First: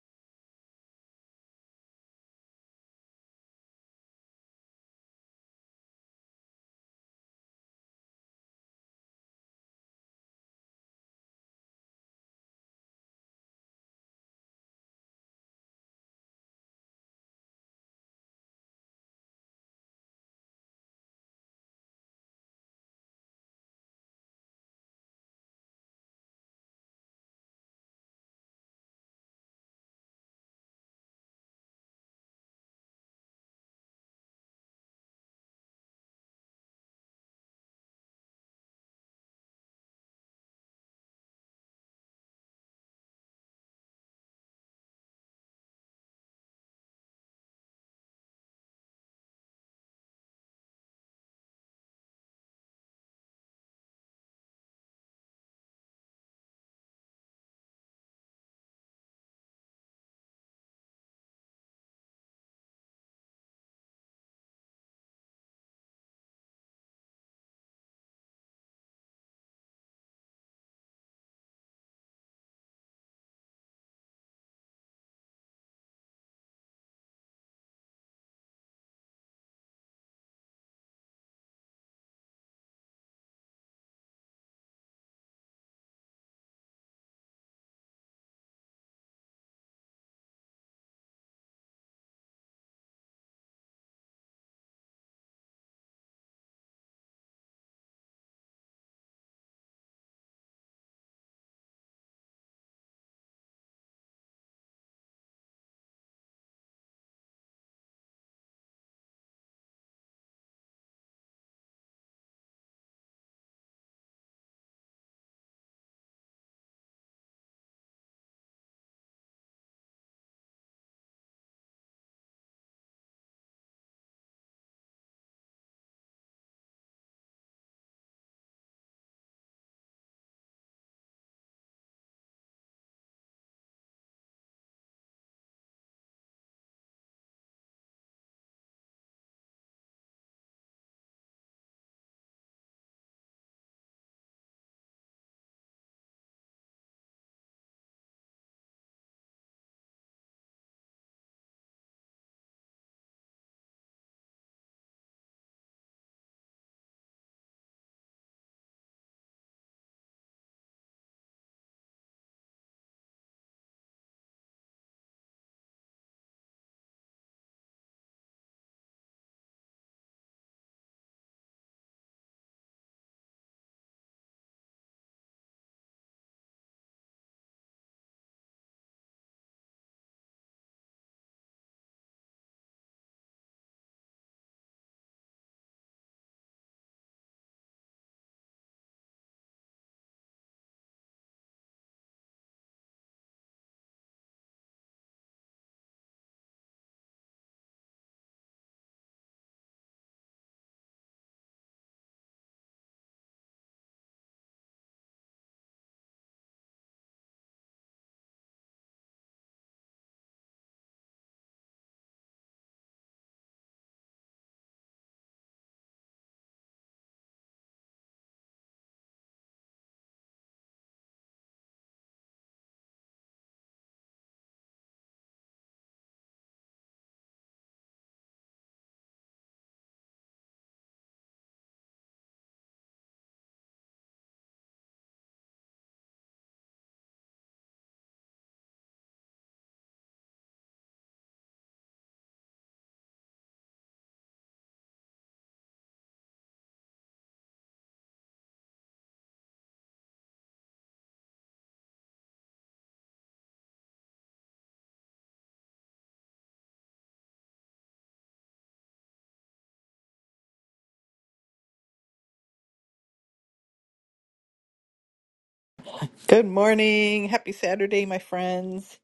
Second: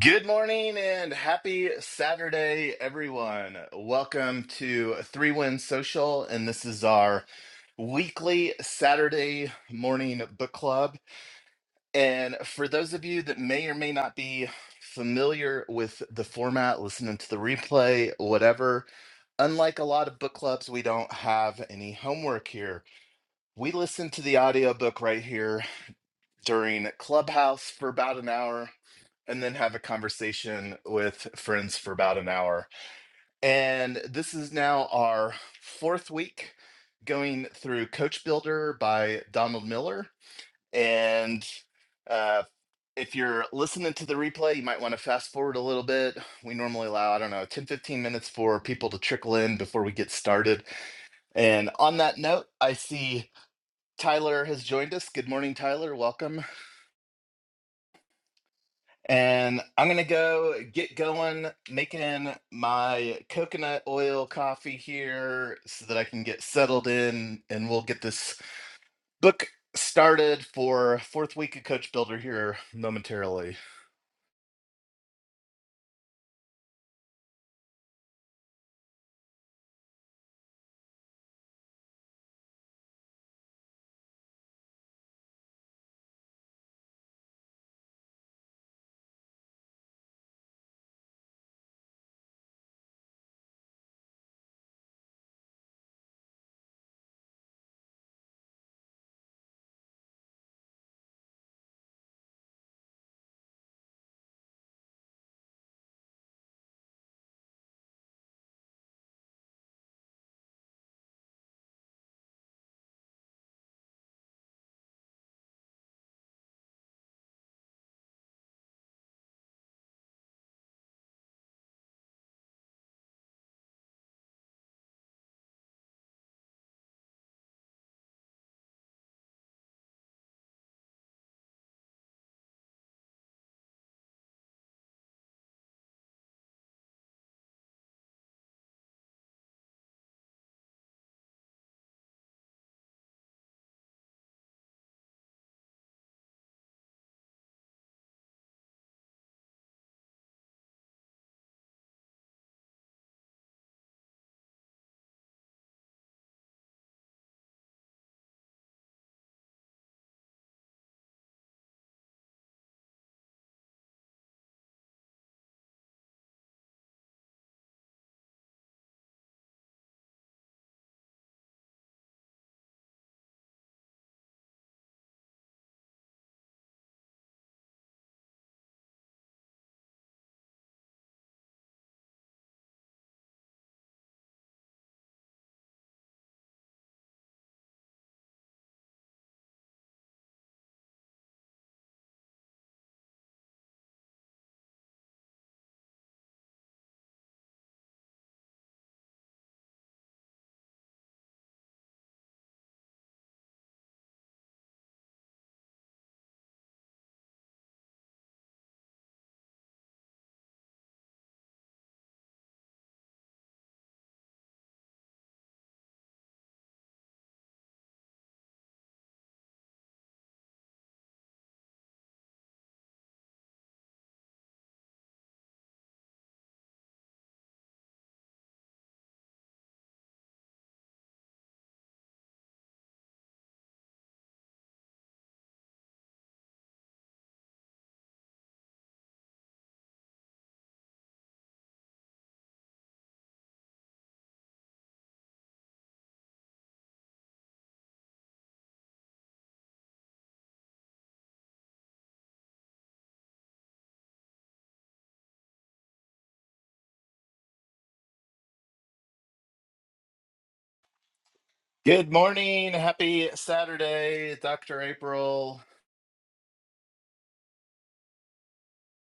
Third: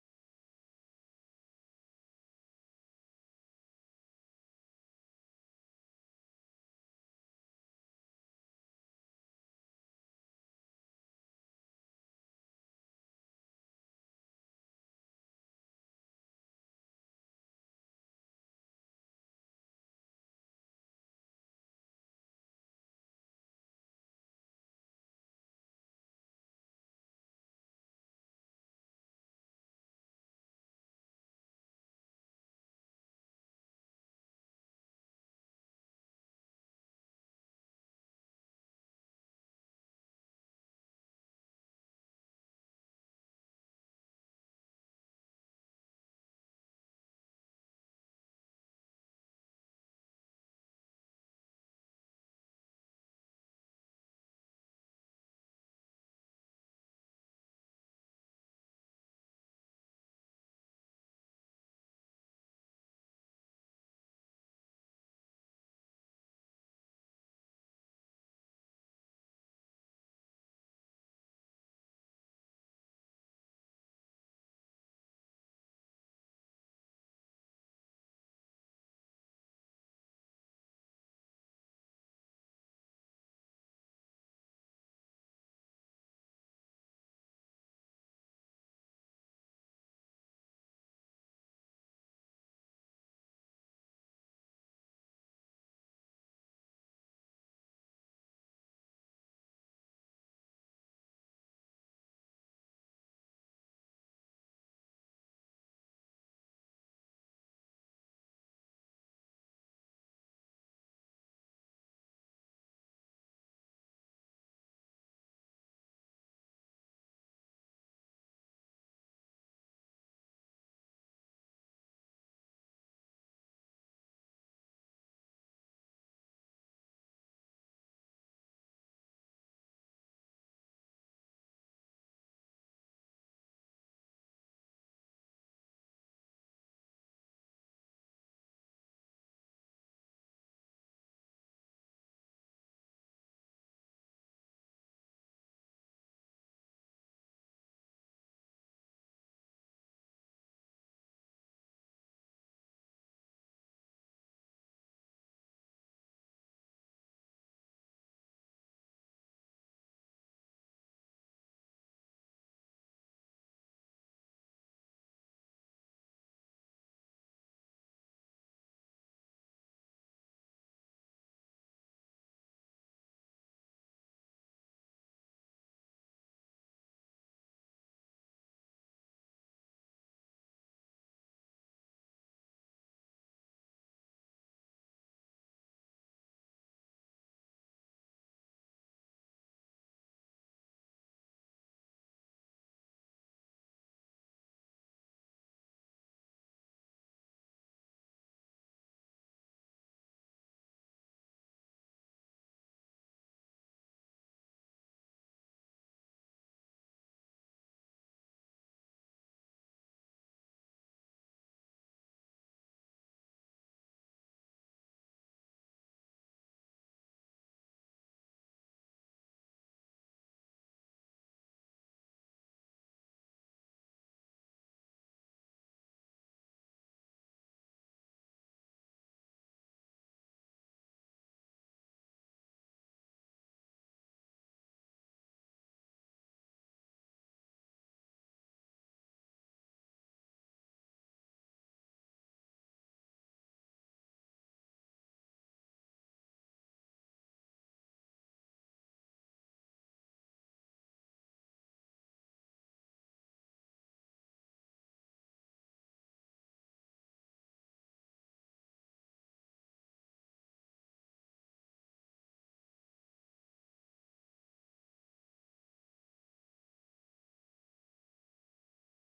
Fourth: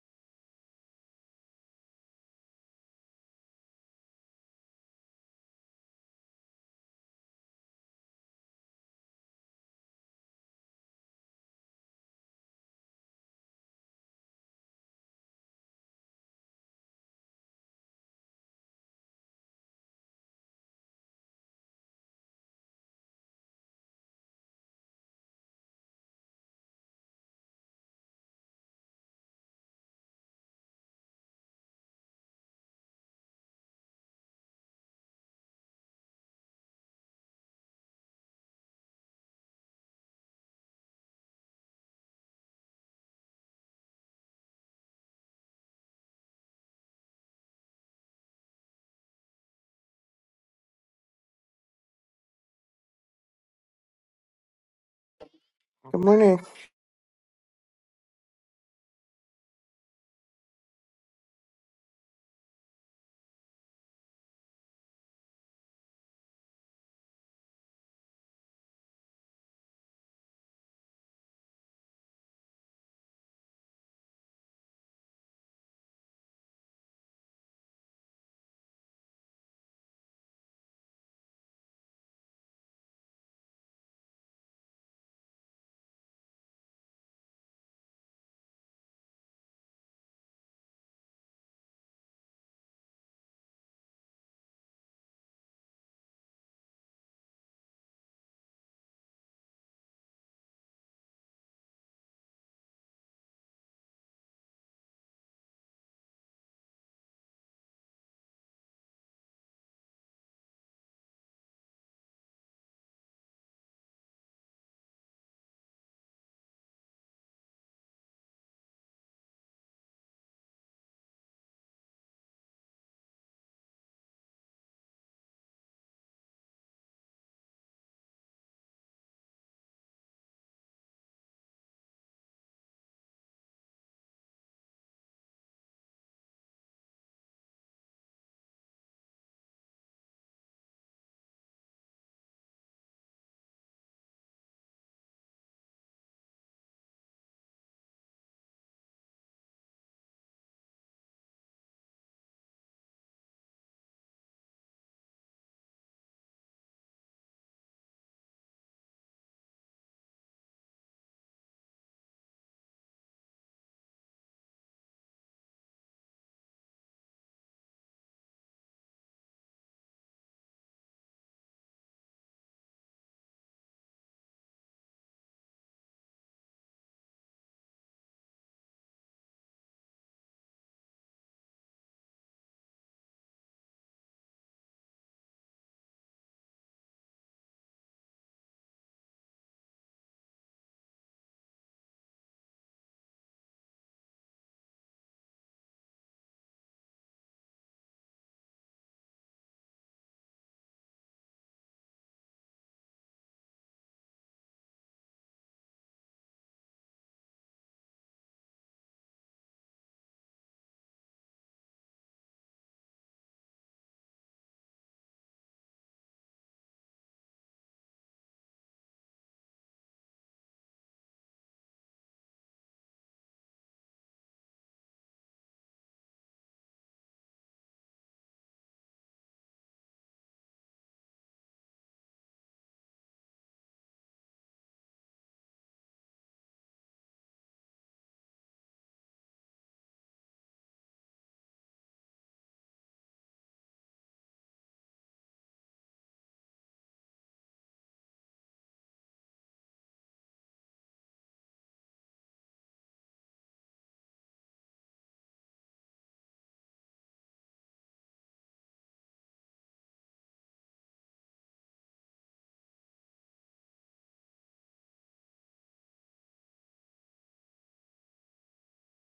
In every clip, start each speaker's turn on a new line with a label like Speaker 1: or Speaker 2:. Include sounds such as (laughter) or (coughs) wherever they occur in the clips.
Speaker 1: Good morning and happy Saturday, everyone. Welcome to Three Win Social, and this is our weekly Saturday morning book club. And for those of you that may or may not be familiar with the format, listening to the replay, whatever, unlike a lot of book clubs, we don't have any homework here. We listen to the audiobook right here during Clubhouse for about an hour and then have a conversation with friends for about an hour. And this is now our fourth week going through Coach Builder by Donald Miller. And uh, if you're listening to the replay, you might want to fast forward a little bit. We normally allow, I don't know, 10, 15 minutes for people to trickle in before we get started. And on that note, I see Tyler has joined us. Good morning, Tyler.
Speaker 2: Good
Speaker 1: Welcome.
Speaker 2: morning.
Speaker 1: And I'm gonna go get going, making my coconut oil coffee here so that I can get settled in, and we'll get this book started for fourth week of Coach Builder here momentarily. Good morning, happy Saturday, Dr. April.
Speaker 3: Good morning. Happy Saturday, my friends.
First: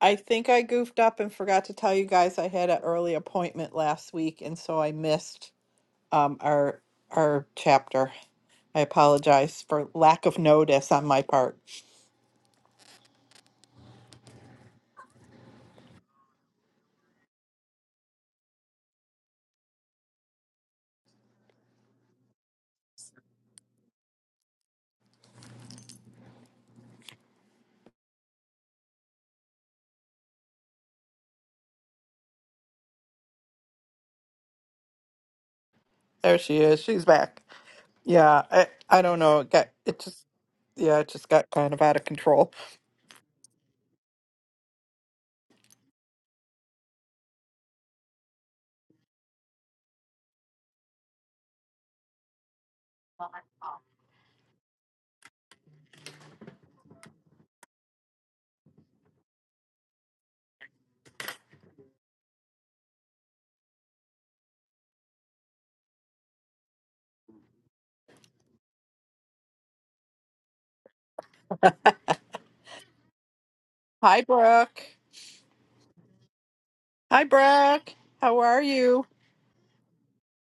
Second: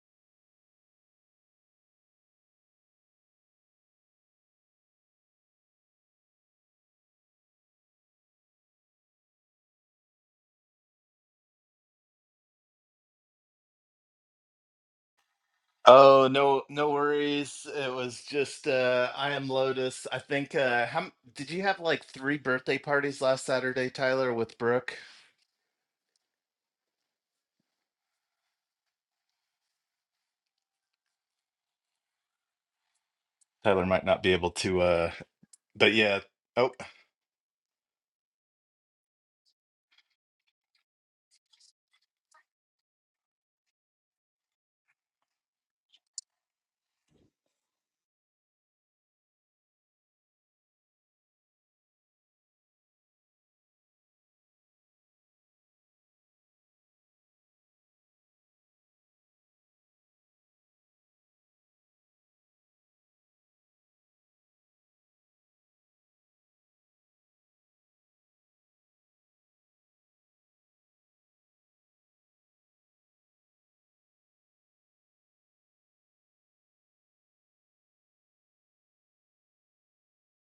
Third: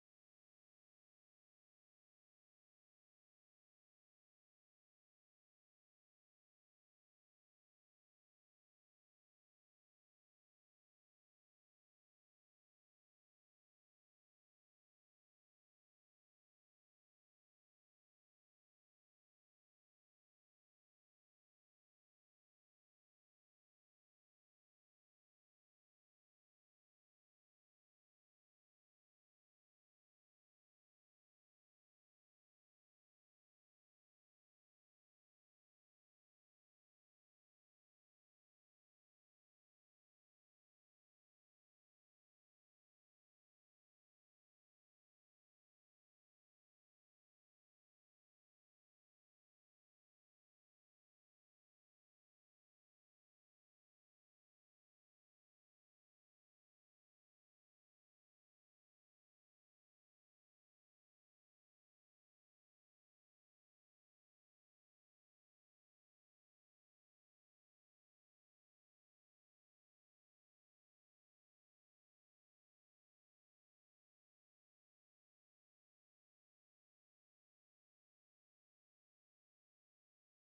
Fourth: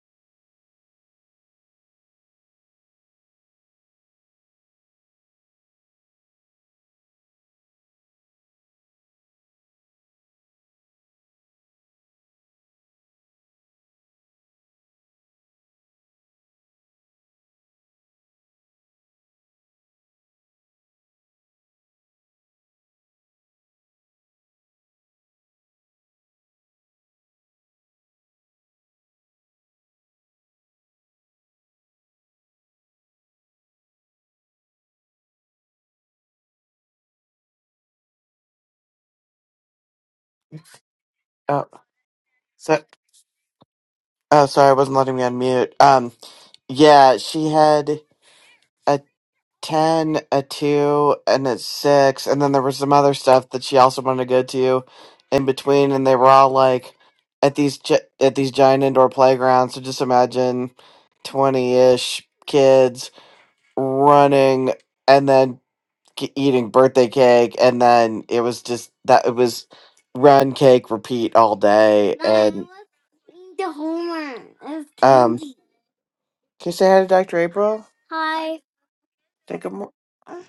Speaker 3: I think I goofed up and forgot to tell you guys I had an early appointment last week, and so I missed um, our our chapter. I apologize for lack of notice on my part.
Speaker 1: Oh, no, no worries. It was just uh I am Lotus. I think uh how m- did you have like three birthday parties last Saturday, Tyler, with Brooke? Tyler might not be able to. uh But yeah,
Speaker 3: There she
Speaker 1: oh,
Speaker 3: is. She's back. Yeah, I, I don't know. It got it just yeah, it just got
Speaker 2: Oh,
Speaker 3: kind of out of control.
Speaker 2: so, oh, sorry, I wasn't letting me unmute. Um, yeah, she had a 10, a 2, and a 6, and then there was some other stuff that she also wanted to go to in between, and they were all like at these gi- at these giant indoor playgrounds. So just imagine 20-ish kids running, and then c- eating birthday cake and then it was just that it was run cake repeat all day Mom, and let's read the
Speaker 3: Hi,
Speaker 2: homework
Speaker 3: Brooke.
Speaker 2: It's um candy. can you say hi to
Speaker 3: Hi,
Speaker 2: dr april
Speaker 3: Brooke. How are you?
Speaker 2: Take a. more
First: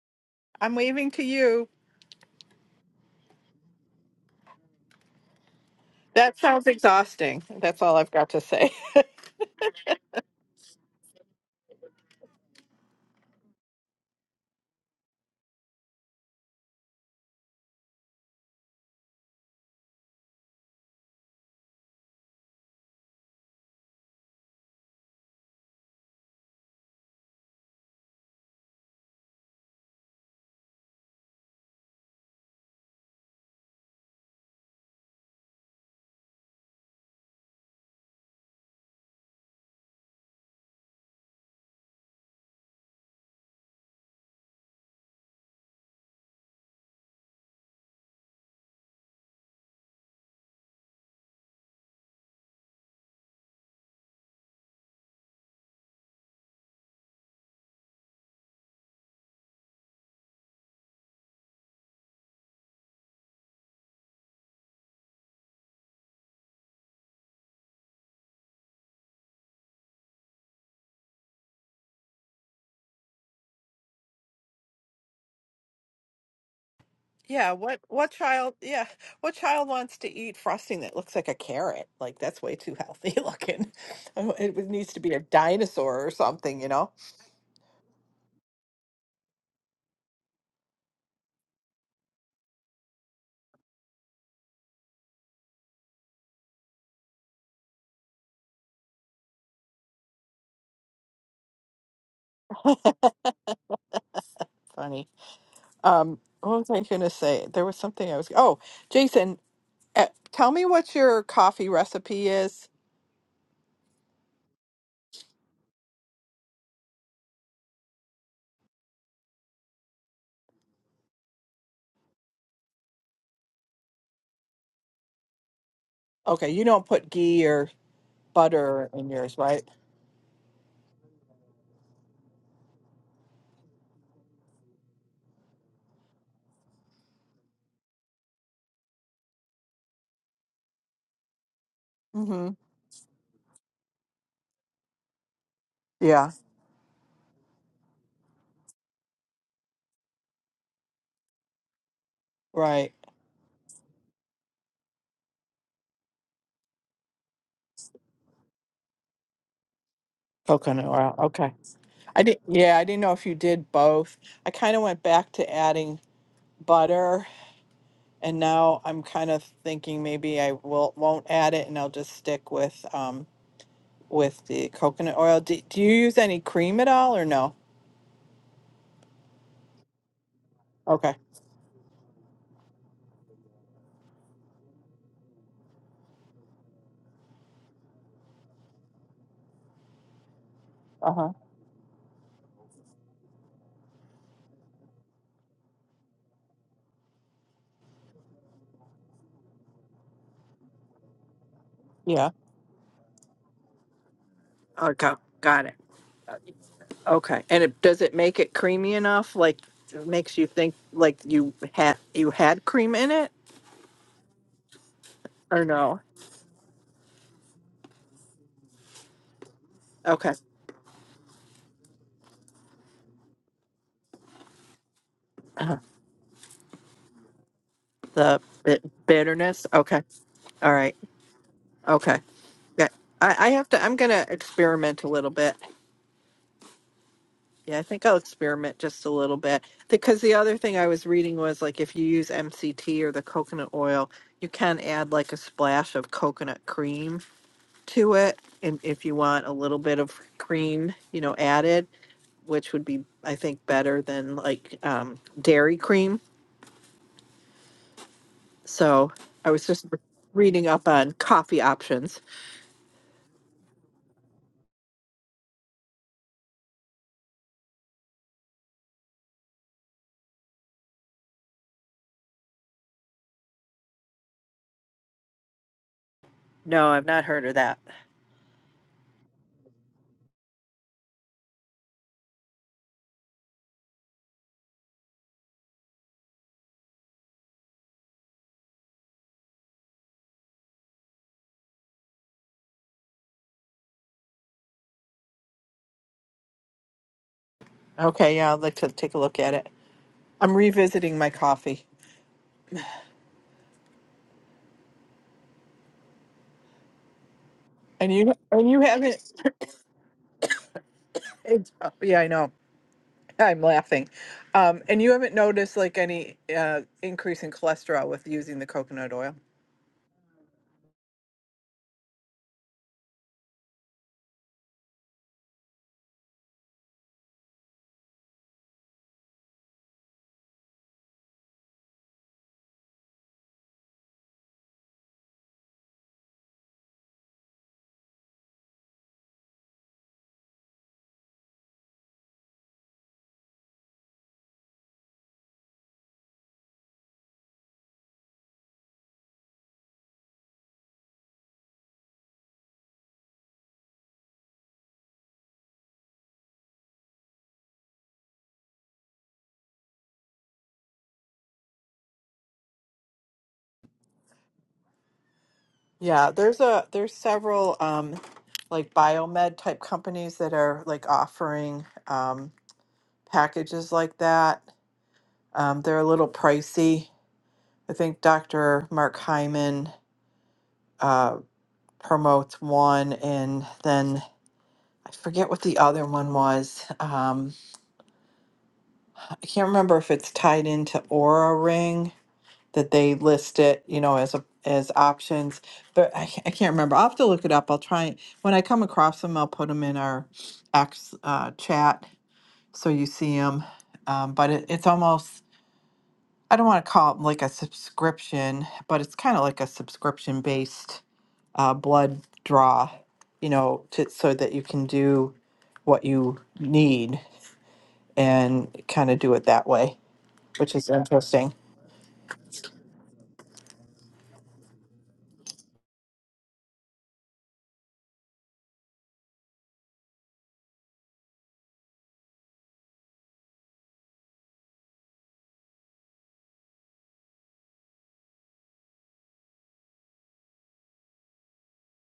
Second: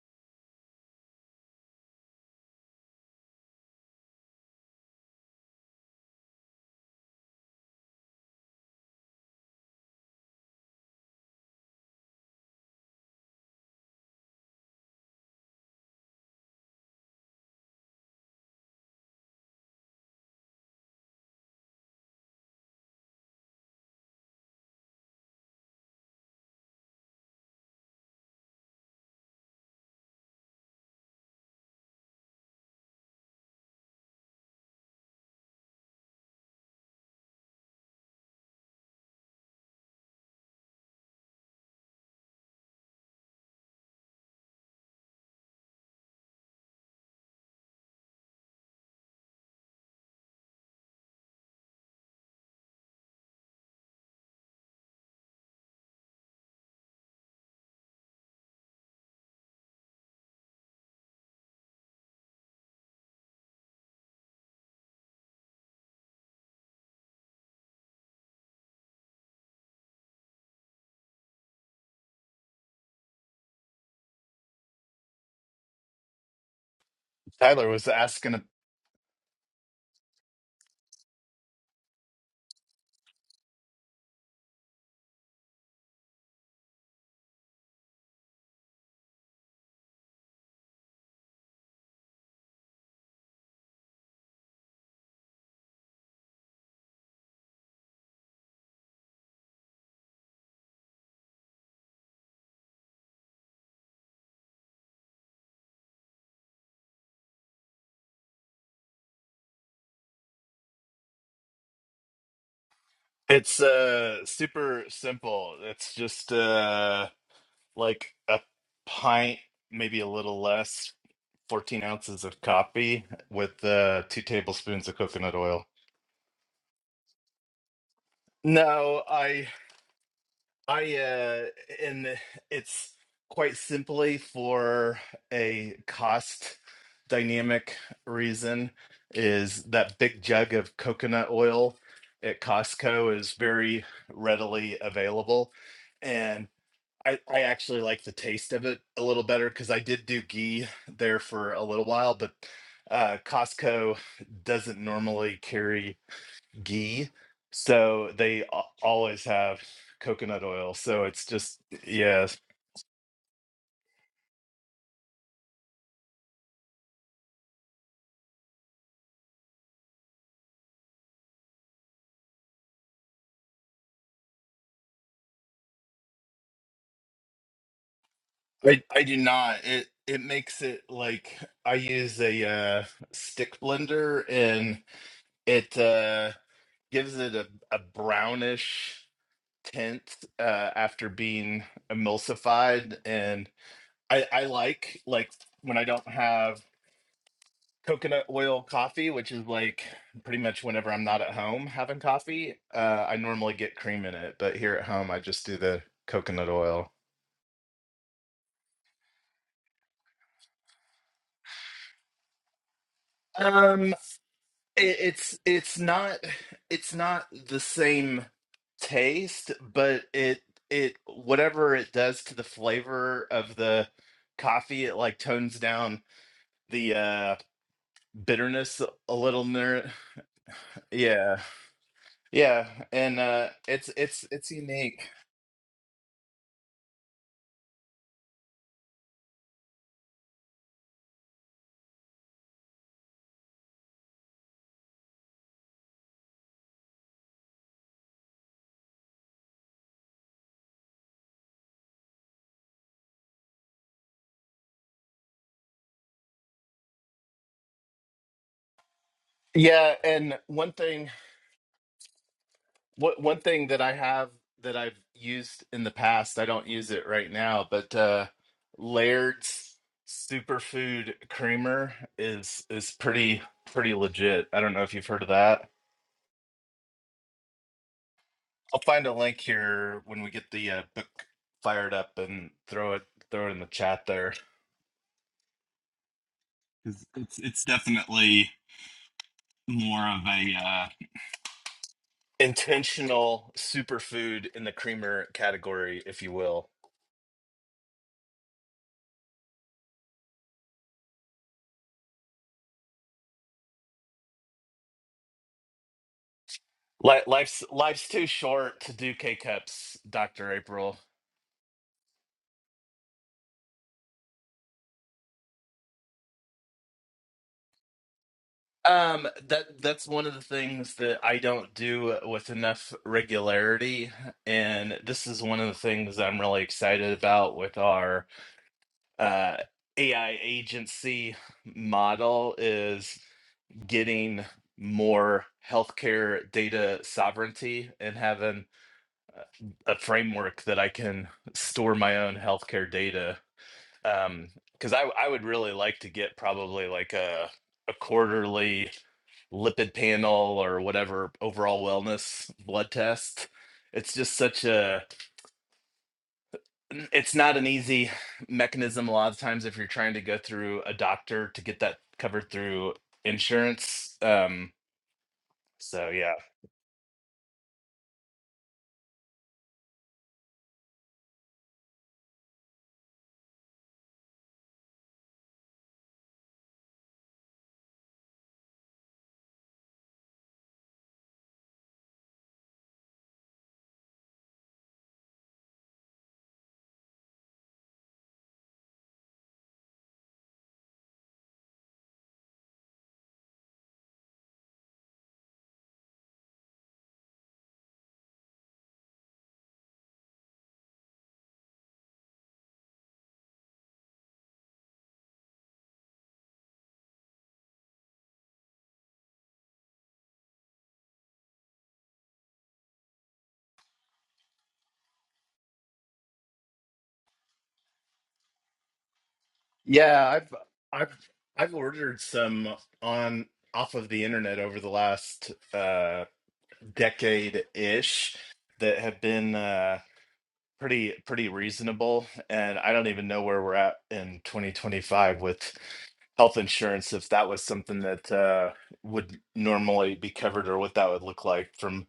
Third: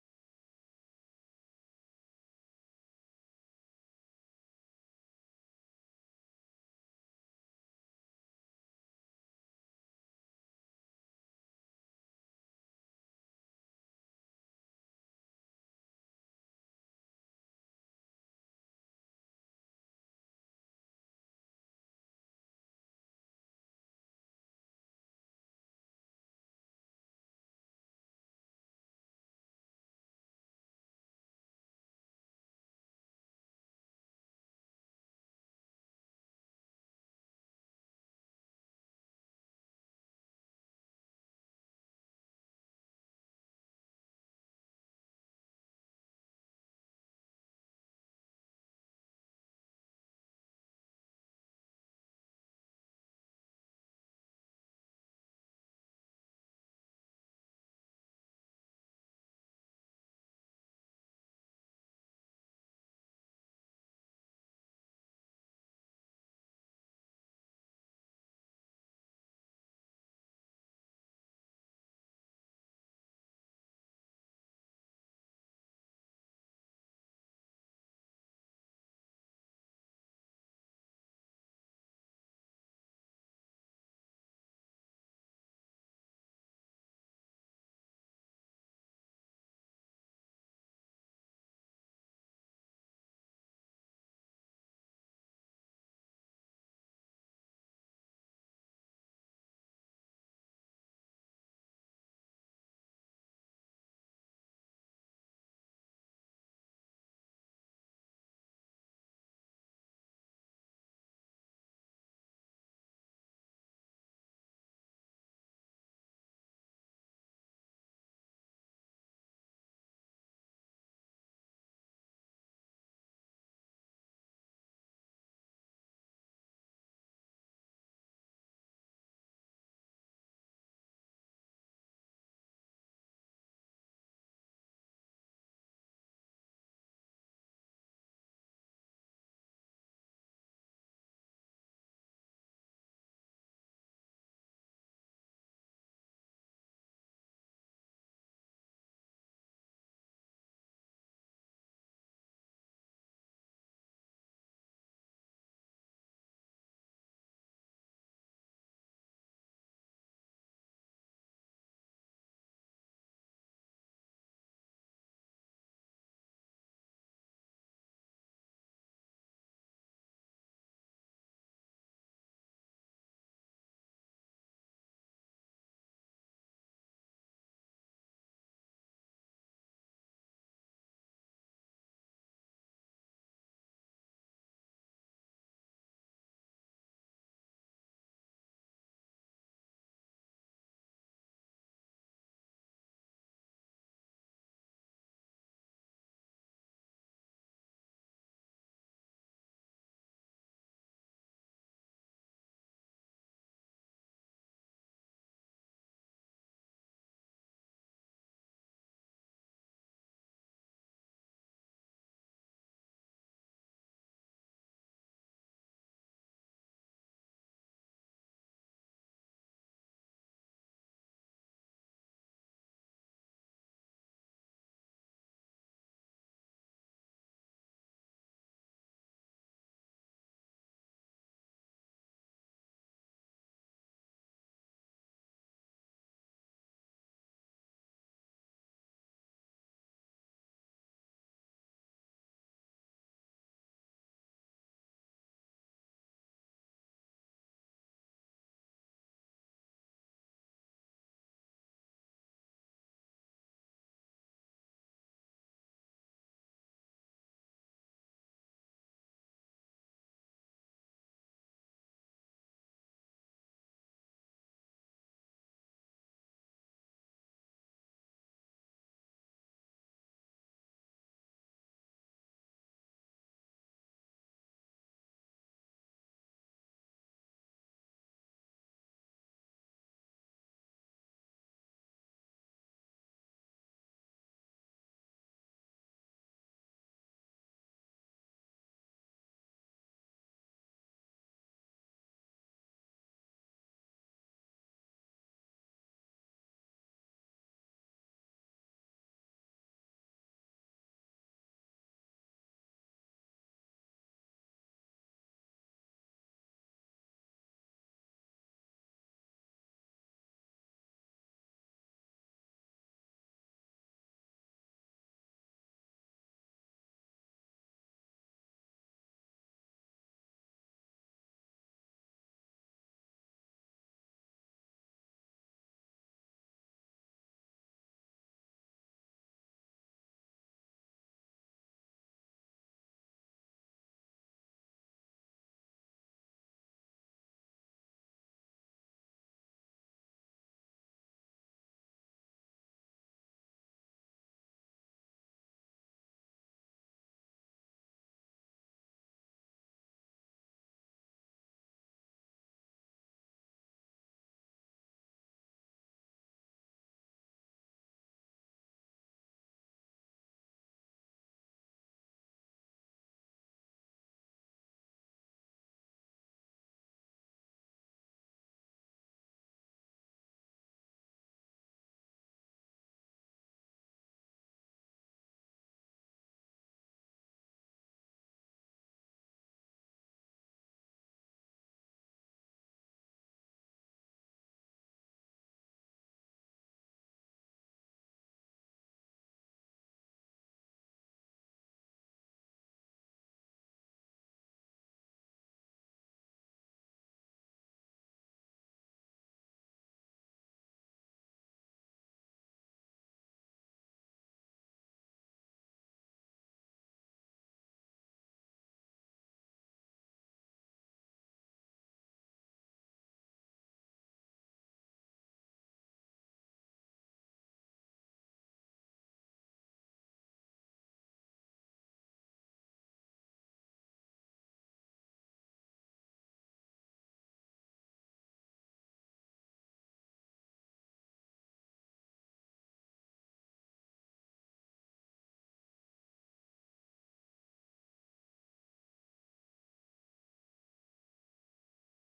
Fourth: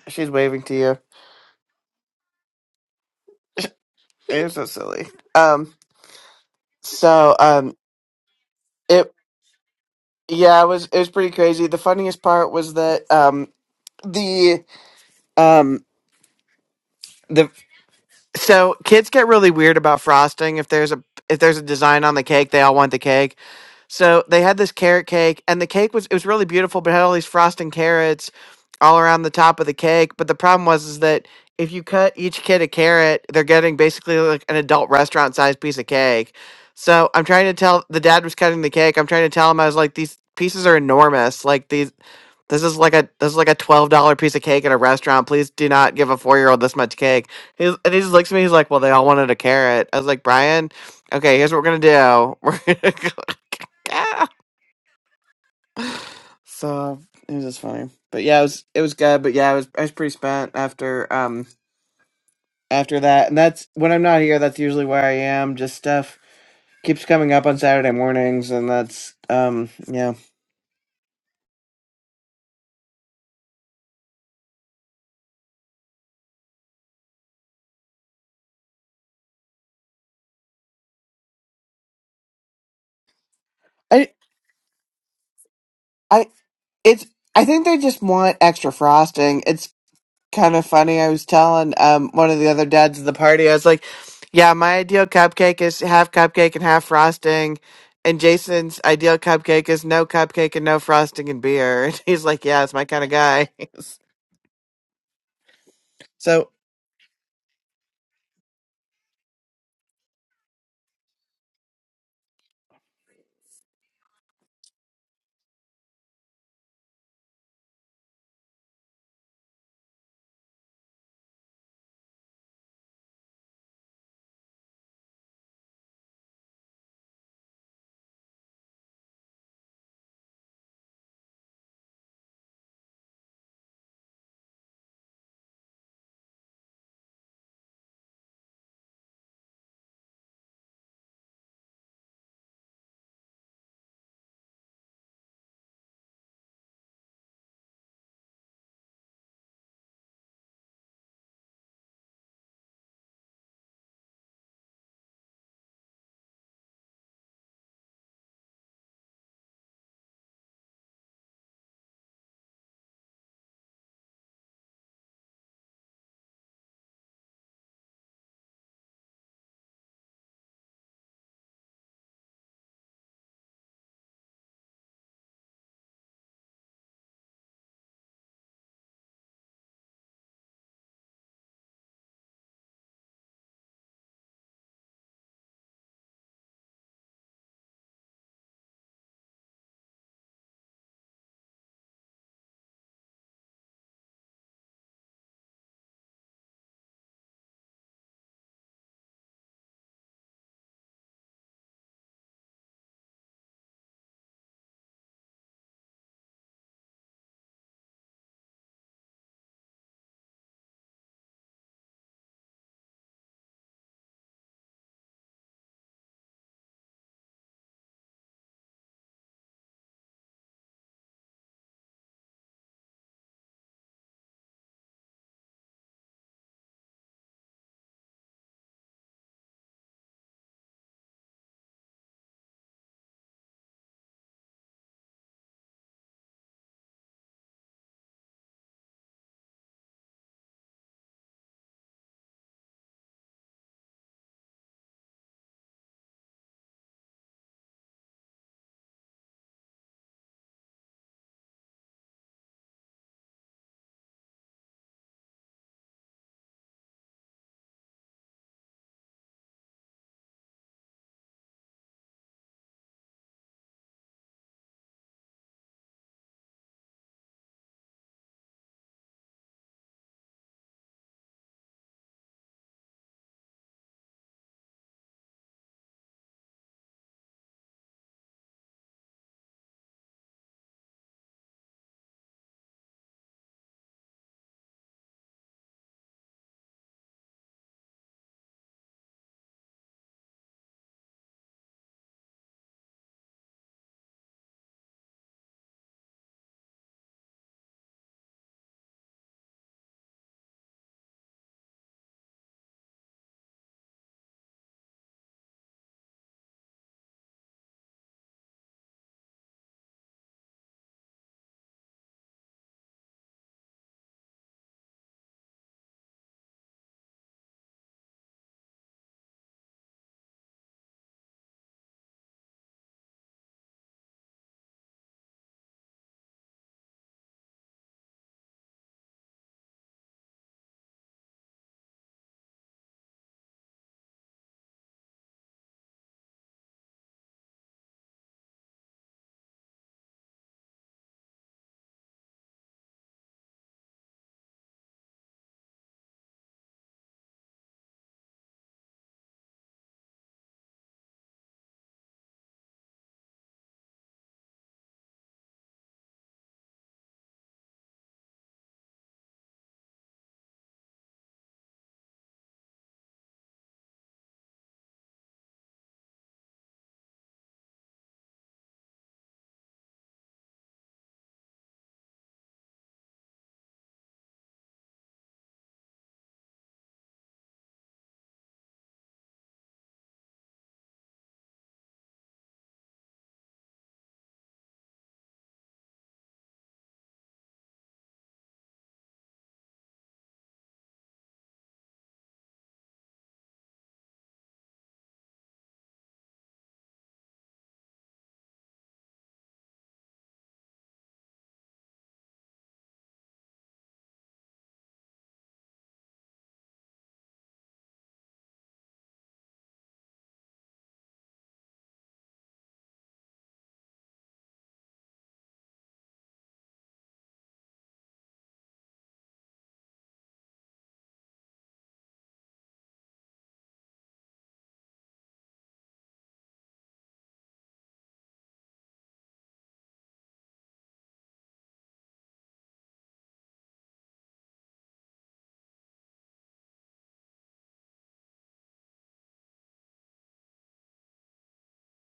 Speaker 2: she's waving to
Speaker 3: I'm
Speaker 2: you
Speaker 3: waving to you.
Speaker 2: you're so silly (laughs) um
Speaker 3: That sounds
Speaker 2: so
Speaker 3: exhausting.
Speaker 2: um
Speaker 3: That's all I've got to say.
Speaker 2: it yeah it was it was pretty crazy the funniest part was that um the um the so kids get really weird about frosting if there's a if there's a design on the cake they all want the cake So they had this carrot cake, and the cake was it was really beautiful, but it had all these frosting carrots all around the top of the cake. But the problem was is that if you cut each kid a carrot, they're getting basically like an adult restaurant sized piece of cake. So I'm trying to tell the dad was cutting the cake. I'm trying to tell him I was like, these pieces are enormous. Like these this is like a this is like a twelve dollar piece of cake at a restaurant. Please do not give a four year old this much cake. He's, and he just looks at me. He's like, "Well, they all wanted a carrot." I was like, "Brian, okay, here's what we're gonna do. (laughs) We're gonna go." Ah! So it was just funny. But yeah, it was it was good. But yeah, I was I was pretty spent after um after that. And that's when I'm not here. That's usually where I am. Just stuff keeps coming up on Saturday mornings, and that's um yeah.
Speaker 3: Yeah,
Speaker 1: Tyler
Speaker 3: what
Speaker 1: was
Speaker 3: what
Speaker 1: asking.
Speaker 3: child, yeah, what child wants to eat frosting that looks like a carrot? Like that's way too healthy (laughs) looking.
Speaker 2: I
Speaker 3: Oh, It would- needs to be a dinosaur or
Speaker 2: I
Speaker 3: something, you know?
Speaker 2: it's I think they just want extra frosting. It's kind of funny. I was telling um one of the other dads at the party, I was like, Yeah, my ideal cupcake is half cupcake and half frosting. And Jason's ideal cupcake is no cupcake and no frosting and beer. (laughs) And he's like, Yeah, it's my
Speaker 3: (laughs)
Speaker 2: kind of guy.
Speaker 3: Funny. Um,
Speaker 2: (laughs) so
Speaker 3: what was I gonna say? There was something I was, oh, Jason, Uh, tell me what your coffee recipe is.
Speaker 1: It's uh super simple. It's just uh like a pint, maybe a little less, 14 ounces of coffee with uh two tablespoons of coconut oil.
Speaker 3: Okay, you don't put ghee or butter
Speaker 1: No,
Speaker 3: in yours,
Speaker 1: I
Speaker 3: right?
Speaker 1: I uh and it's quite simply for a cost dynamic reason is that big jug of coconut oil at
Speaker 3: Mm-hmm.
Speaker 1: Costco is very readily available
Speaker 3: Yeah,
Speaker 1: and I, I actually like the taste of it a little better because I did do ghee there for a little while, but
Speaker 3: right.
Speaker 1: uh, Costco doesn't normally carry ghee. So they a- always have coconut oil.
Speaker 3: Coconut
Speaker 1: So
Speaker 3: oil.
Speaker 1: it's
Speaker 3: Okay.
Speaker 1: just
Speaker 3: I
Speaker 1: yeah.
Speaker 3: did. Yeah, I didn't know if you did both. I kind of went back to adding butter, and now I'm kind of thinking maybe I will won't add it, and I'll just stick with um with the coconut oil. Do, do you use any cream at all, or no?
Speaker 1: I I do not. It it makes it
Speaker 3: Okay.
Speaker 1: like I use a uh, stick blender and it uh, gives it a, a brownish tint uh, after
Speaker 3: Uh huh.
Speaker 1: being emulsified and I I like like when I don't have coconut oil coffee, which is like pretty much whenever I'm not at home having
Speaker 3: Yeah.
Speaker 1: coffee. Uh, I normally get cream in it, but here at home,
Speaker 3: Okay.
Speaker 1: I just do
Speaker 3: Got it.
Speaker 1: the coconut oil.
Speaker 3: Okay, and it, does it make it creamy enough? Like, it makes you think like you had you had cream in it,
Speaker 1: Um, it, it's
Speaker 3: or
Speaker 1: it's
Speaker 3: no?
Speaker 1: not it's not the same taste, but
Speaker 3: Okay,
Speaker 1: it it whatever it does to the flavor of the coffee, it like tones
Speaker 3: uh
Speaker 1: down the uh
Speaker 3: the
Speaker 1: bitterness
Speaker 3: bit
Speaker 1: a little
Speaker 3: bitterness.
Speaker 1: near
Speaker 3: Okay, all right.
Speaker 1: yeah
Speaker 3: Okay,
Speaker 1: yeah
Speaker 3: yeah.
Speaker 1: and
Speaker 3: I,
Speaker 1: uh
Speaker 3: I have to.
Speaker 1: it's
Speaker 3: I'm
Speaker 1: it's
Speaker 3: gonna
Speaker 1: it's unique
Speaker 3: experiment a little bit. Yeah, I think I'll experiment just a little bit because the other thing I was reading was like if you use MCT or the coconut oil, you can add like a splash of coconut cream to it, and if you want a little bit of cream, you know, added which would be, I think, better than like um, dairy cream. So I was just
Speaker 1: Yeah,
Speaker 3: re-
Speaker 1: and
Speaker 3: reading
Speaker 1: one
Speaker 3: up
Speaker 1: thing,
Speaker 3: on coffee options.
Speaker 1: what one thing that I have that I've used in the past, I don't use it right now, but uh Laird's superfood creamer is is pretty pretty legit. I don't know if you've heard of that.
Speaker 3: No, I've not heard of that.
Speaker 1: I'll find a link here when we get the uh, book fired up and throw it throw it in the chat there. 'Cause It's it's definitely more of a uh intentional superfood in the creamer category, if you will.
Speaker 3: Okay, yeah, I'd like to take a look at it. I'm revisiting my coffee,
Speaker 1: Li- Life's life's
Speaker 3: and
Speaker 1: too
Speaker 3: you and
Speaker 1: short
Speaker 3: you
Speaker 1: to do
Speaker 3: haven't.
Speaker 1: K
Speaker 3: (laughs)
Speaker 1: cups, Doctor April.
Speaker 3: It's, oh, yeah, I know. I'm laughing, um, and you haven't noticed like any uh, increase in cholesterol with using the coconut
Speaker 1: Um,
Speaker 3: oil.
Speaker 1: that that's one of the things that I don't do with enough regularity, and this is one of the things I'm really excited about with our uh, AI agency model is getting more healthcare data sovereignty and having a framework that I can store my own healthcare data um because i i would really like to get probably like a a quarterly lipid panel or whatever overall wellness blood test it's just such a it's not an easy mechanism a lot of times if you're trying to go through a doctor to get that covered through insurance um so
Speaker 3: Yeah,
Speaker 1: yeah
Speaker 3: there's a there's several um, like biomed type companies that are like offering. Um, packages like that. Um, they're a little pricey. I think Dr. Mark Hyman uh, promotes one, and then I forget what the other one was. Um, I can't remember if it's tied into Aura Ring that they list it, you know, as a as options, but I, ca- I can't remember. I'll have to look it up. I'll try when I come across them. I'll put them in our X uh, chat so you see them. Um, but it, it's almost I don't want to call it like a subscription, but it's kind of like a subscription based uh, blood draw, you know, to, so that you can do what you need and kind of do it that way,
Speaker 1: yeah i've
Speaker 3: which is
Speaker 1: i've
Speaker 3: interesting.
Speaker 1: i've ordered some on off of the internet over the last uh decade ish that have been uh pretty pretty reasonable and i don't even know where we're at in 2025 with health insurance if that was something that uh, would normally be covered or what that would look like from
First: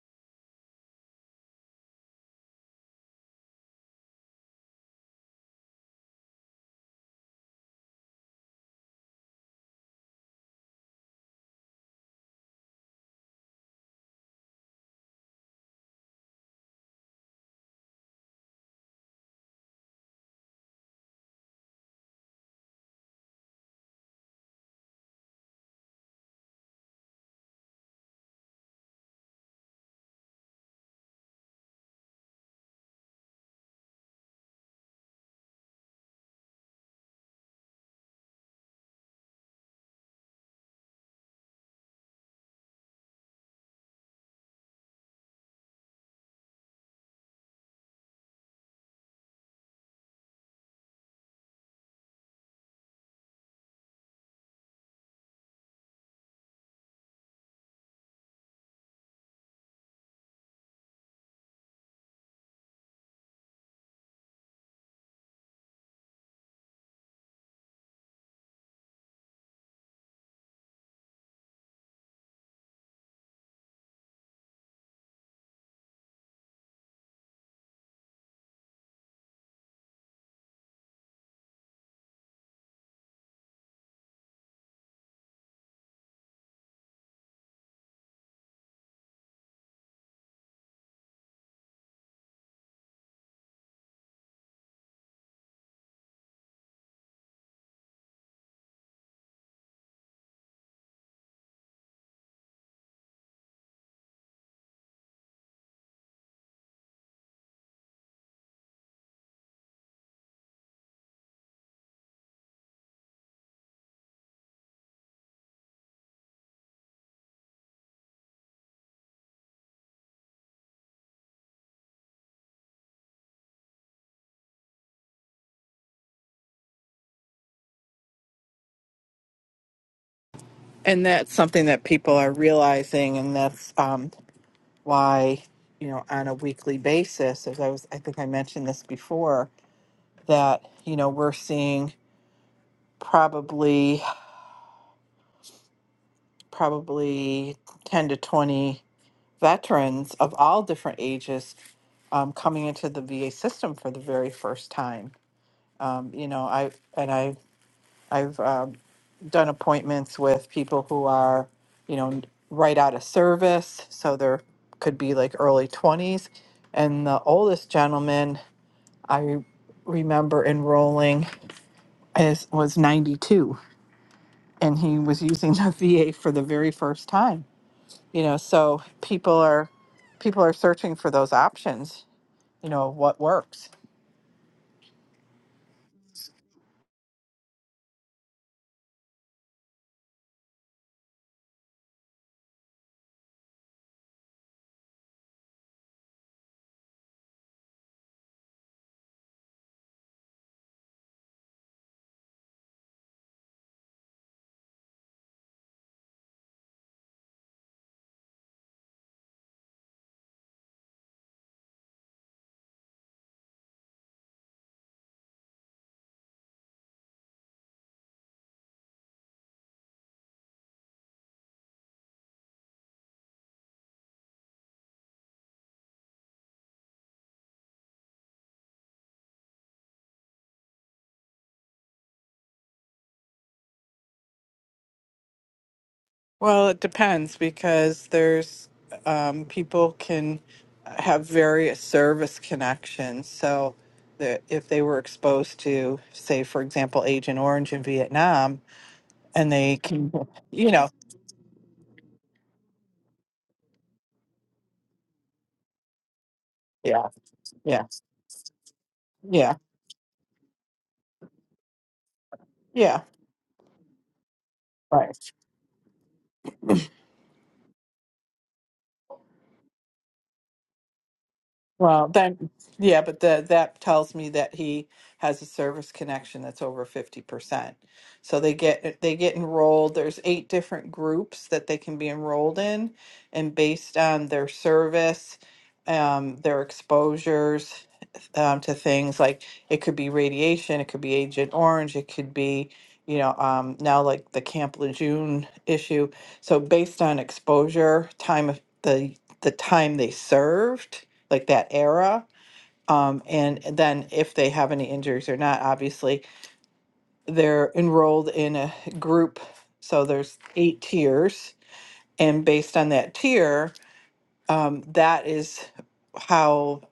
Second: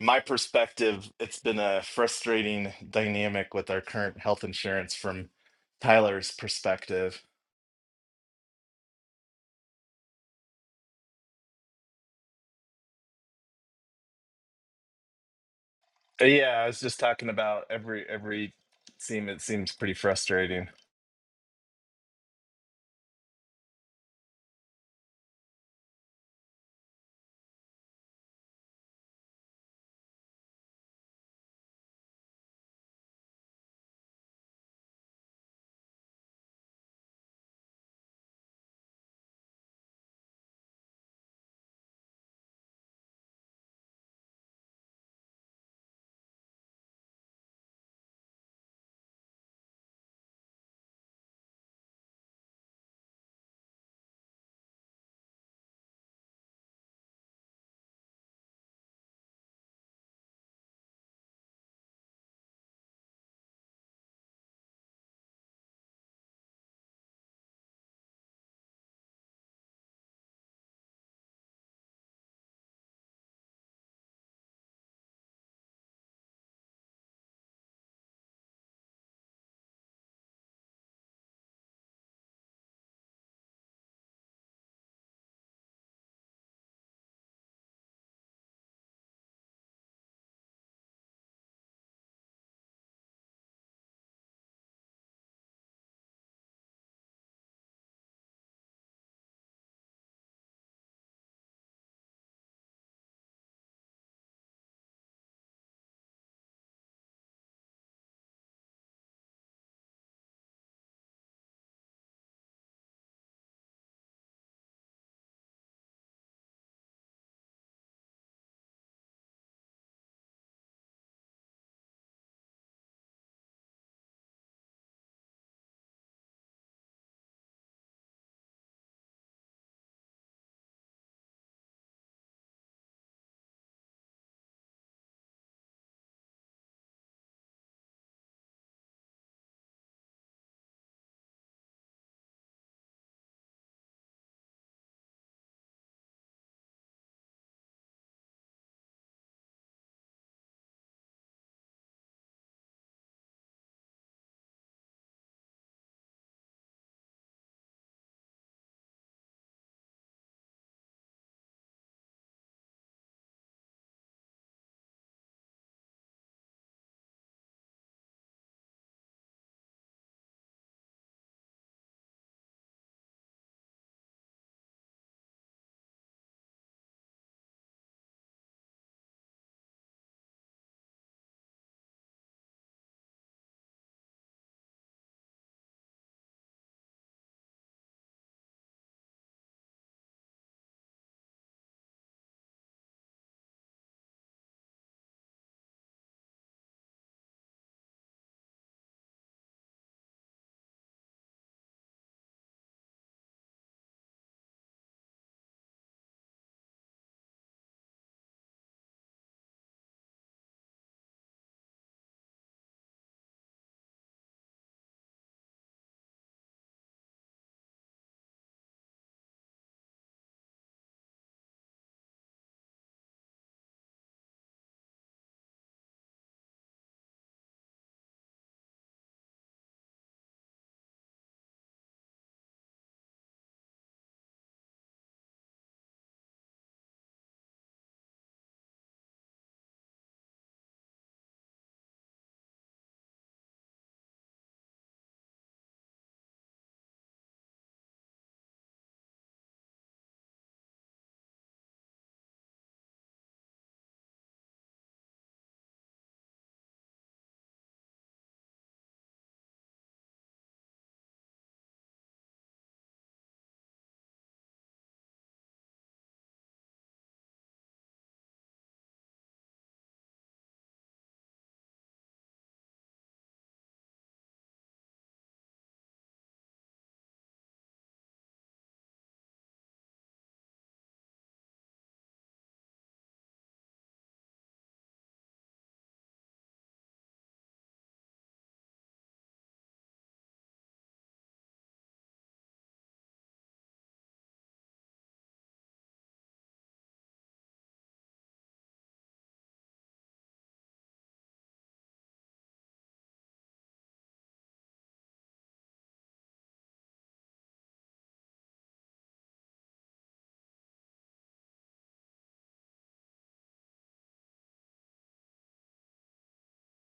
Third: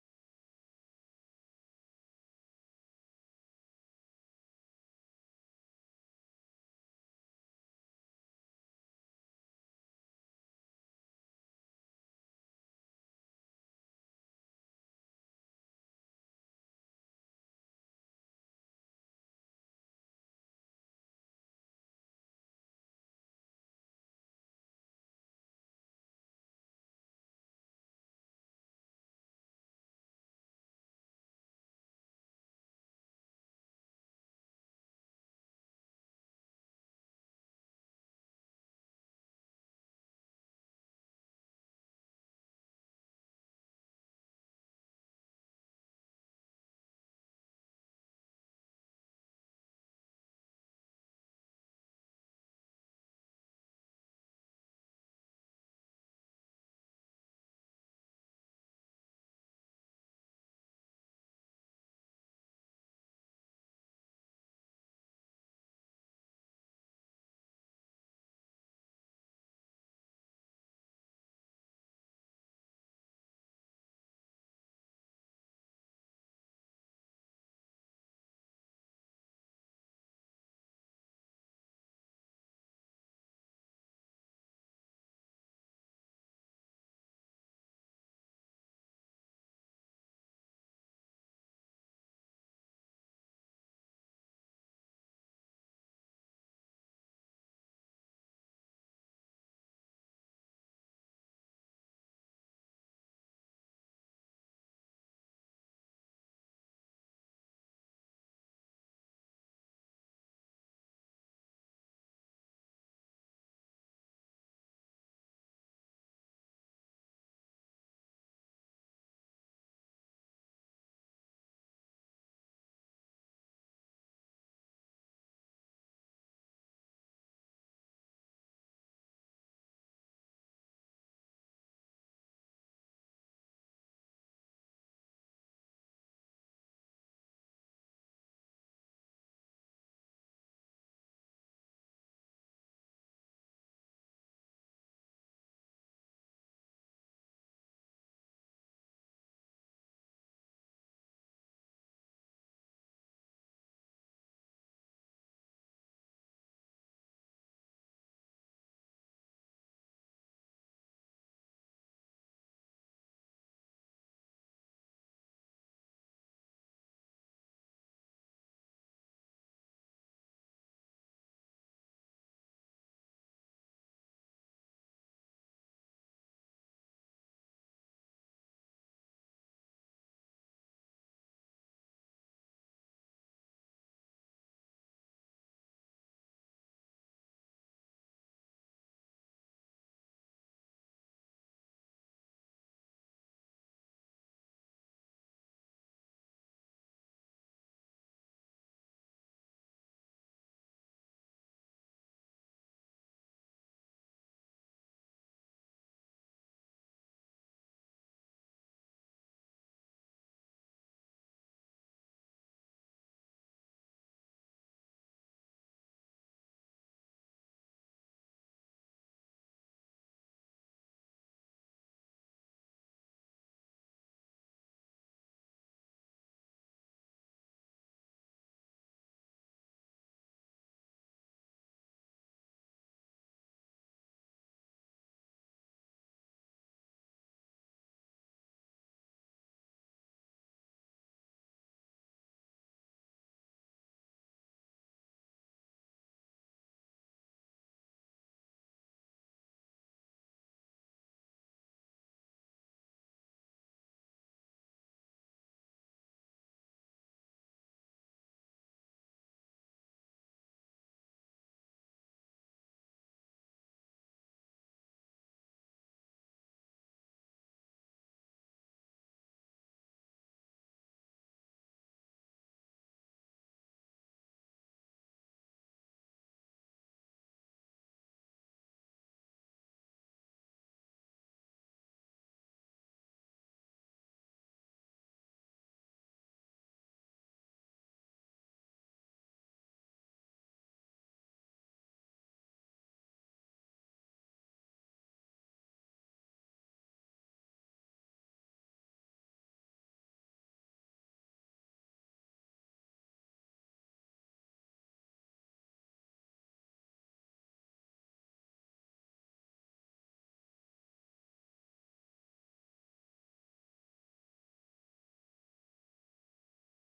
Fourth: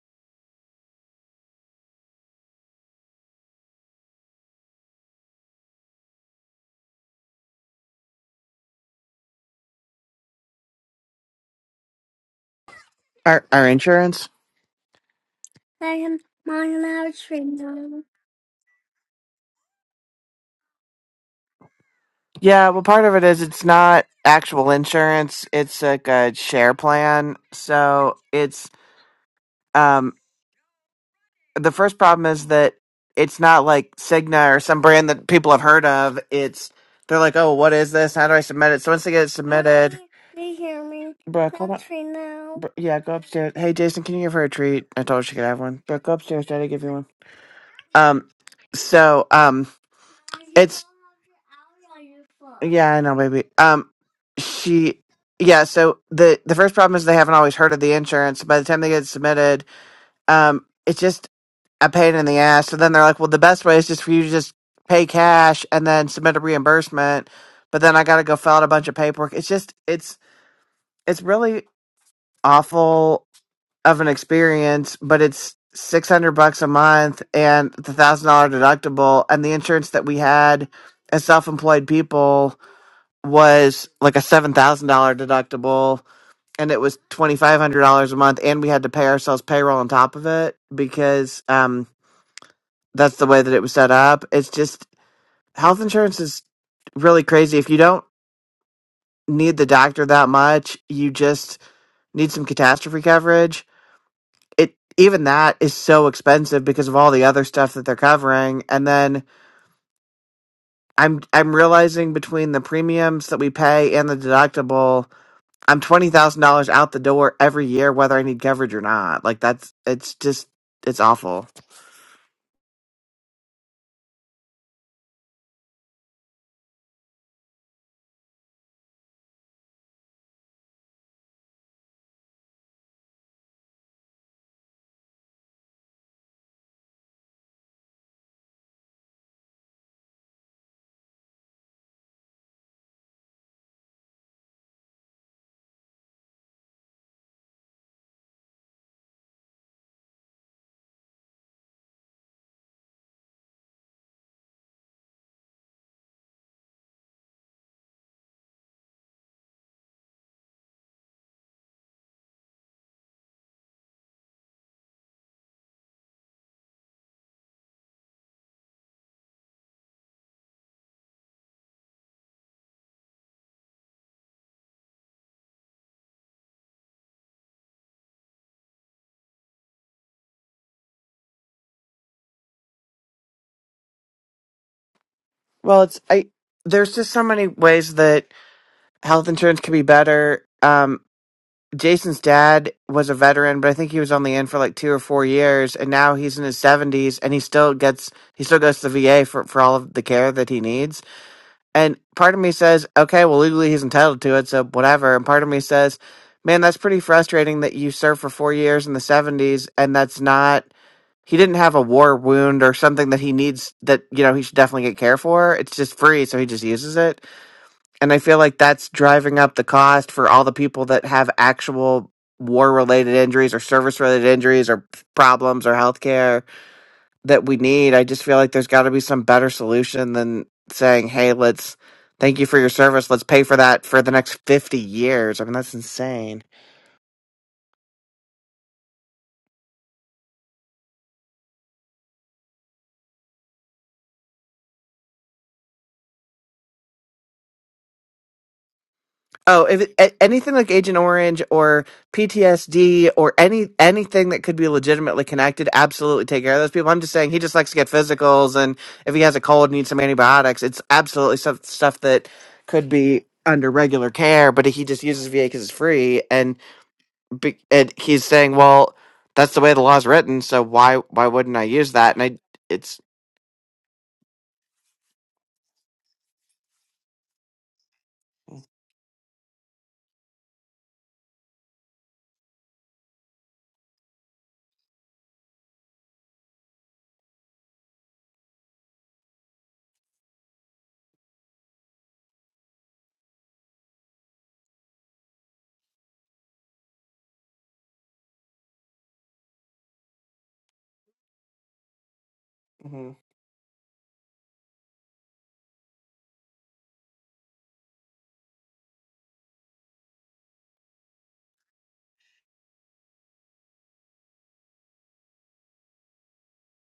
Speaker 1: my perspective it's been a frustrating dynamic with our current health insurance from tyler's perspective
Speaker 2: our our insurance?
Speaker 1: Uh, yeah i was just talking about every every seem it seems pretty frustrating
Speaker 2: Yeah, well part of it is it's not actual insurance. It's like a share plan. So it's um the first problem is that it's not like Cigna or some brand that people have heard of. It's they're like, oh, what is this? How do I submit it? So once they get it submitted, Brooke, hold on. Br- Yeah, go upstairs. Hey, Jason, can you give her a treat? I told her she could have one. Brooke, go upstairs. Daddy, give you one. Um, so um, it's yeah, I know, baby. Um, she yeah. So the the first problem is they haven't always heard of the insurance. By the time they get it submitted, um, it's just a pain in the ass. So then they're like, well, the best way is just for you to just pay cash and then submit a reimbursement. But then I got to go fill out a bunch of paperwork. It's just, it's, it's really awful of an experience, but it's 600 bucks a month and the thousand dollar deductible. And the insurance that we had as self employed people was like a $7,000 deductible. And it was twenty five hundred dollars a month, and we had to pay ourselves payroll on top of it because um, that's the way that it was set up. It's just health insurance is really crazy. If you don't need the doctor that much, you just need some catastrophe coverage. It even that is so expensive because of all the other stuff that they're covering. And then I'm I'm realizing between the premiums that we pay and the deductible, I'm twenty thousand dollars out the door every year, whether I need coverage or not. Like that's it's just it's awful.
Speaker 3: And that's something that people are realizing, and that's um, why, you know, on a weekly basis, as I was, I think I mentioned this before, that, you know, we're seeing probably, probably 10 to 20 veterans of all different ages um, coming into the VA system for the very first time. Um, you know, I and I I've um, done appointments with people who are, you know, right out of service, so there could be like early twenties, and the oldest gentleman I remember enrolling is was ninety two, and he was using the (laughs) VA for the very first time. You know, so people are people are searching for those options you know, what works.
Speaker 2: Well, it's I. There's just so many ways that health insurance can be better. Um, Jason's dad was a veteran, but I think he was only in for like two or four years, and now he's in his seventies, and he still gets he still goes to the VA for for all of the care that he needs. And part of me says, okay, well legally he's entitled to it, so whatever. And part of me says, man, that's pretty frustrating that you served for four years in the seventies, and that's not he didn't have a war wound or something that he needs that you know he should definitely get care for it's just free so he just uses it and i feel like that's driving up the cost for all the people that have actual war related injuries or service related injuries or problems or healthcare that we need i just feel like there's got to be some better solution than saying hey let's thank you for your service let's pay for that for the next 50 years i mean that's insane
Speaker 3: Well, it depends because there's um, people can have various service connections. So, the, if they were exposed to, say, for example, Agent Orange in Vietnam, and
Speaker 2: Oh,
Speaker 3: they
Speaker 2: if it,
Speaker 3: can,
Speaker 2: a- anything like
Speaker 3: you know,
Speaker 2: Agent Orange or PTSD or any anything that could be legitimately connected, absolutely take care of those people. I'm
Speaker 3: yeah,
Speaker 2: just saying he just likes to
Speaker 3: yeah,
Speaker 2: get physicals, and if he has a
Speaker 3: yeah,
Speaker 2: cold, needs some antibiotics, it's absolutely stuff stuff that could
Speaker 3: yeah,
Speaker 2: be under regular care. But he just
Speaker 3: right.
Speaker 2: uses VA because it's free, and be, and he's saying, well, that's the way the law's written, so why why wouldn't I use
Speaker 3: Well,
Speaker 2: that? And I
Speaker 3: then,
Speaker 2: it's
Speaker 3: yeah, but the, that tells me that he has a service connection that's over 50%. So they get they get enrolled. There's eight different groups that they can be enrolled in, and based on their service, um, their exposures um, to things like it could be radiation, it could be Agent Orange, it could be you know um, now like the Camp Lejeune issue. So based on exposure, time of the the time they served like that era.
Speaker 2: hmm
Speaker 3: Um, and then if they have any injuries or not, obviously they're enrolled in a group. So there's eight tiers, and based on that tier, um, that is how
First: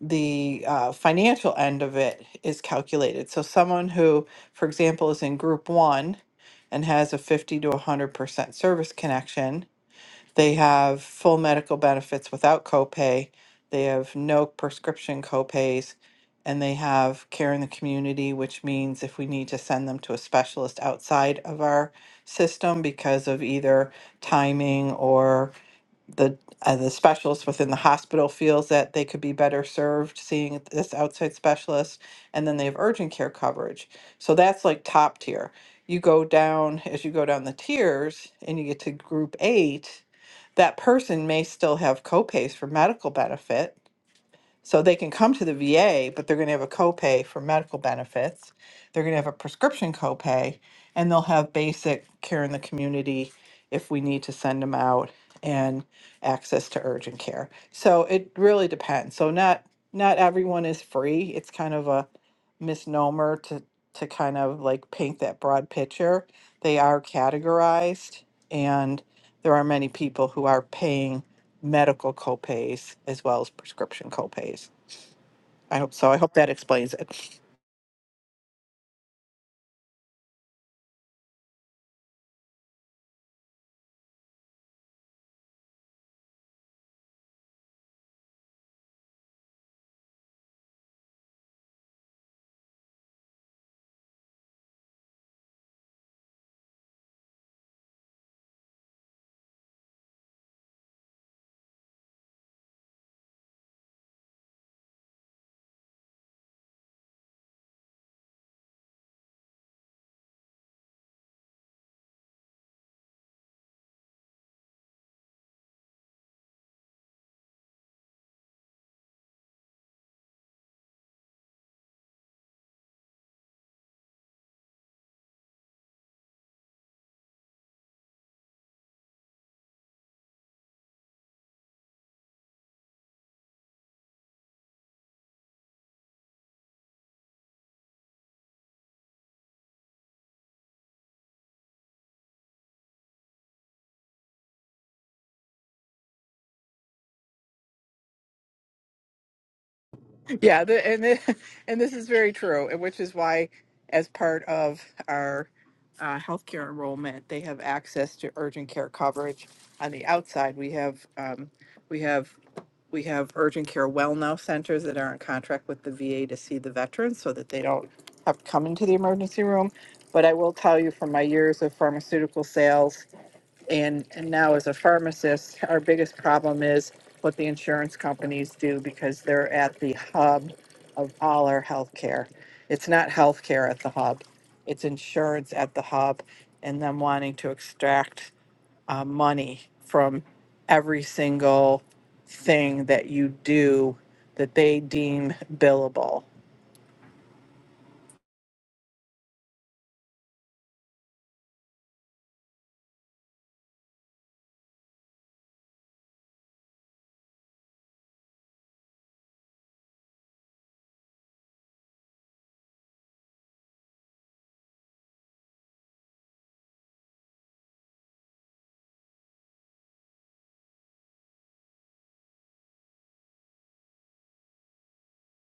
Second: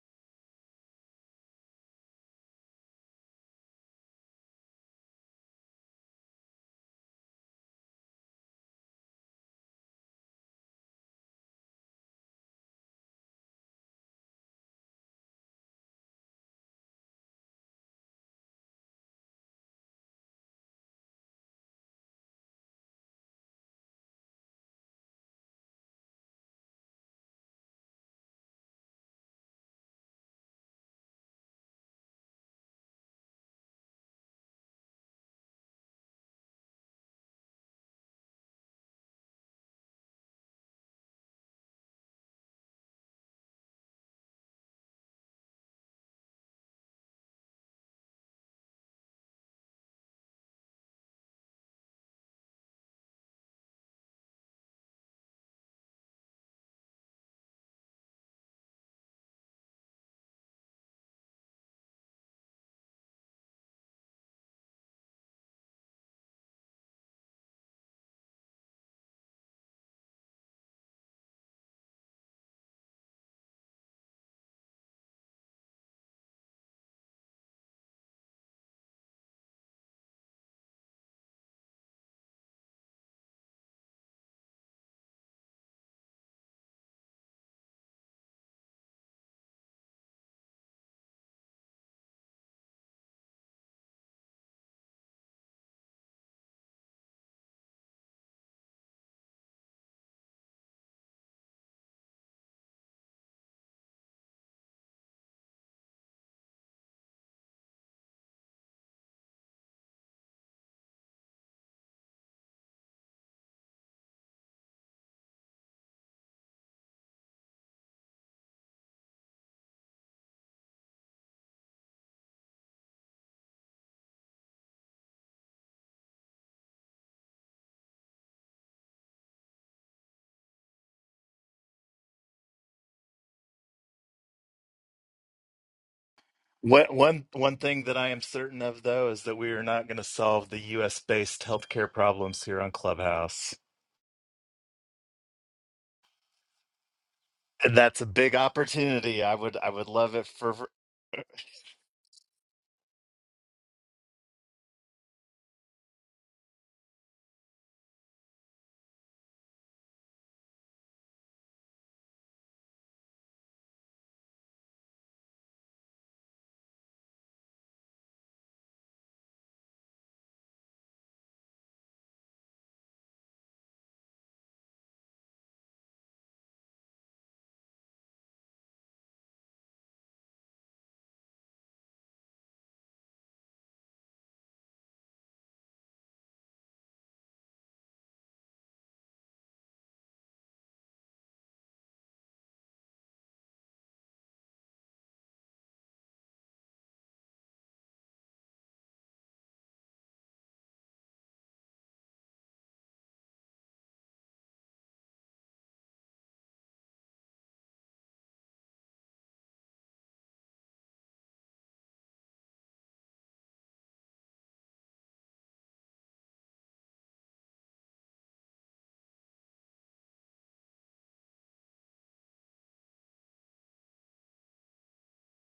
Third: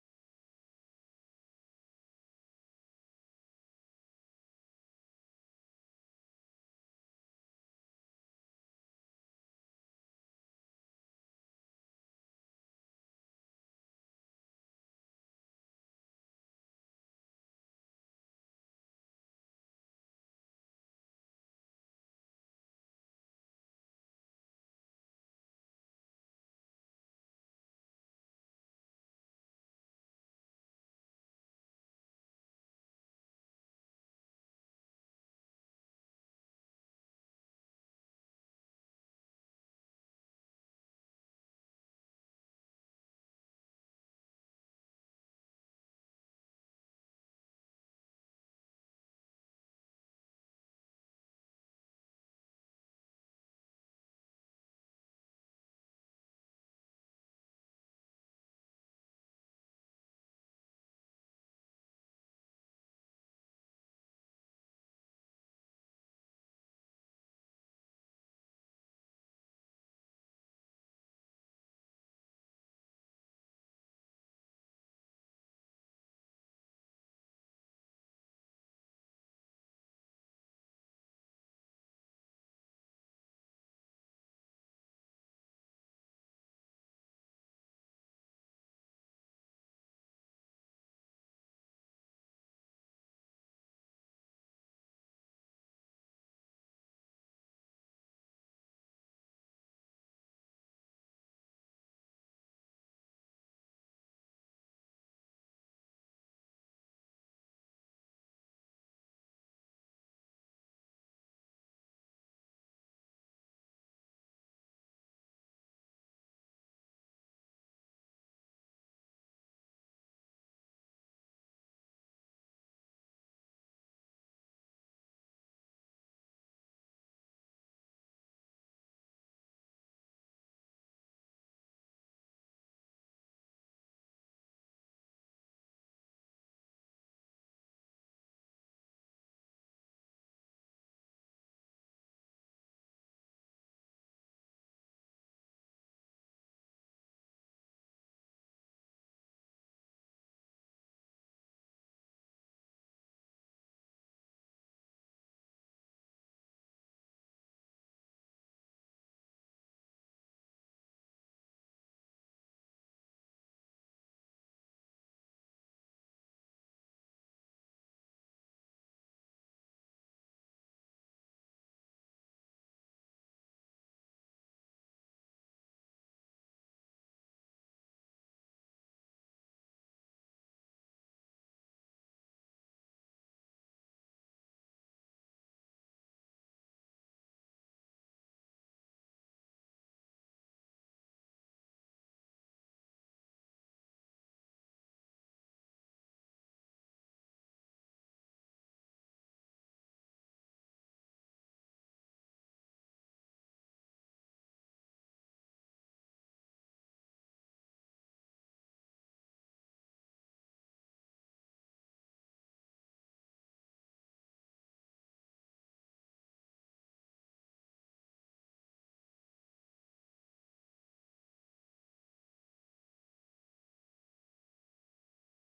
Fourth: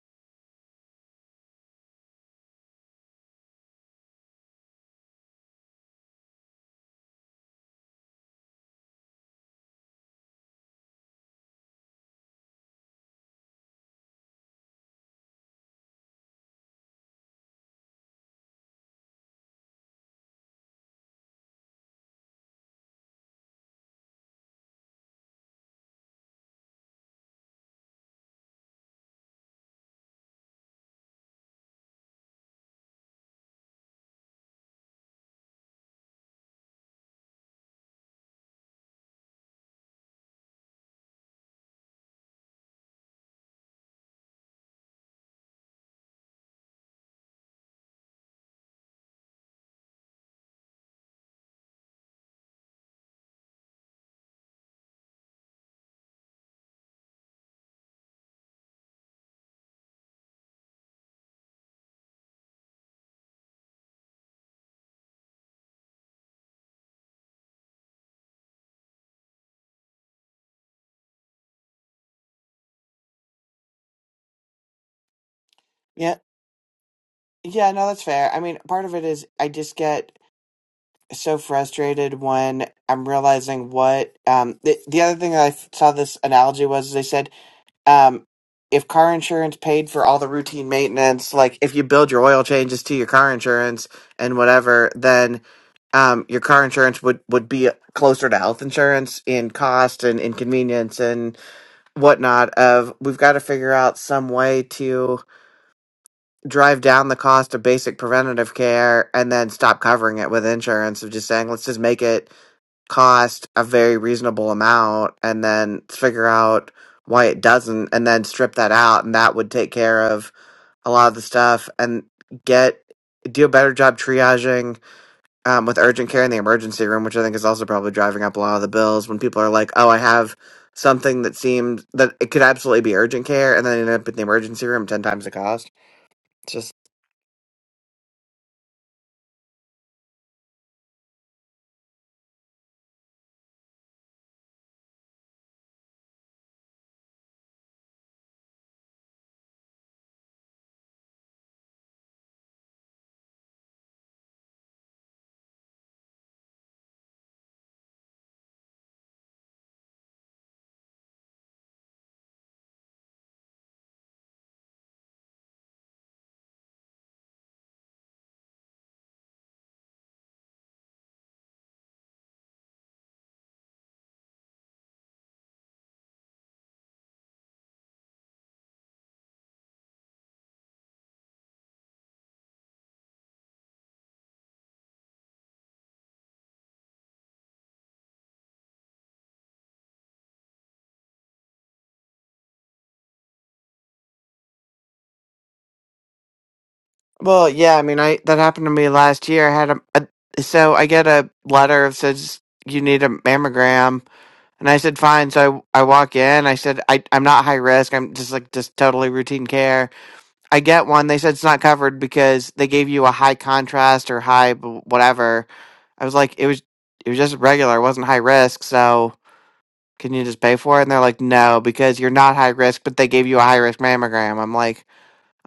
Speaker 3: the uh, financial end of it is calculated. So someone who, for example, is in group one and has a 50 to 100% service connection They have full medical benefits without copay. They have no prescription copays. And they have care in the community, which means if we need to send them to a specialist outside of our system because of either timing or the uh, the specialist within the hospital feels that they could be better served seeing this outside specialist and then they have urgent care coverage so that's like top tier you go down as you go down the tiers and you get to group 8 that person may still have copays for medical benefit so they can come to the VA, but they're going to have a copay for medical benefits. They're going to have a prescription copay, and they'll have basic care in the community if we need to send them out and access to urgent care. So it really depends. So not not everyone is free. It's kind of a misnomer to to kind of like paint that broad picture. They are categorized and there are many people who are paying medical copays as well as prescription copays. I hope so.
Speaker 2: Yeah.
Speaker 3: I hope that explains it.
Speaker 2: Yeah, no, that's fair. I mean, part of it is I just get so frustrated when I'm realizing what um the, the other thing that I f- saw this analogy was they said um, if car insurance paid for all the routine maintenance, like if you build your oil changes to your car insurance and whatever, then um, your car insurance would, would be closer to health insurance in cost and inconvenience and whatnot of we've got to figure out some way to drive down the cost of basic preventative care and then stop covering it with insurance of just saying let's just make it cost a very reasonable amount and then figure out why it doesn't and then strip that out and that would take care of a lot of the stuff and get do a better job triaging um, with urgent care in the emergency room which i think is also probably driving up a lot of the bills when people are like oh i have something that seems that it could absolutely be urgent care and then end up in the emergency room 10 times the cost It's just
Speaker 1: One, one, one thing that I am certain of, though, is that we are not going to solve the U.S. based healthcare problems here on Clubhouse. And that's a big opportunity. I would, I would love it for.
Speaker 3: Yeah,
Speaker 1: for-
Speaker 3: the, and the, (laughs) and this is very true, and which is why, as part of our uh, healthcare enrollment, they have access to urgent care coverage. On the outside, we have um, we have we have urgent care well now centers that are in contract with the VA to see the veterans, so that they don't have to come into the emergency room. But I will tell you, from my years of pharmaceutical sales And, and now as a pharmacist, our biggest problem is what the insurance companies do because they're at the hub of all our healthcare. It's not healthcare at the hub, it's insurance at the hub and them wanting to extract uh, money from every single thing that you do that they deem billable.
Speaker 2: Well, yeah, I mean, I that happened to me last year. I had a, a so I get a letter that says you need a mammogram, and I said fine. So I, I walk in. I said I I'm not high risk. I'm just like just totally routine care. I get one. They said it's not covered because they gave you a high contrast or high b- whatever. I was like, it was it was just regular. It wasn't high risk. So can you just pay for it? And they're like, no, because you're not high risk, but they gave you a high risk mammogram. I'm like.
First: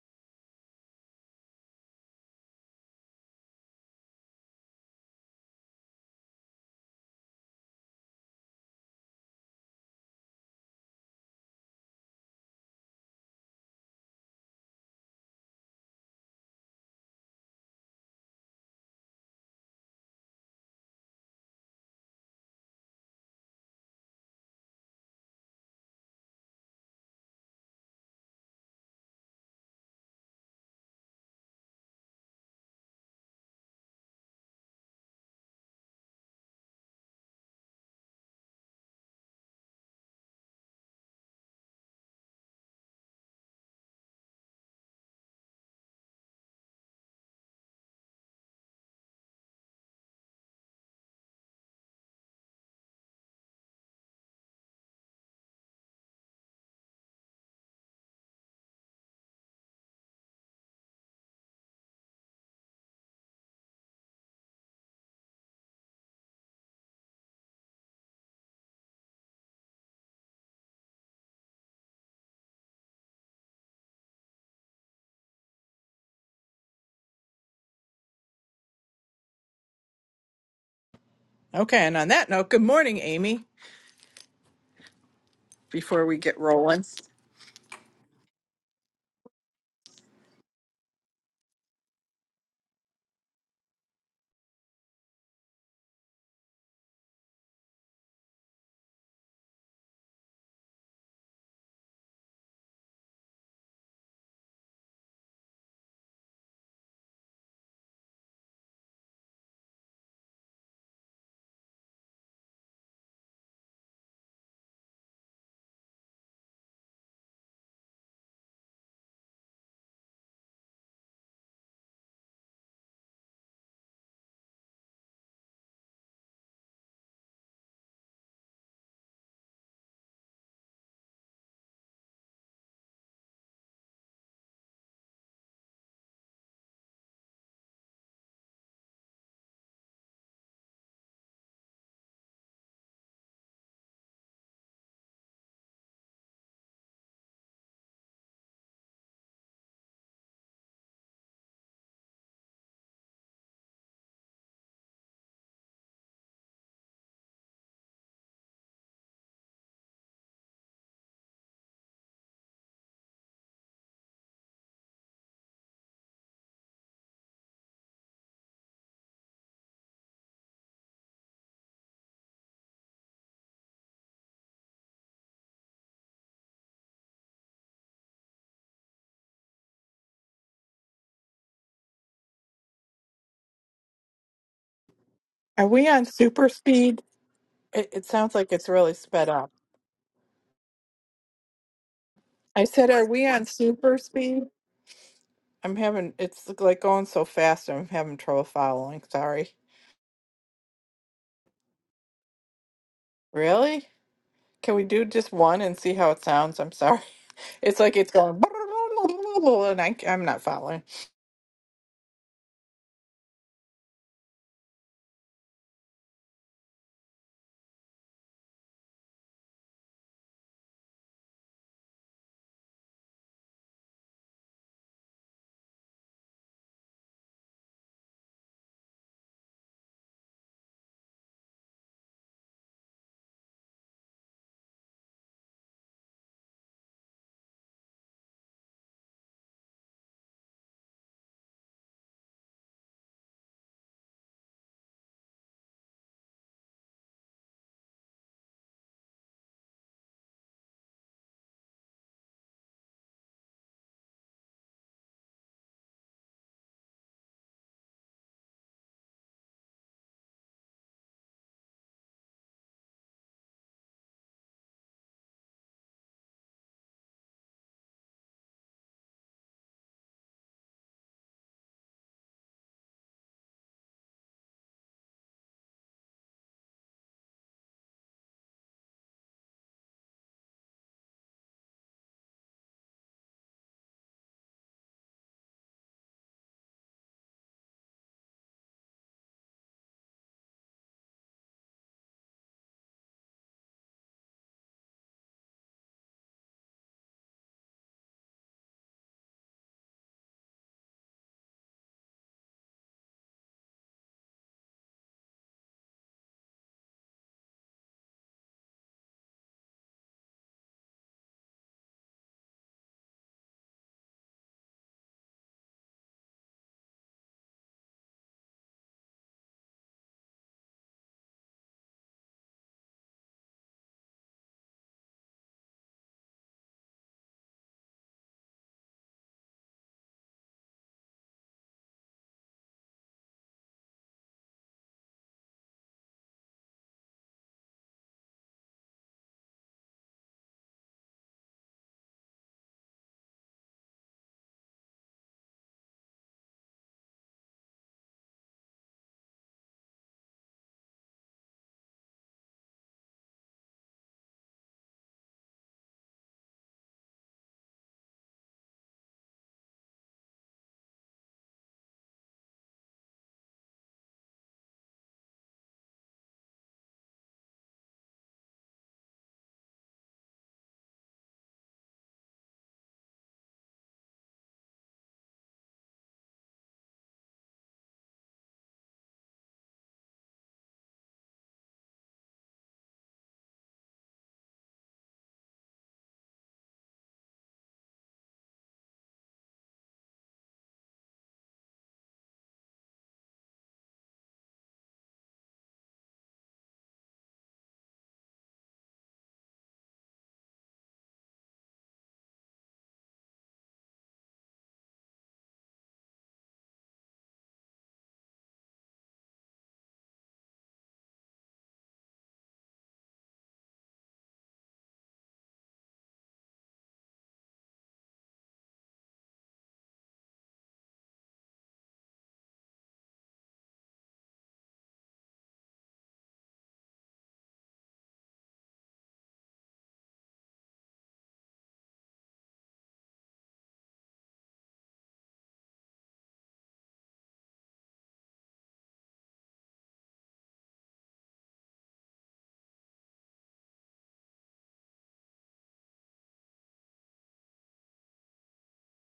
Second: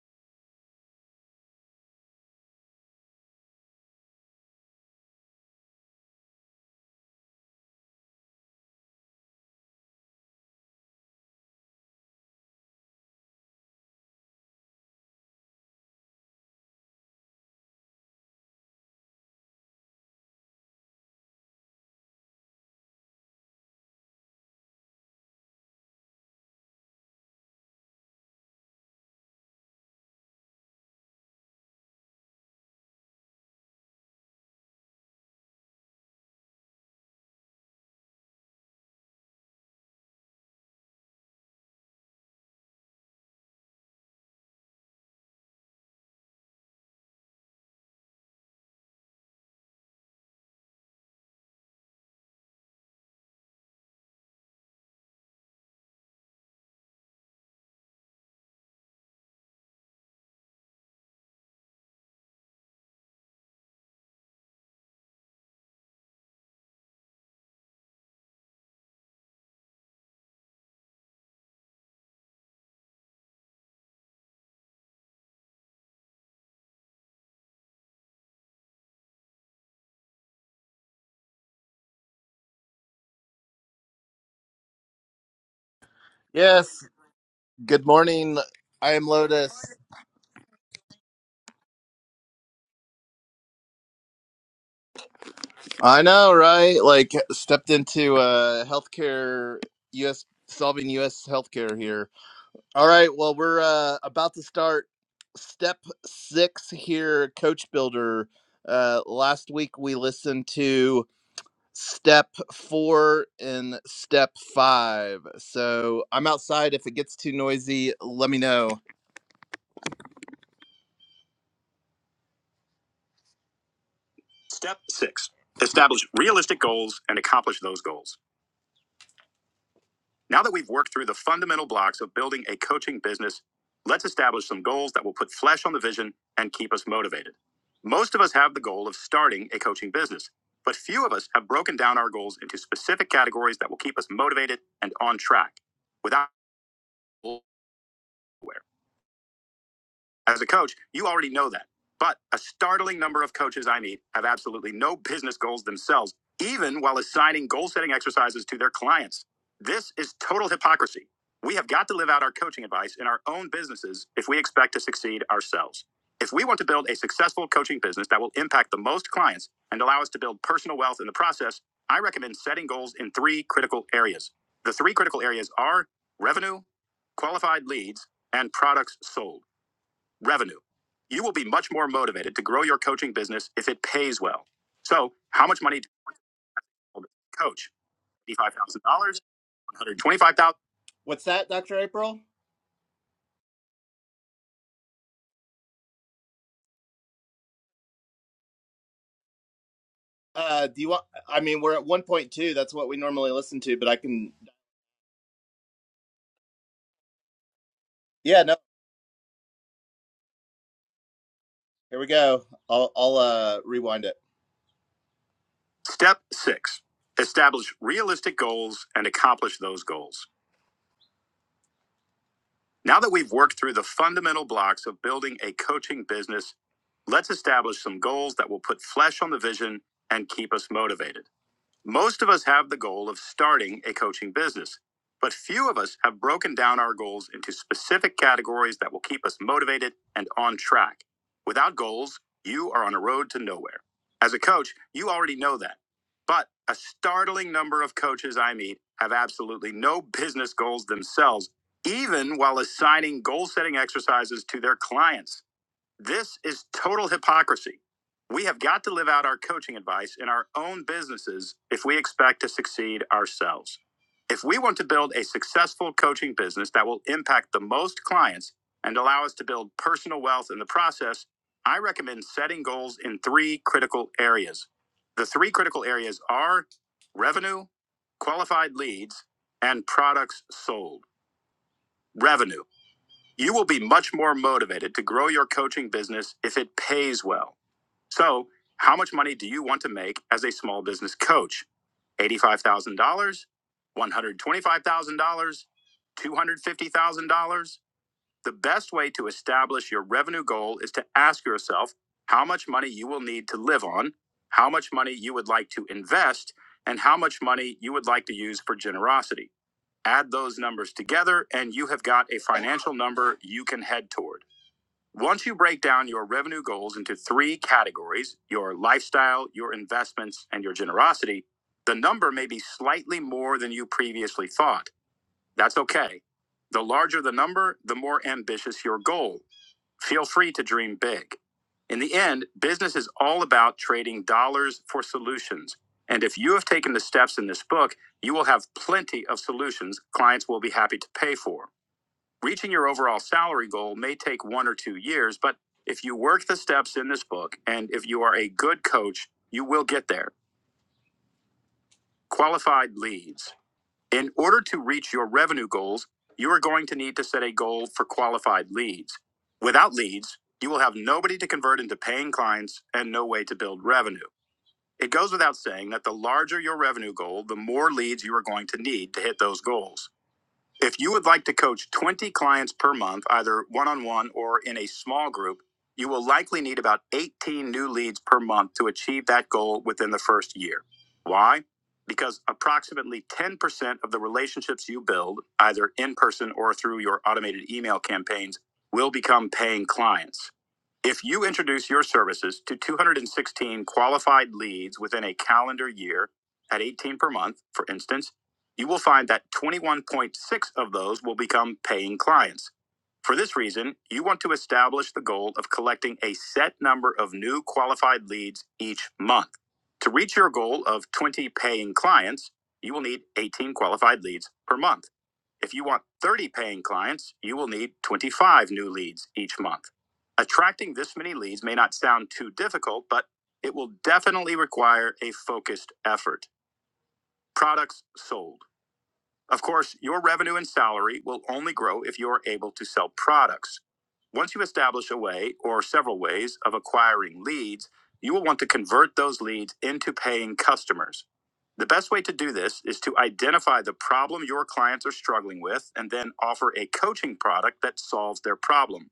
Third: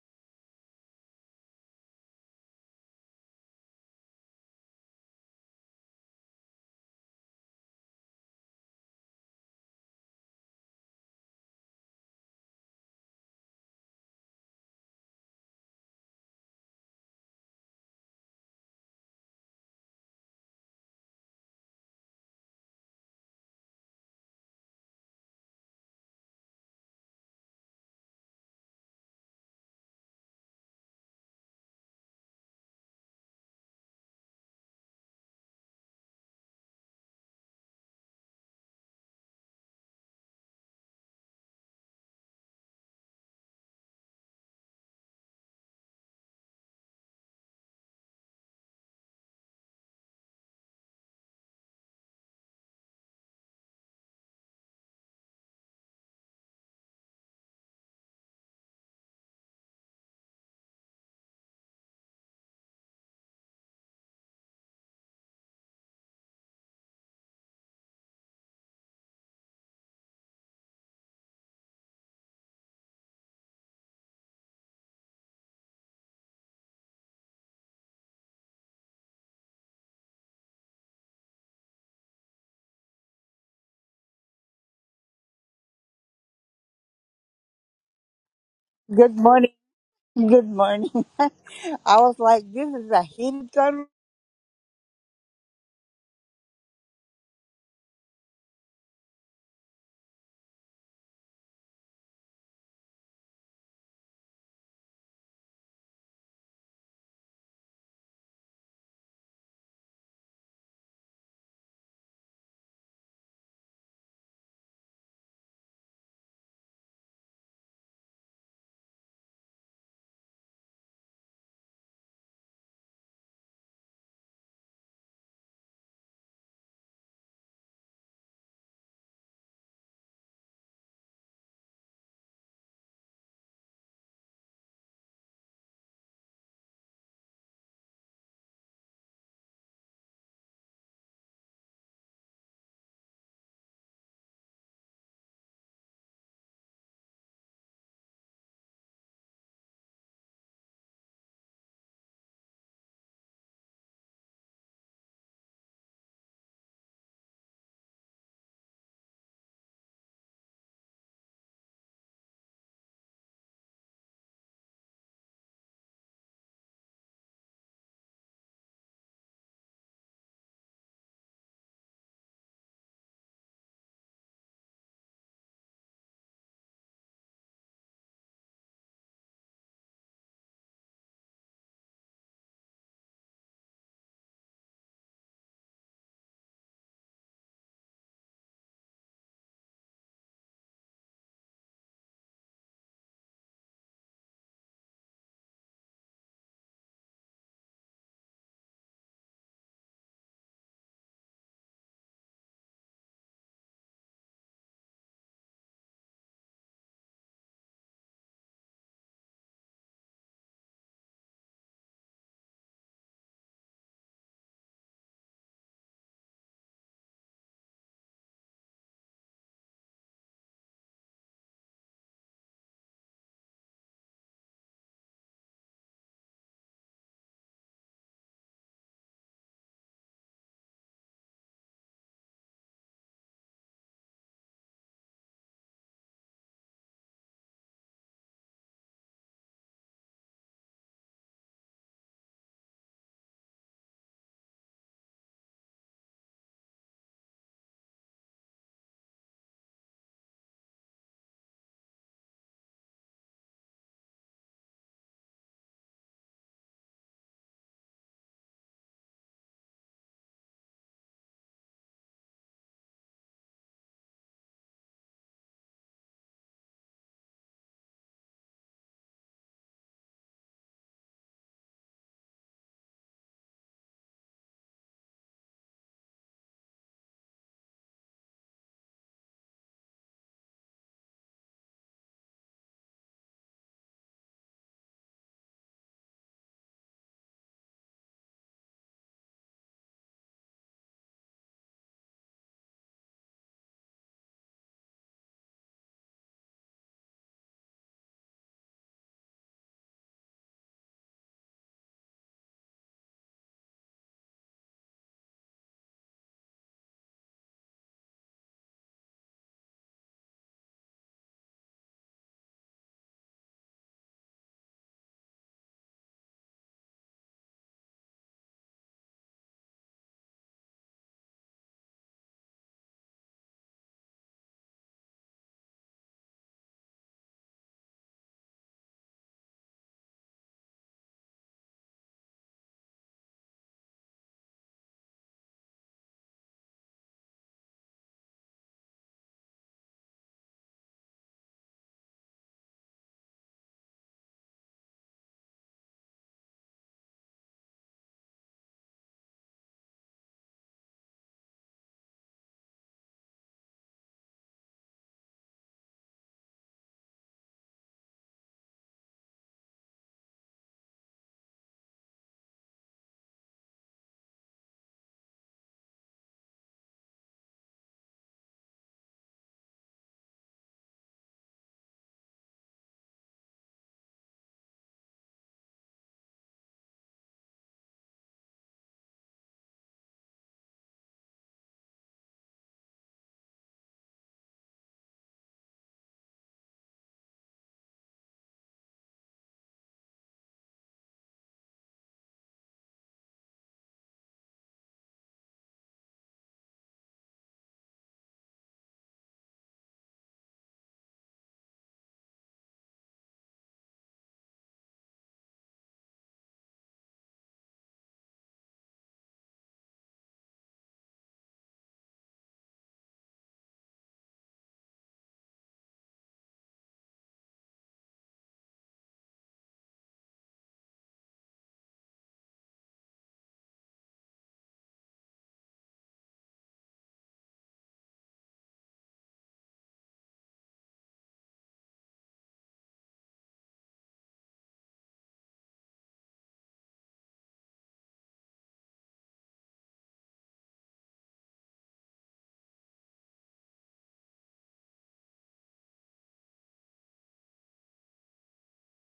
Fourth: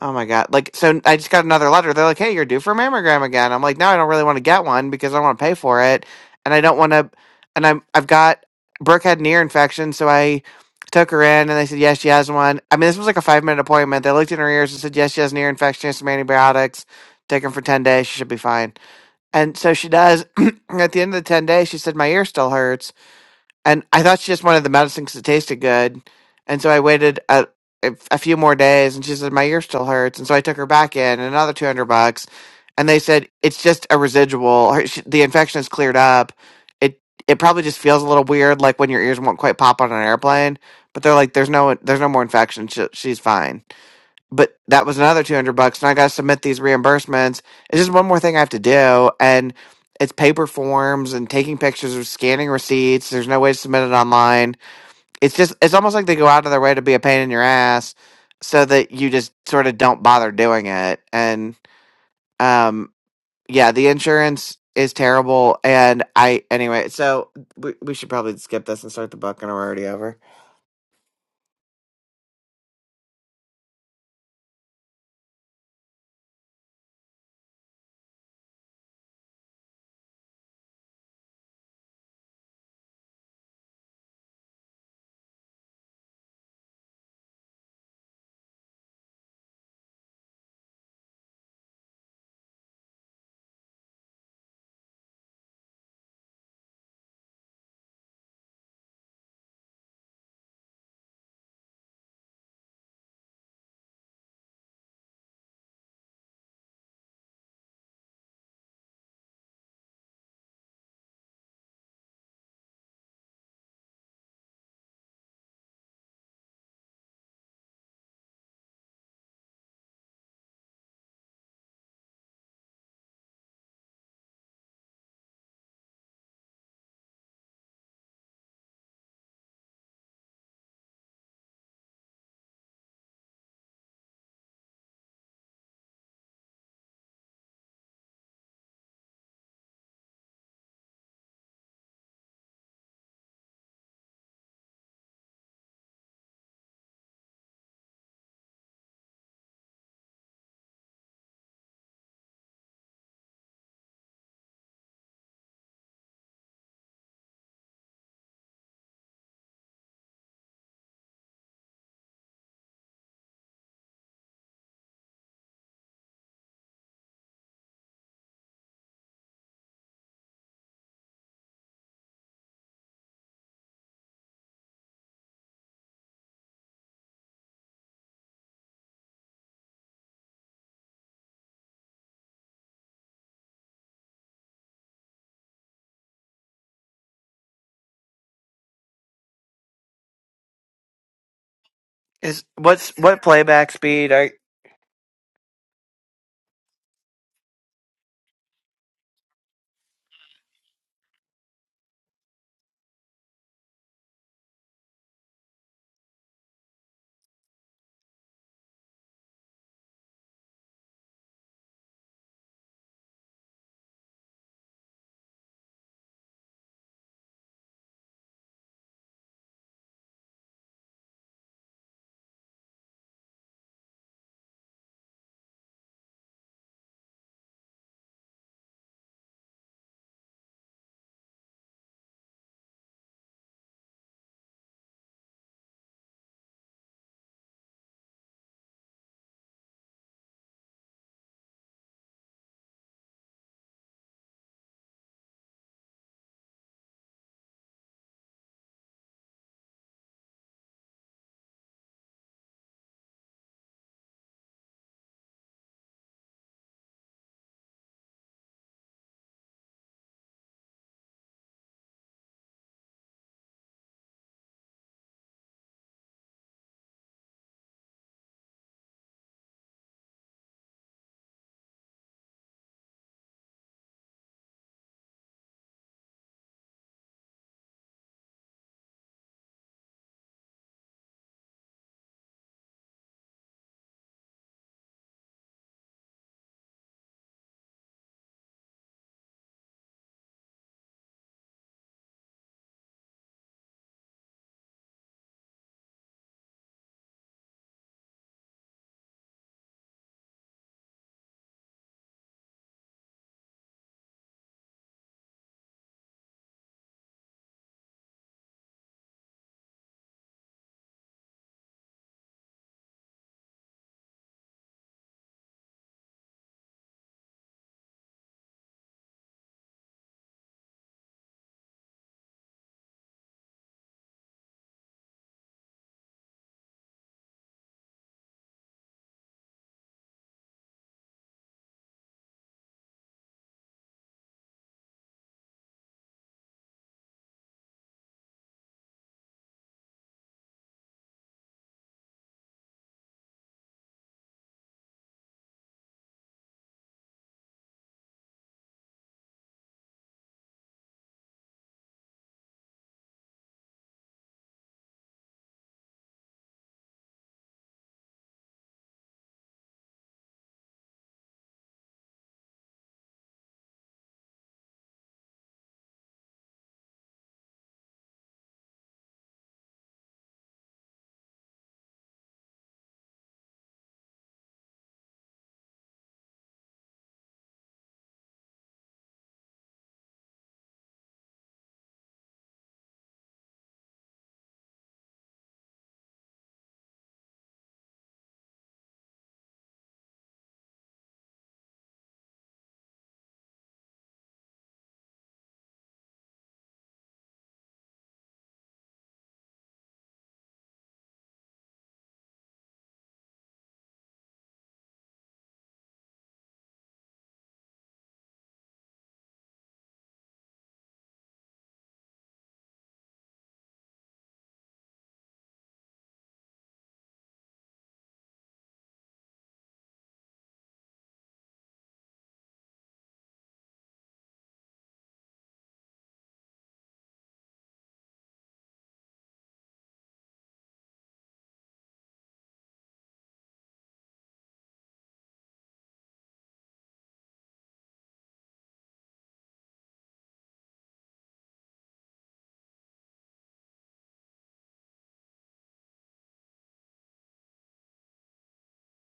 Speaker 2: Oh my god! Like, so I just got another letter. They're like, "Hey, you're due for a mammogram again." I'm like, "No, I don't really want to get one because I don't want to pay for it, and I don't want to." And I'm I've got Brooke had an ear infection, so I took her in, and they said, "Yes, she has one." I mean, this was like a five minute appointment. They looked in her ears and said, "Yes, she has an ear infection. She has some antibiotics. Take them for ten days. She should be fine." And so she does. (clears throat) At the end of the ten days, she said, "My ear still hurts." and I thought she just wanted the medicine because it tasted good. And so I waited a, a a few more days, and she said my ear still hurts. And so I took her back in another two hundred bucks, and they said it's just a residual. Her, she, the infection is cleared up. It it probably just feels a little weird, like when your ears won't quite pop on an airplane. But they're like, there's no there's no more infection. She, she's fine but that was another 200 bucks and i gotta submit these reimbursements it's just one more thing i have to do and it's paper forms and taking pictures or scanning receipts there's no way to submit it online it's just it's almost like they go out of their way to be a pain in your ass so that you just sort of don't bother doing it and um yeah the insurance is terrible and i anyway so we, we should probably skip this and start the book and we're already over
Speaker 3: Okay, and on that note, good morning, Amy. Before we get
Speaker 1: Yes.
Speaker 3: rolling,
Speaker 1: Good morning. I am
Speaker 4: Good morning.
Speaker 1: Lotus.
Speaker 4: Good morning. (laughs) I was like, this is a heated gun.
Speaker 1: I know, right? Like stepped into uh healthcare US solving US healthcare here. All right, well we're uh about to start step 6 here coach builder. Uh last week we listened to step four and step five. So I'm outside. If it gets too noisy, let me know. Step six establish realistic goals and accomplish those goals. Now that we've worked through the fundamental blocks of building a coaching business, let's establish some goals that will put flesh on the vision and keep us motivated. Most of us have the goal of starting a coaching business, but few of us have broken down our goals into specific categories that will keep us motivated and on track without. aware. As a coach, you already know that. But a startling number of coaches I meet have absolutely no business goals themselves, even while assigning goal setting exercises to their clients. This is total hypocrisy. We have got to live out our coaching advice in our own businesses if we expect to succeed ourselves. If we want to build a successful coaching business that will impact the most clients and allow us to build personal wealth in the process, I recommend setting goals in three critical areas. The three critical areas are revenue, qualified leads, and products sold. Revenue. You will be much more motivated to grow your coaching business if it pays well. So, how much
Speaker 3: are
Speaker 1: money
Speaker 3: we
Speaker 1: do
Speaker 3: on super speed?
Speaker 1: you coach?
Speaker 3: It, it sounds like it's really
Speaker 1: $85,000,
Speaker 3: sped up.
Speaker 1: $125,000. What's that, Dr. April?
Speaker 2: is
Speaker 3: I said,
Speaker 2: what's
Speaker 3: are
Speaker 2: what
Speaker 3: we on (laughs)
Speaker 2: playback
Speaker 3: super
Speaker 2: speed are you
Speaker 3: speed? I'm having, it's like like, going so fast, I'm having trouble following. Sorry.
Speaker 1: Uh, do you want, I mean, we're at 1.2. That's what we normally listen to, but
Speaker 3: Really?
Speaker 1: I can,
Speaker 3: Can we do just one and see how it sounds? I'm sorry. (laughs) It's like it's going (laughs)
Speaker 1: yeah, no,
Speaker 3: and I, I'm not following.
Speaker 1: here we go. I'll, I'll, uh, rewind it. Step six, establish realistic goals and accomplish those goals. Now that we've worked through the fundamental blocks of building a coaching business, let's establish some goals that will put flesh on the vision and keep us motivated. Most of us have the goal of starting a coaching business, but few of us have broken down our goals into specific categories that will keep us motivated and on track. Without goals, you are on a road to nowhere. As a coach, you already know that. But a startling number of coaches I meet have absolutely no business goals themselves, even while assigning goal setting exercises to their clients. This is total hypocrisy. We have got to live out our coaching advice in our own businesses if we expect to succeed ourselves. If we want to build a successful coaching business that will impact the most clients and allow us to build personal wealth in the process, I recommend setting goals in three critical areas. The three critical areas are revenue, qualified leads, and products sold. Revenue. You will be much more motivated to grow your coaching business if it pays well. So, how much money do you want to make as a small business coach? $85,000, $125,000, $250,000? The best way to establish your revenue goal is to ask yourself how much money you will need to live on, how much money you would like to invest, and how much money you would like to use for generosity. Add those numbers together, and you have got a financial number you can head toward. Once you break down your revenue goals into three categories your lifestyle, your investments, and your generosity the number may be slightly more than you previously thought. That's okay. The larger the number, the more ambitious your goal. Feel free to dream big. In the end, business is all about trading dollars for solutions. And if you have taken the steps in this book, you will have plenty of solutions clients will be happy to pay for. Reaching your overall salary goal may take one or two years, but if you work the steps in this book and if you are a good coach, you will get there. Qualified leads. In order to reach your revenue goals, you are going to need to set a goal for qualified leads. Without leads, you will have nobody to convert into paying clients and no way to build revenue. It goes without saying that the larger your revenue goal, the more leads you are going to need to hit those goals. If you would like to coach 20 clients per month, either one on one or in a small group, you will likely need about 18 new leads per month to achieve that goal within the first year. Why? Because approximately 10% of the relationships you build, either in person or through your automated email campaigns, will become paying clients. If you introduce your services to 216 qualified leads within a calendar year at 18 per month, for instance, you will find that 21.6 of those will become paying clients. For this reason, you want to establish the goal of collecting a set number of new qualified leads each month. To reach your goal of 20 paying clients, you will need 18 qualified leads per month. If you want 30 paying clients, you will need 25 new leads each month. Attracting this many leads may not sound too difficult, but it will definitely require a focused effort. Products sold. Of course, your revenue and salary will only grow if you are able to sell products. Once you establish a way or several ways of acquiring leads, you will want to convert those leads into paying customers. The best way to do this is to identify the problem your clients are struggling with and then offer a coaching product that solves their problem.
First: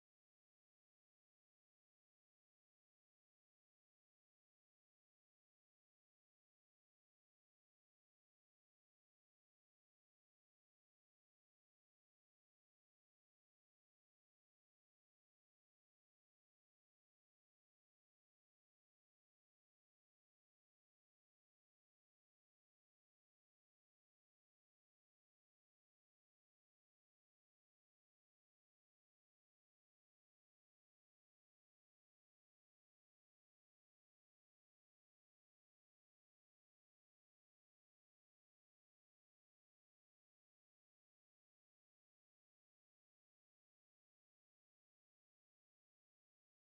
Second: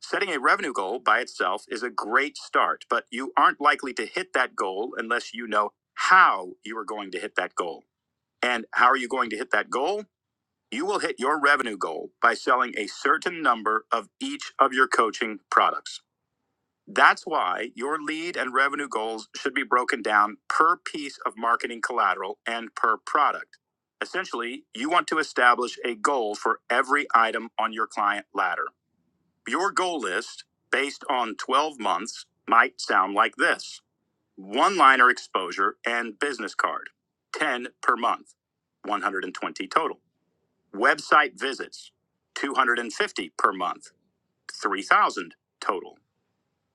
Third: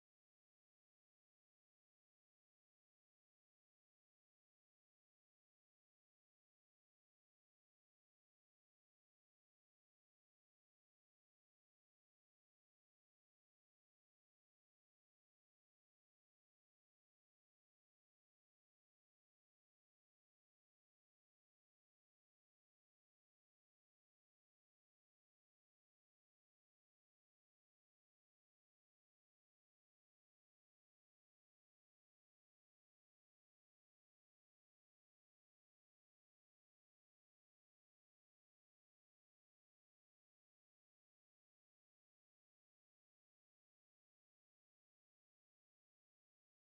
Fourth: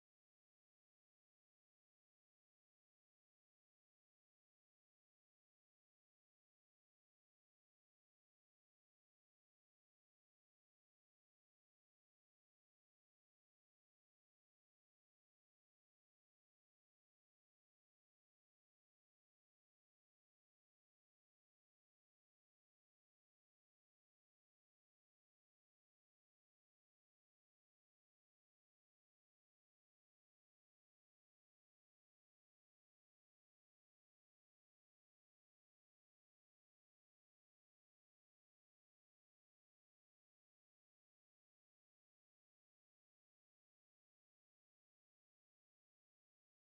Speaker 1: Setting a revenue goal by itself is a great start, but you aren't likely to hit that goal unless you know how you are going to hit that goal. And how are you going to hit that goal? You will hit your revenue goal by selling a certain number of each of your coaching products. That's why your lead and revenue goals should be broken down per piece of marketing collateral and per product. Essentially, you want to establish a goal for every item on your client ladder. Your goal list, based on 12 months, might sound like this one liner exposure and business card, 10 per month, 120 total. Website visits, 250 per month, 3,000 total.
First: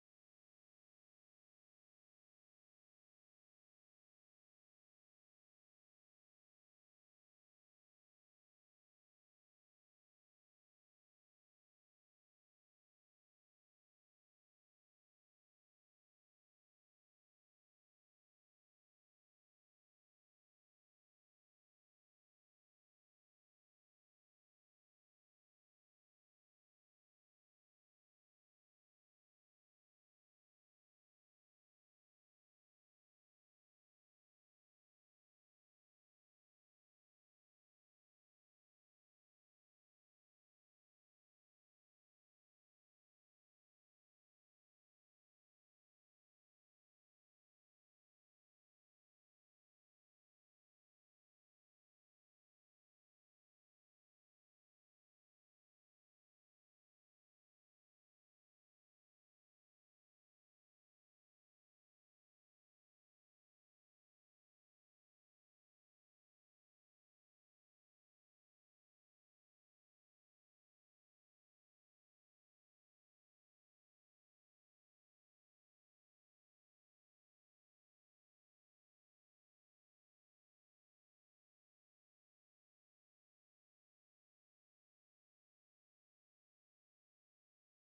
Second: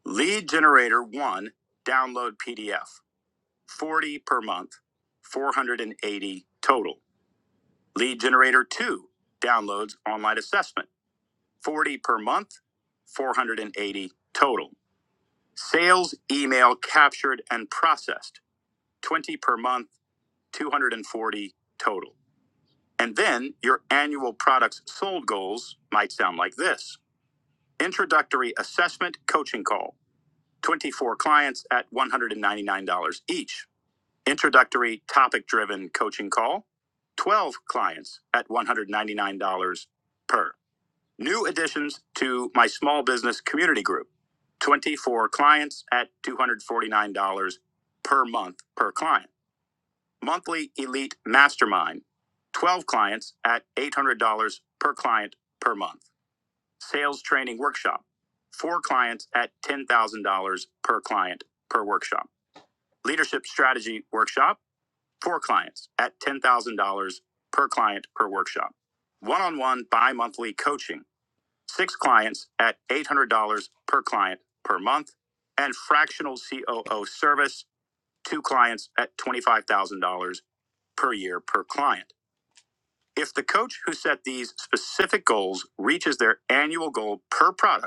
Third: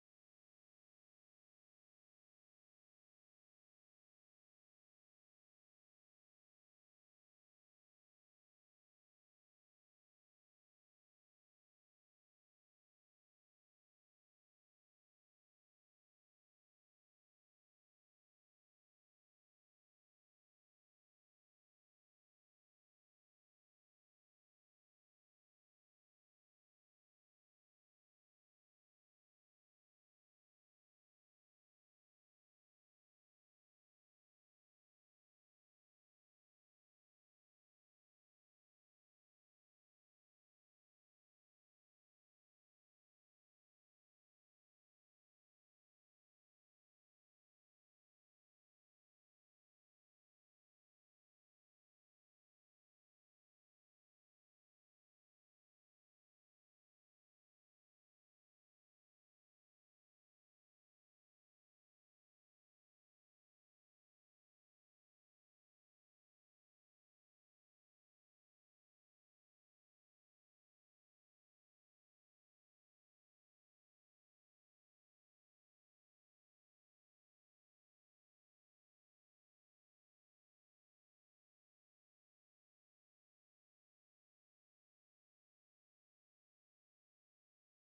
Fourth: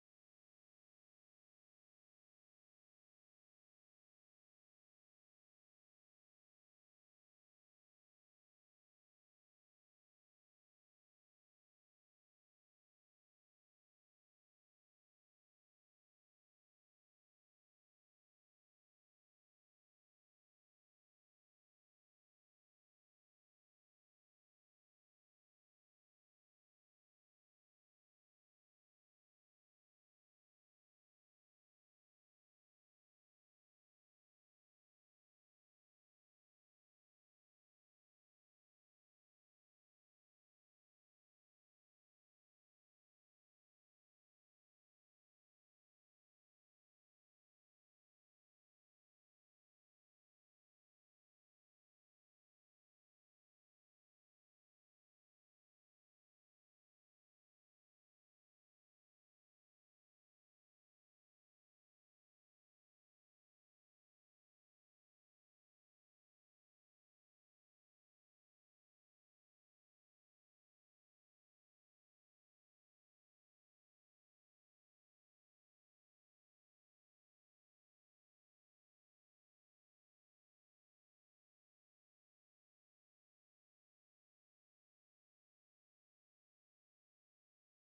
Speaker 1: Lead generator one, download PDF, 40 per month, 480 total. Lead generator two, downloads online assessment, 40 per month, 480 total. Sales email captured and processed, 20 per month, 240 total. And then your annual products sold goals might sound like this. Introductory assessment coaching call 24 clients at $199 each. Introductory topic driven coaching call 12 clients at $199 per. New additions to my small business community group 24 clients at $249 per month per client. Monthly elite mastermind 12 clients at $800 per client per month sales training workshop. Four clients at $10,000 per client per workshop. Leadership strategy workshop. Four clients at $10,000 per client per workshop. One on one bi monthly coaching. Six clients at $800 per client per month. And fractional COO service. Two clients at $25,000 per year per client. If the coach who set these specific goals reaches their annual goal per product,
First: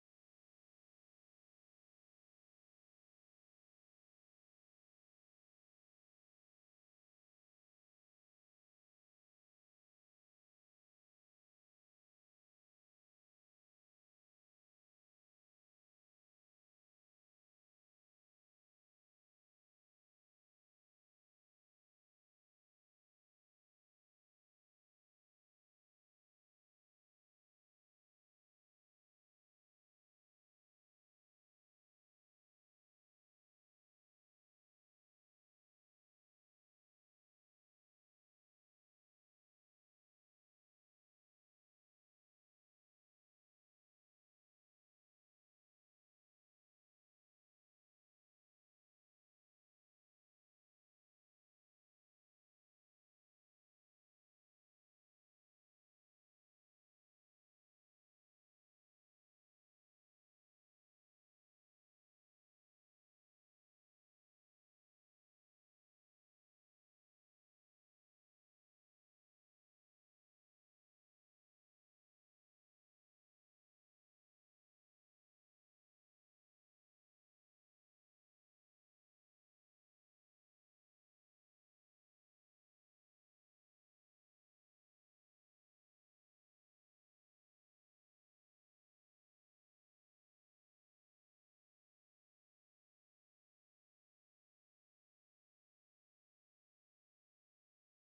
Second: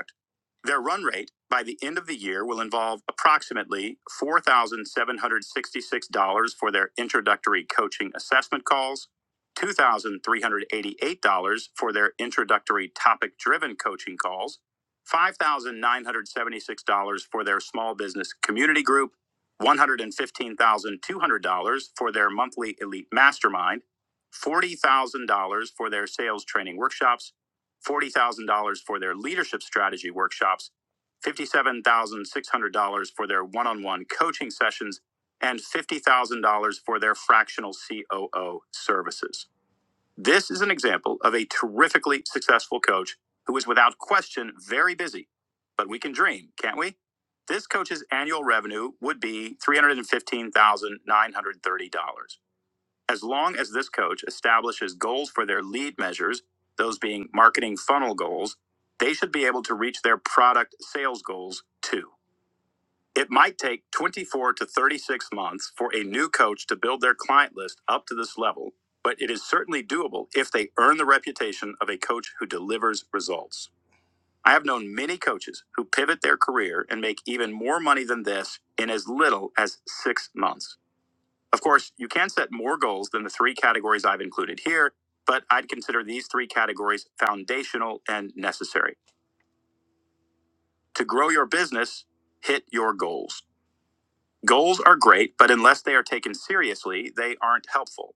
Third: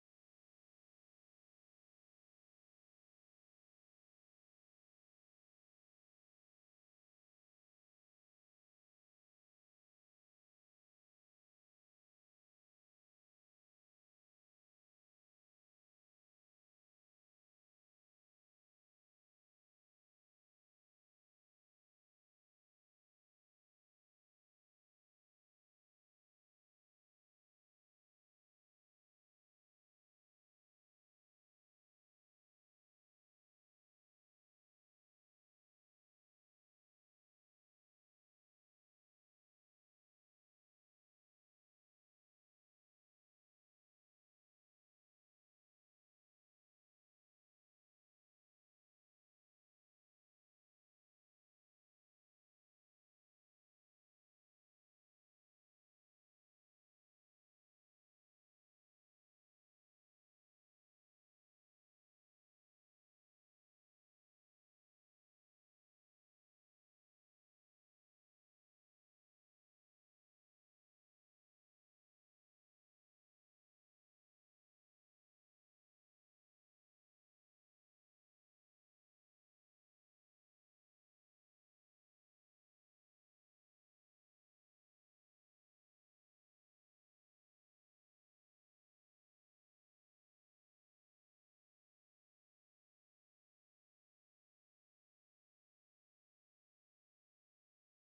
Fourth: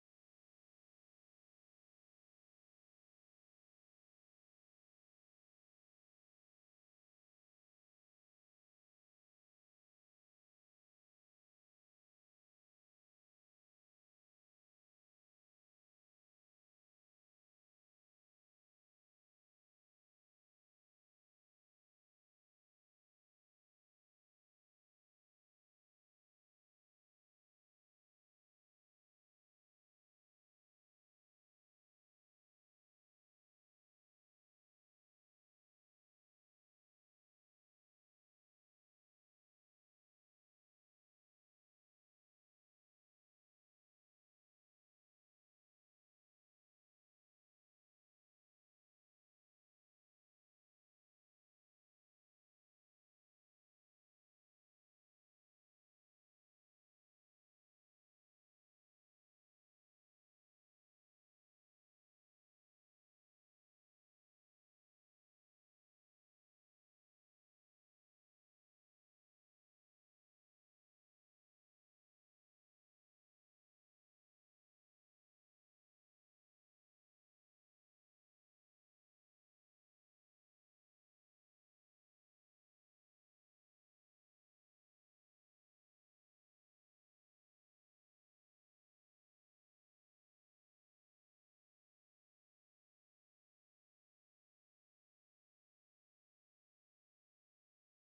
Speaker 1: their run rate by the end of the year will involve approximately $4,766 for their introductory coaching assessment calls, $2,388 for their introductory topic driven coaching calls, $5,976 for their small business community group, $115,200 for their monthly elite mastermind, $40,000 for their sales training workshops $40,000 for their leadership strategy workshops, $57,600 for their one on one coaching sessions, and $50,000 for their fractional COO services. This is an example of a terrifically successful coach who is without question very busy, but we can dream, can't we? This coach's annual revenue would be $315,930. As long as this coach establishes goals for their lead measures, those being marketing funnel goals, they should be able to reach their product sales goals too. It might take 24 to 36 months for a new coach to build their client list up to this level, but it is certainly doable if they earn the reputation of a coach who delivers results. I have known many coaches who pivot their career and make even more money than this in as little as six months. Of course, you can set more goals than the three categories I've included here, but I'd consider these three categories foundational and necessary. To grow your business, hit your goals. Goals are great, but unless they are taken seriously, they aren't helpful.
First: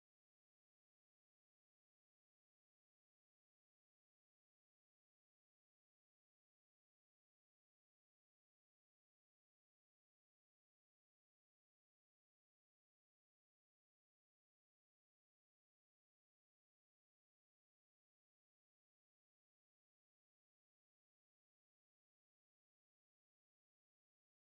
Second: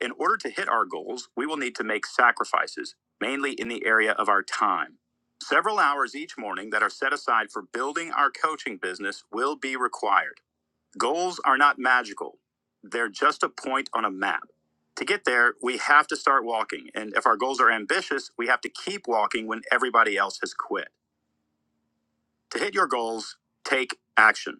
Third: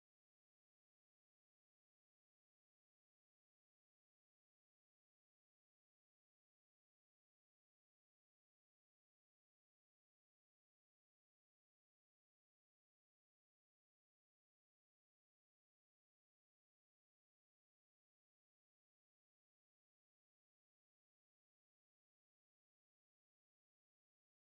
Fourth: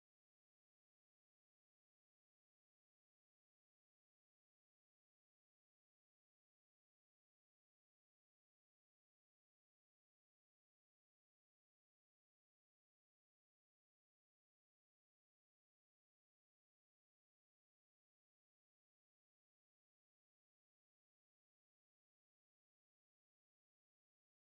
Speaker 1: In order to hit our goals, we will need to make sacrifices, mainly in the area of our time. Several hours each morning that are set aside for building our coaching business will be required. Goals are not magical. They're just a point on a map. To get there, we have to start walking. And if our goals are ambitious, we have to keep walking when everybody else has quit. To hit your goals, take action.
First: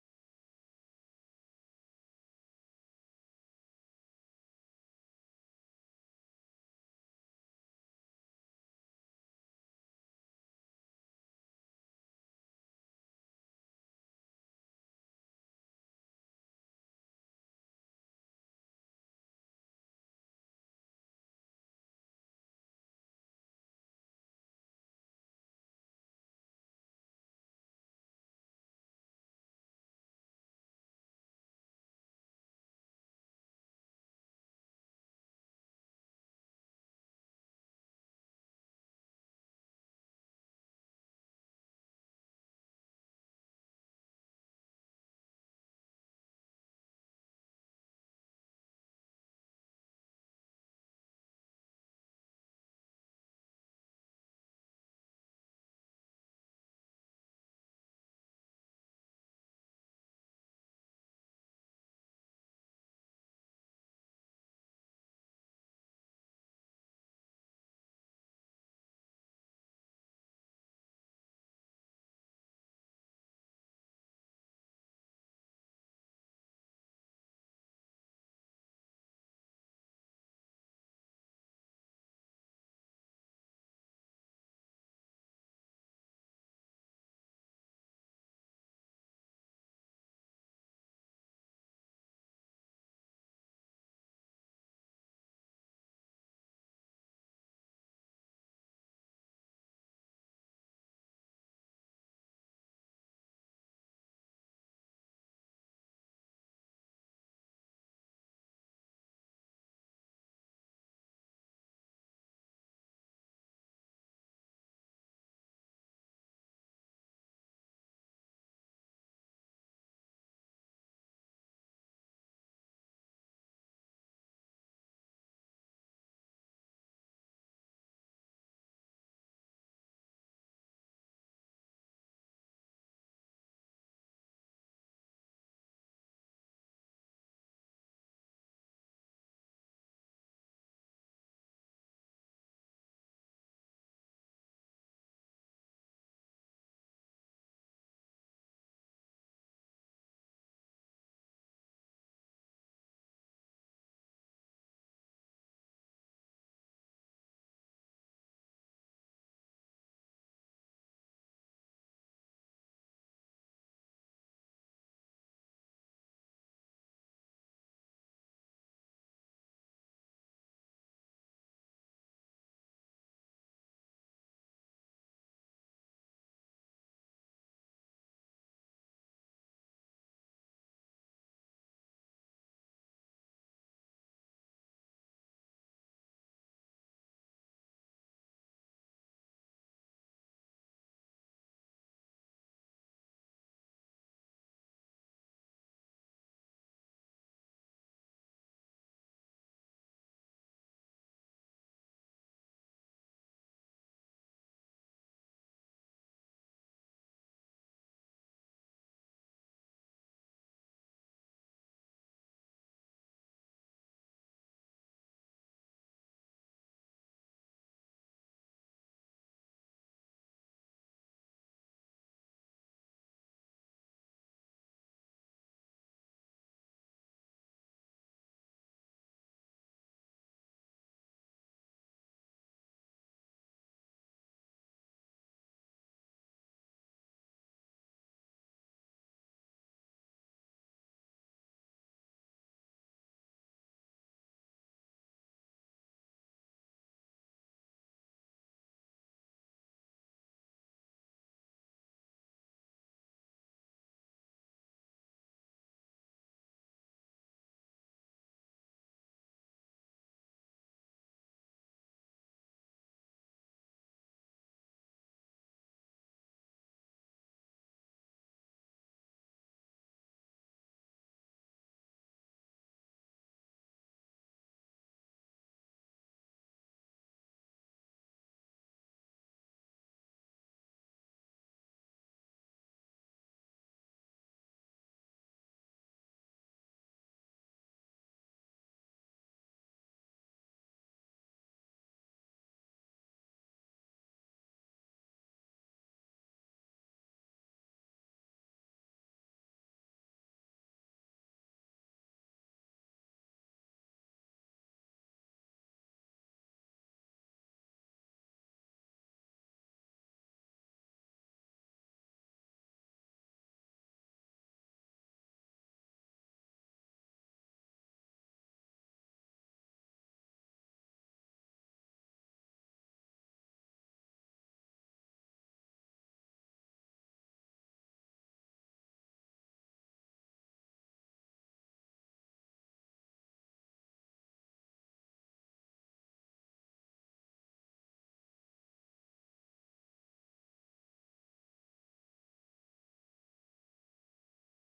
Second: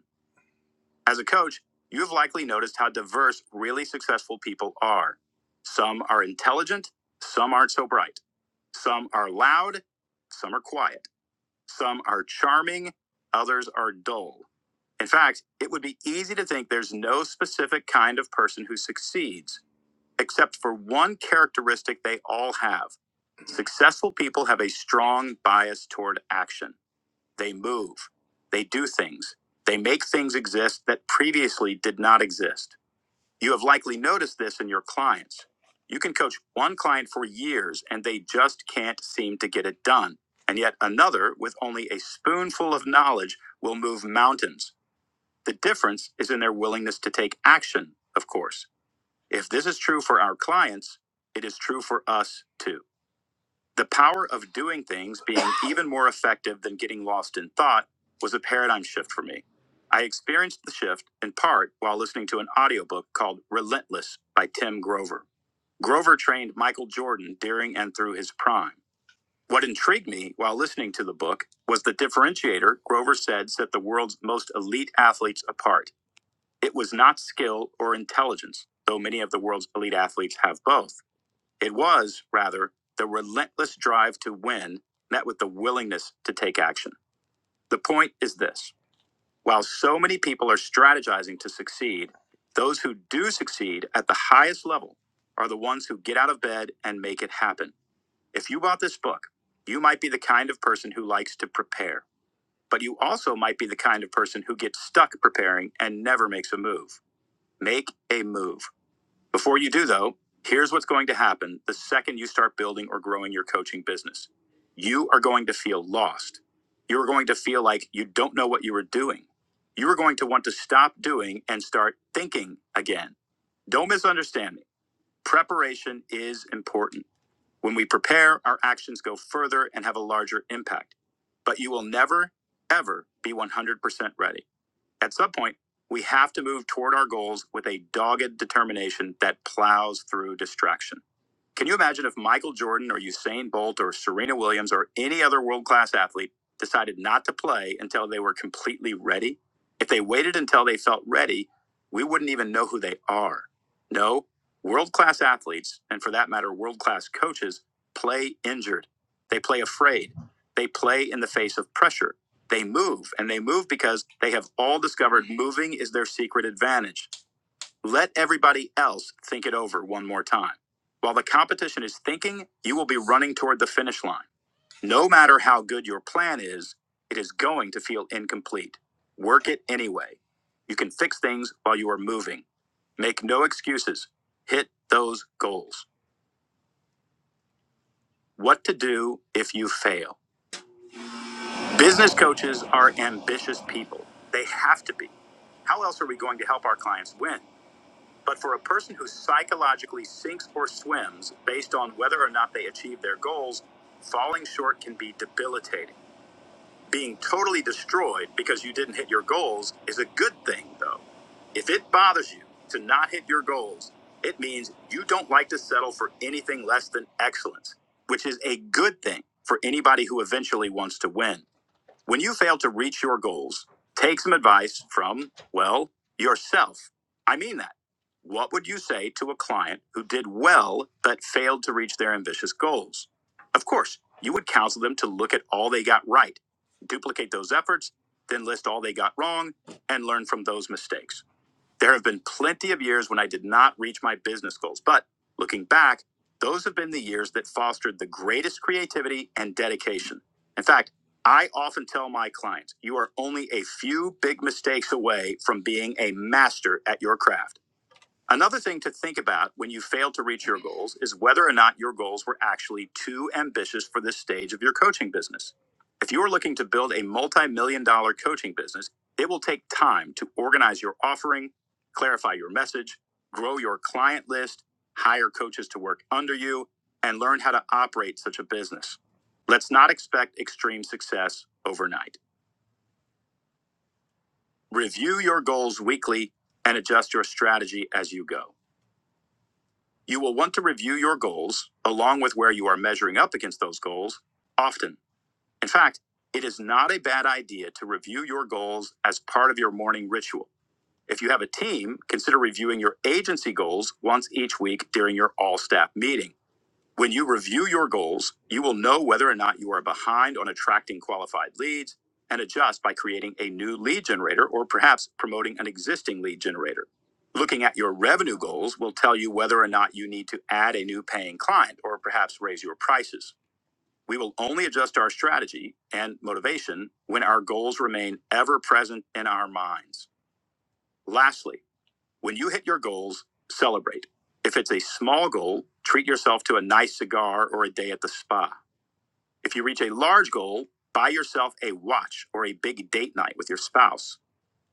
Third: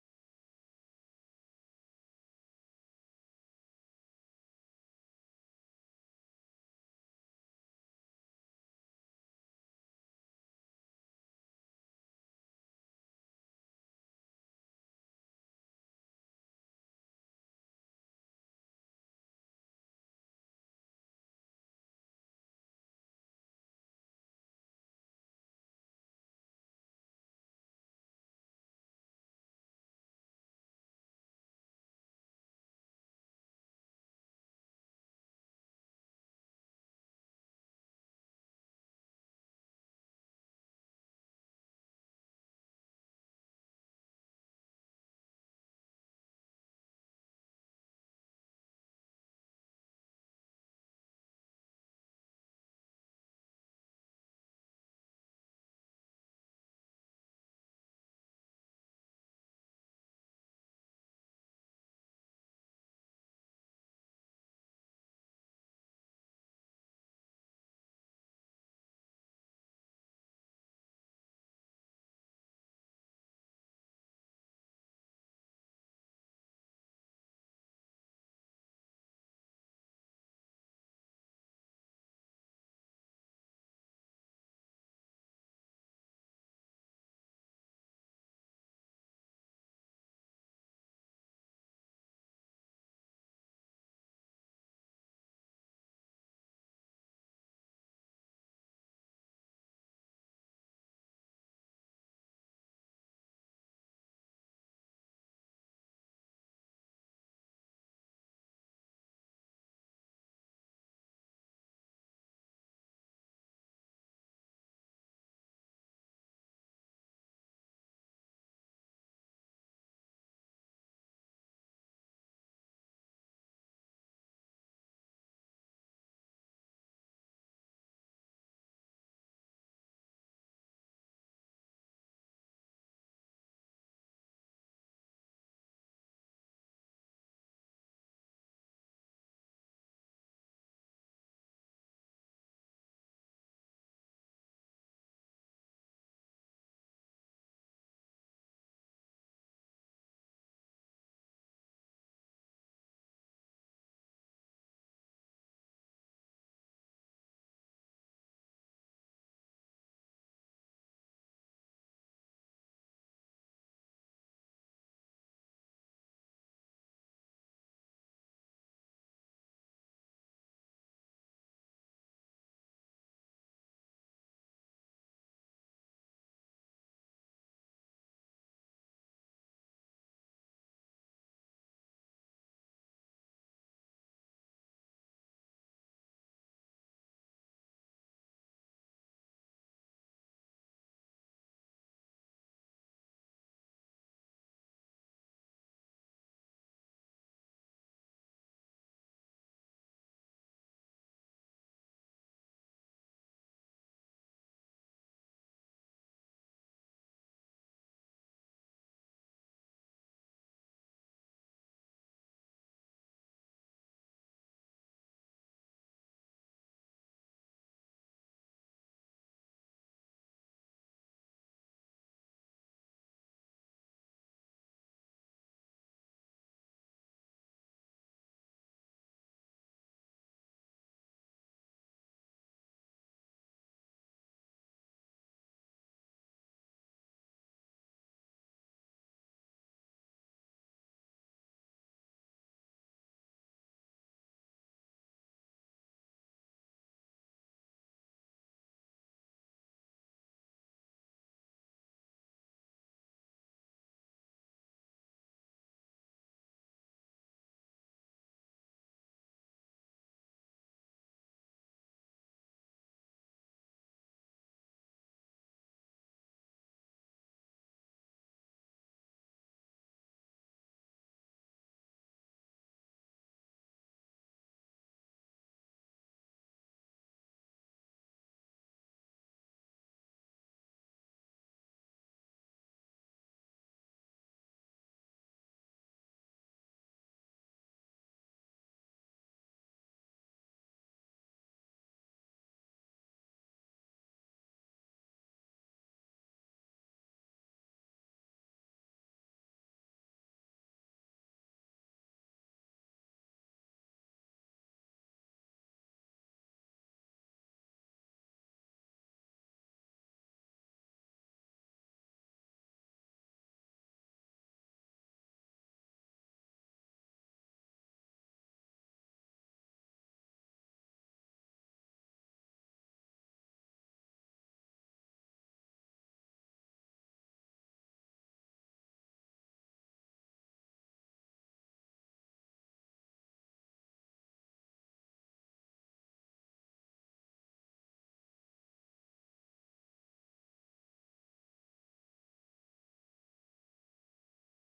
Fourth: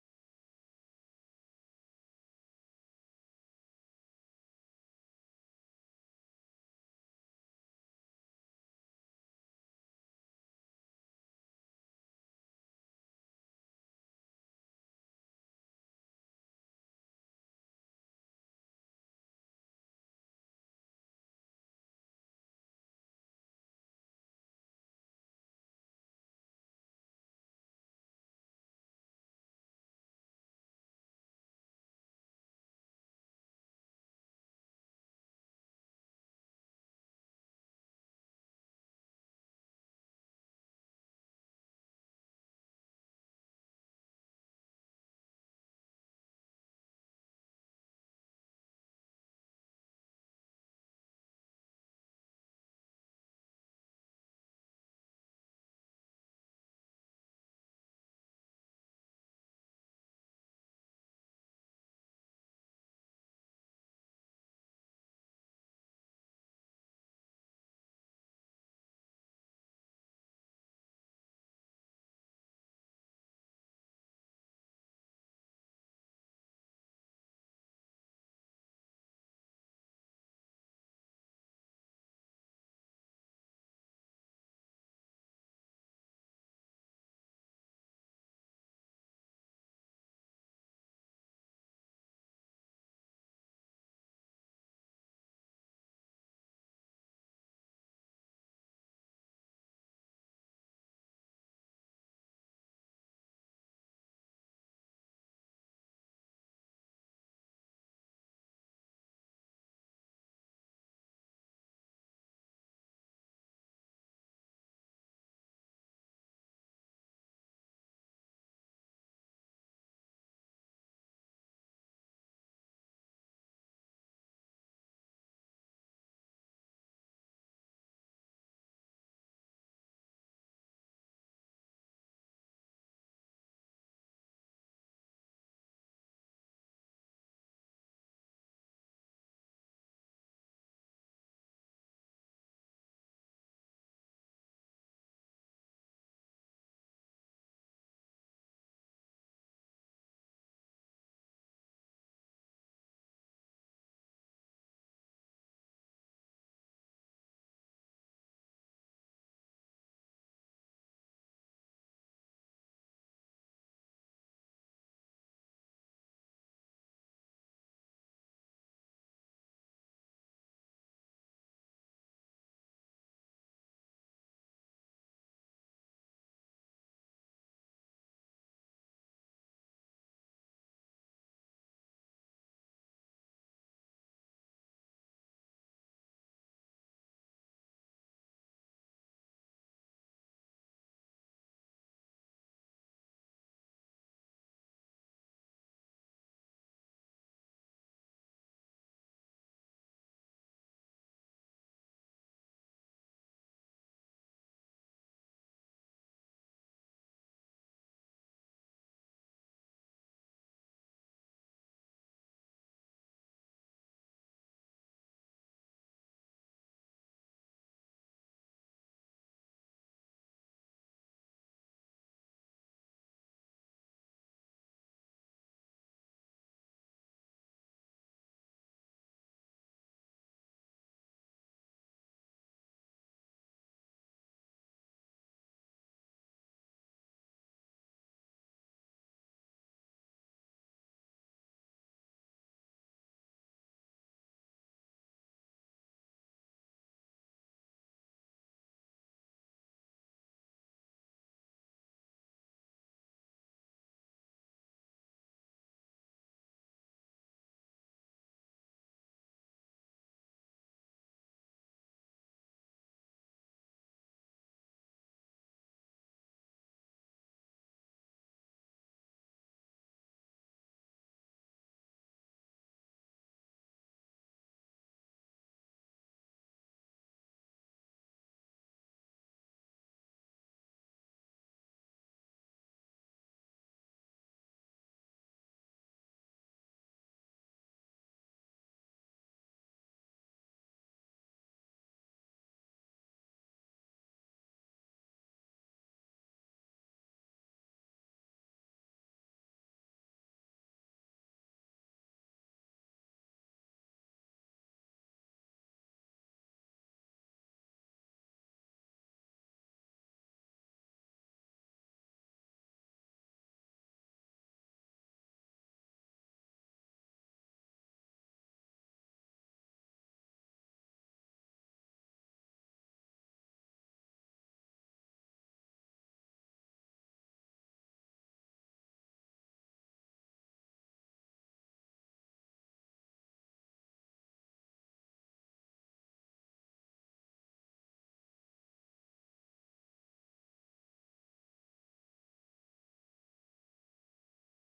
Speaker 1: As a coach, you have likely noticed how diverse really successful people are. Some are intelligent, some aren't so bright. Some are loud, some are quiet. Some are charming, others are dull. In fact, it would be easy to think there's no specific kind of person who succeeds, except for one characteristic they all have. Successful people have a strong bias toward action. They move, they do things, they make things exist that previously did not exist. You have likely noticed this in your clients. You can coach one client for years and they just can't seem to get it done. And yet another, with only a spoonful of knowledge, will move mountains. The difference is in their willingness to take action, of course. If this is true for our clients, it is true for us too. The power of doing things being (coughs) even more effective than getting lost in thought was a paradigm shift for me. I experienced the shift in part while listening to an audiobook called Relentless by Tim Grover. Grover trained Michael Jordan during and through his prime. What intrigued me while listening to the book was the differentiator Grover said set the world's most elite athletes apart it was not skill or intelligence, though many of the world's elite athletes have both. It was, rather, the relentless drive to win met with the willingness to take action. The point is this while so many people are strategizing to succeed, those who do succeed at the highest level are the ones who get out of bed and make it happen. If you bought this book, you might be the kind of person who likes to prepare, but you also might be the kind of person who gets stuck preparing and never makes a move. Make a move. Before you do, though, here's what's going to happen the second you start building or growing your coaching business you are going to feel lost. You're going to feel like you don't know what you were doing. You are going to want to stop doing and start thinking again. Don't misunderstand me. Preparation is important. When we prepare, our actions go further and have a larger impact. But you will never, ever be 100% ready. At some point, we have to move toward our goals with a dogged determination that plows through distraction. Can you imagine if Michael Jordan or Usain Bolt or Serena Williams or any other world class athlete decided not to play until they were completely ready? If they waited until they felt ready, we wouldn't even know who they are. No, world class athletes, and for that matter, world class coaches, play injured. They play afraid. They play in the face of pressure. They move, and they move because they have all discovered moving is their secret advantage. Let everybody else think it over one more time. While the competition is thinking, you will be running toward the finish line. No matter how good your plan is, it is going to feel incomplete. Work it anyway. You can fix things while you are moving. Make no excuses. Hit those goals. What to do if you fail. Business coaches are ambitious people. They have to be. How else are we going to help our clients win? But for a person who psychologically sinks or swims based on whether or not they achieve their goals, falling short can be debilitating. Being totally destroyed because you didn't hit your goals is a good thing, though. If it bothers you to not hit your goals, it means you don't like to settle for anything less than excellence, which is a good thing for anybody who eventually wants to win. When you fail to reach your goals, take some advice from, well, yourself. I mean that. What would you say to a client who did well but failed to reach their ambitious goals? Of course, you would counsel them to look at all they got right, duplicate those efforts, then list all they got wrong, and learn from those mistakes. There have been plenty of years when I did not reach my business goals, but looking back, those have been the years that fostered the greatest creativity and dedication. In fact, I often tell my clients, you are only a few big mistakes away from being a master at your craft. Another thing to think about when you fail to reach your goals is whether or not your goals were actually too ambitious for this stage of your coaching business. If you are looking to build a multi million dollar coaching business, it will take time to organize your offering, clarify your message, grow your client list, hire coaches to work under you, and learn how to operate such a business. Let's not expect extreme success overnight. Review your goals weekly and adjust your strategy as you go. You will want to review your goals, along with where you are measuring up against those goals, often. In fact, it is not a bad idea to review your goals as part of your morning ritual. If you have a team, consider reviewing your agency goals once each week during your all staff meeting. When you review your goals, you will know whether or not you are behind on attracting qualified leads and adjust by creating a new lead generator or perhaps promoting an existing lead generator. Looking at your revenue goals will tell you whether or not you need to add a new paying client or perhaps raise your prices. We will only adjust our strategy and motivation when our goals remain ever present in our minds. Lastly, when you hit your goals, celebrate. If it's a small goal, treat yourself to a nice cigar or a day at the spa. If you reach a large goal, buy yourself a watch or a big date night with your spouse.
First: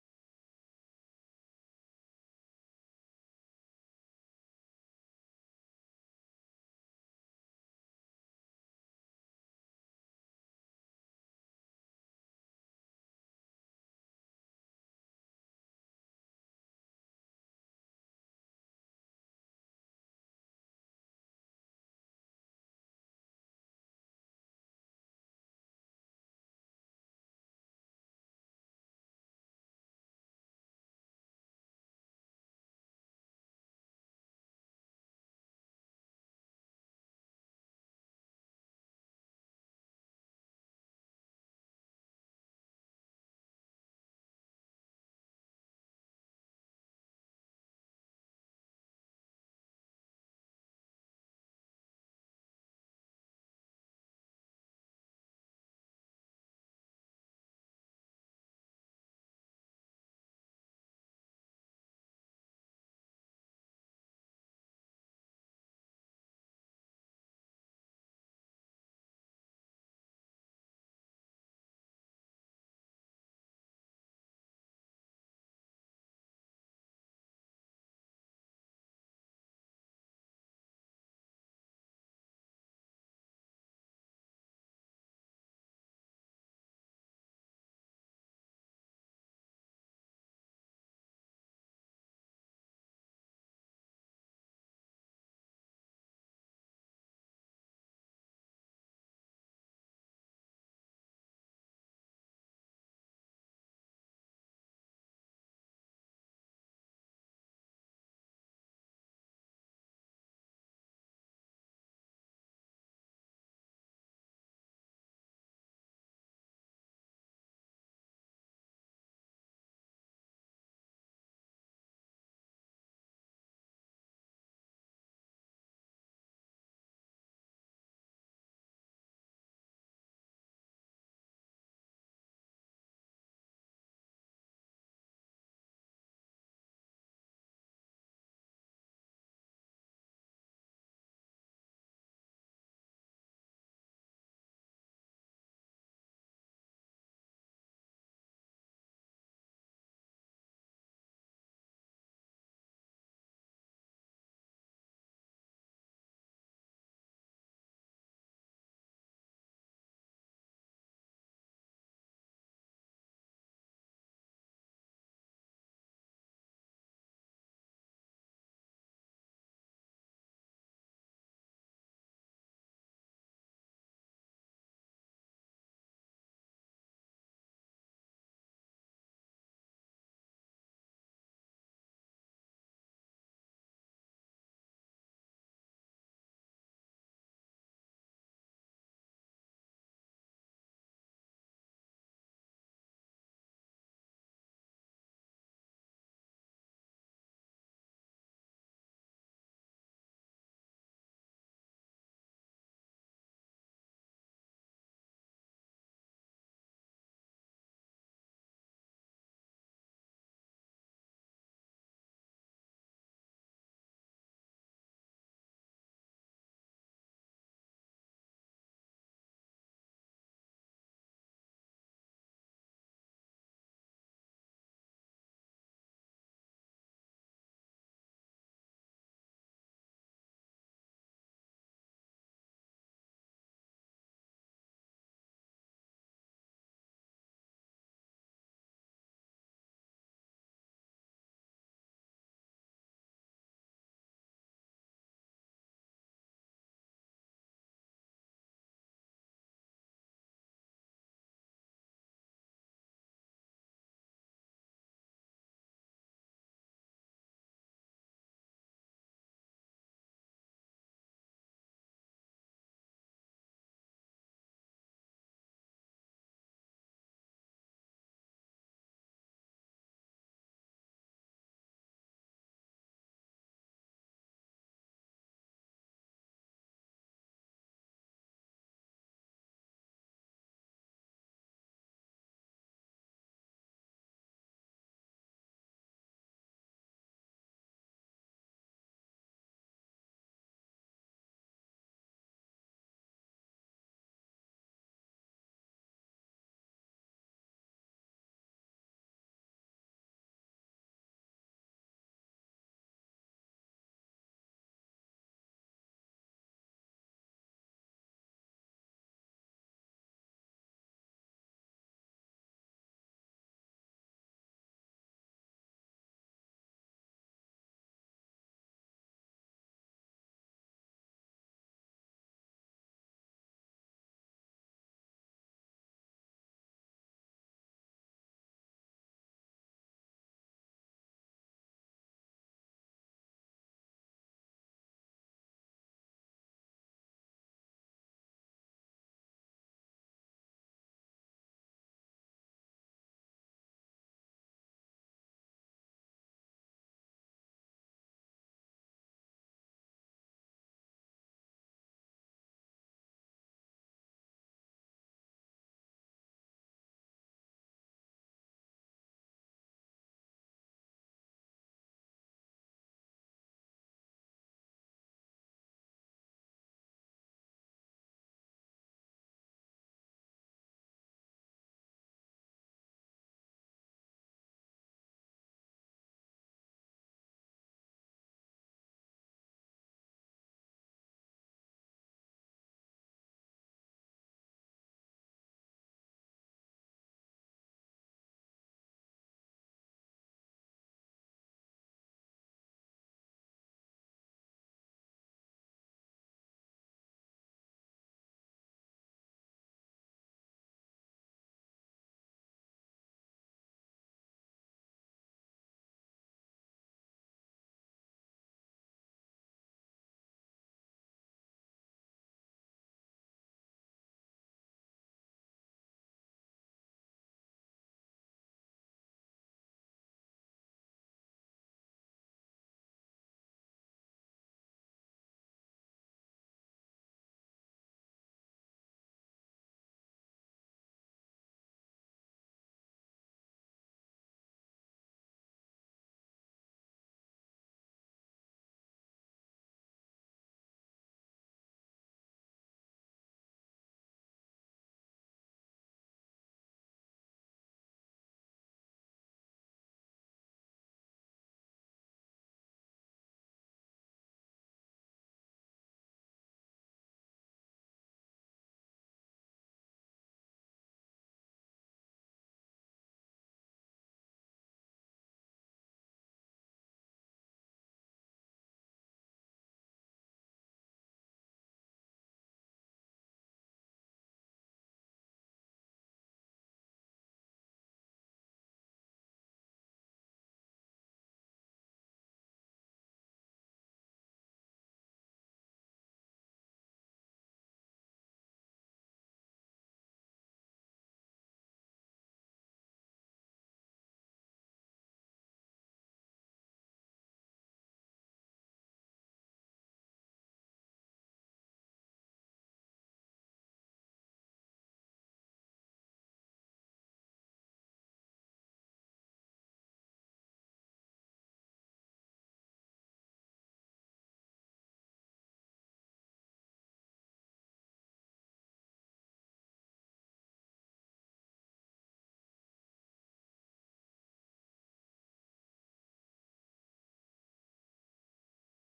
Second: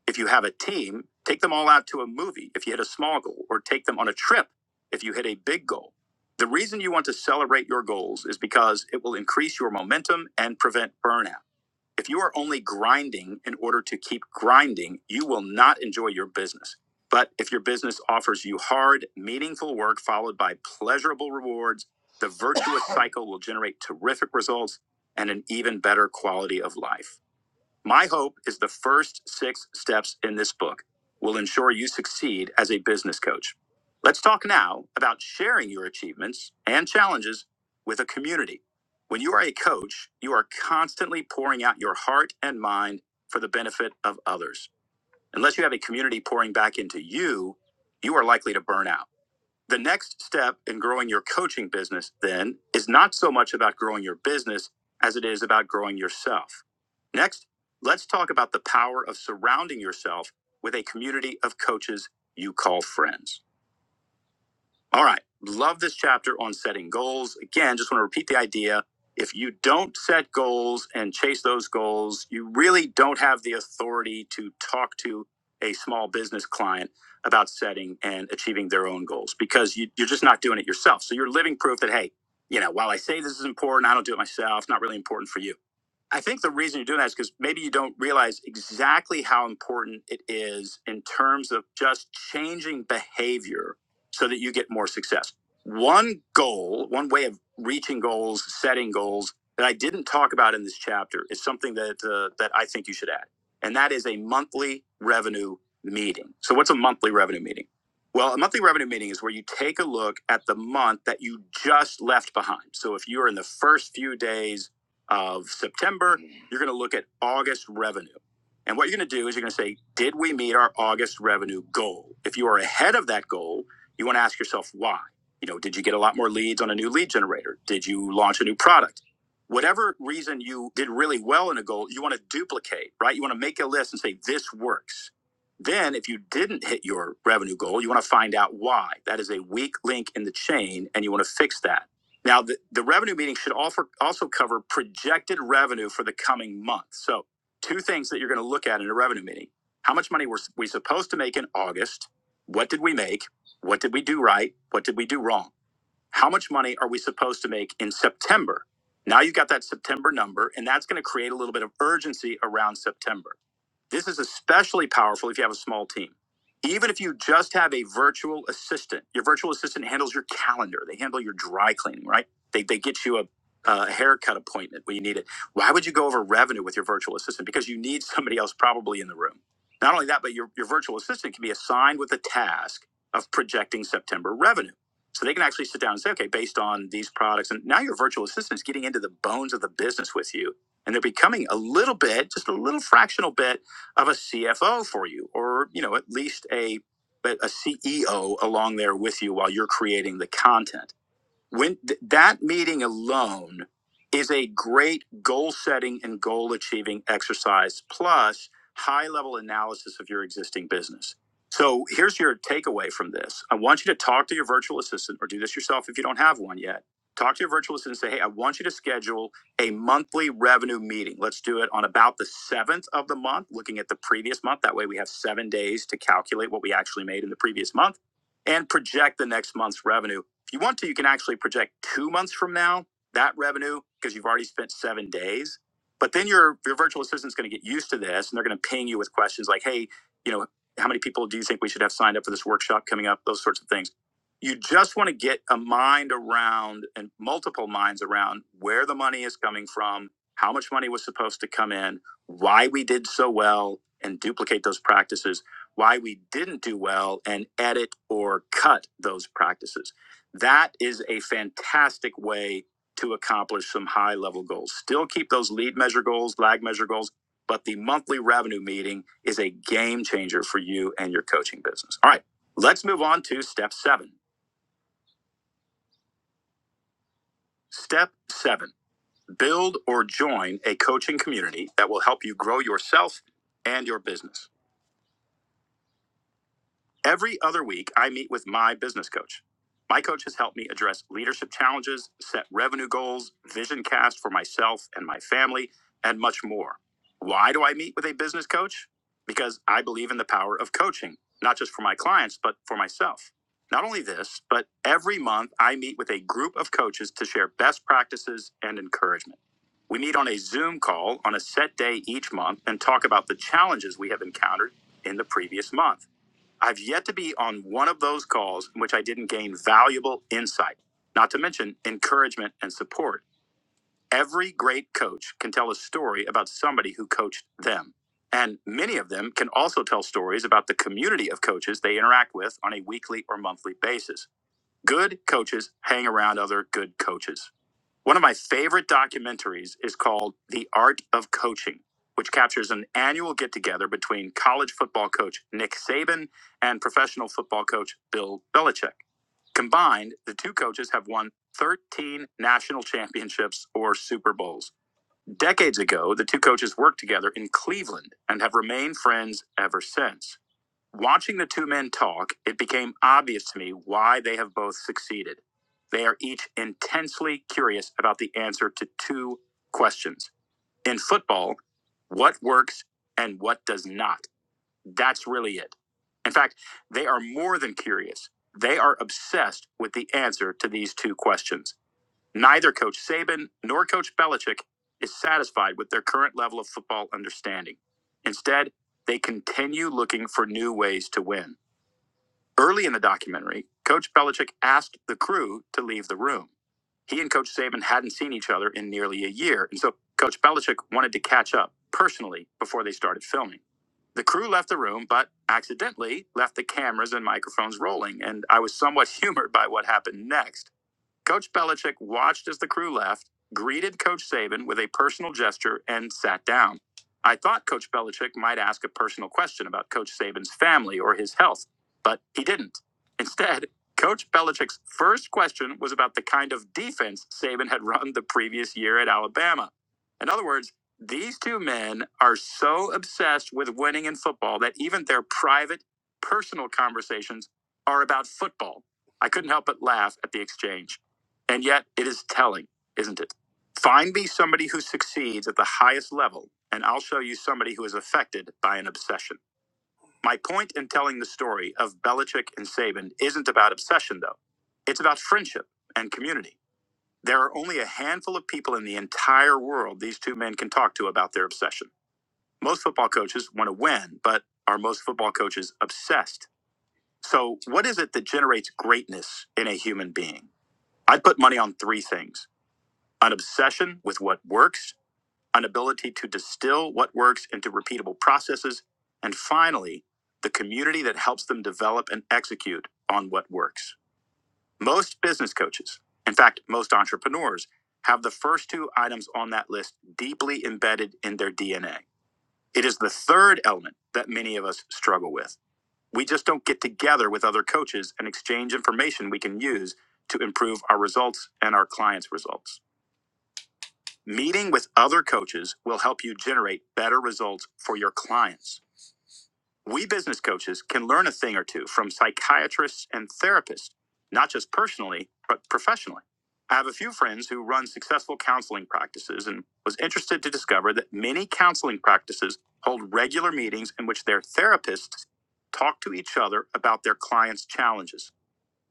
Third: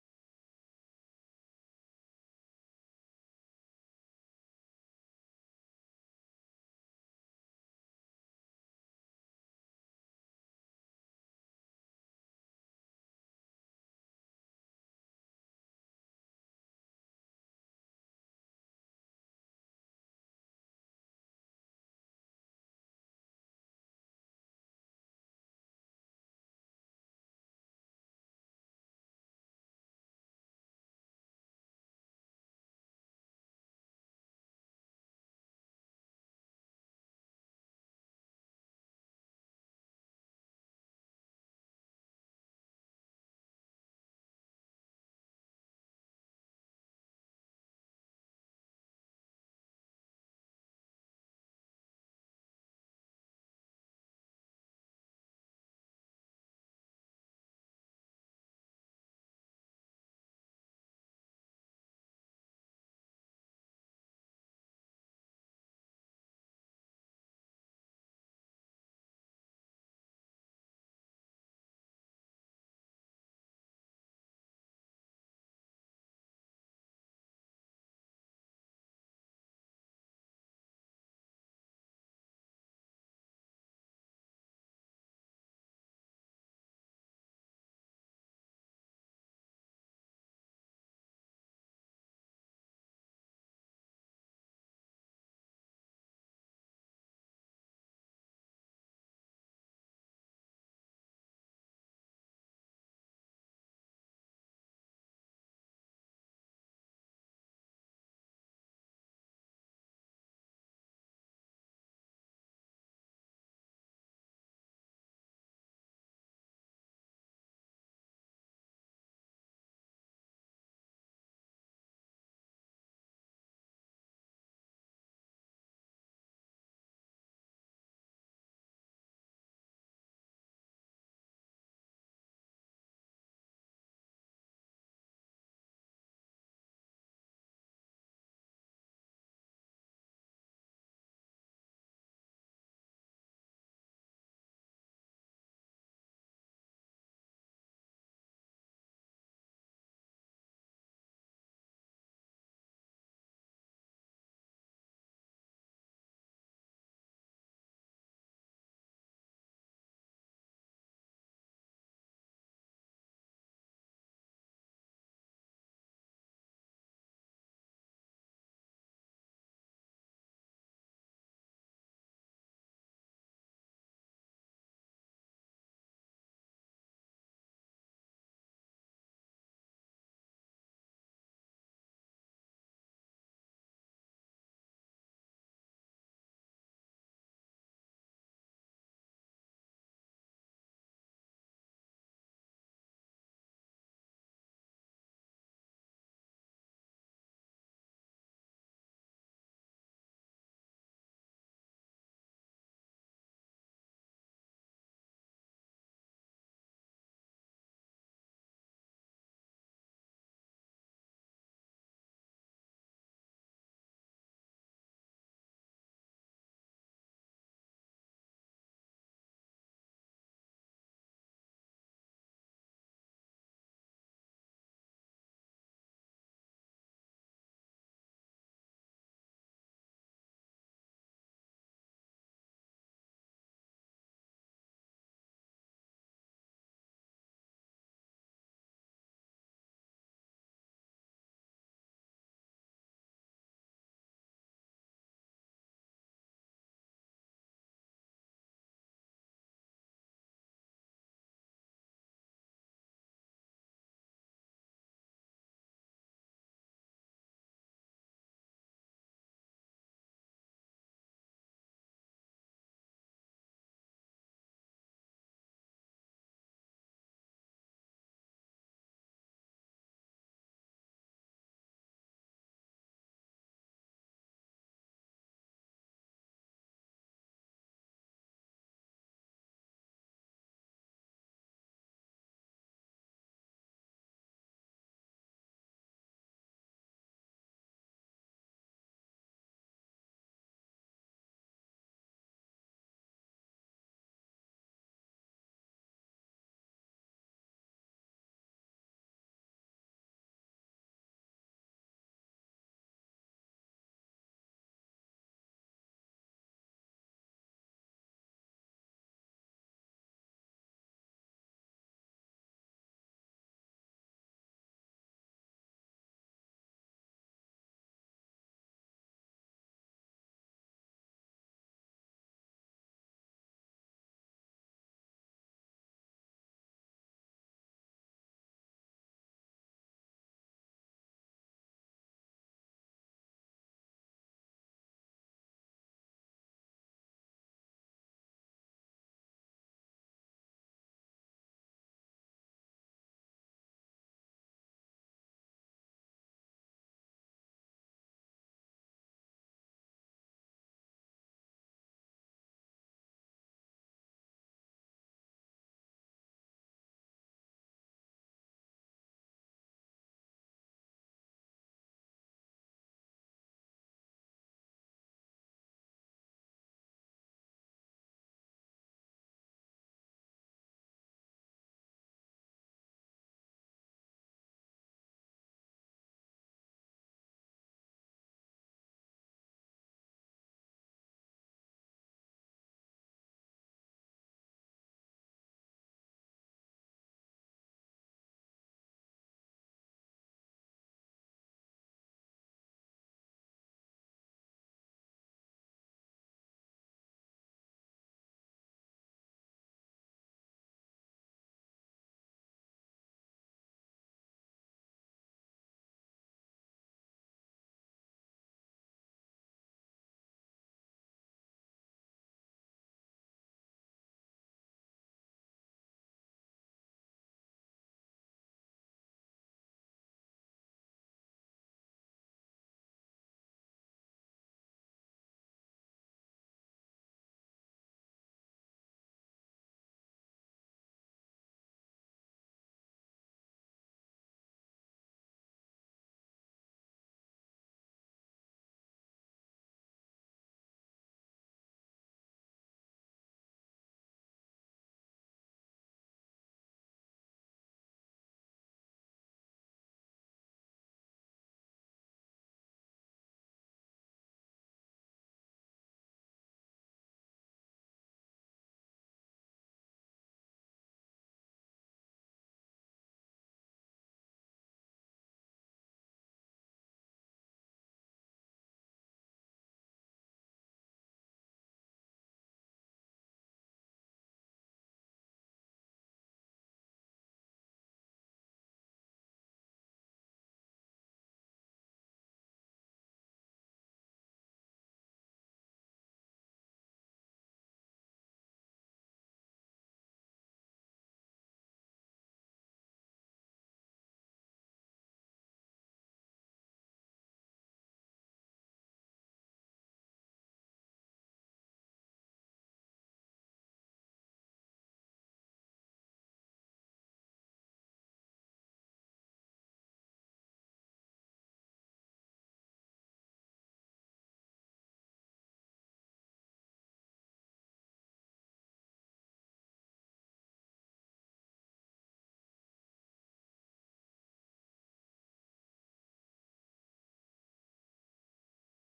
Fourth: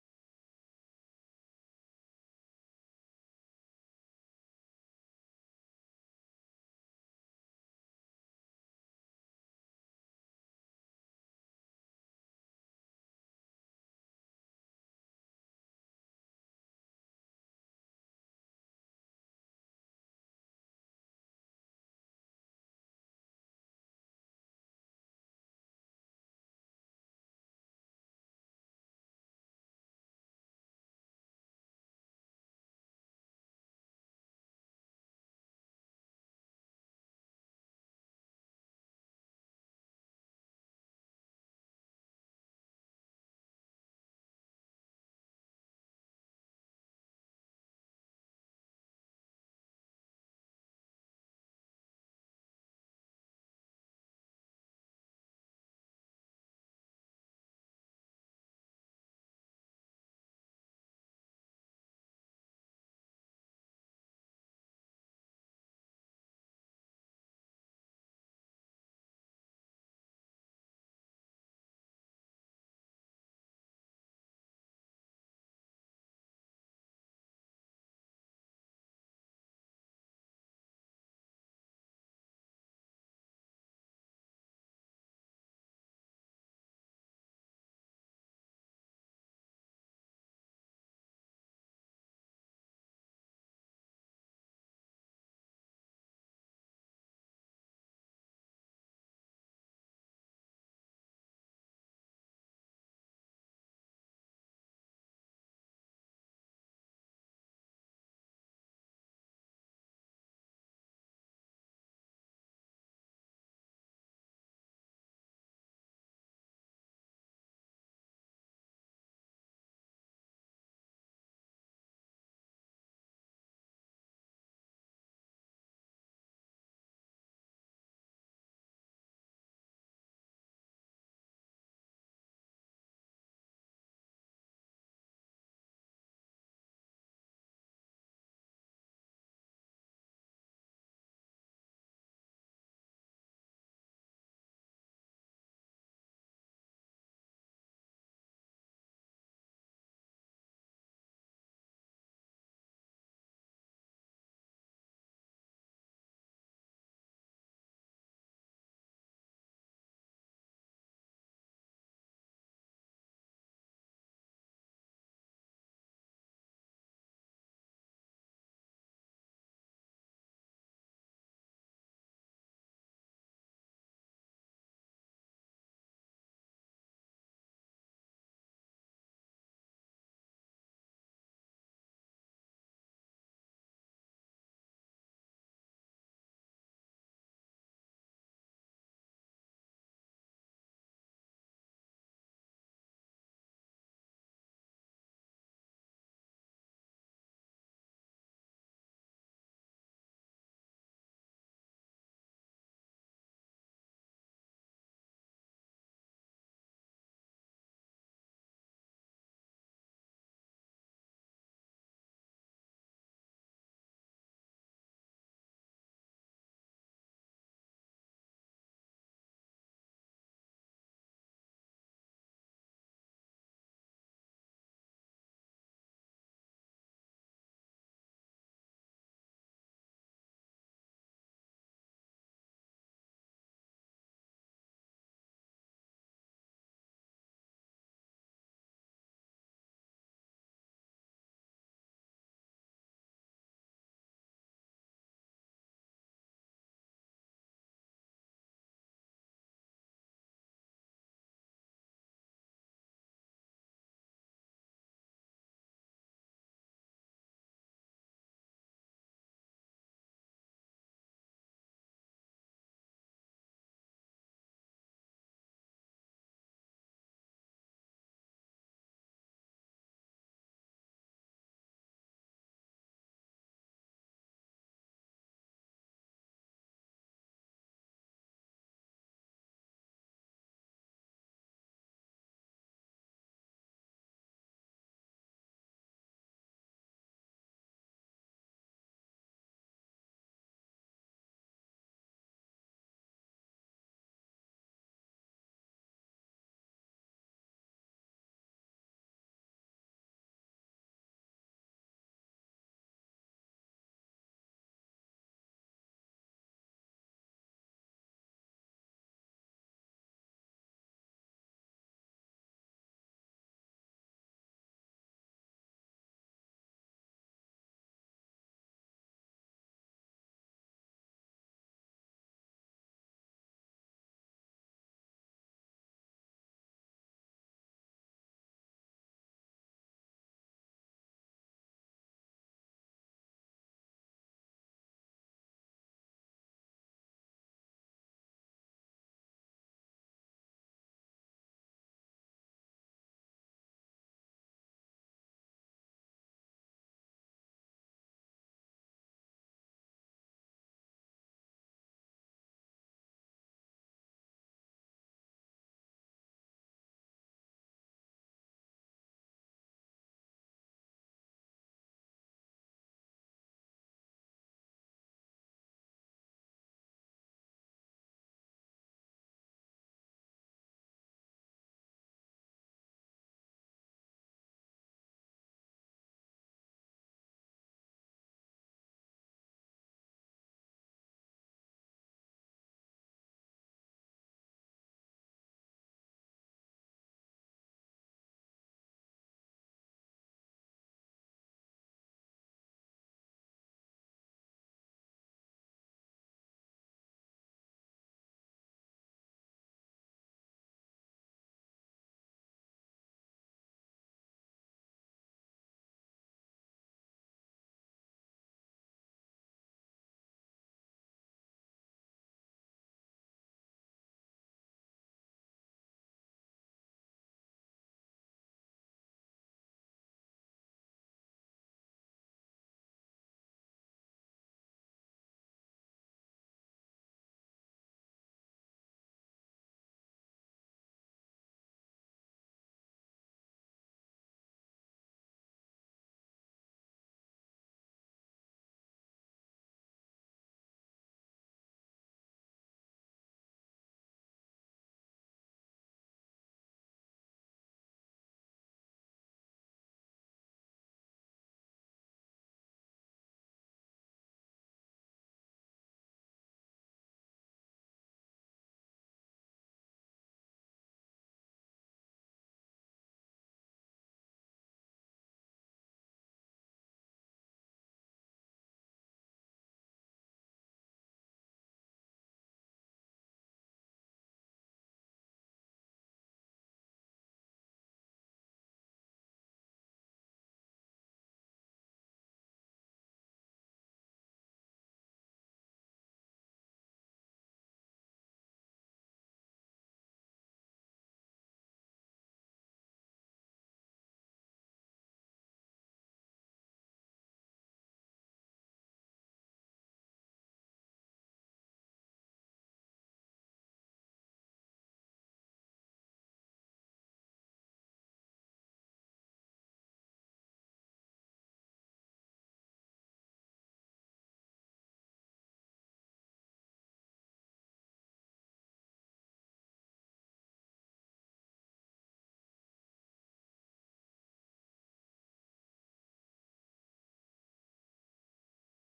Speaker 1: If you have a team, take them all out to a movie if you hit a small goal, or take them on a trip if you hit a big goal. The reason you want to celebrate your goals is because it will increase your momentum and prevent burnout. If you are only grinding in order to keep grinding, you will not enjoy your business. But if your business offers you hard, meaningful work followed by pleasurable rewards, the virtuous (laughs) (coughs) cycle will generate terrific results and an even better quality of life. My hope is the first six steps in this book will ensure you succeed as a business coach. Let's talk now about sharing your achievements and challenges with a community. When you are a coach, you are constantly pouring out your heart and mind for the benefit of others. Unless you have a community pouring back into you, you are likely to burn out. The next step in growing your coaching business, then, is not so much about growing your business as it is about growing yourself. Next, let's talk about the power of surrounding yourself with a community of coaches you call friends. All right. Love this chapter on setting goals. Again, just want to repeat the idea. If you don't set goals and chase those goals, you really don't have the authority to talk to a small business client about setting and achieving their own goals because you, you're just not doing it yourself. So you're living proof that, hey, you know, while I say this is important, I don't do it myself, It's not really important for you. I think the reason you're doing that is because maybe you don't realize exactly how important it is in terms of just changing behavior so that you get more success. One goal, one way of reaching goals, setting goals that I didn't talk about in this chapter is something that uh, that I think you should add, and that is a monthly revenue meeting. So, what's a monthly revenue meeting? Well, a monthly revenue meeting is where you take a look at the month that you just left behind. So, if you're in the first few days of September. You're going to look at August revenue. And what you're going to do is you're going to say, did we meet our August revenue goal? If you are ahead of that goal, you want to ask yourself why. You know, did you get a lot more leads on a new lead generator? Did you launch a new product? Whatever reason you did really well in a goal, you want to duplicate, right? You want to make a list and say, this works. Then, if you didn't hit your revenue goal, you want to find out why. That is a weak link in the chain, and you want to fix that. Now, the, the revenue meeting should offer, also cover projected revenue for the coming month. So, two things that you're going to look at in a revenue meeting how much money were we supposed to make in August? What did we make? What did we do right? What did we do wrong? How much money are we supposed to make in September? Now you've got that September number, and that's going to create a little bit of urgency around September. This is especially powerful if you have a small team. Even if you just have a virtual assistant, your virtual assistant handles your calendar. They handle your dry cleaning, right? They, they get you a, a haircut appointment when you need it. Why would you go over revenue with your virtual assistant? Because you need somebody else probably in the room. Not only that, but your, your virtual assistant can be assigned with the task of projecting September revenue. So they can actually sit down and say, okay, based on these products. And now your virtual assistant is getting into the bones of the business with you. And they're becoming a little bit, just a little fractional bit of a CFO for you, or you know, at least a a CEO along there with you while you're creating the content when th- that meeting alone is a great goal setting and goal achieving exercise plus high level analysis of your existing business so here's your takeaway from this i want you to talk to your virtual assistant or do this yourself if you don't have one yet talk to your virtual assistant and say hey i want you to schedule a monthly revenue meeting let's do it on about the seventh of the month looking at the previous month that way we have seven days to calculate what we actually made in the previous month and project the next month's revenue if you want to, you can actually project two months from now that revenue because you've already spent seven days. But then your your virtual assistant's going to get used to this, and they're going to ping you with questions like, "Hey, you know, how many people do you think we should have signed up for this workshop coming up?" Those sorts of things. You just want to get a mind around and multiple minds around where the money is coming from, how much money was supposed to come in, why we did so well, and duplicate those practices, why we didn't do well, and edit or cut those practices that is a fantastic way to accomplish some high level goals. Still keep those lead measure goals, lag measure goals, but the monthly revenue meeting is a game changer for you and your coaching business. All right, let's move on to step seven. Step seven build or join a coaching community that will help you grow yourself and your business. Every other week, I meet with my business coach. My coach has helped me address leadership challenges, set revenue goals, vision cast for myself and my family, and much more. Why do I meet with a business coach? Because I believe in the power of coaching, not just for my clients, but for myself. Not only this, but every month I meet with a group of coaches to share best practices and encouragement. We meet on a Zoom call on a set day each month and talk about the challenges we have encountered in the previous month. I've yet to be on one of those calls in which I didn't gain valuable insight, not to mention encouragement and support. Every great coach can tell a story about somebody who coached them. And many of them can also tell stories about the community of coaches they interact with on a weekly or monthly basis. Good coaches hang around other good coaches. One of my favorite documentaries is called The Art of Coaching, which captures an annual get together between college football coach Nick Saban and professional football coach Bill Belichick. Combined, the two coaches have won 13 national championships or Super Bowls. Decades ago, the two coaches worked together in Cleveland and have remained friends ever since. Watching the two men talk, it became obvious to me why they have both succeeded. They are each intensely curious about the answer to two questions. In football, what works and what does not? That's really it. In fact, they are more than curious. They are obsessed with the answer to these two questions. Neither Coach Saban nor Coach Belichick is satisfied with their current level of football understanding. Instead, they continue looking for new ways to win. Early in the documentary, Coach Belichick asked the crew to leave the room. He and Coach Saban hadn't seen each other in nearly a year, and so Coach Belichick wanted to catch up personally before they started filming. The crew left the room, but accidentally left the cameras and microphones rolling, and I was somewhat (laughs) humored by what happened next. Coach Belichick watched as the crew left, greeted Coach Saban with a personal gesture, and sat down. I thought Coach Belichick might ask a personal question about Coach Saban's family or his health, but he didn't. Instead, Coach Belichick's first question was about the kind of defense Saban had run the previous year at Alabama. In other words, these two men are so obsessed with winning in football that even their private, personal conversations are about football. I couldn't help but laugh at the exchange. And yet it is telling, isn't it? Find me somebody who succeeds at the highest level, and I'll show you somebody who is affected by an obsession. My point in telling the story of Belichick and Saban isn't about obsession, though. It's about friendship and community. There are only a handful of people in the entire world these two men can talk to about their obsession. Most football coaches want to win, but are most football coaches obsessed? So, what is it that generates greatness in a human being? I'd put money on three things an obsession with what works, an ability to distill what works into repeatable processes, and finally, the community that helps them develop and execute on what works. Most business coaches, in fact, most entrepreneurs, have the first two items on that list deeply embedded in their DNA. It is the third element that many of us struggle with. We just don't get together with other coaches and exchange information we can use to improve our results and our clients' results. Meeting with other coaches will help you generate better results for your clients. We business coaches can learn a thing or two from psychiatrists and therapists, not just personally, but professionally. I have a few friends who run successful counseling practices and was interested to discover that many counseling practices hold regular meetings in which their therapists talk to each other about their clients' challenges.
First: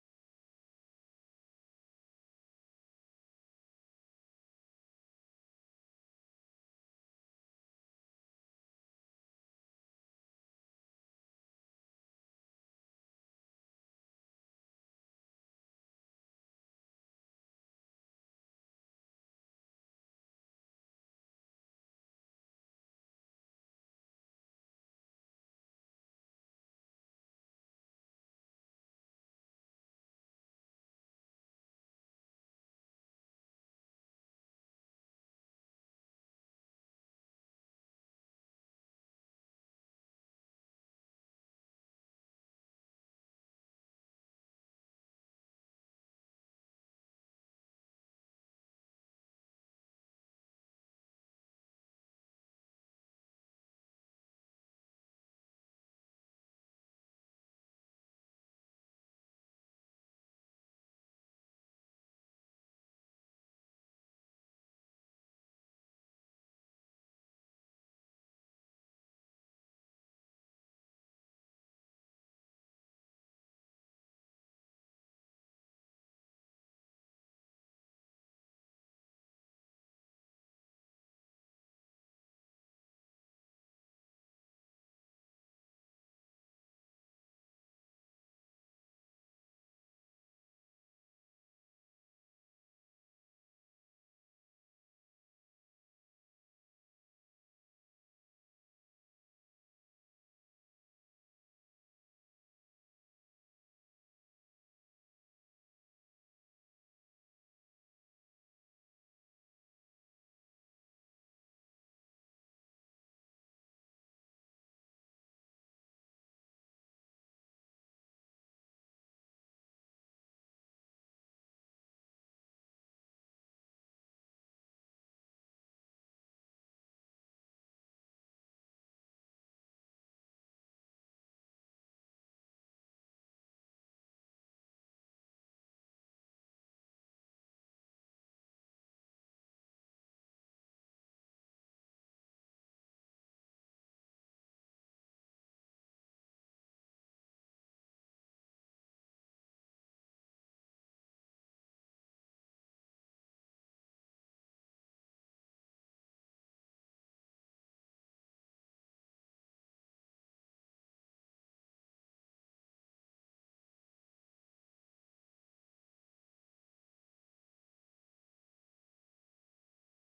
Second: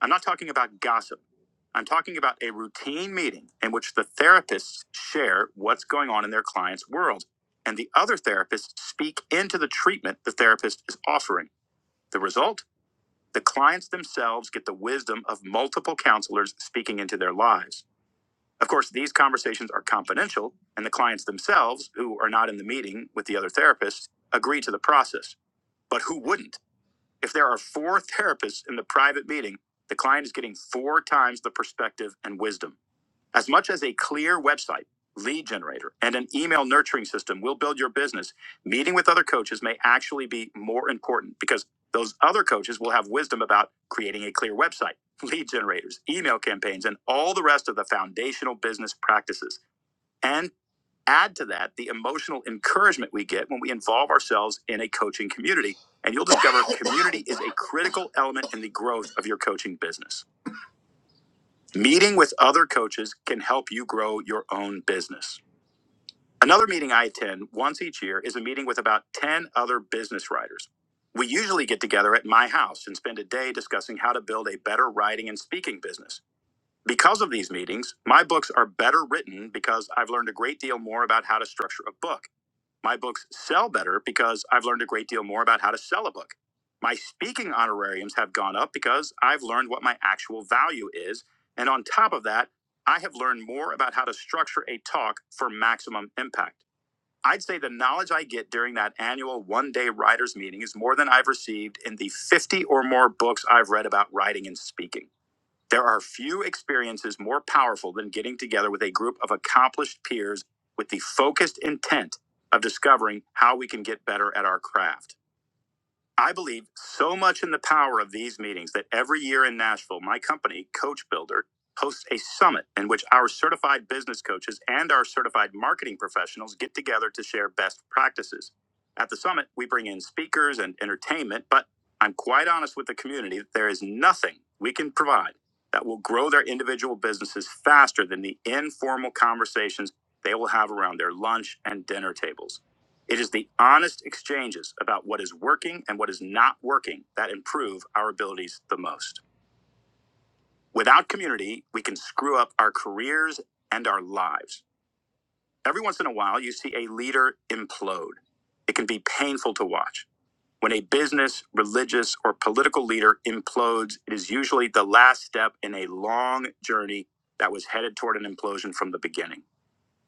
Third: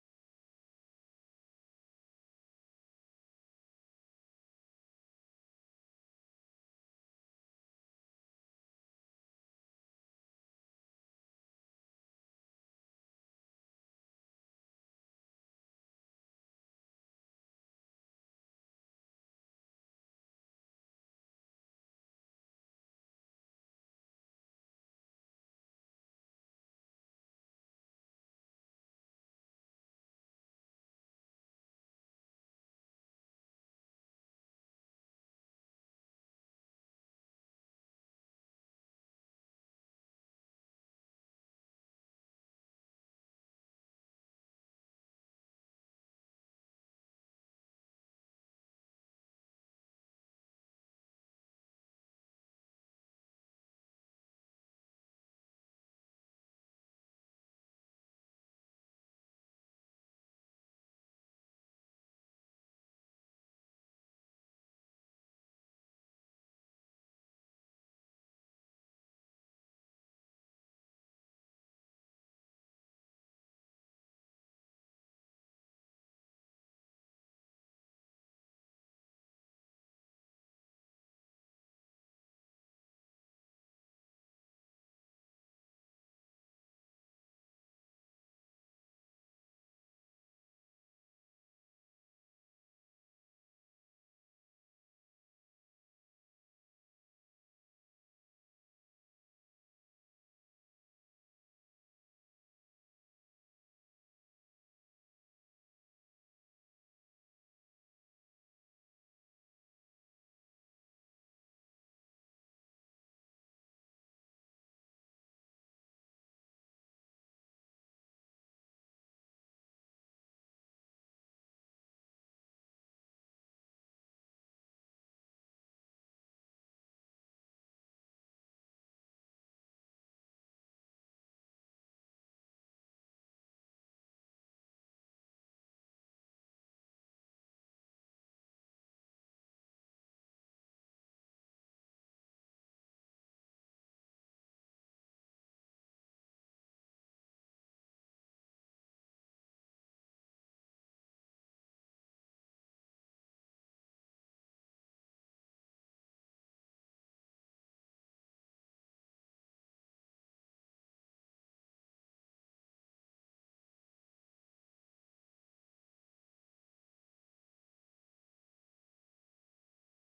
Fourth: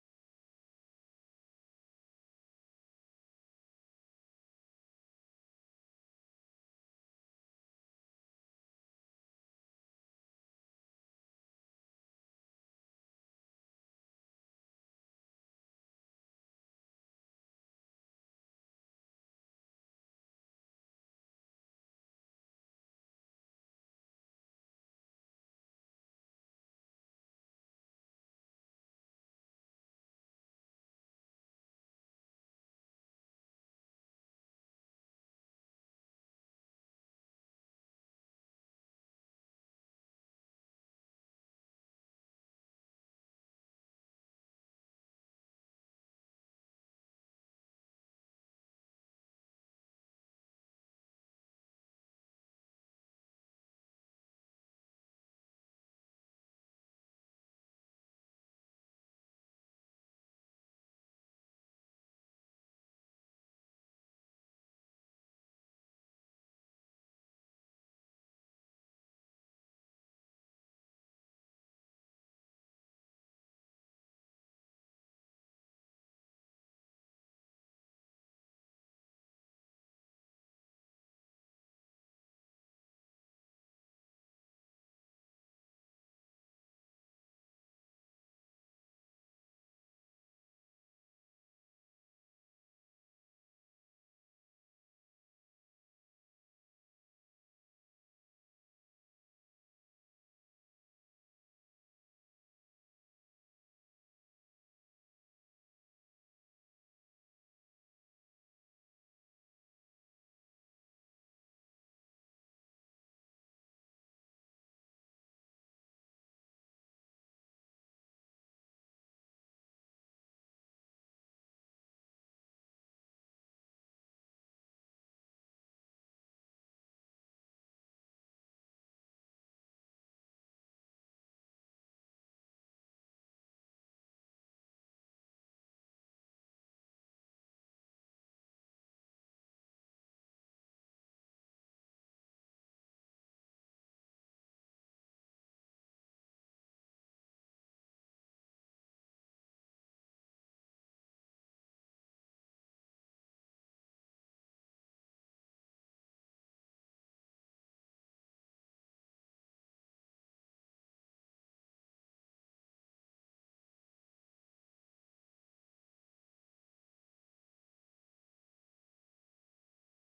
Speaker 1: I'm not talking about gossip. I'm talking about a routine meeting in which the therapists share what's going on in their client's world, and the other therapists speak into the treatment the therapist is offering. The result? The clients themselves get the wisdom of multiple counselors speaking into their lives. Of course, these conversations are confidential, and the clients themselves, who are not in the meeting with the other therapists, agree to the process. But who wouldn't? If there are four therapists in the private meeting, the client is getting four times the perspective and wisdom. As much as a clear website, lead generator, and an email nurturing system will build your business, meeting with other coaches may actually be more important because those other coaches will have wisdom about creating a clear website, lead generators, email campaigns, and all the rest of the foundational business practices. And Add to that the emotional encouragement we get when we involve ourselves in a coaching community, and you'll discover community is a critical element in the growth of your coaching business. Meeting with other coaches can help you grow your own business. Another meeting I attend once each year is a meeting with about 10 other business writers. We usually get together at my house and spend a day discussing how to build a better writing and speaking business. Because of these meetings, my books are better written because I've learned a great deal more about how to structure a book my books sell better because I've learned a great deal more about how to sell a book. My speaking honorariums have gone up because I've learned what my actual value is. And on top of that, I have learned more about how to structure a talk for maximum impact. I'd say the knowledge I get during that annual one day writers meeting is more than I've received in the 50 or more books I've read about writing and speaking. There are few experiences more powerful than getting together with a group of accomplished peers with the focused intent of discovering how we can get better at our craft. I believe so much in the power of these meetings that every year in Nashville, my company, Coach Builder, hosts a summit in which our certified business coaches and our certified marketing professionals get together to share best practices. At the summit, we bring in speakers and entertainment, but I'm quite honest with the community that there is nothing we can provide that will grow their individual businesses faster than the informal conversations they will have around their lunch and dinner tables. It is the honest exchanges about what is working and what is not working that improve our abilities the most. Without community, we can screw up our careers and our lives. Every once in a while, you see a leader implode. It can be painful to watch. When a business, religious, or political leader implodes, it is usually the last step in a long journey that was headed toward an implosion from the beginning.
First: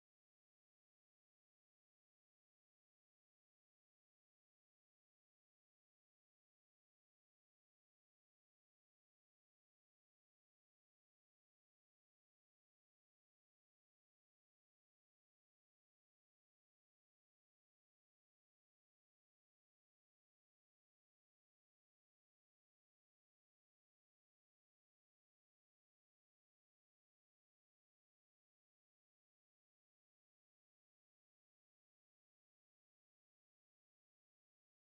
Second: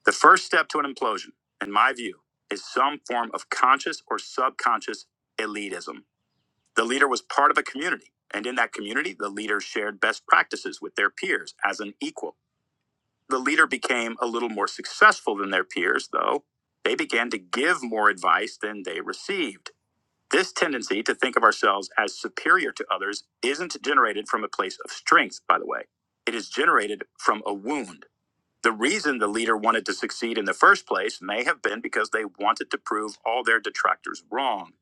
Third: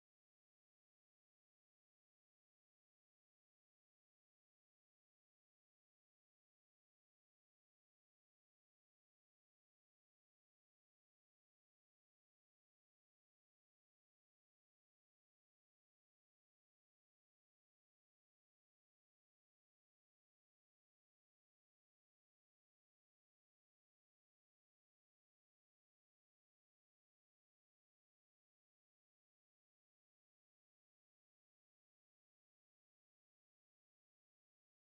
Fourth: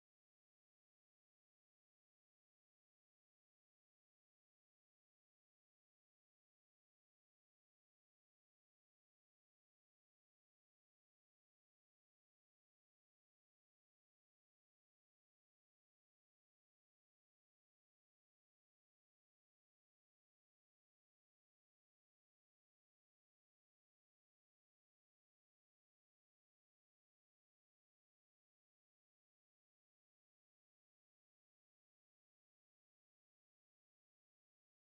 Speaker 1: The first step to an implosion, in my view, is some form of conscious or subconscious elitism. The leader was part of a community, and in that community, the leader shared best practices with their peers as an equal. The leader became a little more successful than their peers, though. They began to give more advice than they received. This tendency to think of ourselves as superior to others isn't generated from a place of strength, by the way. It is generated from a wound the reason the leader wanted to succeed in the first place may have been because they wanted to prove all their detractors wrong.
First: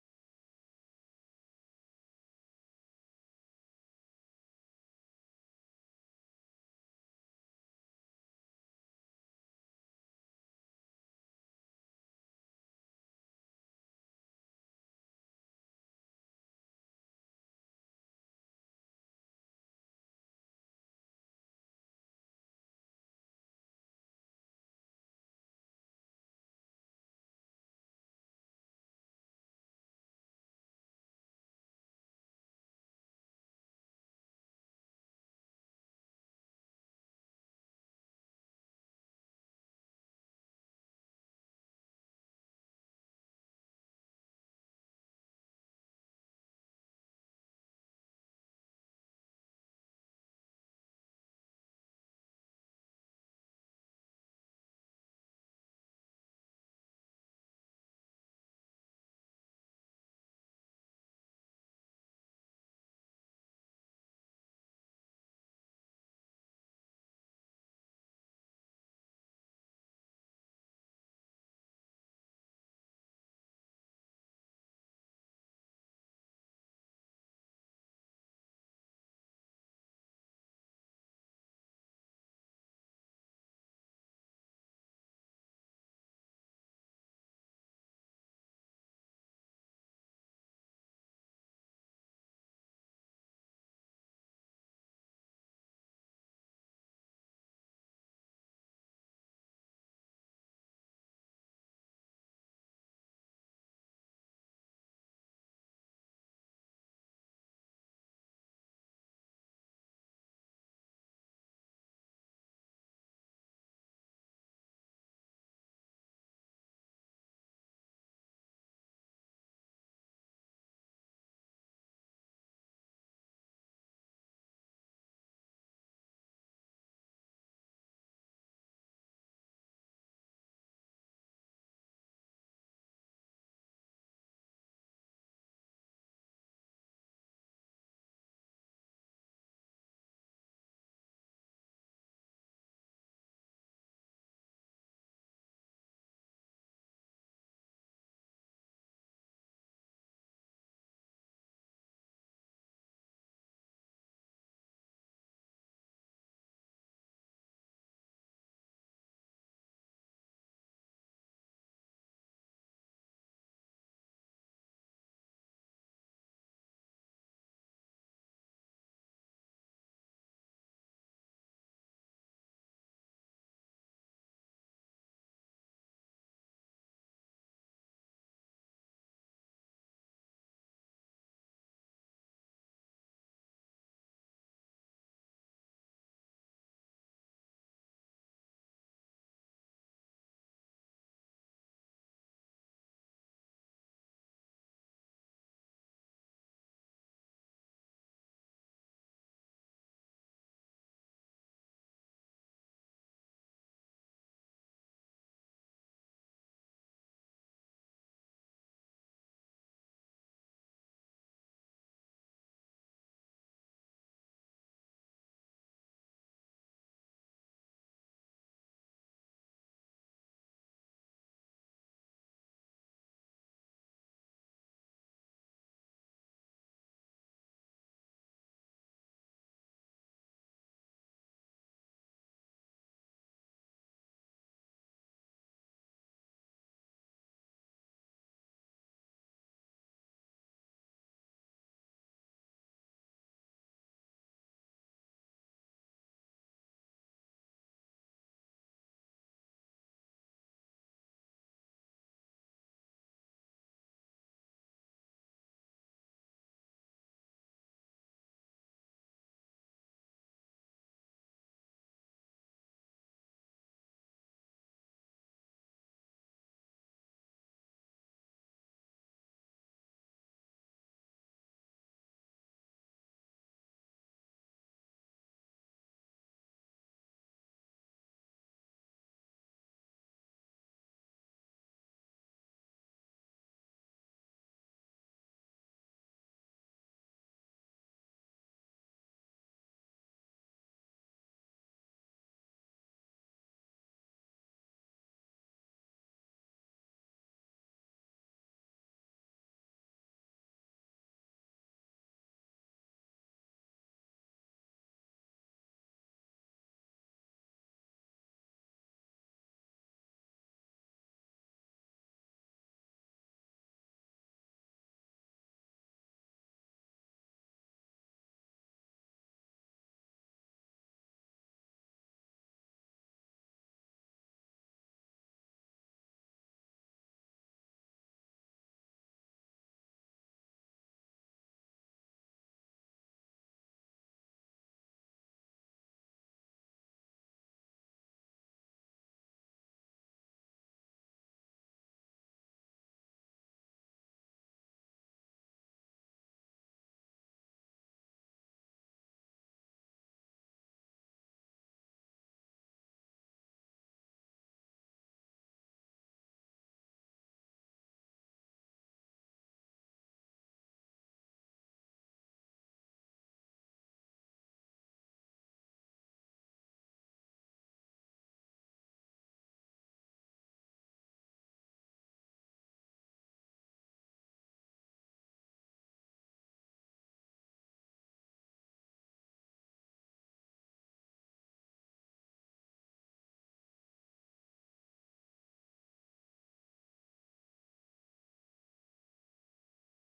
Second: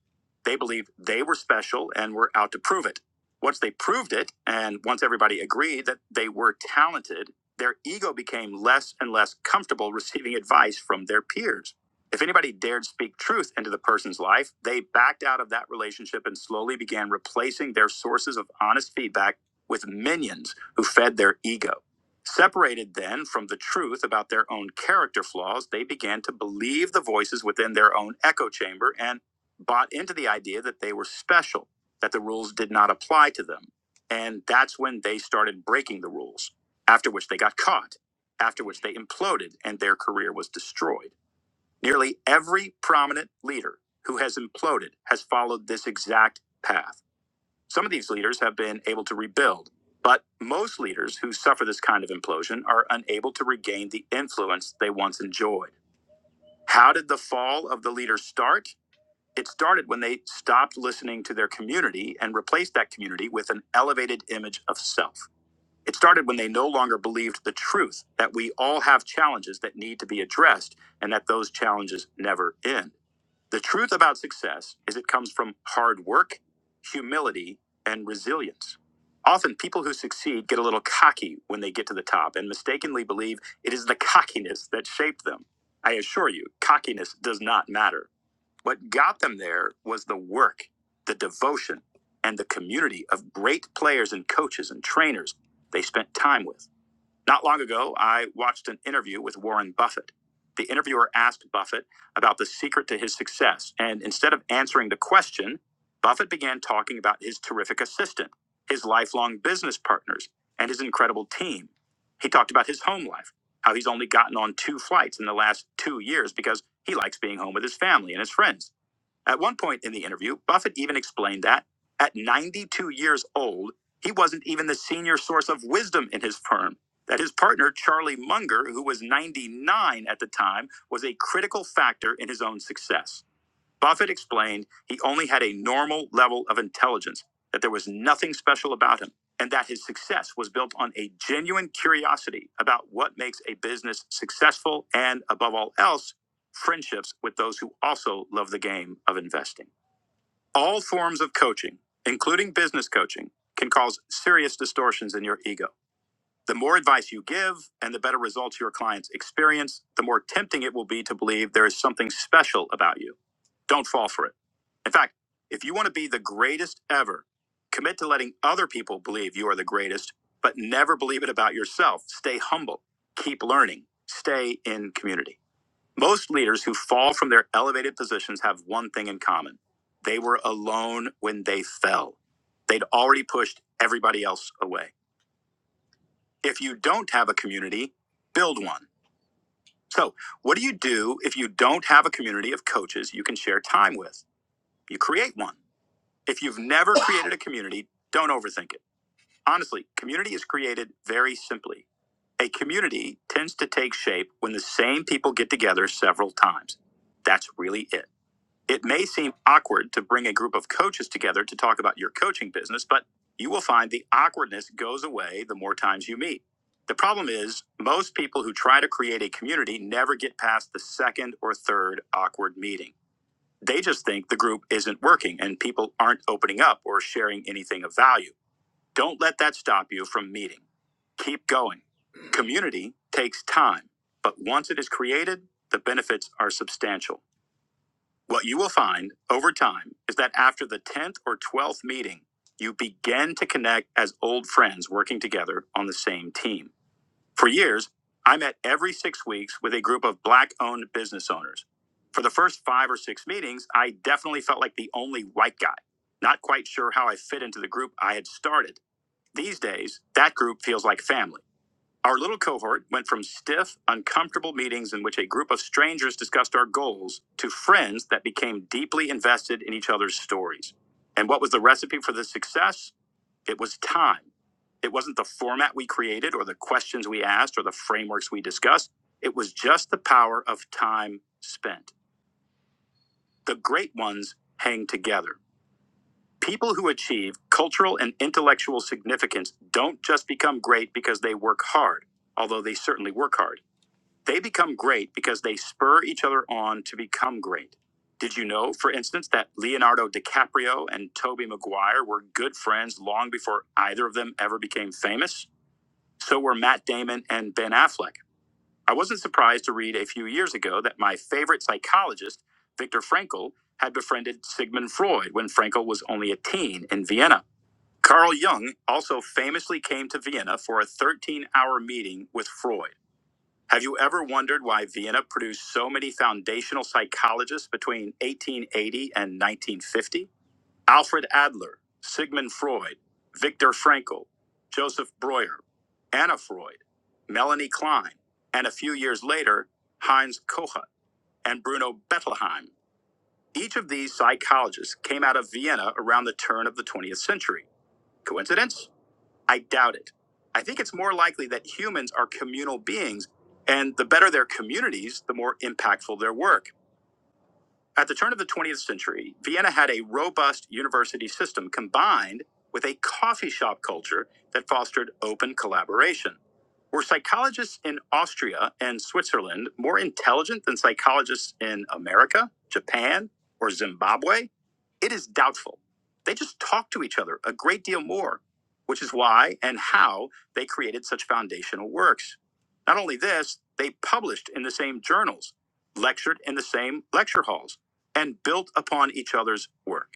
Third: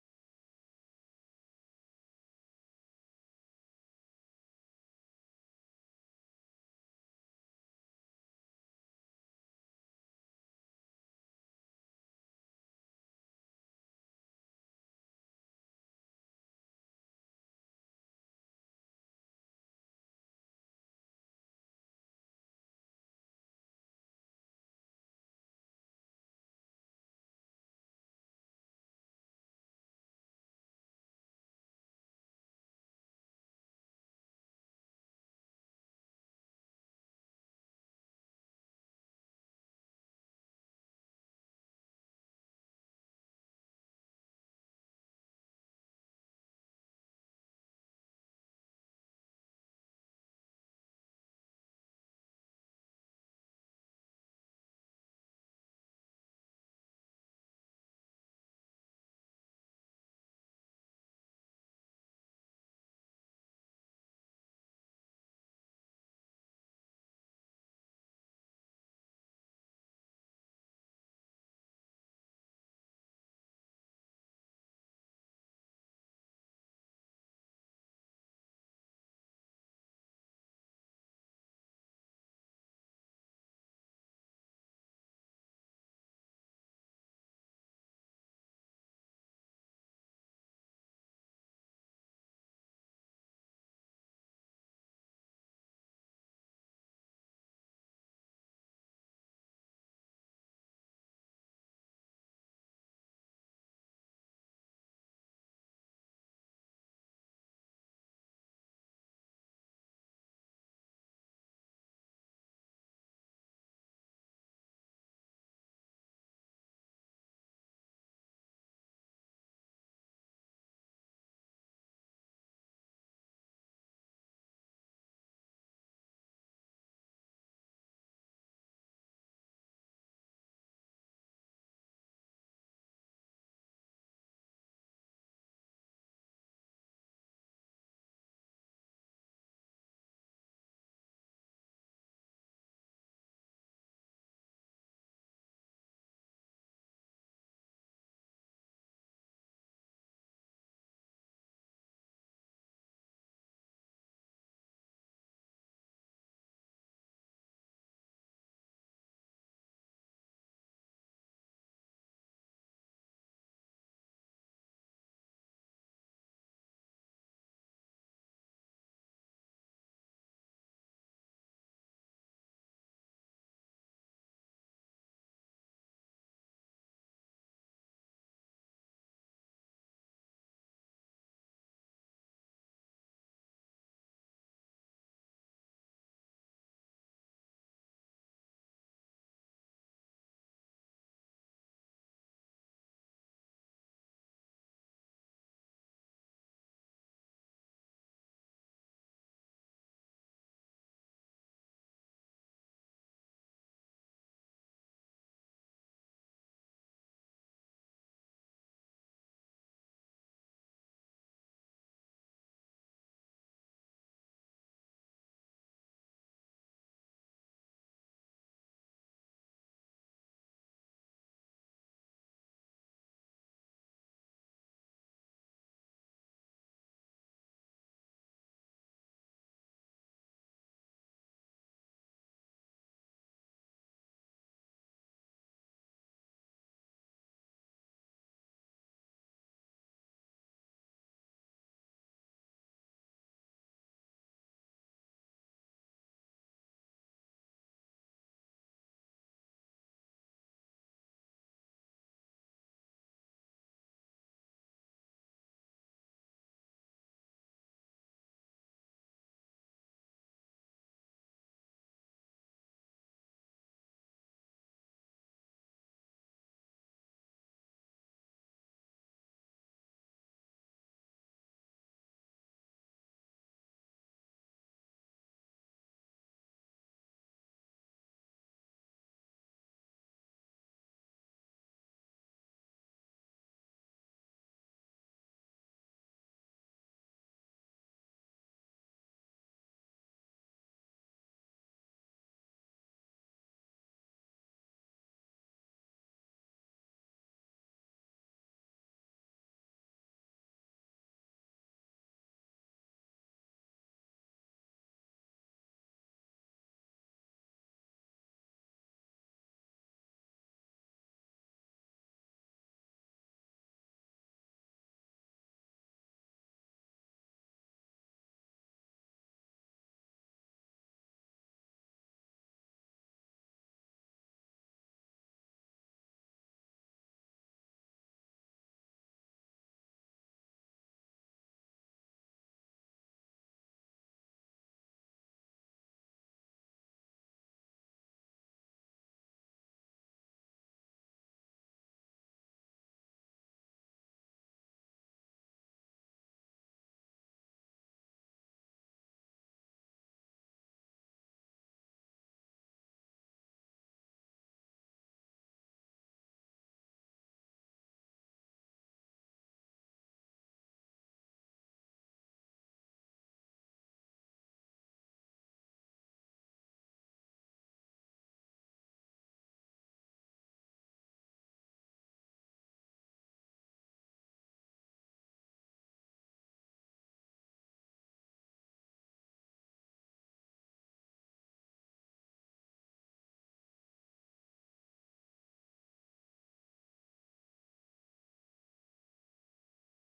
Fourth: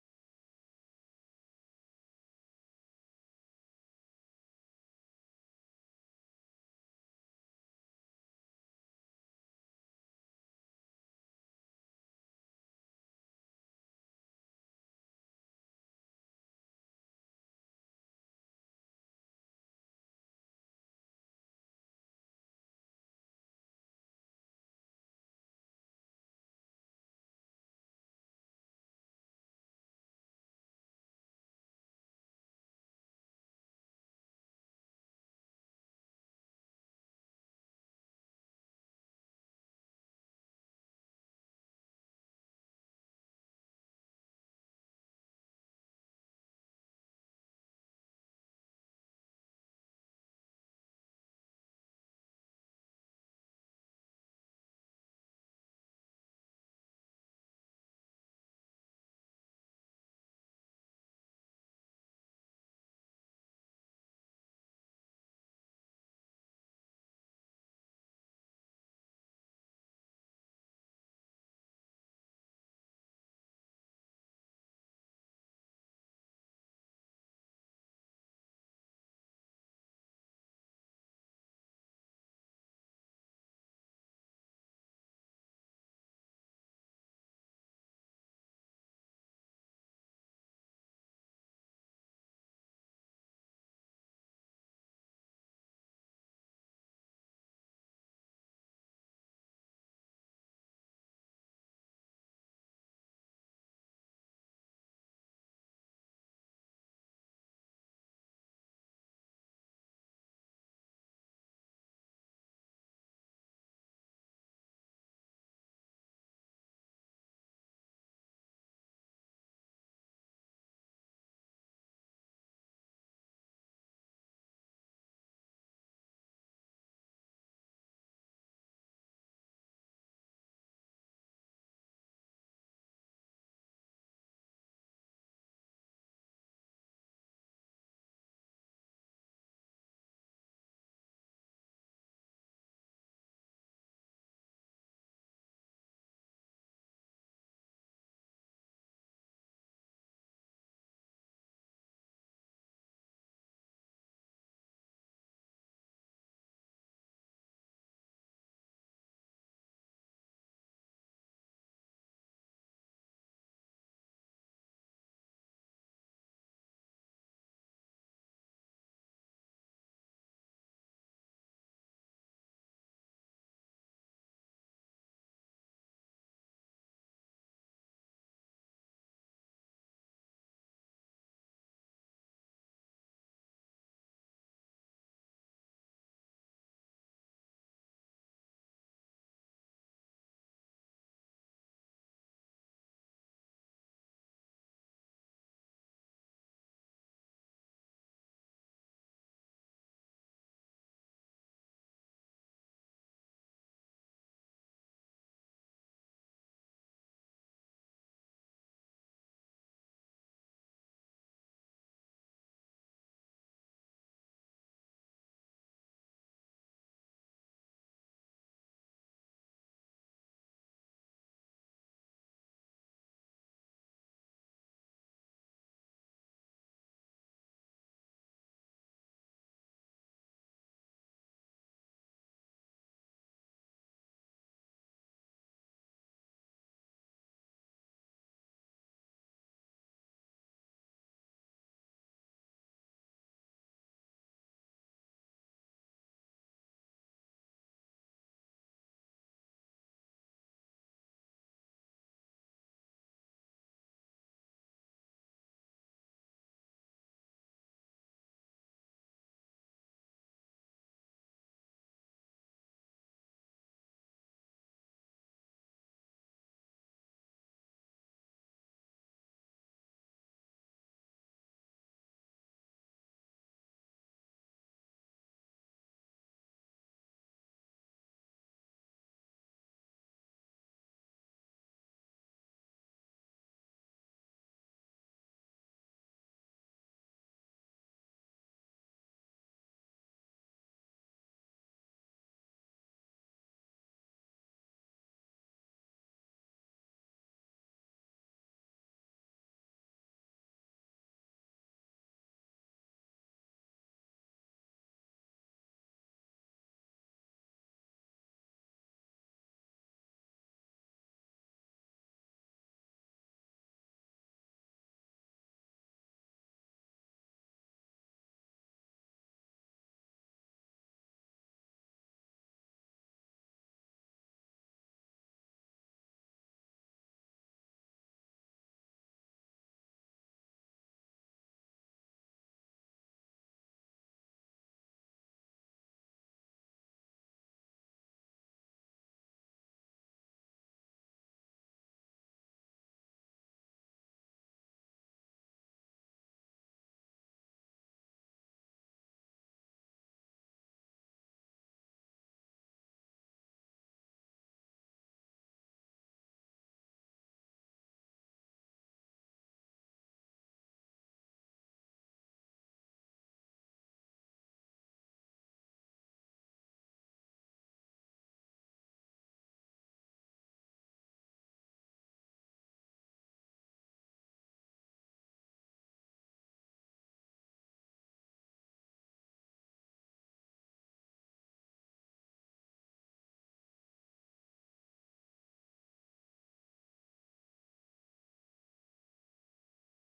Speaker 1: They believed they were special and were out to prove it. Once they proved it, and once everybody agreed that they were talented, their ego became less and less comfortable receiving advice from their peers. If anybody dared speak truth into the person's life, they backed out of that relationship and slowly began replacing their sources of honest feedback with minions who fed their ego. Separated then from the truth about their own character flaws, they began to believe the voices within their own echo chamber and bought into the idea that they were special, that the rules did not apply to them. And that's when they started breaking the rules, after which they got caught, after which they imploded and their career was destroyed. Nearly every prominent leader who has imploded has followed this exact path. Some of these leaders have been able to rebuild, but most leaders who suffer this kind of implosion are unable to regain the influence they once enjoyed. How did the fall of the leaders start? It started when they stopped listening to their community and replaced that community with an elevated image of self. It started when they no longer believed the truth that we all have challenges that need to be addressed and that those challenges never end. The truth about success is it comes from hard work, humility, and resilience. Often, people who succeed get a little cocky when they get to the top and mistakenly believe it is the cockiness that shaped them. I assure you, cockiness does not matter. What got them there was the work, the devotion, and the community of great players and coaches and trainers they spent time with. Not long ago, I watched an interview with Warren Buffett. The interviewer asked Buffett about the secret to his success, and instead of answering the question, Buffett began talking about his terrific assistant, his lifelong business partners, and his incredible team. He talked about his home life, how he's only gotten on two flights in the last two years because he likes being home with his family and his friends. At one point in the interview, Buffett even explained that at 92 years old, he wasn't even the senior source of wisdom in his firm. That his partner, Charlie Munger, who was 99 at the time, was a critical factor in his own success. Buffett explained he only had a normal level of intelligence, that there was nothing special about him, and that his success was built on a genuine curiosity about what makes a business successful and, above all else, friendships with those who also love the game of investing. All forms of coaching, including business coaching, can cause serious distortions in your ego. The more advice you give and the better results your clients experience, the more tempting it will be to believe there is something special about you. Don't fall for it. In fact, if you want to be the greatest ever, commit to letting other people believe you are the greatest, but never believe it about yourself. Stay humble, keep learning, stay in community. Most leaders who fall from their elevated positions have one thing in common they were alone when they fell. They'd already pushed everybody else away. If you don't have a community, build one. So, what do you do if you don't have a community of coaches you can share time with? You create one. If you've never created a community, don't overthink it. Honestly, community is created very simply. A community tends to take shape when the same people get together several times. That's really it. It may seem awkward to bring a group of coaches together to talk about your coaching business, but you will find the awkwardness goes away the more times you meet. The problem is, most people who try to create a community never get past the second or third awkward meeting. They just think the group isn't working and people aren't opening up or sharing anything of value. Don't let that stop you from meeting. Keep going. Community takes time, but once it is created, the benefits are substantial. What you will find over time is that after the 10th or 12th meeting, you begin to connect as old friends working together on the same team. For years, I met every six weeks with a group of Black owned business owners. For the first five or six meetings, I definitely felt like the only white guy, not quite sure how I fit into the group I had started. These days, that group feels like family. Our little cohort went from stiff, uncomfortable meetings in which a group of strangers discussed our goals to friends that became deeply invested in each other's stories. And what was the recipe for this success? It was time. It wasn't the format we created or the questions we asked or the frameworks we discussed. It was just the power of time spent. The great ones hang together. People who achieve cultural and intellectual significance don't just become great because they work hard, although they certainly work hard. They become great because they spur each other on to become great. Did you know, for instance, that Leonardo DiCaprio and Tobey Maguire were good friends long before either of them ever became famous? So were Matt Damon and Ben Affleck. I wasn't surprised to read a few years ago that my favorite psychologist, Viktor Frankl, had befriended Sigmund Freud when Frankl was only a teen in Vienna. Carl Jung also famously came to Vienna for a 13 hour meeting with Freud. Have you ever wondered why Vienna produced so many foundational psychologists between 1880 and 1950? Alfred Adler, Sigmund Freud, Viktor Frankl, Joseph Breuer, Anna Freud, Melanie Klein, and a few years later, Heinz Kohut and Bruno Bettelheim. Each of these psychologists came out of Vienna around the turn of the 20th century. Coincidence? I doubt it. I think it's more likely that humans are communal beings, and the better their communities, the more impactful their work. At the turn of the 20th century, Vienna had a robust university system combined with a coffee shop culture that fostered open collaboration. Were psychologists in Austria and Switzerland more intelligent than psychologists in America, Japan, or Zimbabwe? It is doubtful. They just talked to each other a great deal more, which is why and how they created such foundational works. Not only this, they published in the same journals, lectured in the same lecture halls and built upon each other's work.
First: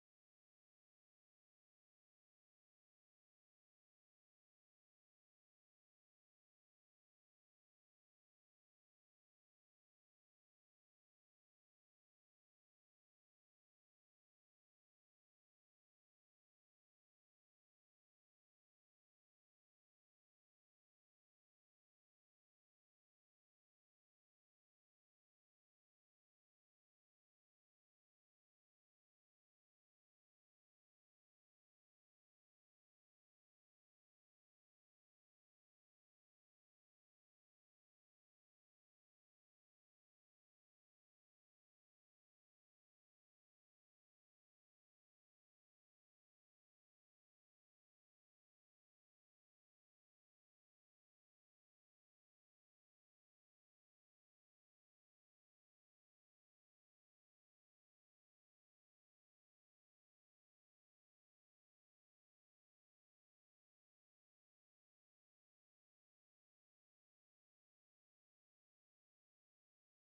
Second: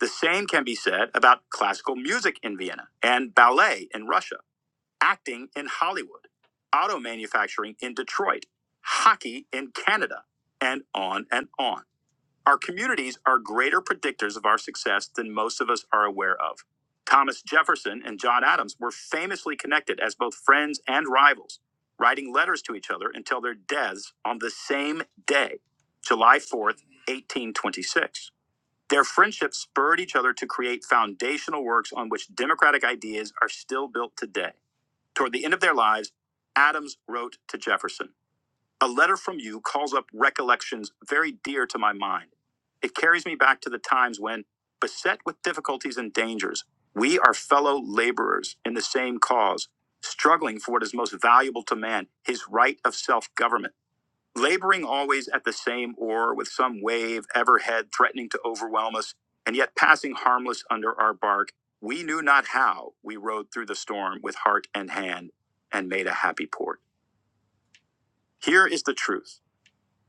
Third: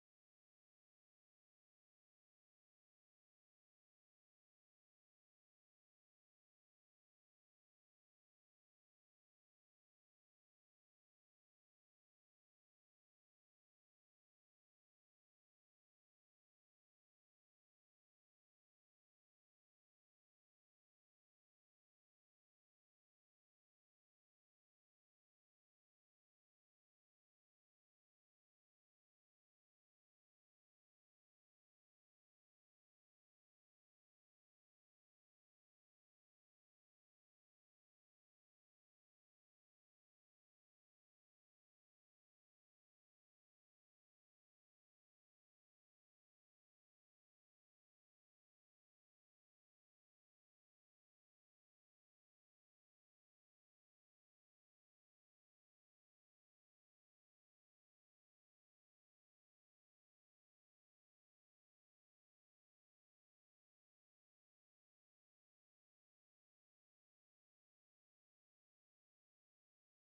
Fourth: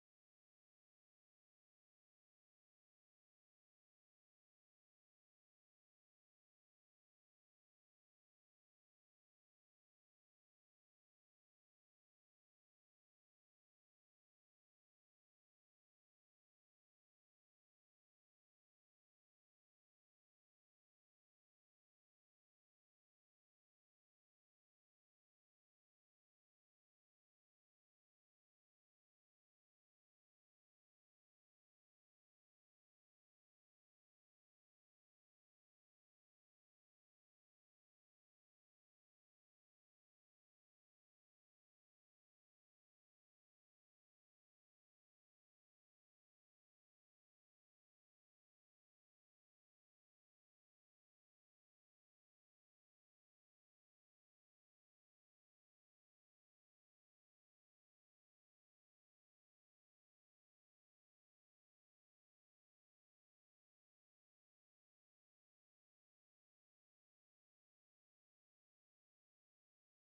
Speaker 1: The same can be said about classical music in Vienna and ballet in Russia, acting in Hollywood, auto manufacturing in Detroit, hockey in Canada, and on and on. Our communities are greater predictors of our success than most of us are aware of. Thomas Jefferson and John Adams were famously connected as both friends and rivals, writing letters to each other until their deaths on the same day, July 4th, 1826. Their friendship spurred each other to create foundational works on which democratic ideas are still built today. Toward the end of their lives, Adams wrote to Jefferson A letter from you calls up recollections very dear to my mind. It carries me back to the times when, beset with difficulties and dangers, we are fellow laborers in the same cause, struggling for what is most valuable to man, his right of self government laboring always at the same oar with some wave ever head threatening to overwhelm us, and yet passing harmless under our bark, we knew not how we rode through the storm with heart and hand and made a happy port. Here is the truth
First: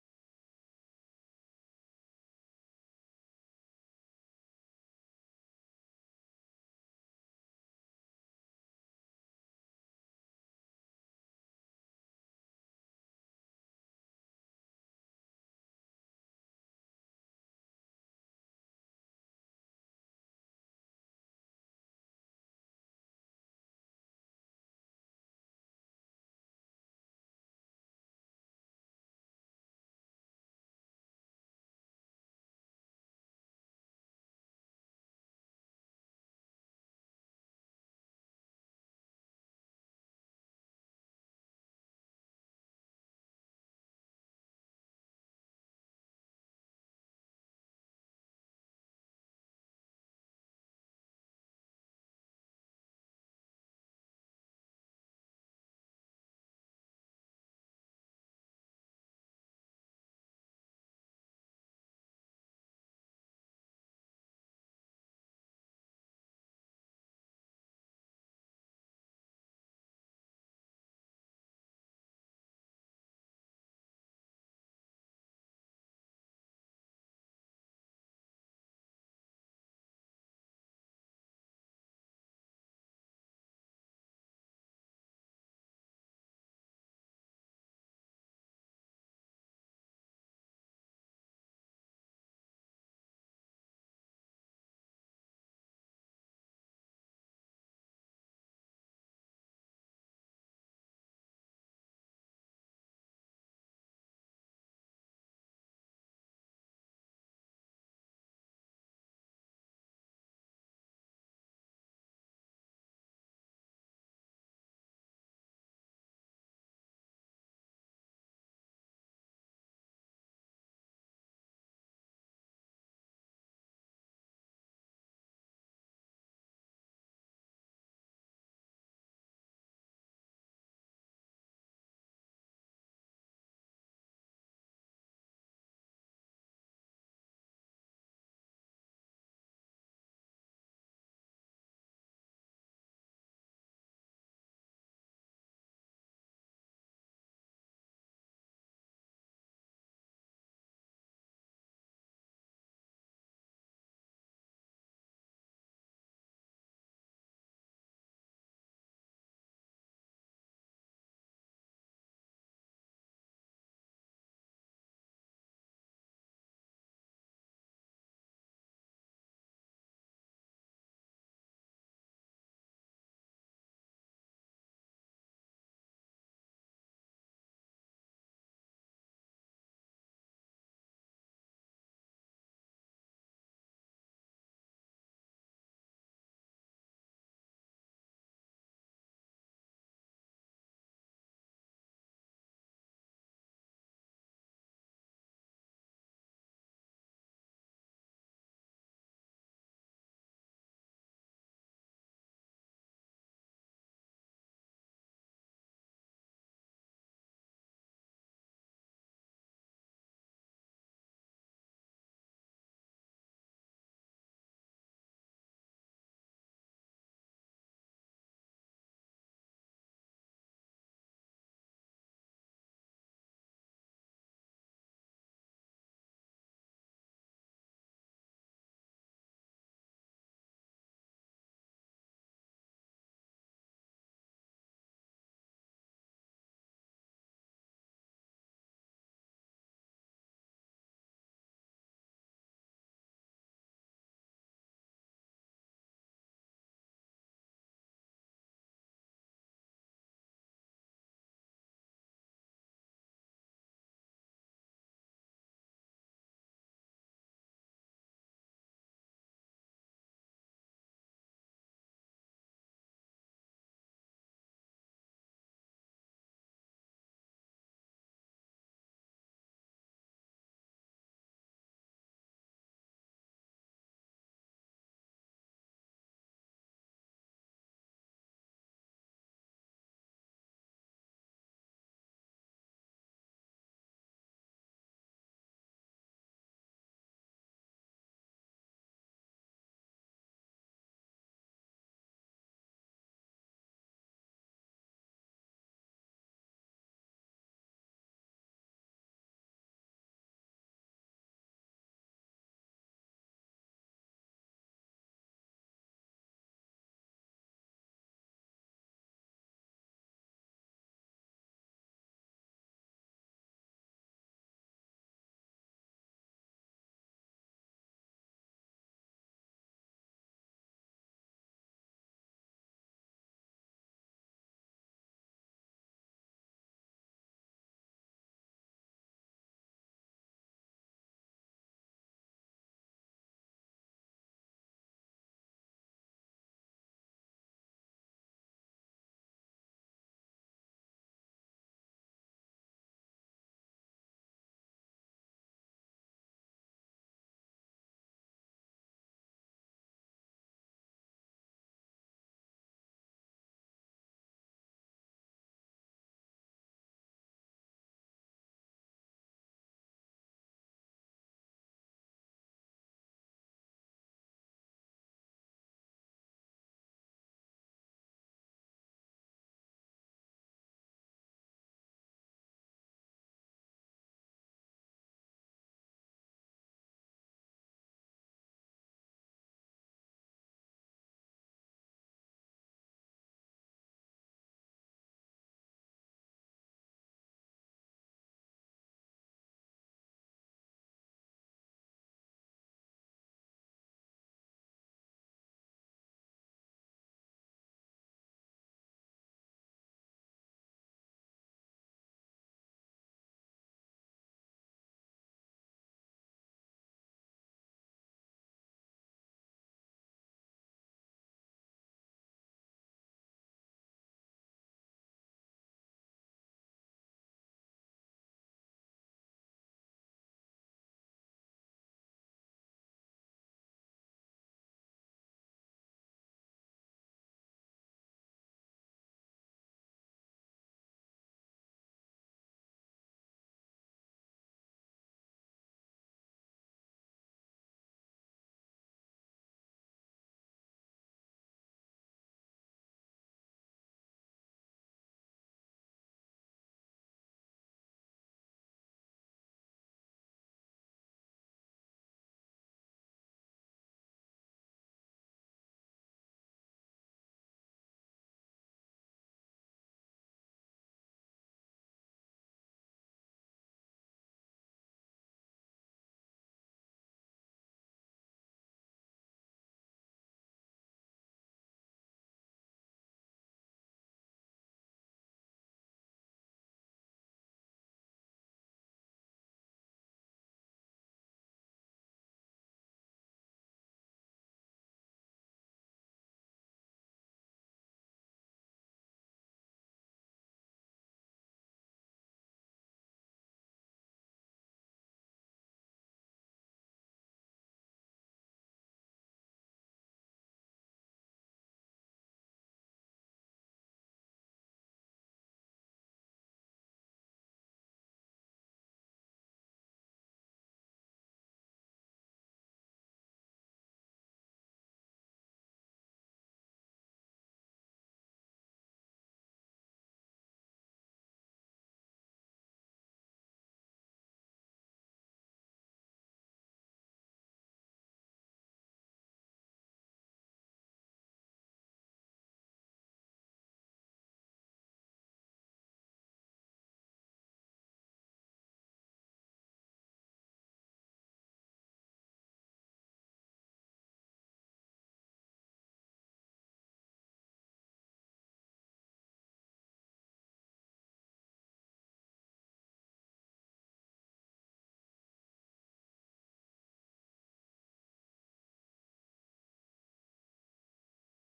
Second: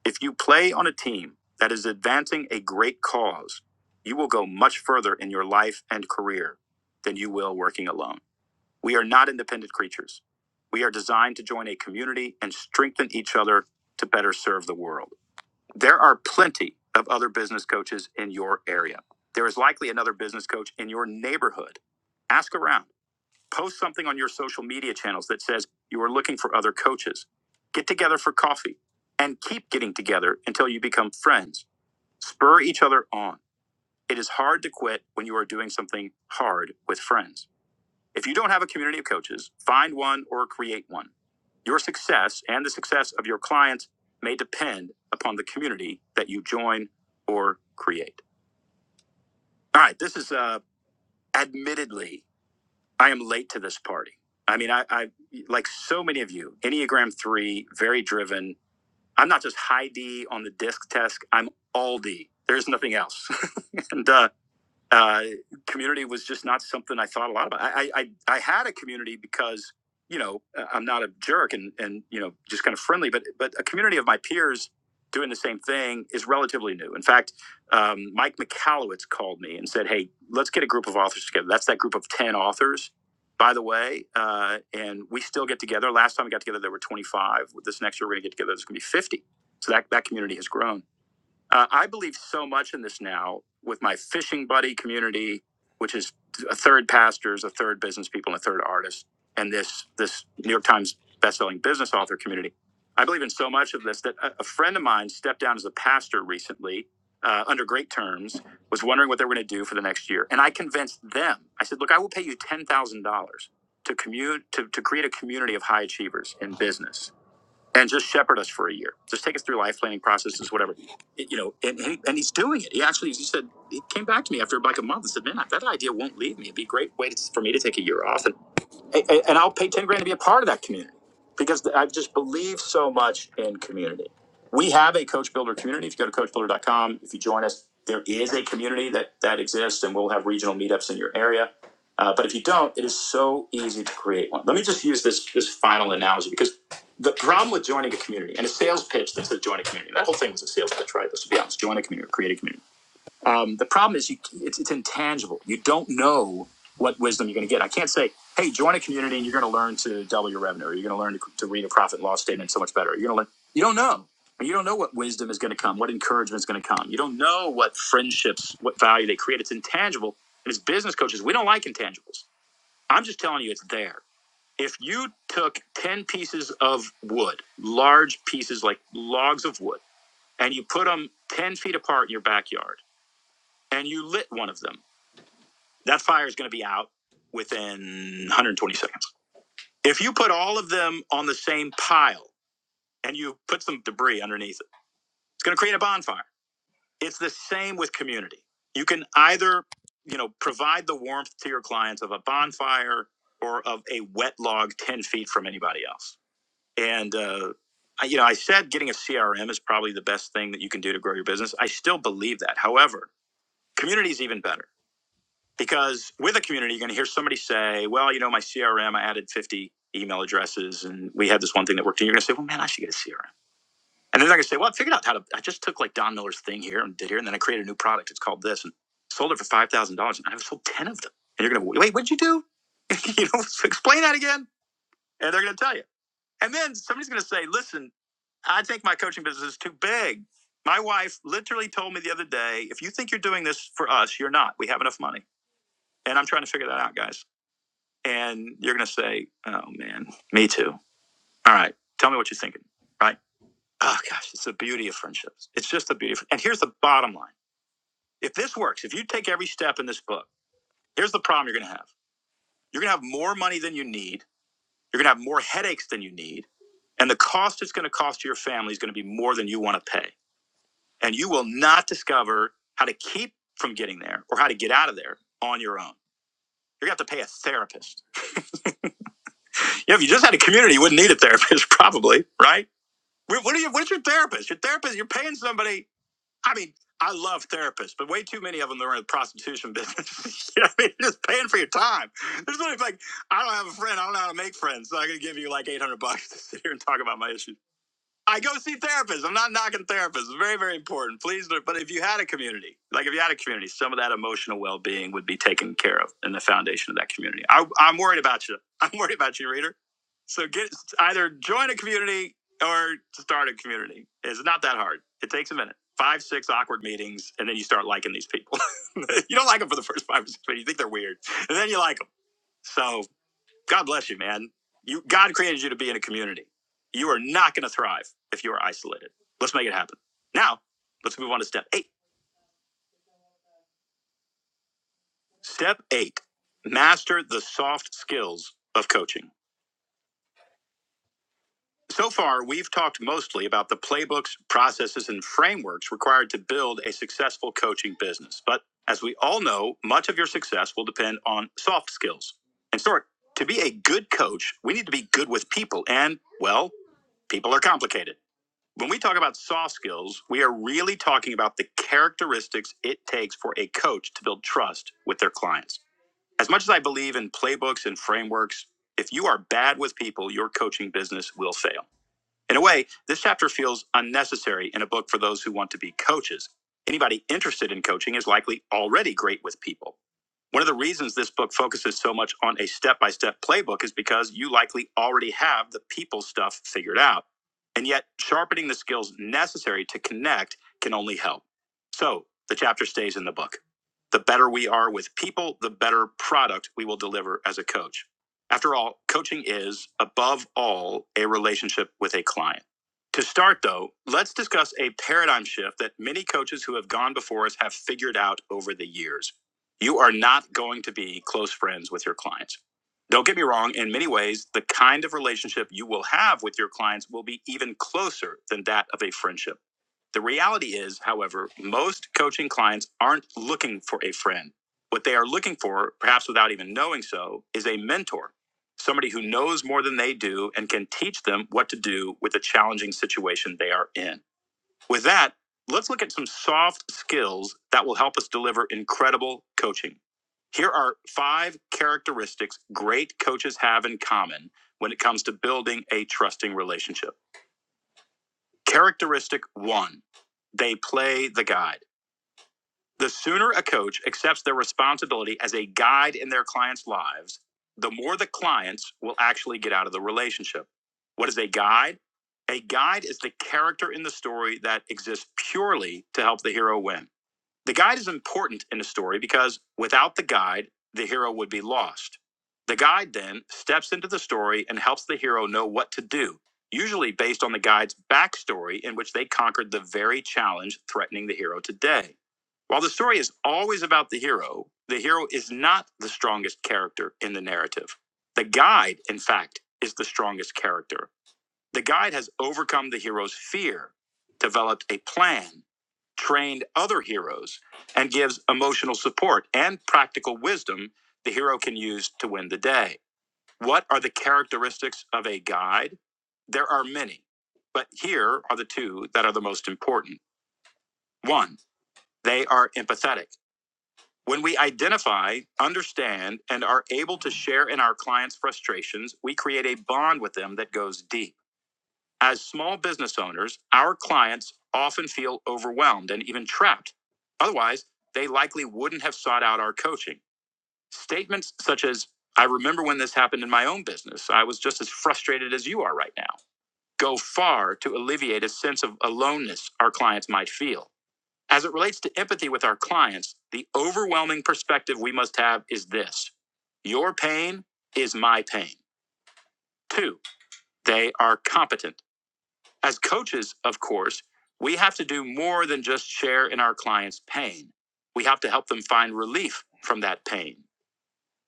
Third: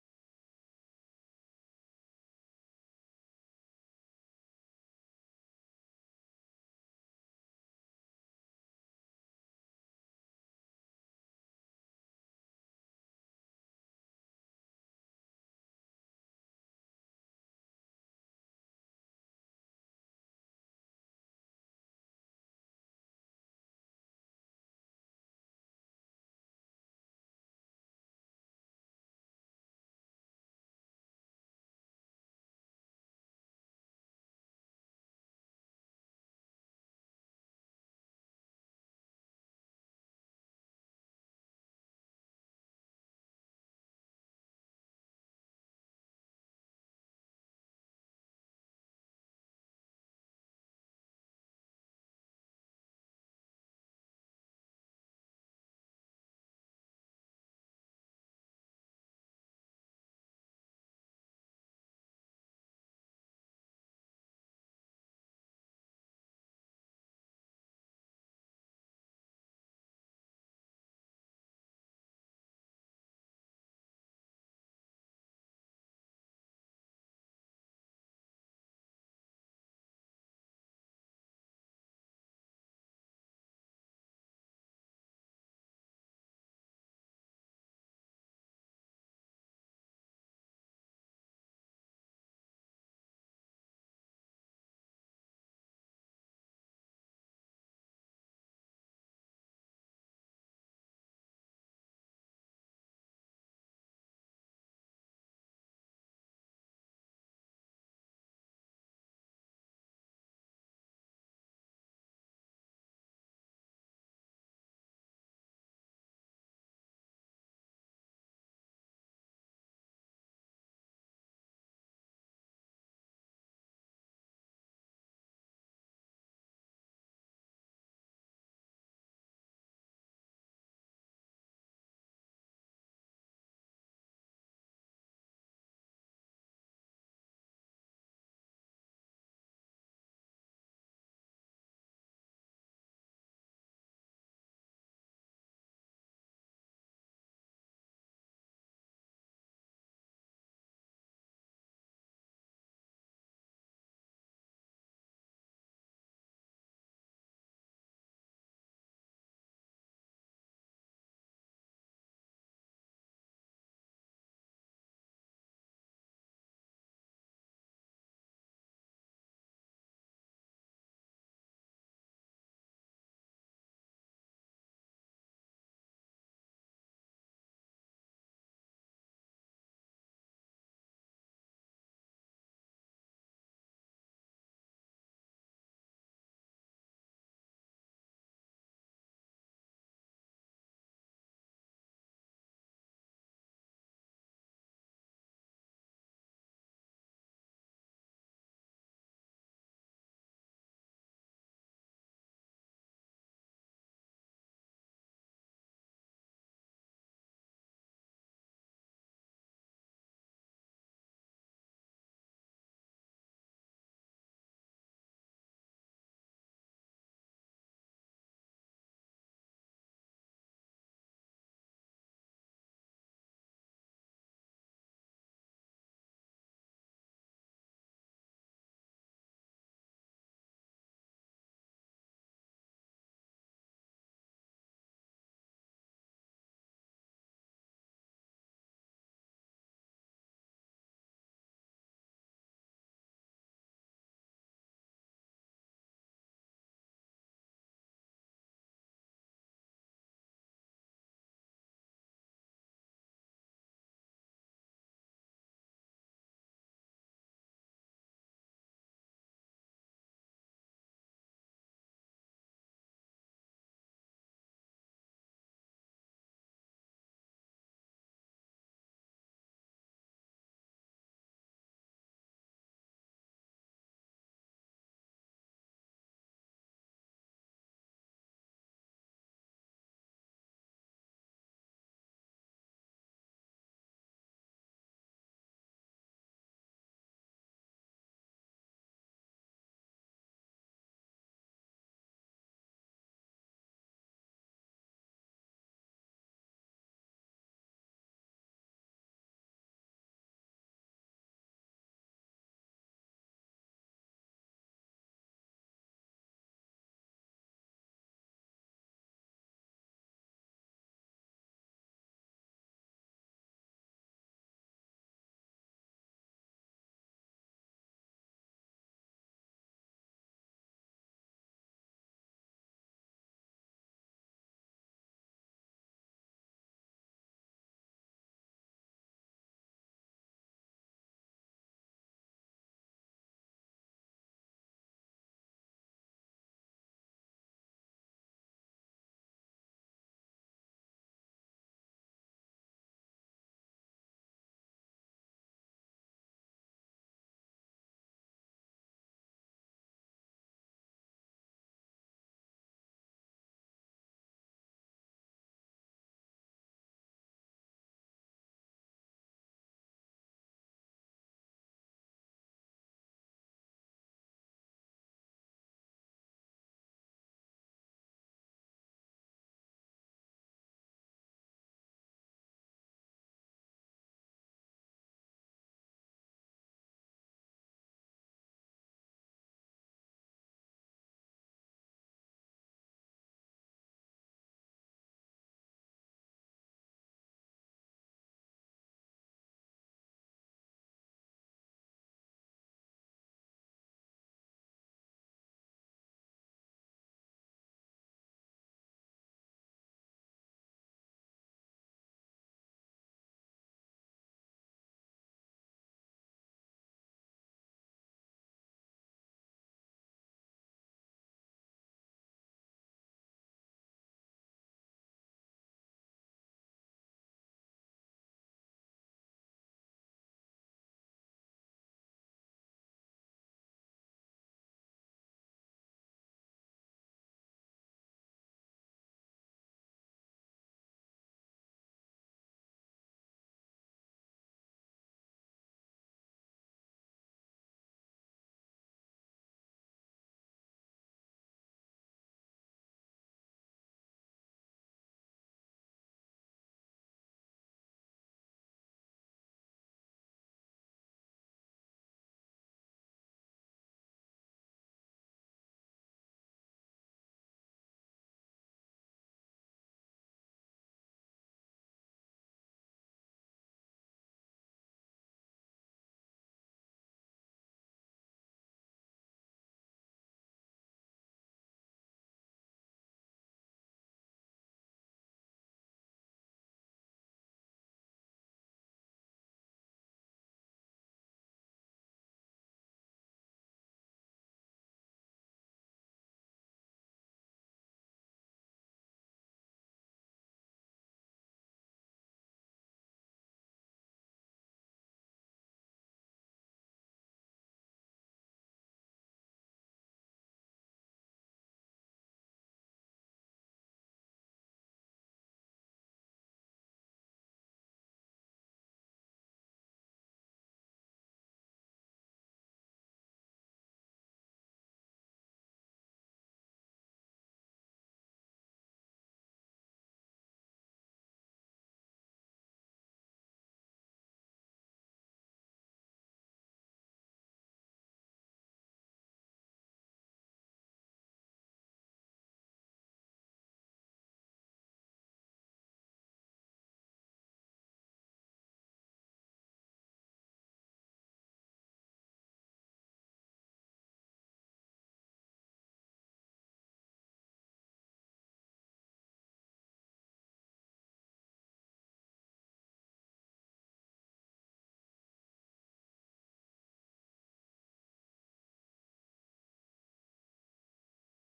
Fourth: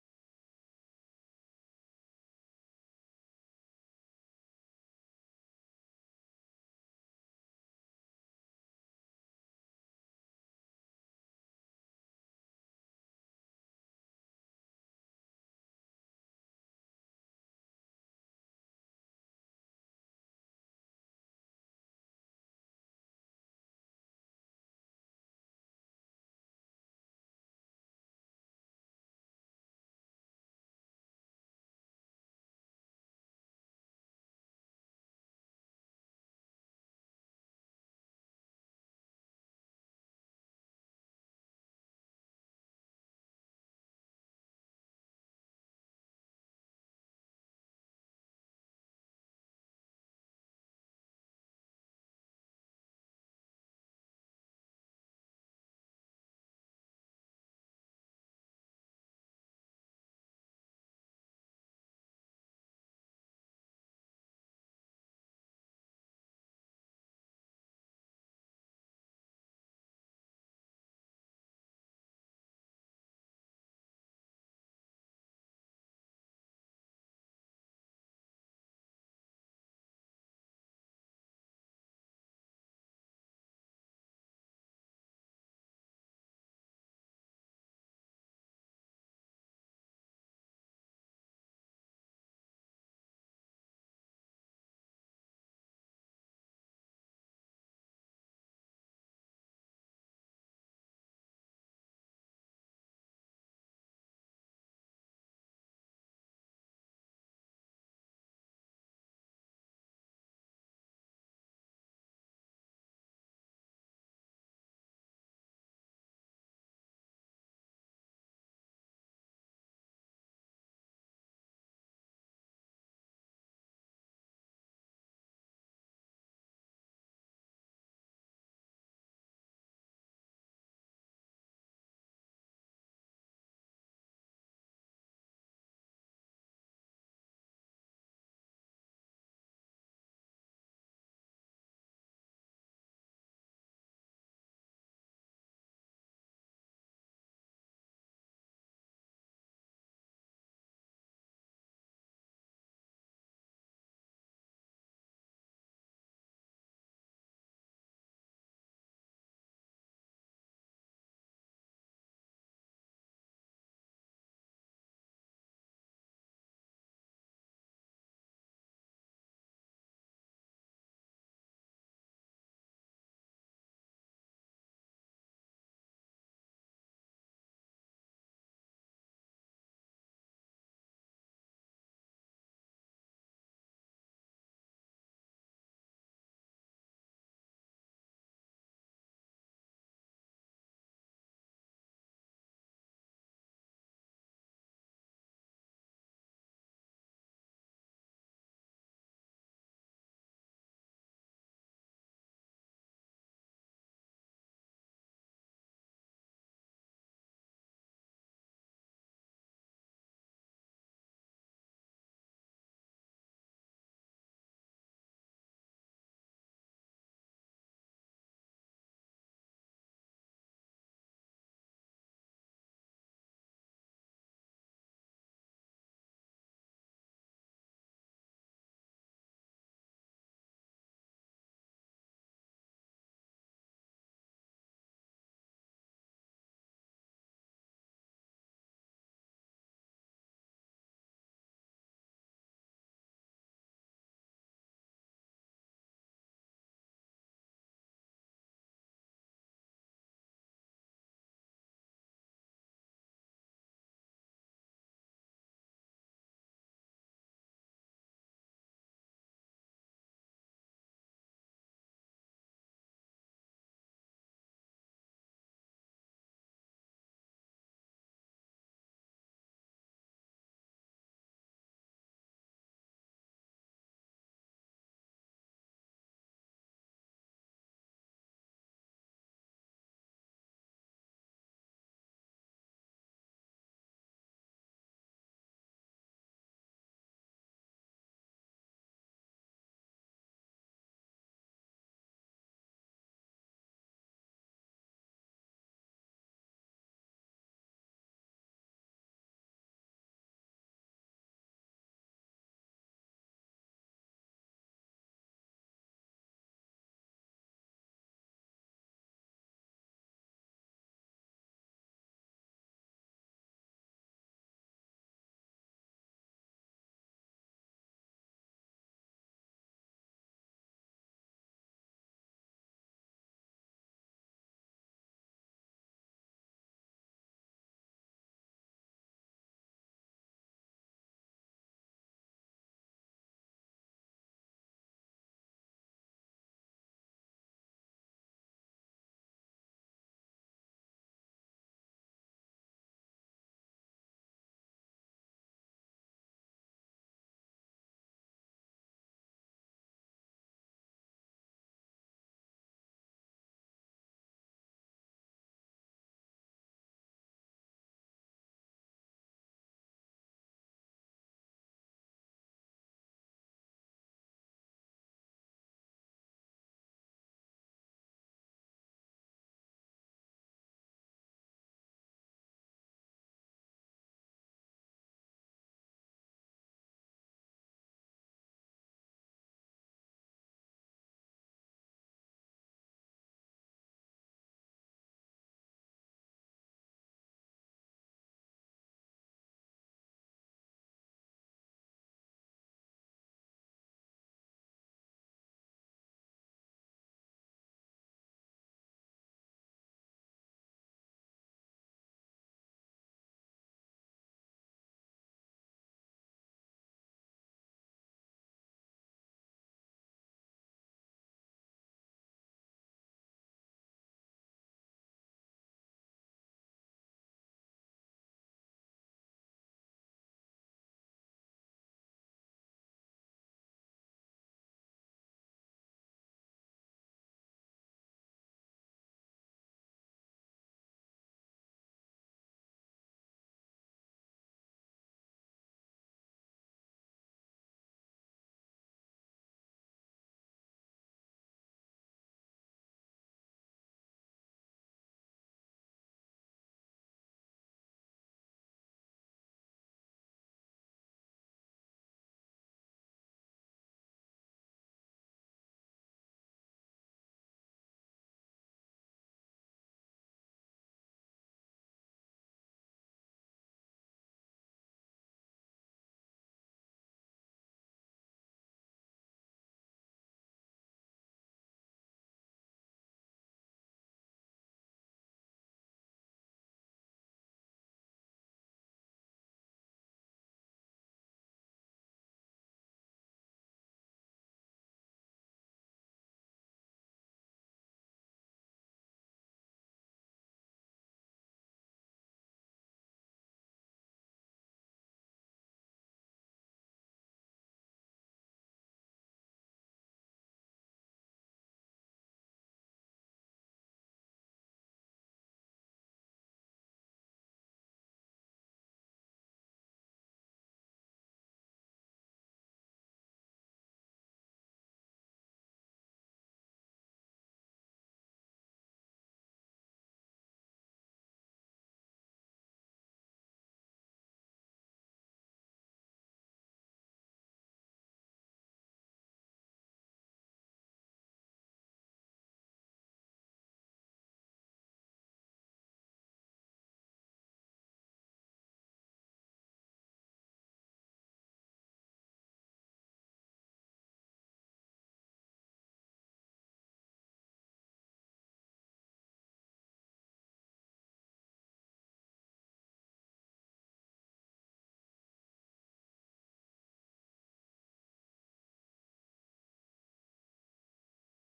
Speaker 1: if you play on a team that is advancing a great cause, you will go much further in your life and career than you will working alone. We are not independent creatures. We are designed to join a community and strengthen each other to better serve the world. There are plenty of other business coaches in your area. There is likely another business coach in your neighborhood. Ask around. Post something on your social media channels that says you are looking for other coaches. Get together for coffee and keep getting together until you become friends. Spur each other on. It is hard to quit when you are doing something hard with friends. If you don't have a community of coaches, find one or create one. Your success and the success of your clients may depend upon the community that you join or create. All right, this is uh, admittedly, I am late to this party. I mean, I, I like so many of you, Enneagram 3, very driven. I'm not just high D on the disc test, I'm all D. There's nothing else. (laughs) and uh, uh, community was just not something I thought a lot about. I, I, I had a community because, you know, I- I'm not a jerk and, and, you know, just kind of friendly, but, but a community of my peers doing the same thing is relatively new. In fact, um, Mike McCallowitz called me and said, Hey, let's get a group of authors together. That's that group of 10 authors, by the way. Uh, and we still get together. Last time we got together, there were 25. This next year, we're going to get together. There's going to be 50. So that, that community has grown. Uh, I believe so much in this now with my fishing buddy community, which is a third pastors, a third business people, and a third artists, and this this New York Times best-selling business author community. I believe in so much of this that a, a friend of mine stepped down as a pastor recently uh, under great terms, was wondering what they were going to do for the next year, and I convinced them. I said, "Look, I will pay you ten thousand dollars to commute to, to create a community of high achievers in business." and just shepherd us for a year. Just take us through life planning processes, whatever. It- you know, and, and, and he's doing it. He actually, he said, he came back to me after like a month and said, man, that idea won't leave me. It'd be a great way to, for me to take a year off. and and I'll pay 10 grand to be a part of that community because I just believe so much in community. We have a coach builder community. If you go to coachbuilder.com, if you join us, there is a community that, that exists and we'll have regional meetups in your area. Uh, but if you don't, it is so easy to create one. Let me just use this, this final analogy because the problem with joining a community and a sales pitch that said join a community, that whole thing was a sales pitch, right? Let's be honest, join a community, create a community um, the problem is you, it's, it's intangible. You don't know what wisdom you're going to get. I can't say, hey, join a community and you're going to learn to double your revenue, or you're going to learn to, to read a profit and loss statement so much better. You're going to learn. You don't know. You don't know what wisdom is going to come, what encouragement is going to come. You don't know what friendships, what value they create. It's intangible. And as business coaches, we don't like intangibles. I'm just telling you, it's there. If you took 10 pieces of wood, large pieces like logs of wood, and you put them 10 feet apart in your backyard, and you lit one of them, that fire is going to be out within 120 seconds. If you put all of them on the same pile and you put some debris underneath it, it's going to create a bonfire. It's the same with community. You can either, you know, provide the warmth to your clients of a bonfire or of a wet log 10 feet from anybody else. And, uh, I- you know, I said getting a CRM is probably the best thing that you can do to grow your business. I still believe that. However, community is even better because with a community, you're going to hear somebody say, well, you know, my CRM, I added 50 email addresses and we had this one thing that worked. And you're going to say, well, man, I should get a CRM. And then they're going to say, well, I figured out how to, I just took like Don Miller's thing here and did here. And then I created a new product. It's called this and sold it for $5,000. And I've sold 10 of them. And you're going to, wait, what'd you do? (laughs) you know, so explain that again. And they're going to tell you. And then somebody's going to say, listen, I think my coaching business is too big. My wife literally told me the other day, if you think you're doing this for us, you're not. We have enough money. And I'm trying to figure that out, guys and you're gonna say, "Oh man, me too." All right, tell me what you're thinking, right? Oh gosh, it's the beauty of friendships. It's just the beauty. Of, and here's the bottom line: if this works, if you take every step in this book, here's the problem you're gonna have. You're gonna have more money than you need. You're gonna have more headaches than you need, and the cost it's gonna cost to your family is gonna be more than you want to pay. And you will not discover how to keep from getting there or how to get out of there on your own. You're gonna have to pay a therapist. You know, if you just had a community, you wouldn't need a therapist, (laughs) probably, right? What are you? What's your therapist? Your therapist? You're paying somebody. I mean, I love therapists, but way too many of them that are in the prostitution business. (laughs) you know what I mean, You're just paying for your time. There's only like, I don't have a friend. I don't know how to make friends, so I am going to give you like 800 bucks to sit here and talk about my issues. I go see therapists. I'm not knocking therapists. It's very, very important. Please, but if you had a community, like if you had a community, some of that emotional well being would be taken care of in the foundation of that community. I, I'm worried about you. (laughs) I'm worried about you, reader. So get either join a community or start a community. It's not that hard. It takes a minute. Five, six awkward meetings, and then you start liking these people. (laughs) you don't like them for the first five or six minutes. You think they're weird, and then you like them. So God bless you, man. You God created you to be in a community. You are not going to thrive if you are isolated. Let's make it happen. Now, let's move on to step 8. Step 8. Master the soft skills of coaching. So far, we've talked mostly about the playbooks, processes, and frameworks required to build a successful coaching business. But as we all know, much of your success will depend on soft skills. And sort to be a good coach, we need to be good with people and well, people are complicated. When we talk about soft skills, we are really talking about the characteristics it takes for a coach to build trust with their clients. As much as I believe in playbooks and frameworks, if you are bad with people, your coaching business will fail. In a way, this chapter feels unnecessary in a book for those who want to be coaches. Anybody interested in coaching is likely already great with people. One of the reasons this book focuses so much on a step by step playbook is because you likely already have the people stuff figured out. And yet, sharpening the skills necessary to connect can only help. So, the chapter stays in the book. The better we are with people, the better product we will deliver as a coach. After all, coaching is, above all, a relationship with a client. To start, though, let's discuss a paradigm shift that many coaches who have gone before us have figured out over the years. You are not going to be close friends with your clients. Don't get me wrong, in many ways, the kind of relationship you will have with your clients will be even closer than that of a friendship. The reality is, however, most coaching clients aren't looking for a friend. What they are looking for, perhaps without even knowing so, is a mentor somebody who knows more than they do and can teach them what to do with the challenging situation they are in. With that, let's look at some soft skills that will help us deliver incredible coaching. Here are five characteristics great coaches have in common when it comes to building a trusting relationship. Characteristic one, they play the guide. The sooner a coach accepts their responsibility as a guide in their clients' lives, the more the clients will actually get out of the relationship. What is a guide? A guide is the character in the story that exists purely to help the hero win. The guide is important in the story because without the guide, the hero would be lost. The guide then steps into the story and helps the hero know what to do, usually based on the guide's backstory in which they conquered the very challenge threatening the hero today. While the story is always about the hero, the hero is not the strongest character in the narrative. The guide, in fact, is the strongest character. The guide has overcome the hero's fear, developed a plan, trained other heroes, and gives emotional support and practical wisdom the hero can use to win the day. What are the characteristics of a guide? There are many, but here are the two that are the most important. One, they are empathetic. When we identify, understand, and are able to share in our clients' frustrations, we create a bond with them that goes deep. As small business owners, our clients often feel overwhelmed and even trapped. Otherwise, they likely wouldn't have sought out our coaching. Statements such as, I remember when this happened in my own business. I was just as frustrated as you are right now. Go far to alleviate a sense of aloneness our clients might feel. As it relates to empathy with our clients, the overwhelming perspective we must have is this your pain is my pain. Two, they are competent. As coaches, of course, we have to do more than just share in our clients' pain. We have to help them find relief from that pain.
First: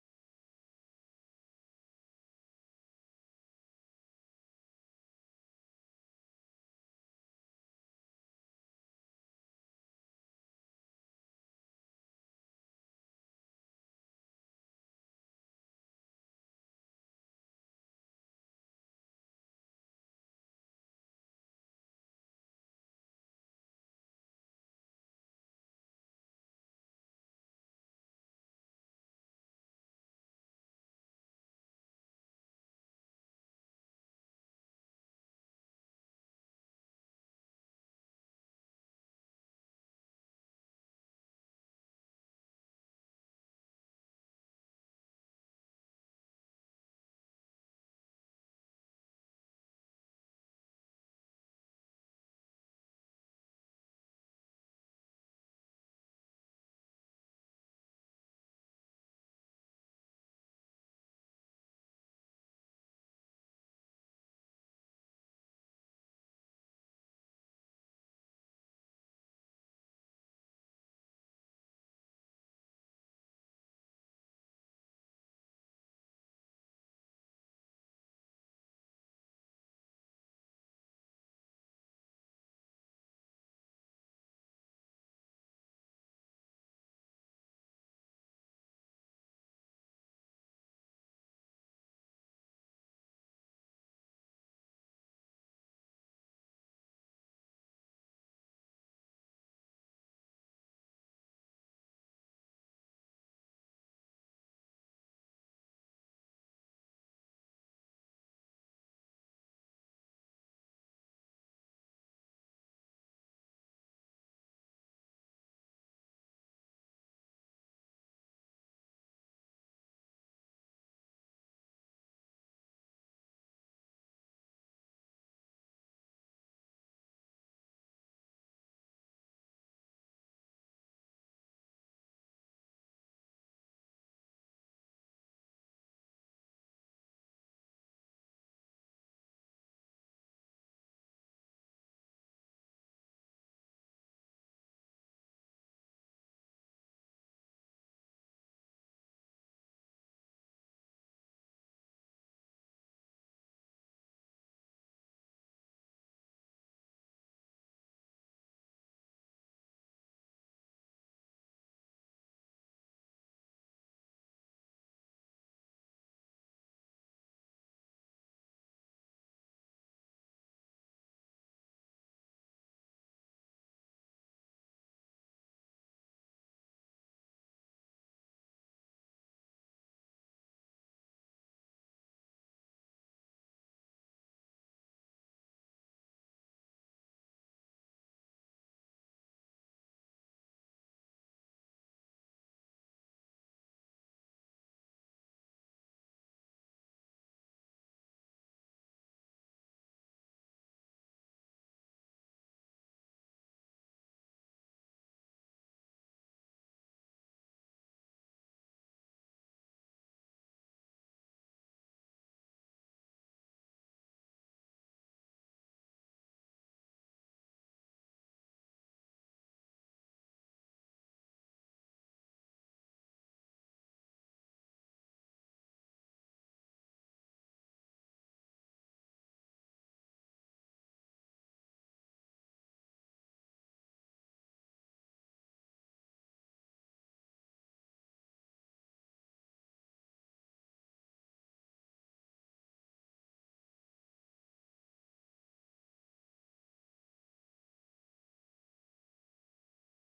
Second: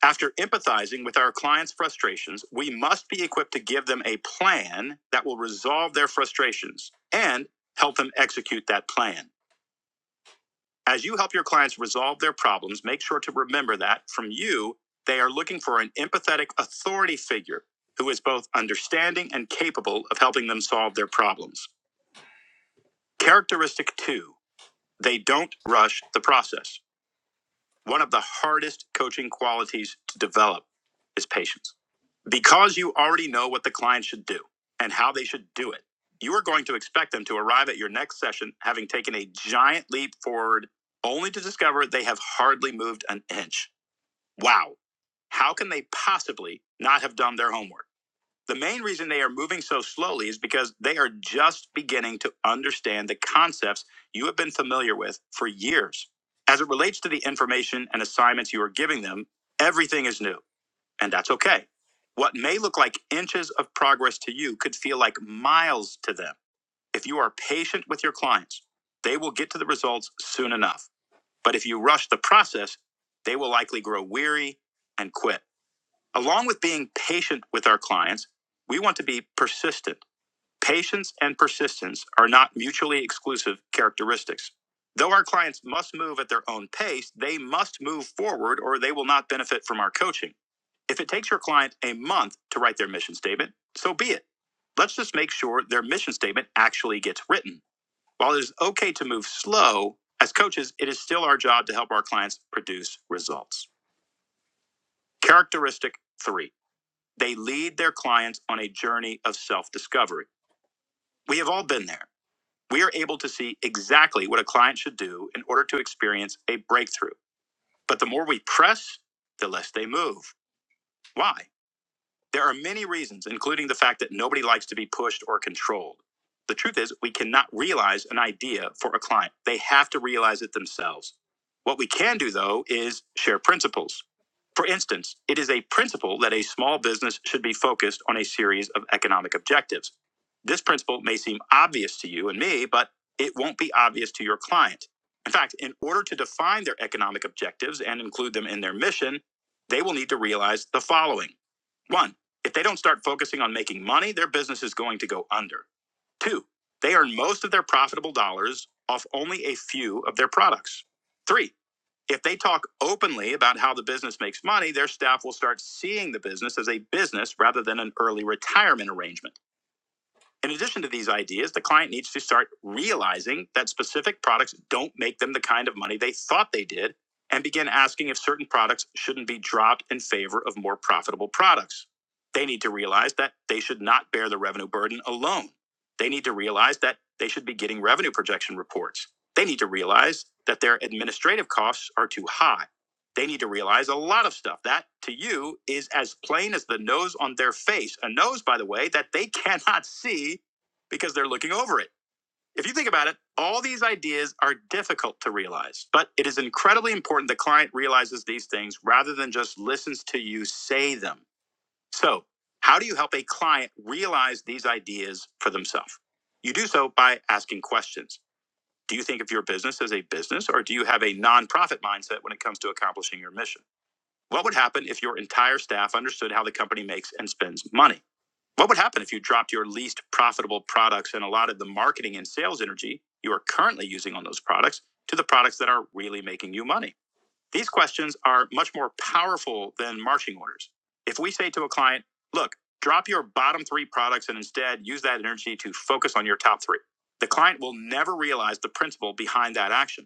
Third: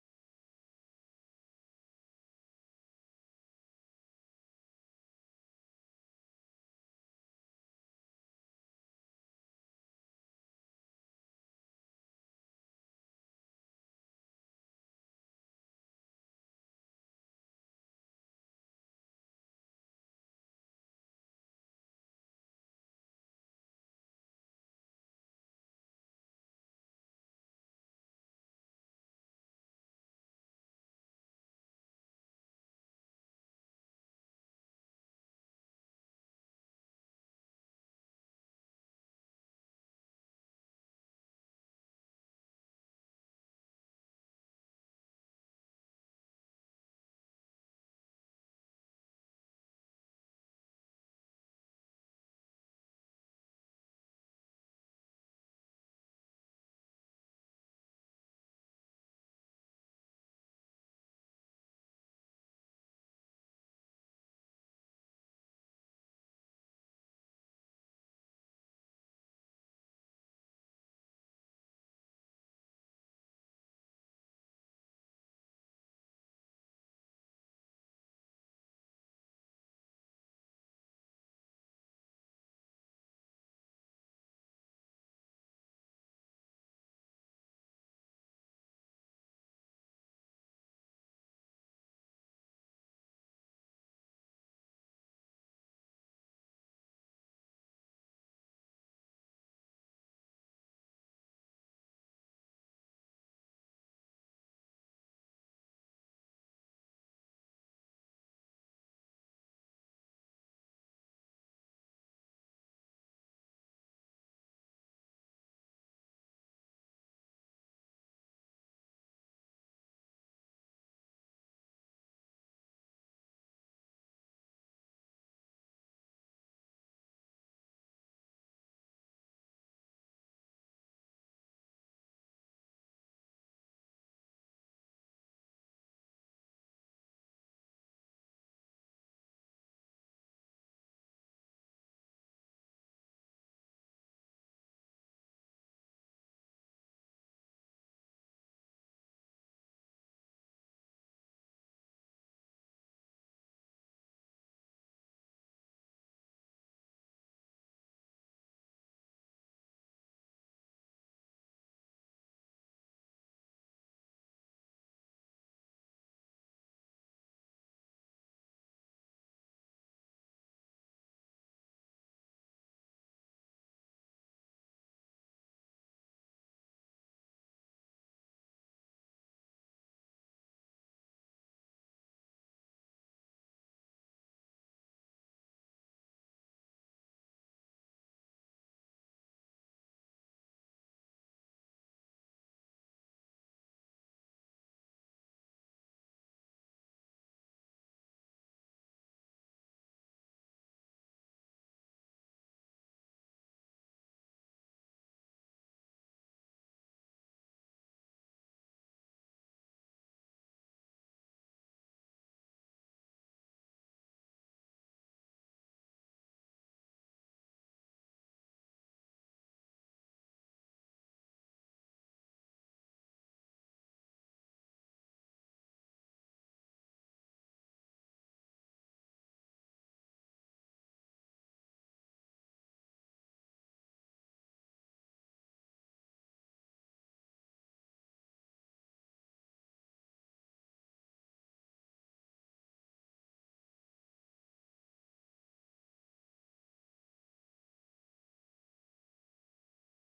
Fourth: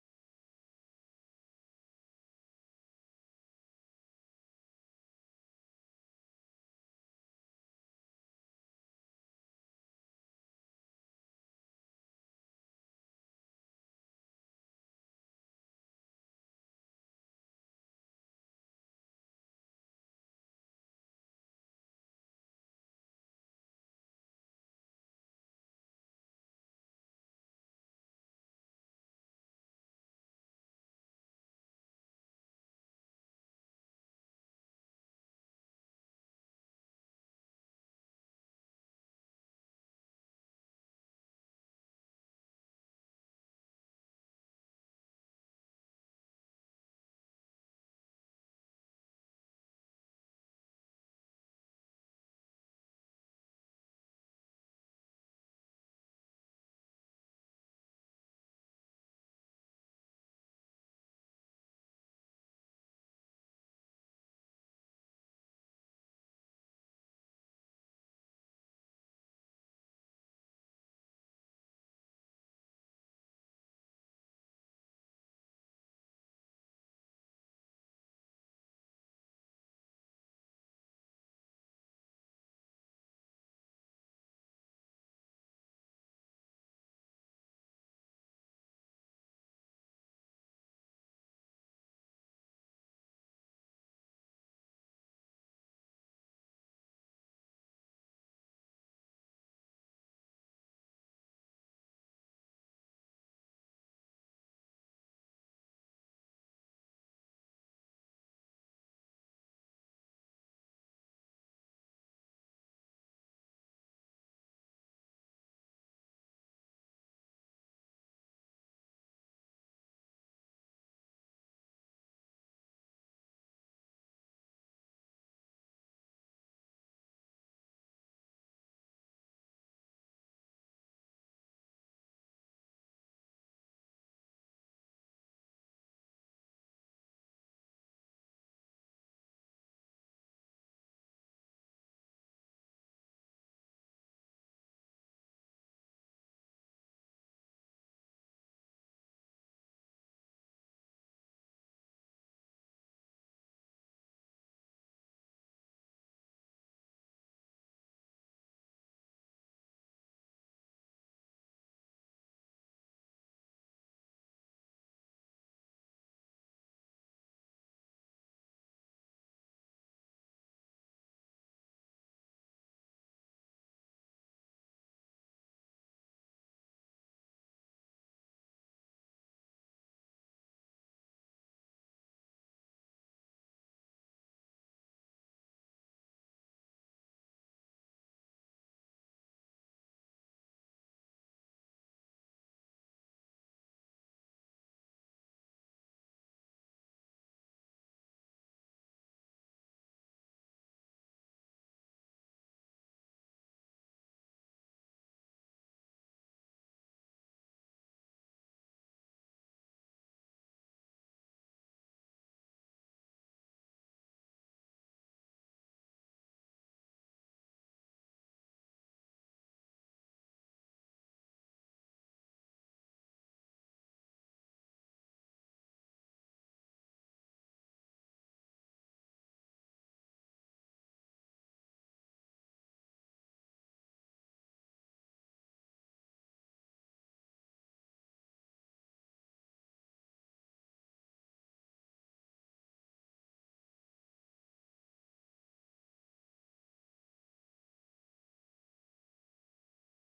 Speaker 1: After empathizing with our clients' frustrations, we must be equipped to give them a plan that will resolve their frustrations and help them execute that plan. As you help your clients resolve their problems, make sure to remember that from you, they are looking for an empathetic authority figure who is both understanding and capable of helping them solve their problems. Characteristic two, they don't rush the process. One of the hardest coaching qualities to develop is patience. Because you already know what the client should do and how they should do it, you are going to expect them to arrive at your next session having taken a giant leap forward, only to discover they have hardly moved an inch. Wow. How can they possibly not have done their homework? The main reason they are moving so slowly is because they are just beginning to understand the concepts you have been familiar with for years. As it relates to the information and assignments you are giving them, everything is new, and that's okay. What may look like inches of progress to you could feel like miles to them. If you are patient with your clients, they will get to the results soon enough. But if you rush the process, they will likely grow weary and quit. Along with being patient with our clients, we want to be persistent. Patience and persistence are not mutually exclusive characteristics. Though our clients must move at their own pace, they must move forward or they will not benefit from our coaching. If it takes your client a month to write their mission statement, so be it. Let's just make sure their mission statement actually gets written. While it is okay to move slow, as coaches, it is still our job to help our clients produce results. Characteristic three they lead their clients on a journey of self discovery. We have all been there. We are able to see exactly what a client should do in order to experience a breakthrough. But the more we press, the less they move. Why? There are many reasons, including the fact that nobody likes to be pushed or controlled. The truth is, we cannot realize an idea for a client. They have to realize it themselves. What we can do, though, is share principles. For instance, it is a principle that a small business should be focused on a series of economic objectives. This principle may seem obvious to you and me, but it won't be obvious to your client. In fact, in order to define their economic objectives and include them in their mission, they will need to realize the following. one. If they don't start focusing on making money, their business is going to go under. Two, they earn most of their profitable dollars off only a few of their products. Three, if they talk openly about how the business makes money, their staff will start seeing the business as a business rather than an early retirement arrangement. In addition to these ideas, the client needs to start realizing that specific products don't make them the kind of money they thought they did and begin asking if certain products shouldn't be dropped in favor of more profitable products. They need to realize that they should not bear the revenue burden alone. They need to realize that they should be getting revenue projection reports. They need to realize that their administrative costs are too high they need to realize a lot of stuff that to you is as plain as the nose on their face. A nose, by the way, that they (laughs) cannot see because they're looking over it. If you think about it, all these ideas are difficult to realize, but it is incredibly important the client realizes these things rather than just listens to you say them. So, how do you help a client realize these ideas for themselves? You do so by asking questions. Do you think of your business as a business or do you have a nonprofit mindset when it comes to accomplishing your mission? What would happen if your entire staff understood how the company makes and spends money? What would happen if you dropped your least profitable products and allotted the marketing and sales energy you are currently using on those products to the products that are really making you money? These questions are much more powerful than marching orders. If we say to a client, look, drop your bottom three products and instead use that energy to focus on your top three, the client will never realize the principle behind that action.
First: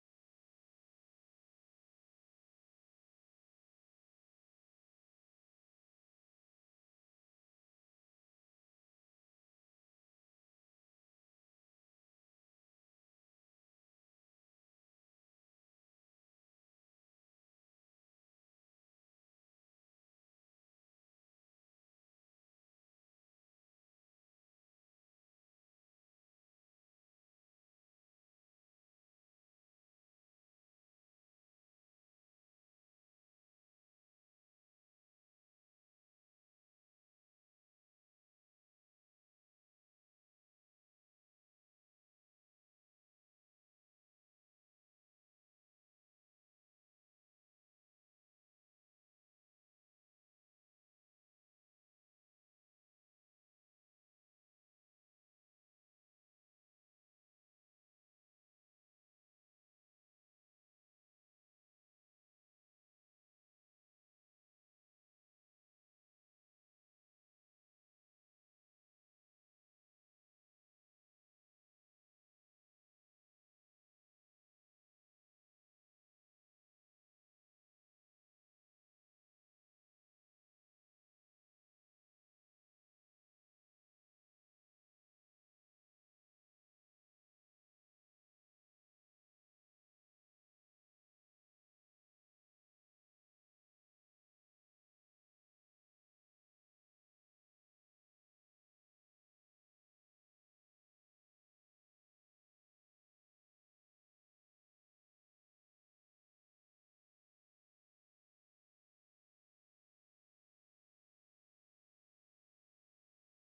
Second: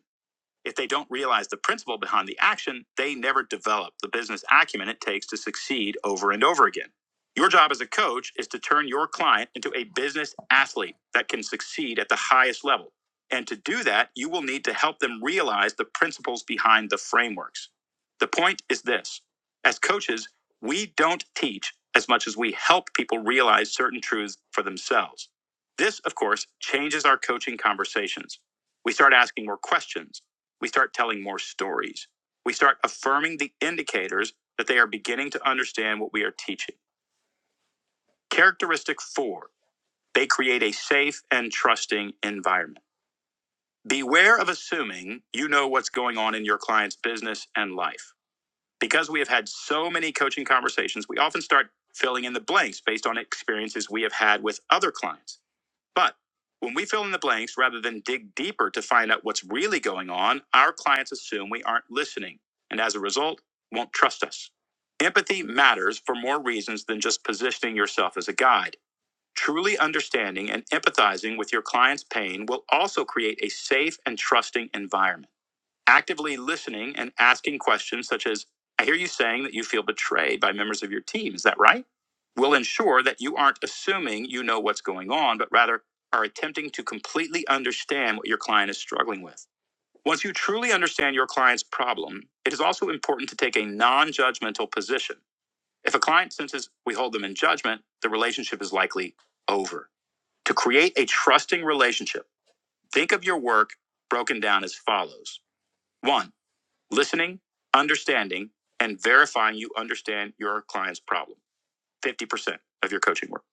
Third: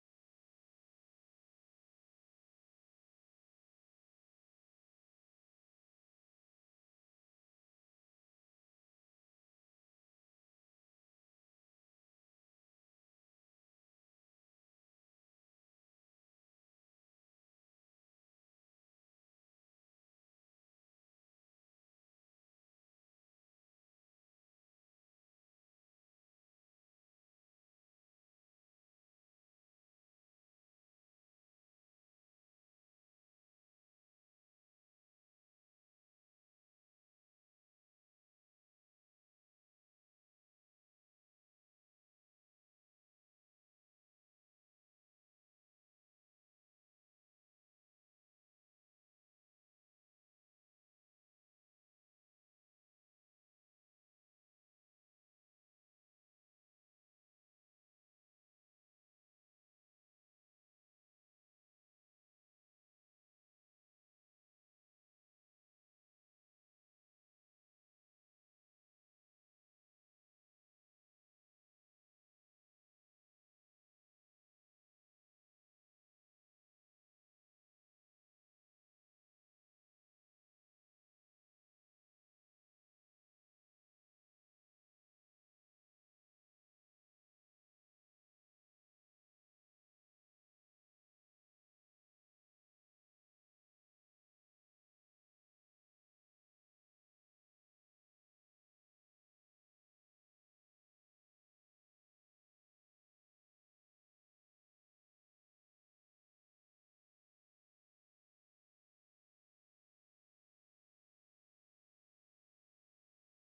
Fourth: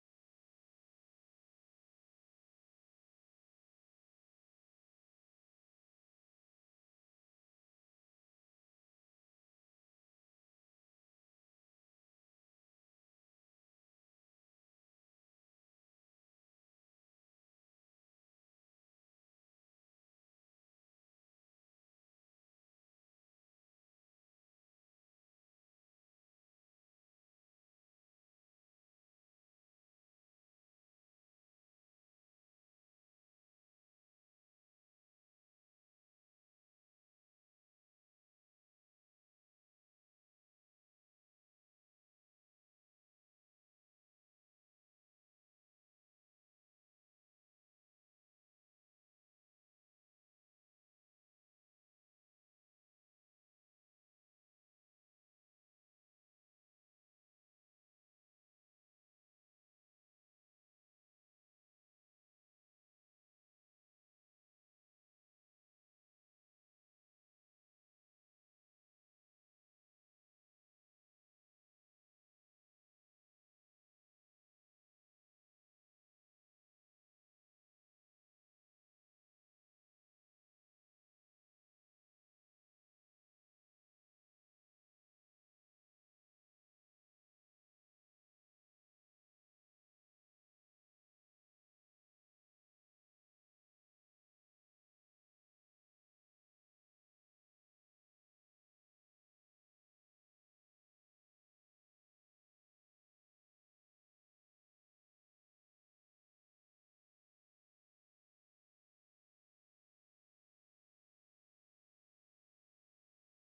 Speaker 1: If they don't realize the principle behind the action, they never develop the business acumen it takes to succeed over and over again. Your job as a coach is to turn your client into a business athlete that can succeed at the highest level. And to do that, you will need to help them realize the principles behind the frameworks. The point is this as coaches, we don't teach as much as we help people realize certain truths for themselves. This, of course, changes our coaching conversations. We start asking more questions we start telling more stories. We start affirming the indicators that they are beginning to understand what we are teaching. Characteristic four, they create a safe and trusting environment. Beware of assuming you know what's going on in your client's business and life. Because we have had so many coaching conversations, we often start filling in the blanks based on experiences we have had with other clients. But when we fill in the blanks rather than dig deeper to find out what's really going on, our clients assume we aren't listening and as a result won't trust us. Empathy matters for more reasons than just positioning yourself as a guide. Truly understanding and empathizing with your client's pain will also create a safe and trusting environment actively listening and asking questions such as, I hear you saying that you feel betrayed by members of your team. Is that right? Will ensure that you aren't assuming you know what's going on, but rather are attempting to completely understand what your client is struggling with. Once you truly understand your client's problem, it is also important to take a non judgmental position. If a client senses we hold them in judgment, the relationship is likely over. To create a trusting relationship, think of your work broken down as follows 1 listening, understanding, and verifying you understand your client's problem. 50% of your coaching work.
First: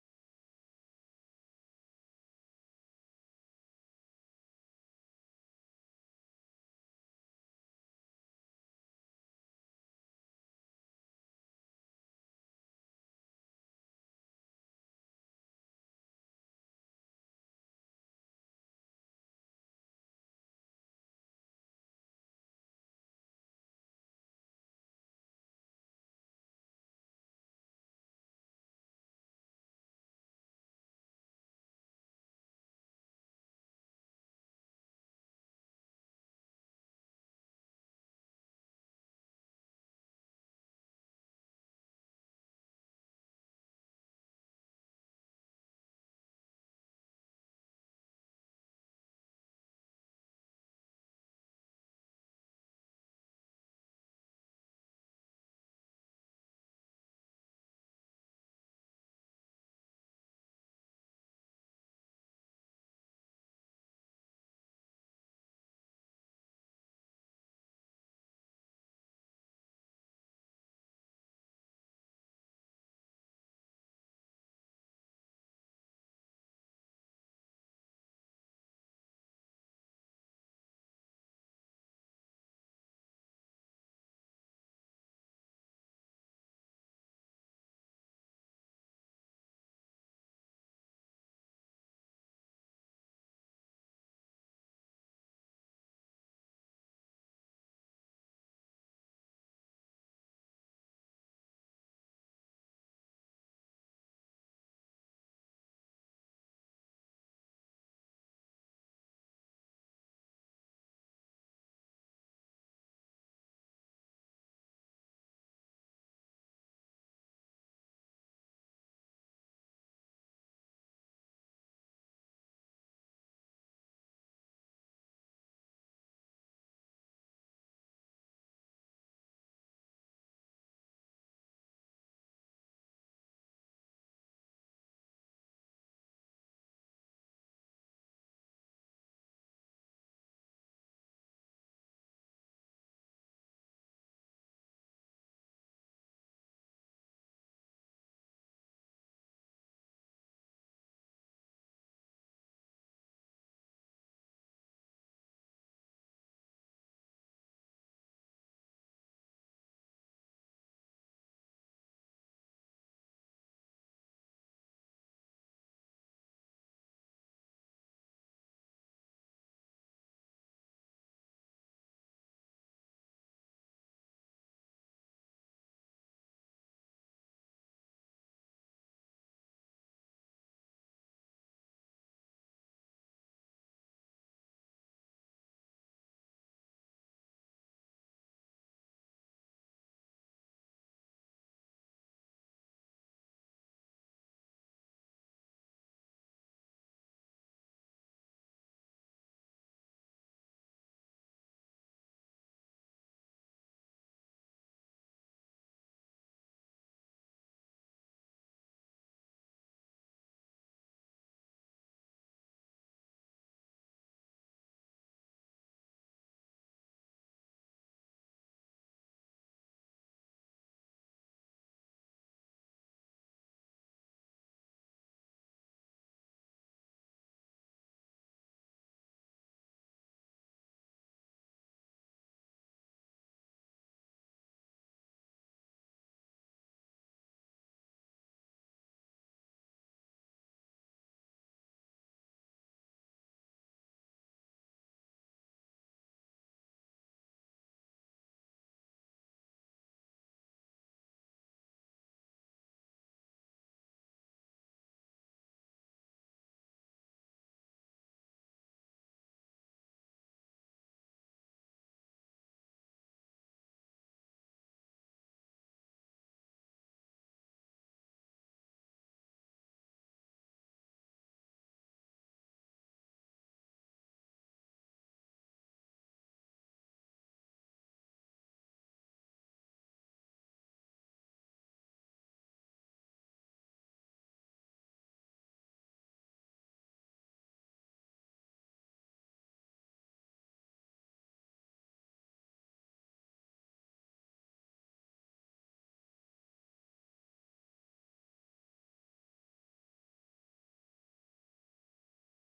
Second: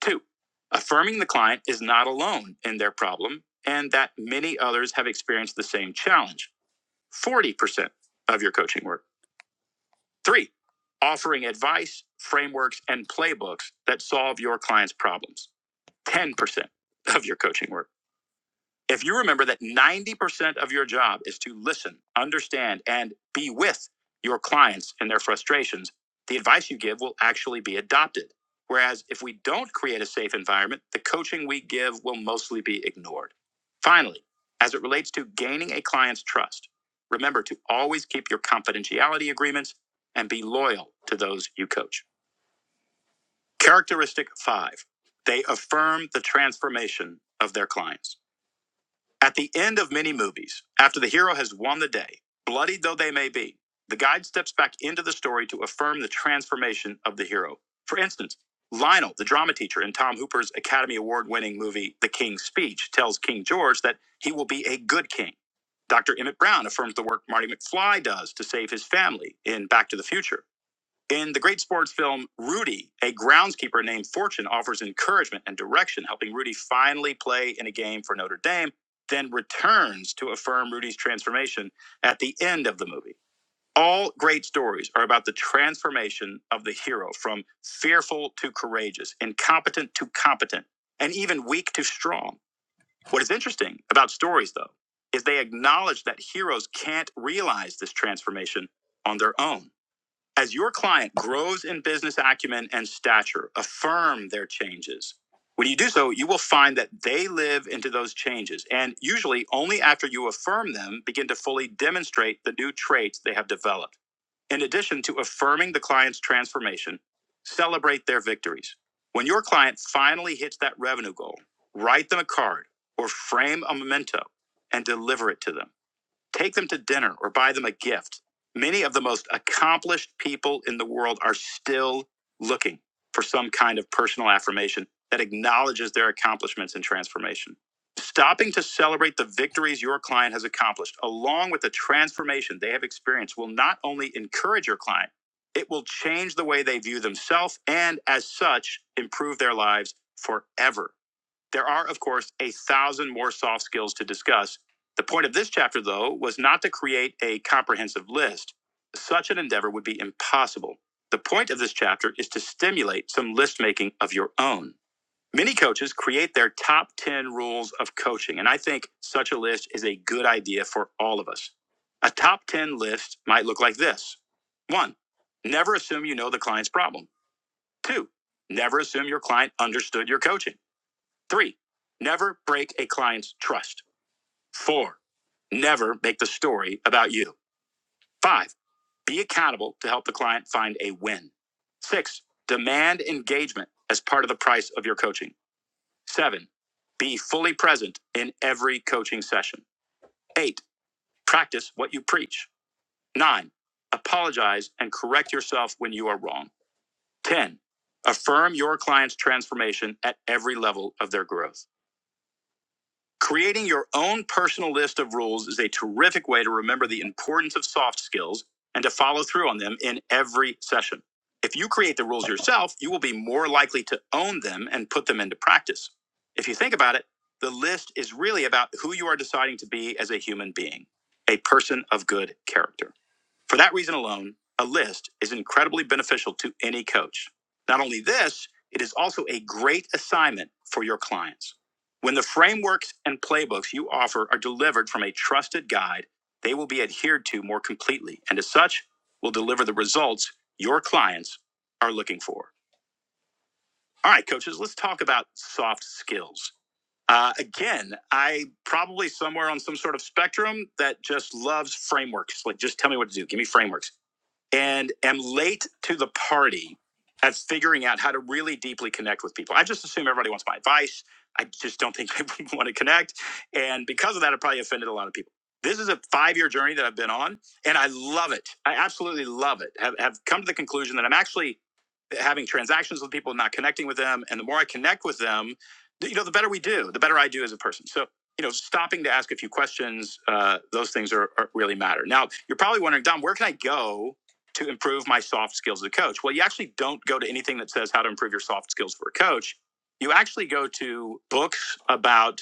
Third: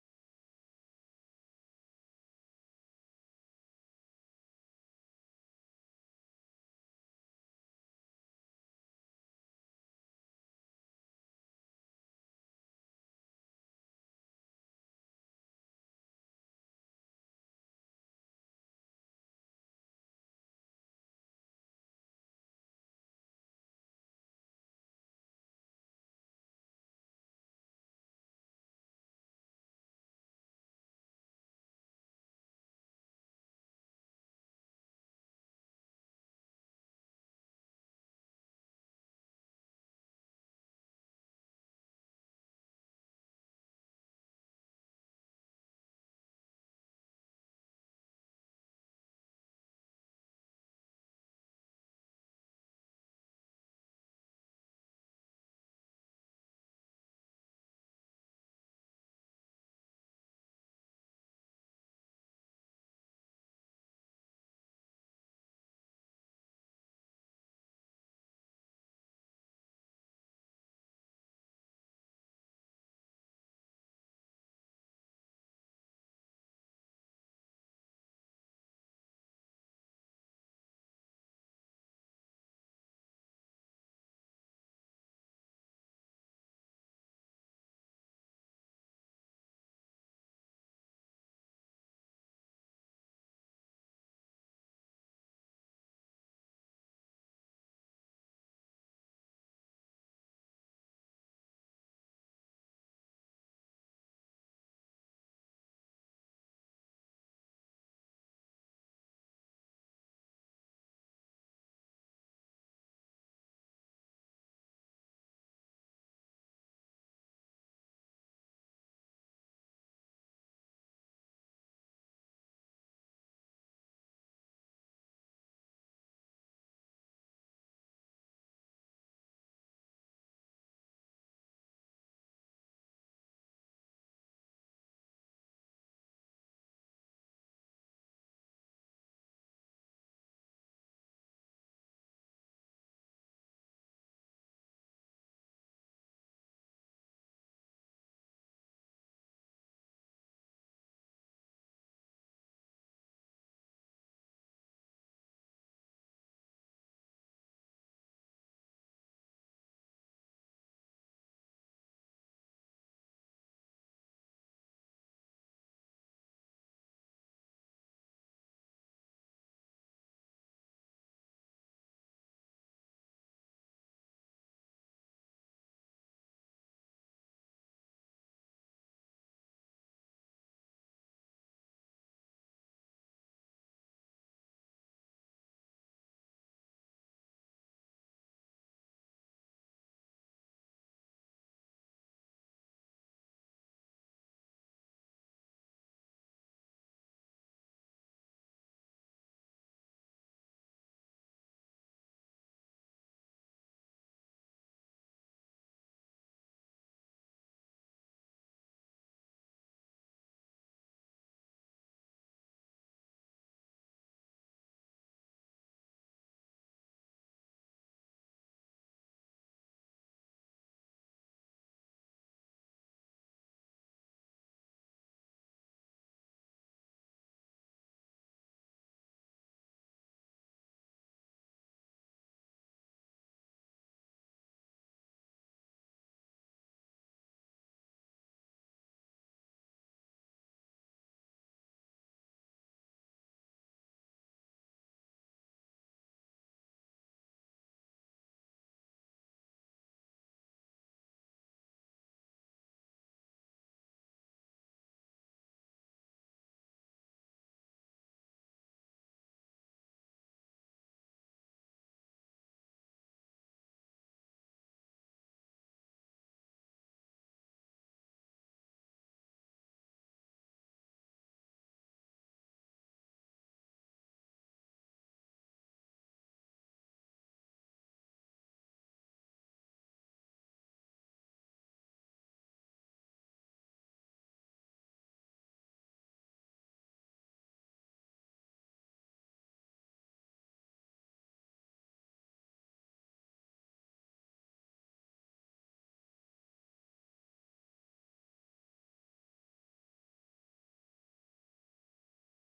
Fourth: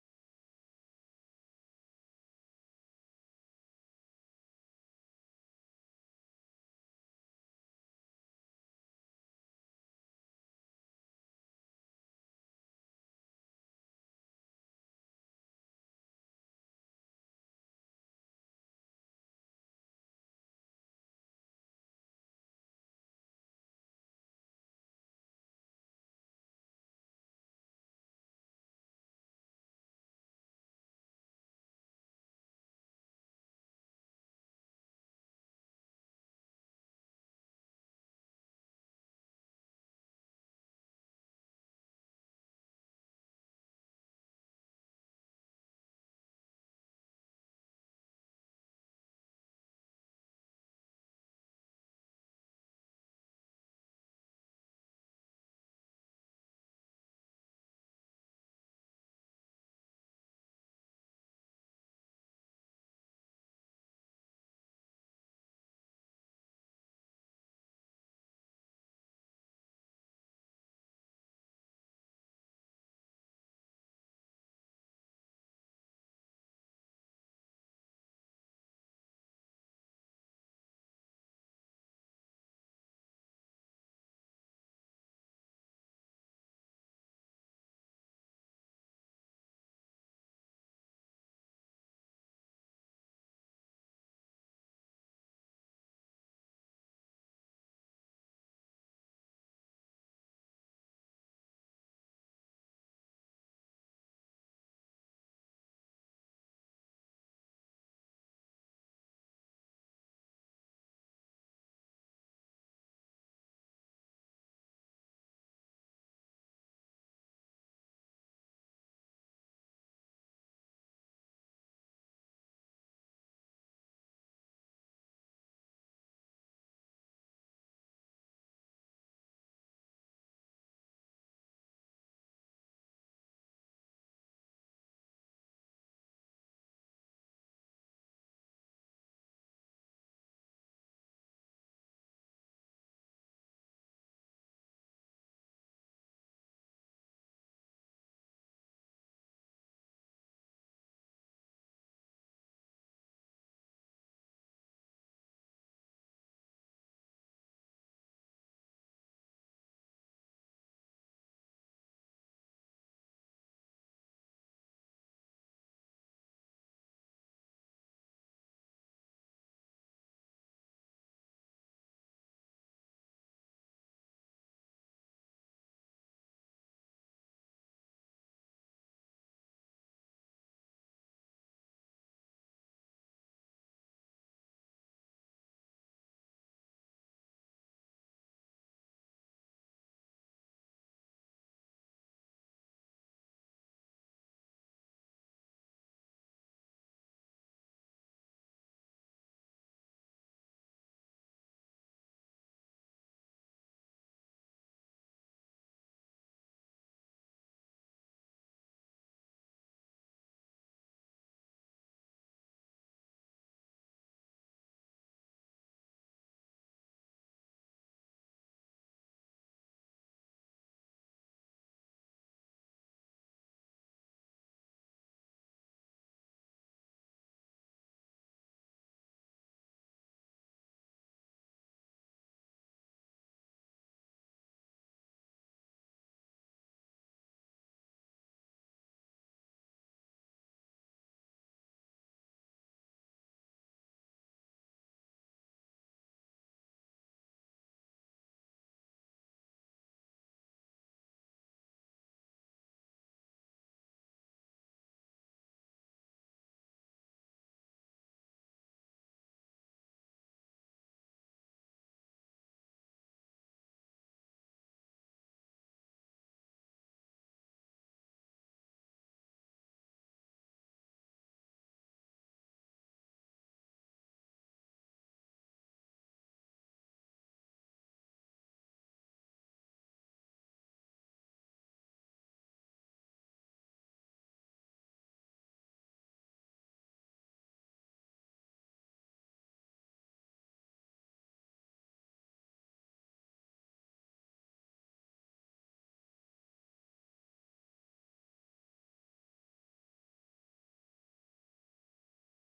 Speaker 1: Two, affirming the client is not alone in their problem and that many others have experienced the same challenge. 40% of your coaching work. Three, offering advice, frameworks, and playbooks that solve your client's problems. 10% of your coaching work. If you remember that 90% of your job is to listen, understand, and be with your clients and their frustrations, the advice you give will actually be adopted. Whereas if we don't create a safe environment, the coaching we give will mostly be ignored. Finally, as it relates to gaining a client's trust, remember to always keep your confidentiality agreements and be loyal to those you coach. Characteristic five, they affirm the transformation of their clients. At the end of many movies, after the hero has won the day, bloodied though they may be, the guide steps back into the story to affirm the transformation of the hero. For instance, Lionel, the drama teacher in Tom Hooper's Academy Award winning movie The King's Speech, tells King George that he will be a good king. Dr. Emmett Brown affirms the work Marty McFly does to save his family in Back to the Future. In the great sports film Rudy, a groundskeeper named Fortune offers encouragement and direction, helping Rudy finally play in a game for Notre Dame, then returns to affirm Rudy's transformation at the end of the movie. All great stories are about the transformation of the hero from fearful to courageous, incompetent to competent, and even weak to strong. What is interesting about stories, though, is they acknowledge that heroes can't realize this transformation on their own. As your client grows in business acumen and stature, affirm their changes. When you do so, you will find that they live into those changes, and usually only after you affirm them begin to fully demonstrate the new traits they have developed. In addition to affirming the client's transformation, celebrate their victories. When your client finally hits that revenue goal, write them a card or frame a memento and deliver it to them. Take them to dinner or buy them a gift. Many of the most accomplished people in the world are still looking for some kind of personal affirmation that acknowledges their accomplishments and transformation. Stopping to celebrate the victories your client has accomplished, along with the transformation they have experienced, will not only encourage your client, it will change the way they view themselves and, as such, improve their lives forever. There are, of course, a thousand more soft skills to discuss. The point of this chapter, though, was not to create a comprehensive list. Such an endeavor would be impossible. The point of this chapter is to stimulate some list making of your own. Many coaches create their top 10 rules of coaching, and I think such a list is a good idea for all of us. A top 10 list might look like this one, never assume you know the client's problem. Two, never assume your client understood your coaching. Three, never break a client's trust. Four, never make the story about you. Five, be accountable to help the client find a win. Six, demand engagement as part of the price of your coaching. Seven, be fully present in every coaching session. Eight, practice what you preach. Nine, apologize and correct yourself when you are wrong. 10. Affirm your client's transformation at every level of their growth. Creating your own personal list of rules is a terrific way to remember the importance of soft skills and to follow through on them in every session. If you create the rules yourself, you will be more likely to own them and put them into practice. If you think about it, the list is really about who you are deciding to be as a human being, a person of good character. For that reason alone, a list is incredibly beneficial to any coach. Not only this, it is also a great assignment for your clients. When the frameworks and playbooks you offer are delivered from a trusted guide, they will be adhered to more completely and as such will deliver the results your clients are looking for. All right, coaches, let's talk about soft skills. Uh, again, I probably somewhere on some sort of spectrum that just loves frameworks. Like, just tell me what to do. Give me frameworks and am late to the party at figuring out how to really deeply connect with people. I just assume everybody wants my advice. I just don't think people (laughs) want to connect. And because of that, I probably offended a lot of people. This is a five year journey that I've been on, and I love it. I absolutely love it. Have, have come to the conclusion that I'm actually having transactions with people, not connecting with them. And the more I connect with them, you know, the better we do, the better I do as a person. So, you know, stopping to ask a few questions, uh, those things are, are really matter. Now, you're probably wondering, Dom, where can I go to improve my soft skills as a coach. Well, you actually don't go to anything that says how to improve your soft skills for a coach. You actually go to books about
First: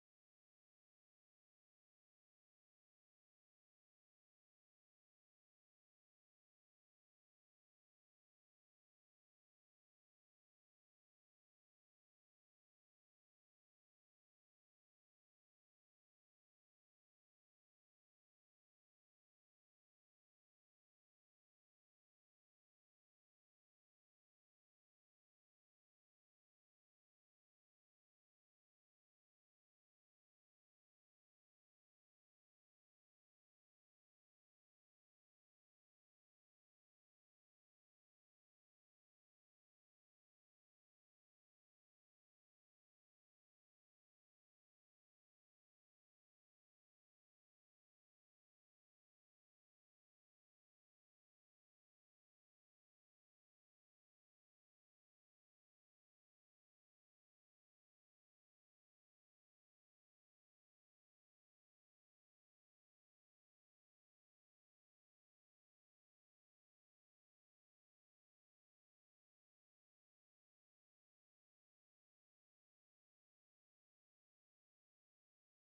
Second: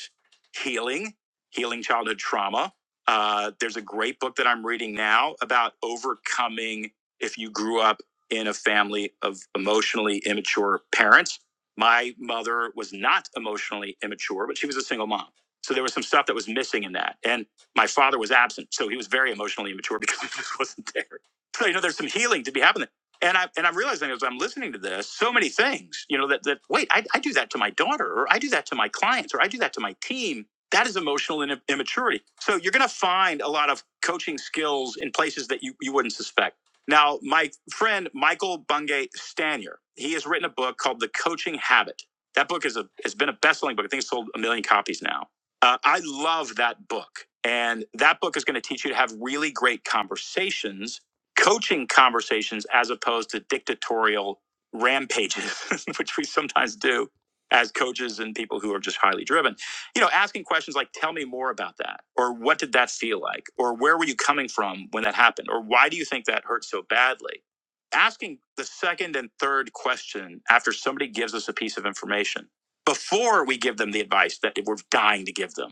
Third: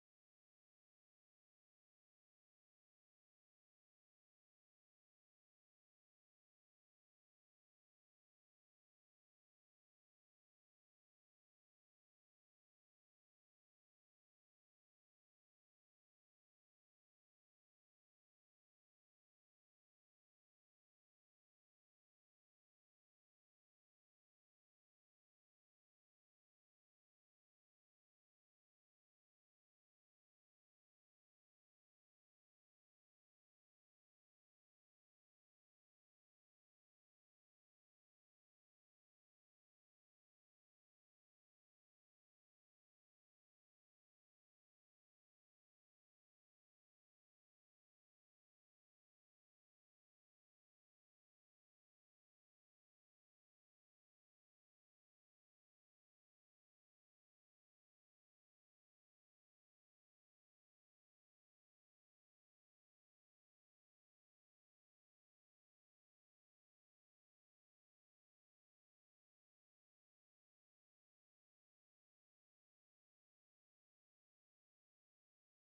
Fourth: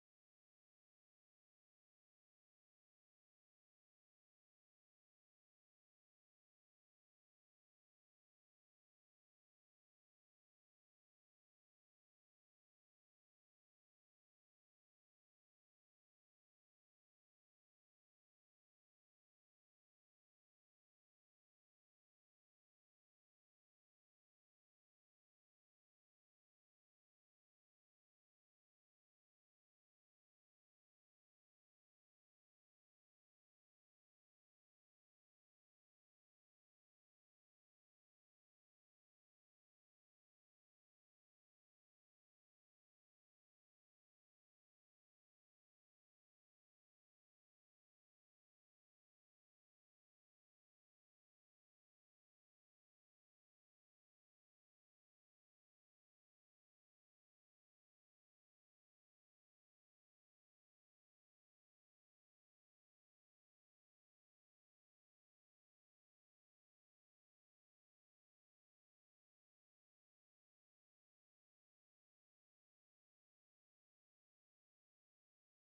Speaker 1: healing, healing childhood trauma. Uh, there's a great book that I'm reading now about overcoming if you grew up in a family of emotionally immature parents. My mother was not emotionally immature, but she was a single mom. So there was some stuff that was missing in that. And my father was absent. So he was very emotionally immature (laughs) because he just wasn't there so, you know, there's some healing to be happening. And I and I'm realizing as I'm listening to this, so many things, you know, that that wait, I, I do that to my daughter, or I do that to my clients, or I do that to my team. That is emotional in, immaturity. So you're going to find a lot of coaching skills in places that you, you wouldn't suspect. Now, my friend Michael Bungay Stanier, he has written a book called The Coaching Habit. That book is a has been a best-selling book. I think it's sold a million copies now. Uh, I love that book, and that book is going to teach you to have really great conversations coaching conversations as opposed to dictatorial rampages, (laughs) which we sometimes do as coaches and people who are just highly driven. You know, asking questions like, tell me more about that, or what did that feel like, or where were you coming from when that happened, or why do you think that hurt so badly? Asking the second and third question after somebody gives us a piece of information before we give them the advice that we're dying to give them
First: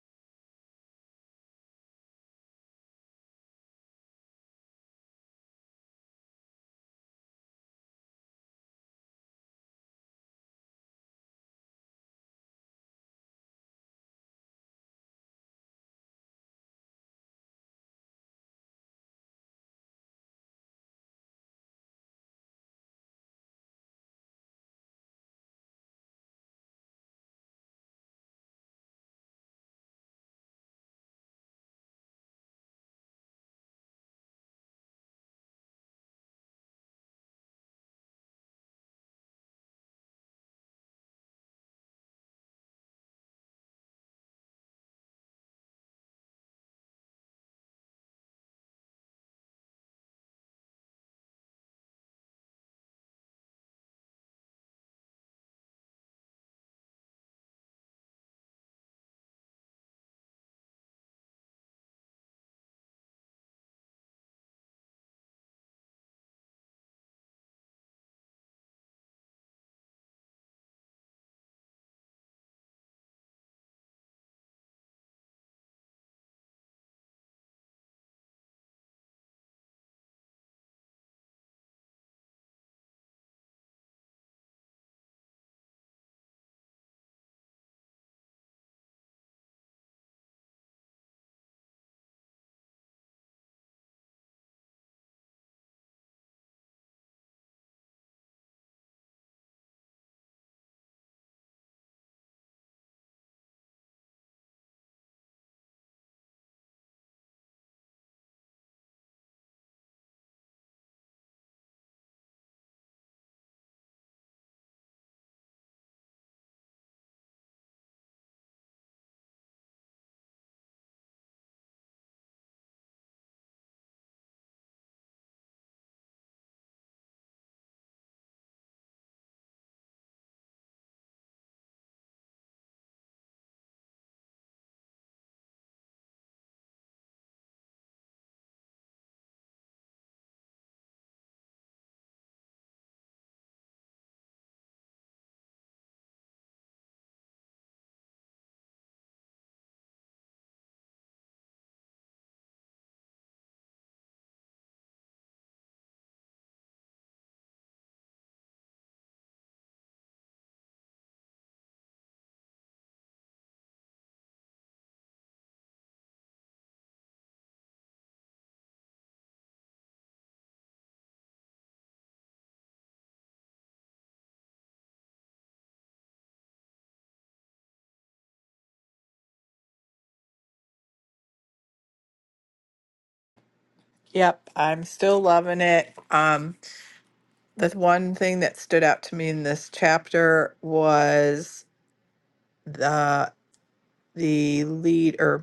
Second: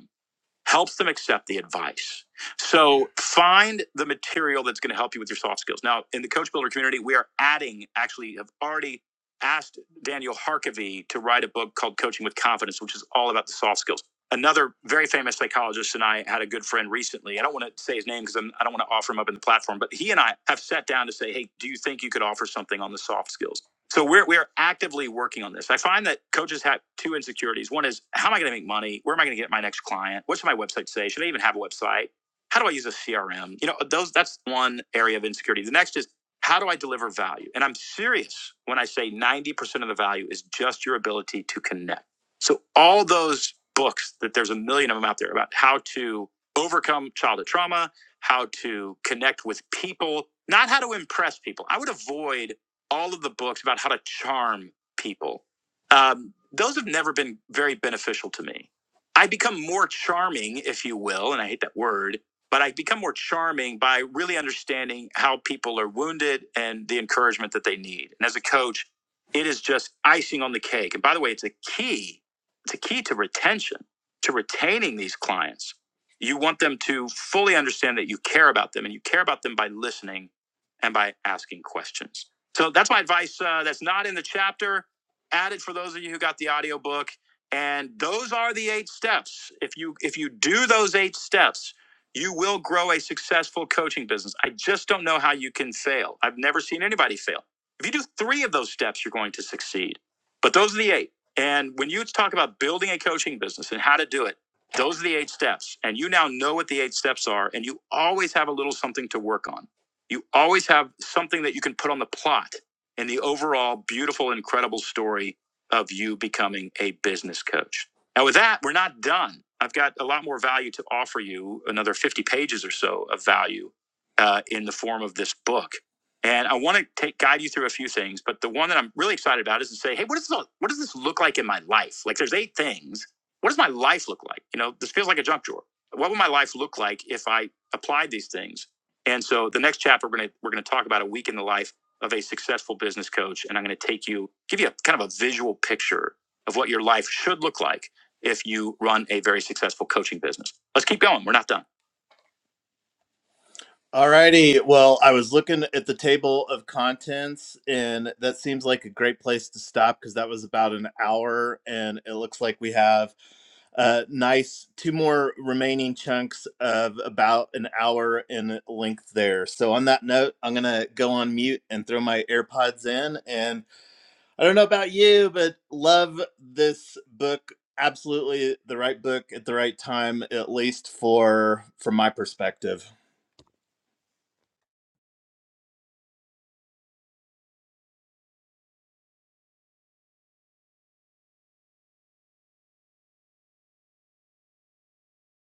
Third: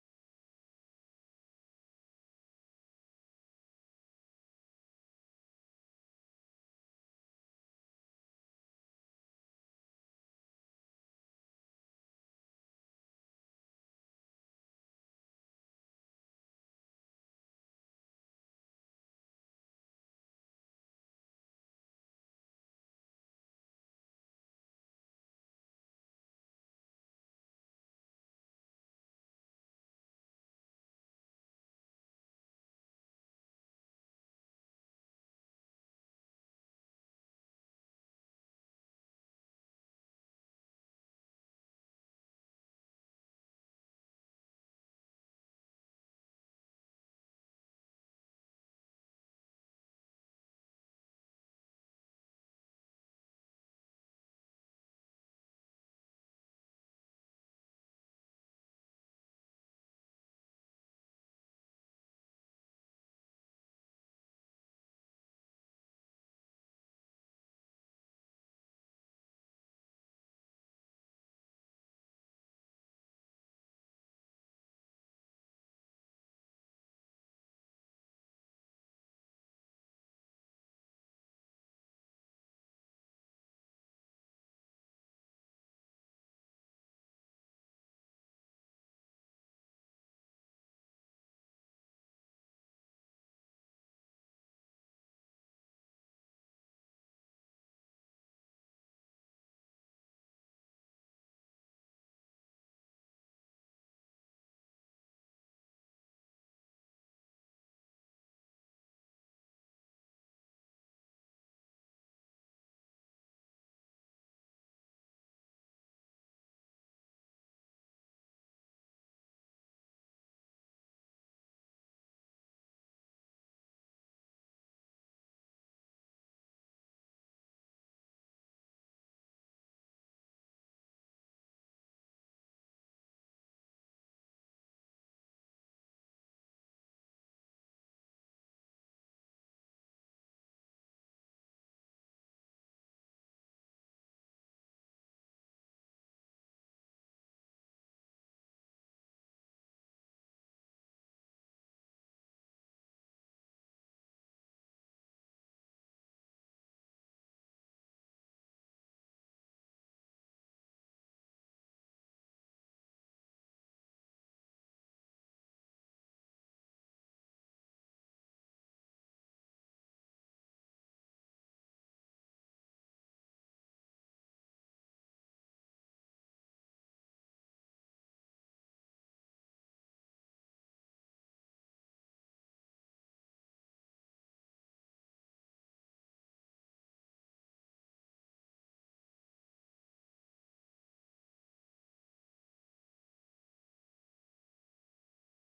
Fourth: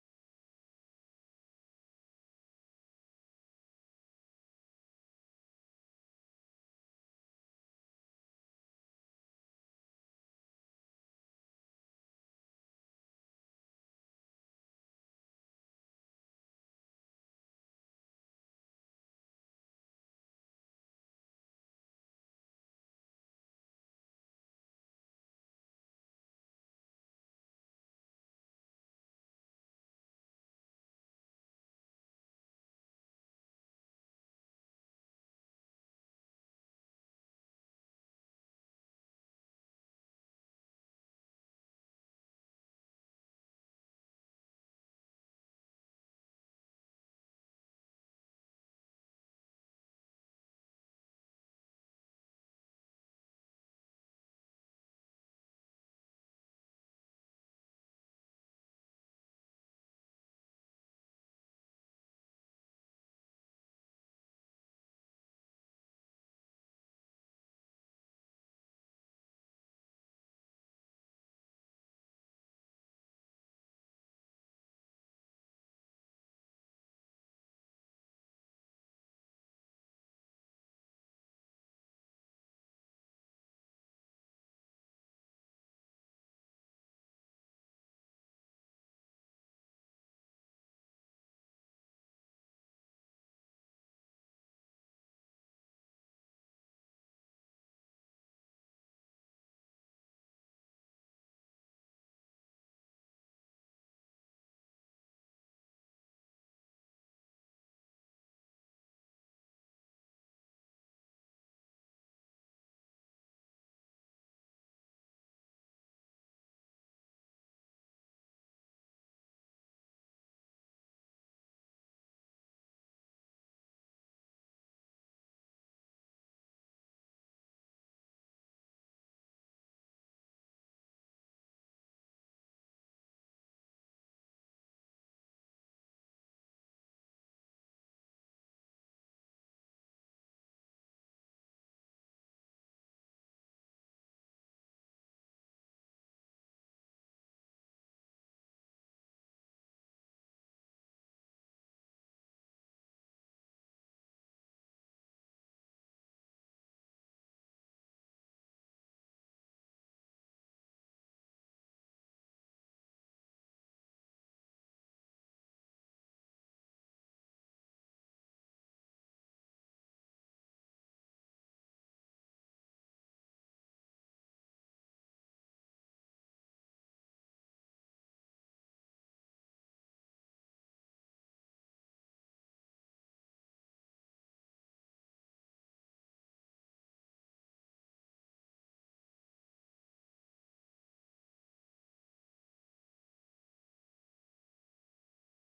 Speaker 1: helps them accept the advice. So find the material that's going to help you with your soft skills. Now, in the Coach Builder community, we are adding, actually, have already asked Daniel Harkavy to write a book called Coaching with Confidence, which is all about the soft skills. Another very famous psychologist and I had a good friend recently. I don't want to say his name because I'm, I don't want to offer him up in the platform, but he and I have sat down to say, hey, do you think you could offer something on the soft skills? So we're we are actively working on this. I find that coaches have two insecurities. One is how am I going to make money? Where am I going to get my next client? What should my website say? Should I even have a website? How do I use a CRM? You know, those that's one area of insecurity. The next is how do I deliver value? And I'm serious when I say 90% of the value is just your ability to connect. So all those books that there's a million of them out there about how to overcome childhood trauma, how to connect with people, not how to impress people. I would avoid all of the books about how to charm people. Um, those have never been very beneficial to me. I become more charming, if you will, and I hate that word, but I become more charming by really understanding how people are wounded and the encouragement that they need. And as a coach, it is just icing on the cake. And by the way, it's a key, it's a key to retention, to retaining these clients. You want them to fully understand that you care about them and you care about them by listening and by asking questions. So that's my advice. Uh, that's not in the chapter. Added for those of you who got the audiobook. And those are the eight steps. If you if you do those eight steps, you will grow a successful coaching business. I just don't know how you can fail. I've never seen anybody fail. If you do three of those steps, you're going to succeed. But those are the eight. And when you talk about building a coaching business and how to do it, those are the eight steps. And you now know what the eight steps are, and you always have a little something to work on. You always have something that you can put on the plot in the overall beautiful, incredible story of you becoming a business coach. Now, with that, we're not done. I've got a lot more value to offer you, another 50 pages or so of value uh, in the form of this book. And I want to take guide you through a few things, but the one that I'm really excited about is to say, hey, what is this, what does this look like in my life? Like, there's eight things. What does my life look like? You know, this feels like a junk drawer. What would my life look like if I applied these things? And so the next chapter we're gonna we're gonna talk about a week in the life of a successful business coach, and I'm gonna take you give you a kind of a visual picture of what your life should look like if you run a very successful coaching business. Let's keep going. We're not done. All righty. Well, I was looking at the table of contents, and that seems like a great place to stop because that was about an hour, and it looks like we have uh, nice two more remaining chunks of about an hour in length there. So on that note, I'm gonna go on mute and throw my AirPods in. And I don't know about you, but love this book. Absolutely the right book at the right time, at least for from my perspective.
Speaker 3: Yep, I'm still loving it. Um, the one thing that stood out to me in this chapter was the the leader.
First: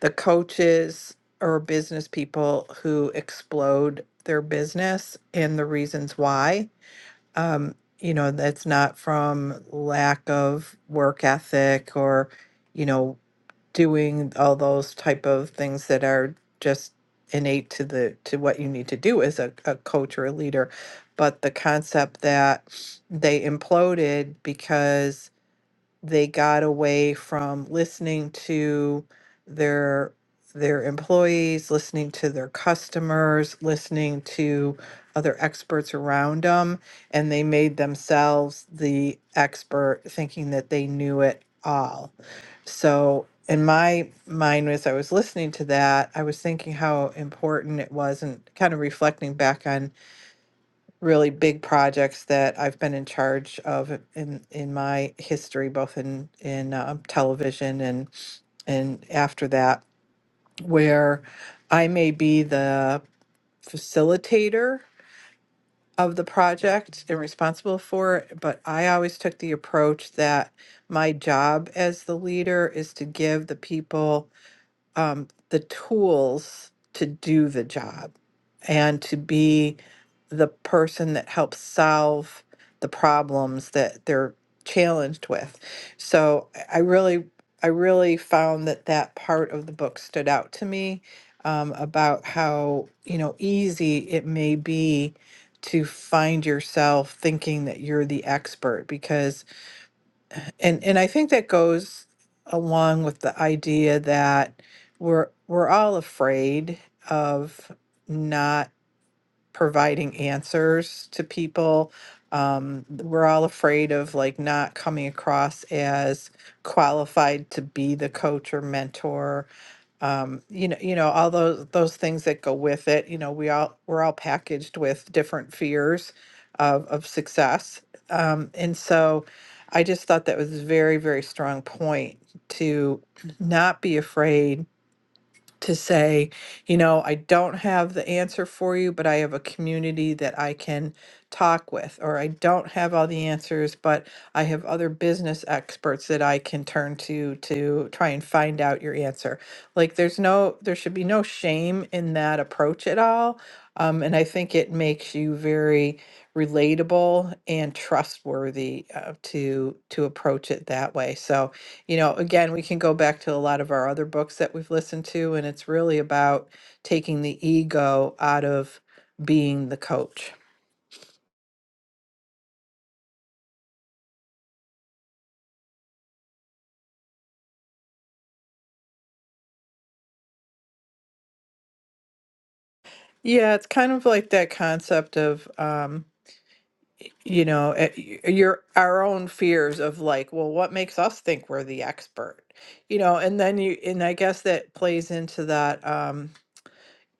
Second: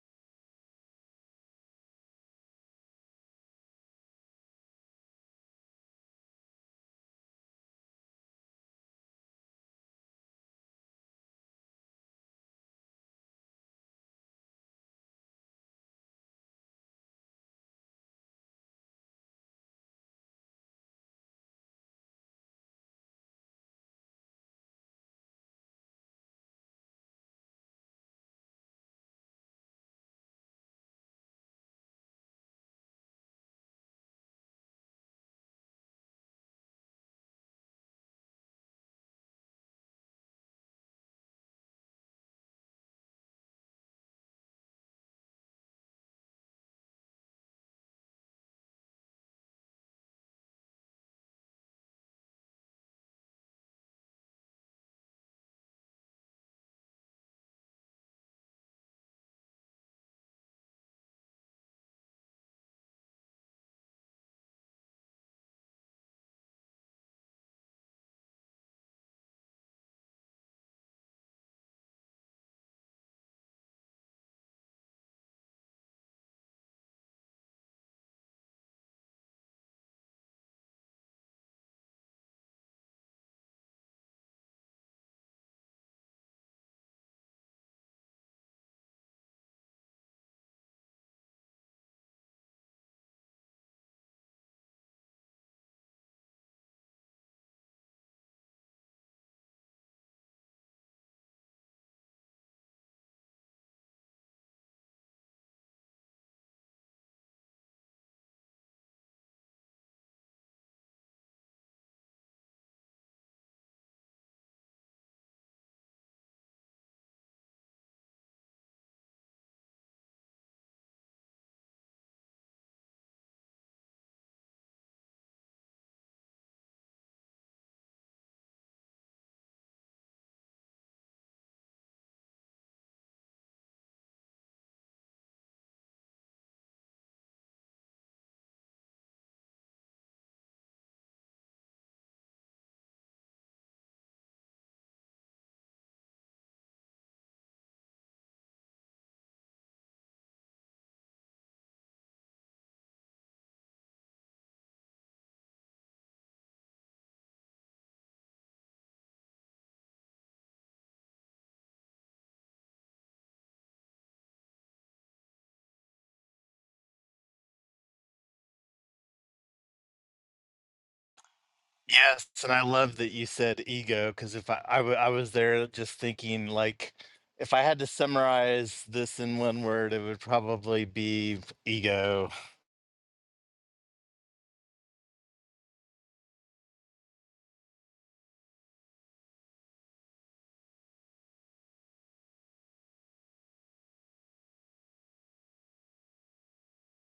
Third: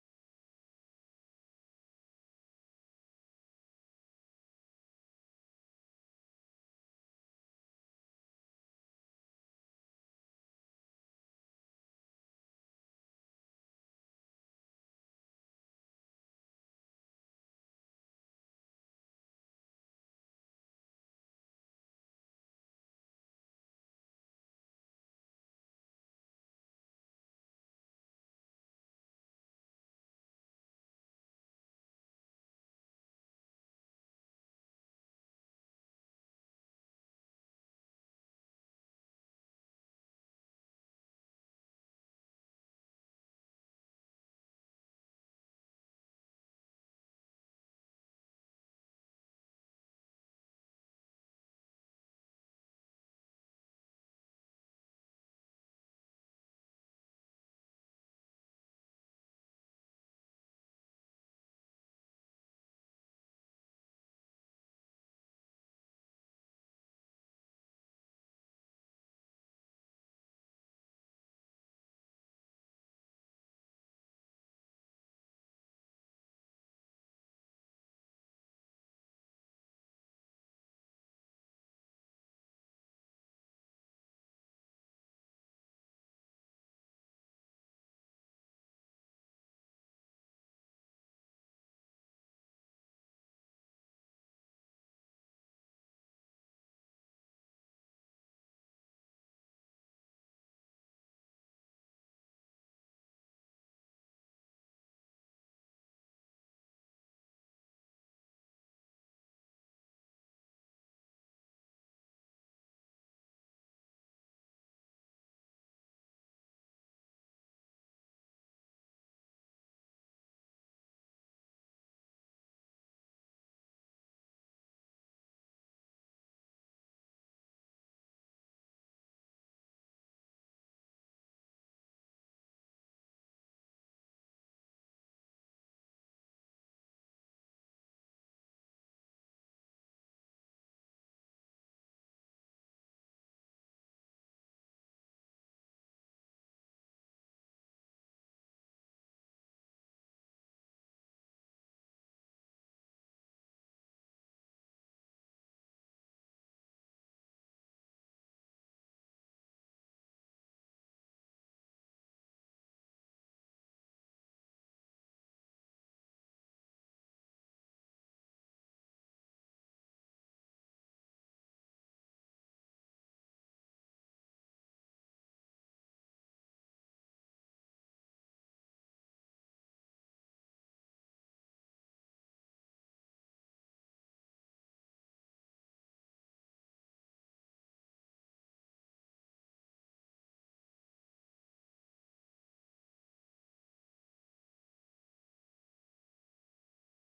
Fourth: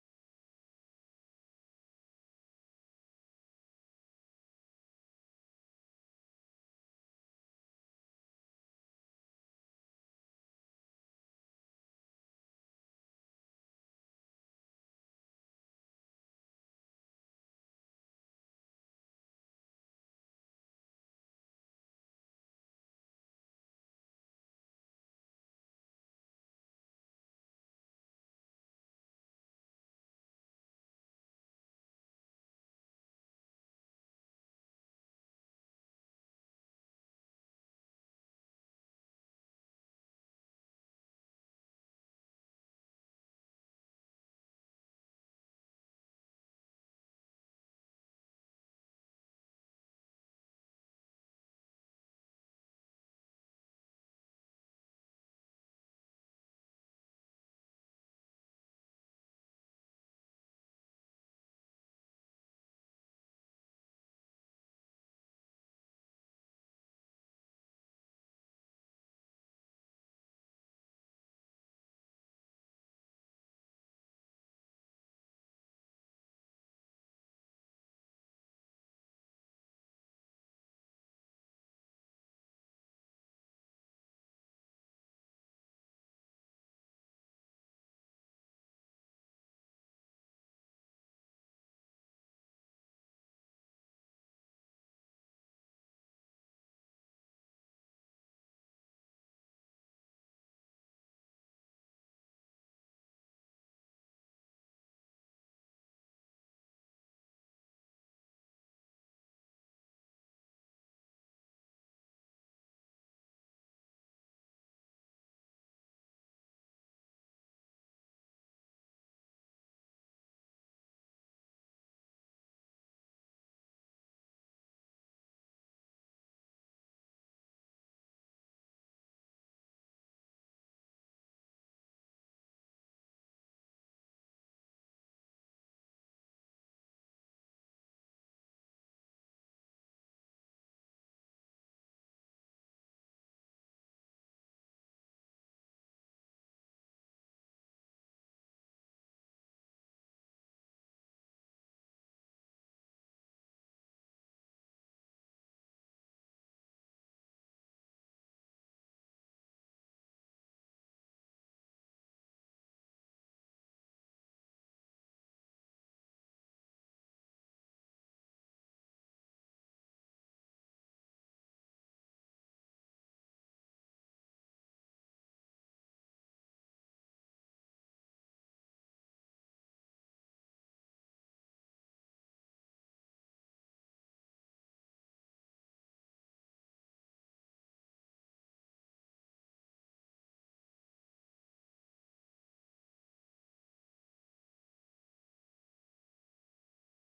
Speaker 3: the coaches or business people who explode their business and the reasons why. Um, you know, that's not from lack of work ethic or, you know, doing all those type of things that are just innate to the to what you need to do as a, a coach or a leader. But the concept that they imploded because they got away from listening to their their employees, listening to their customers, listening to other experts around them, and they made themselves the expert, thinking that they knew it all. So in my mind, as I was listening to that, I was thinking how important it was, and kind of reflecting back on really big projects that I've been in charge of in in my history, both in in um, television and and after that, where I may be the facilitator of the project and responsible for it. But I always took the approach that my job as the leader is to give the people um, the tools to do the job and to be the person that helps solve the problems that they're challenged with. So I I really, I really found that that part of the book stood out to me um, about how you know easy it may be to find yourself thinking that you're the expert because and and I think that goes along with the idea that we're we're all afraid of not providing answers to people. Um, we're all afraid of like not coming across as qualified to be the coach or mentor um, you know, you know, all those those things that go with it. You know, we all we're all packaged with different fears of of success, um, and so I just thought that was a very very strong point to not be afraid to say, you know, I don't have the answer for you, but I have a community that I can talk with, or I don't have all the answers, but I have other business experts that I can turn to to try and find out your answer. Like, there's no, there should be no shame in that approach at all. Um, and I think it makes you very relatable and trustworthy uh, to to approach it that way. So, you know, again, we can go back to a lot of our other books that we've listened to, and it's really about taking the ego out of being the coach.
Speaker 1: Yes, and I love that you said ego because if I, I w- I was there just thinking like if I had to summarize this in one word, it would probably be ego.
Speaker 3: Yeah, it's kind of like that concept of, um, you know, it- y- your our own fears of like, well, what makes us think we're the expert, you know, and then you, and I guess that plays into that, um,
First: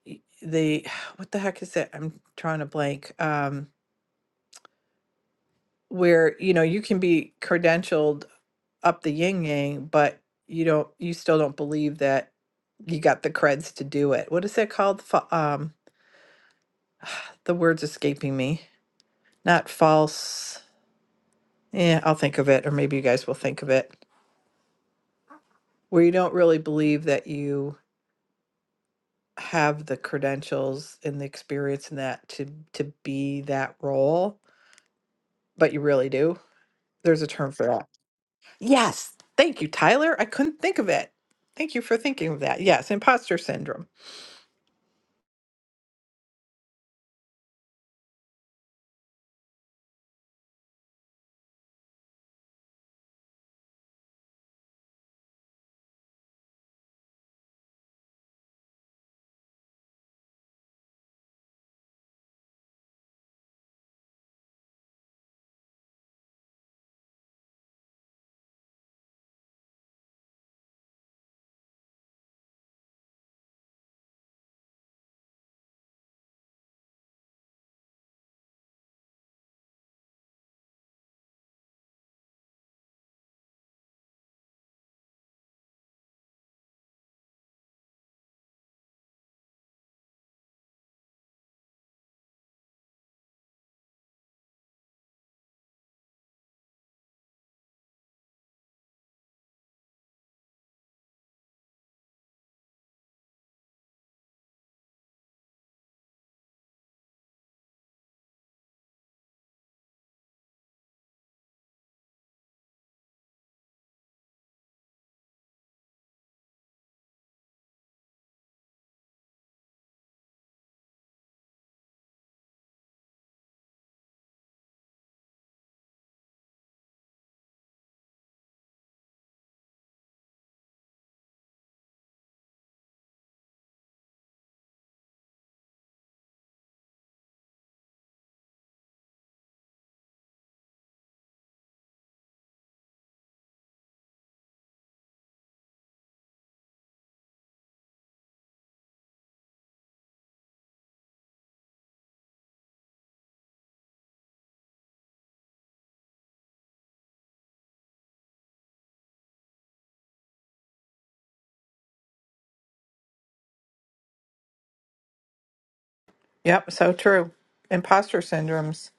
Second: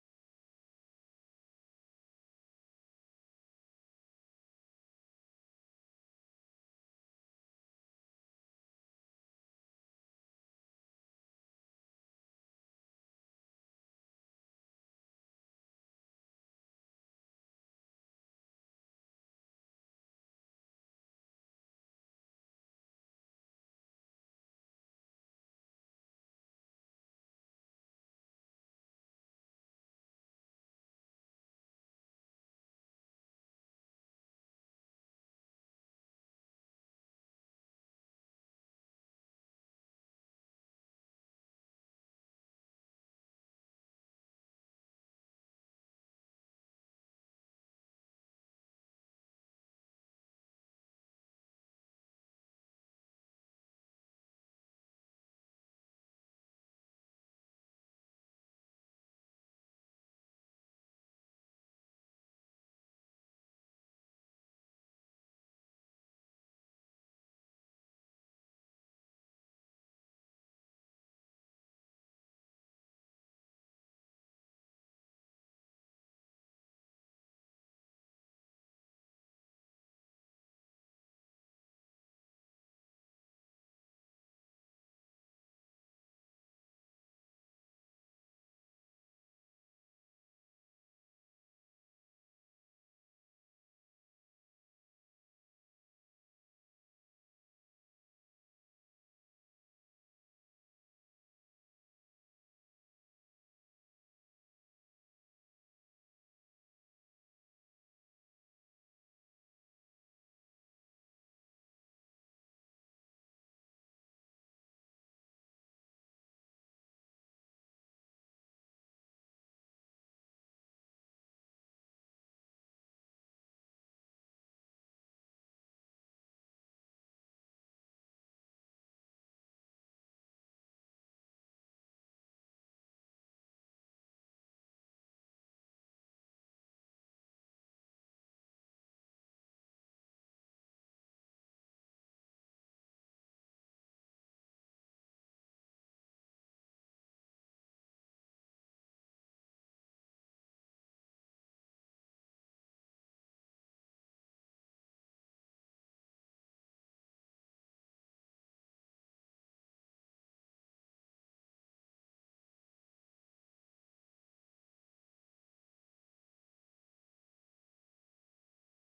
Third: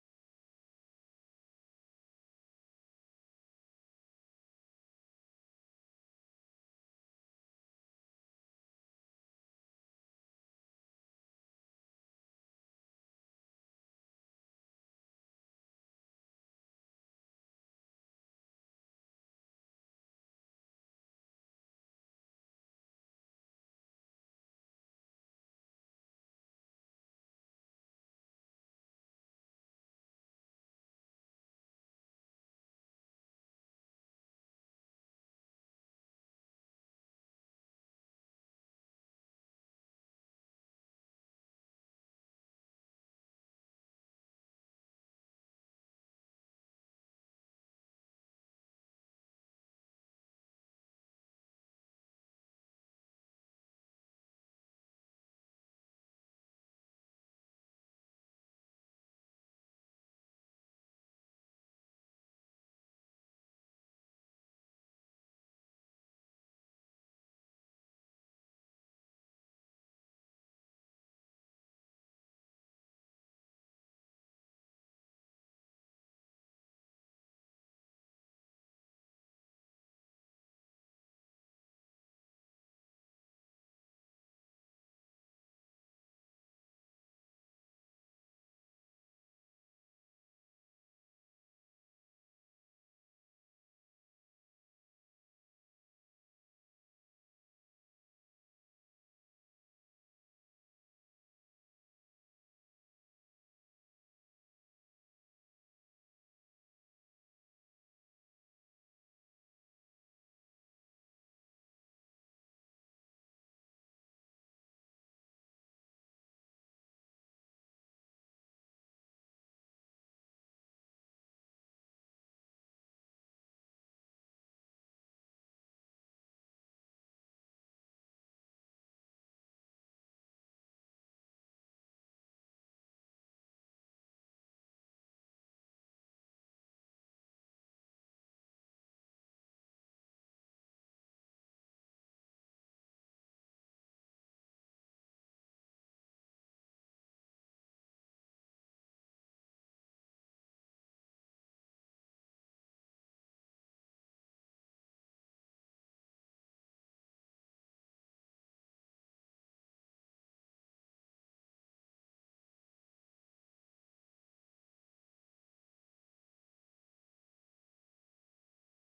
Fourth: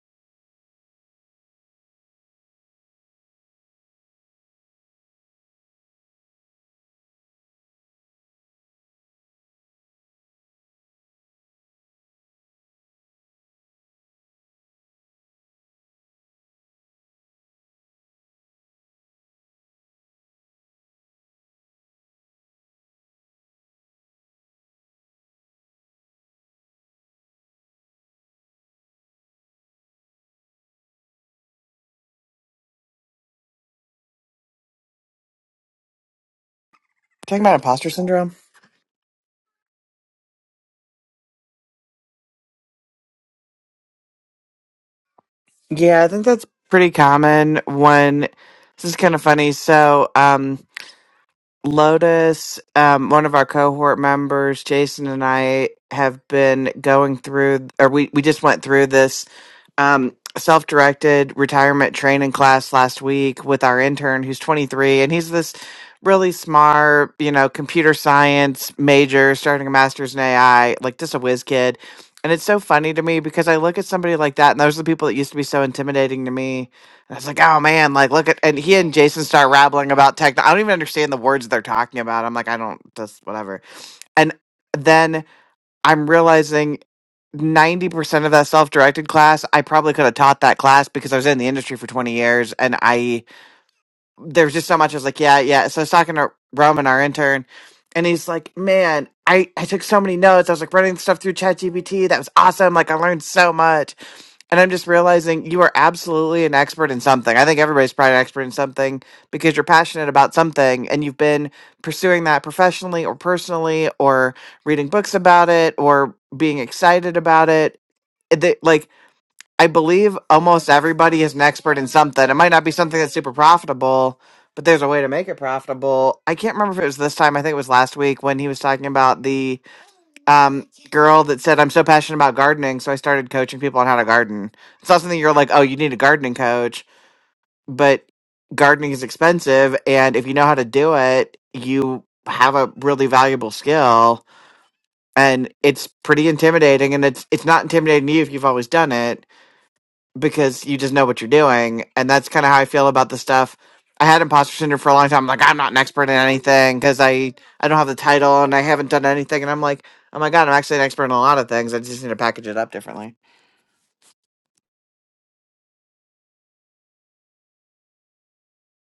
Speaker 3: y- the (sighs) what the heck is it? I'm trying to blank. Um, where you know you can be credentialed up the yin yang, but you don't you still don't believe that you got the creds to do it. What is that called? Fa- Um, the word's escaping me. Not false. Yeah, I'll think of it, or maybe you guys will think of it. Where you don't really believe that you have the credentials and the experience and that to to be that role, but you really do. There's a
Speaker 2: talking
Speaker 3: term
Speaker 2: about
Speaker 3: for that.
Speaker 2: imposter syndrome
Speaker 3: Yes. Thank you, Tyler. I couldn't think of it. Thank you for thinking of that. Yes, imposter syndrome
Speaker 2: Yeah, I think that's pretty common when this is kind of funny. So, um Lotus, um, one of our cohort members, Jason and I have been going through, or we, we just went through this um, self directed retirement training class last week with our intern who's 23. And he's this really smart, you know, computer science major, starting a master's in AI, like just a whiz kid. And it's so funny to me because I look at somebody like that, and those are the people that used to be so intimidating to me and I was like, oh man, like look at and he and Jason start rambling about tech. I don't even understand the words they're talking about. I'm like, I don't just whatever. And then I'm realizing 90% of that self-directed class, I probably could have taught that class because I was in the industry for 20 years and I there was just so much. I was like, yeah, yeah. So I was talking to Roman, our intern, and he's like, man, I, I took so many notes. I was like running stuff through ChatGPT. That was awesome. Like I learned so much. And I'm just realizing you are absolutely an expert in something. I think everybody's probably an expert in something because you're passionate about something and you've been pursuing that professionally or personally or reading books about it or being excited about it It- they- Like. I believe almost everybody is an expert in something. It might not be something that's super profitable, but there's a way to make it profitable. I can't remember if it was this time. I think it was last week when he was talking about the um, girl that said, "I'm so passionate about gardening, so I started coaching people on how to garden." It's not something you're like, "Oh, you need a gardening coach," but gardening is expensive, and if you know how to do it, you have a really valuable skill, and it's pretty intimidating. And it's it's not intimidating to you if you've always done it because you just know what you're doing. And that's kind of how I feel about the stuff. I had imposter syndrome for a long time. I'm like, I'm not an expert in anything because I, I don't have the title and I haven't done anything. And I'm like, oh my God, I'm actually an expert in a lot of things. I just need to package it up differently.
Speaker 3: Yep, so true. Imposter syndrome's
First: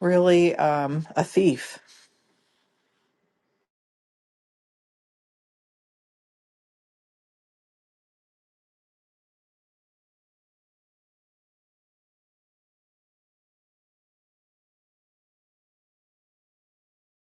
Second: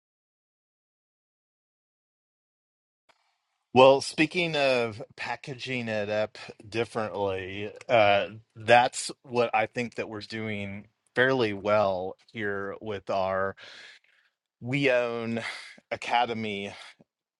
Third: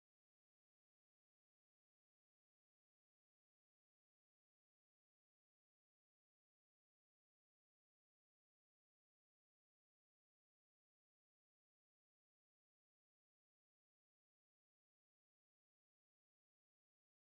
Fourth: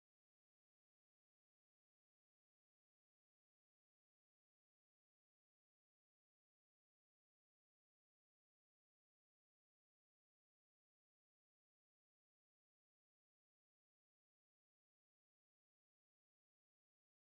Speaker 3: really um, a thief.
Speaker 1: Well, speaking of packaging it up differently, uh, that's what I think that we're doing fairly well here with our We Own Academy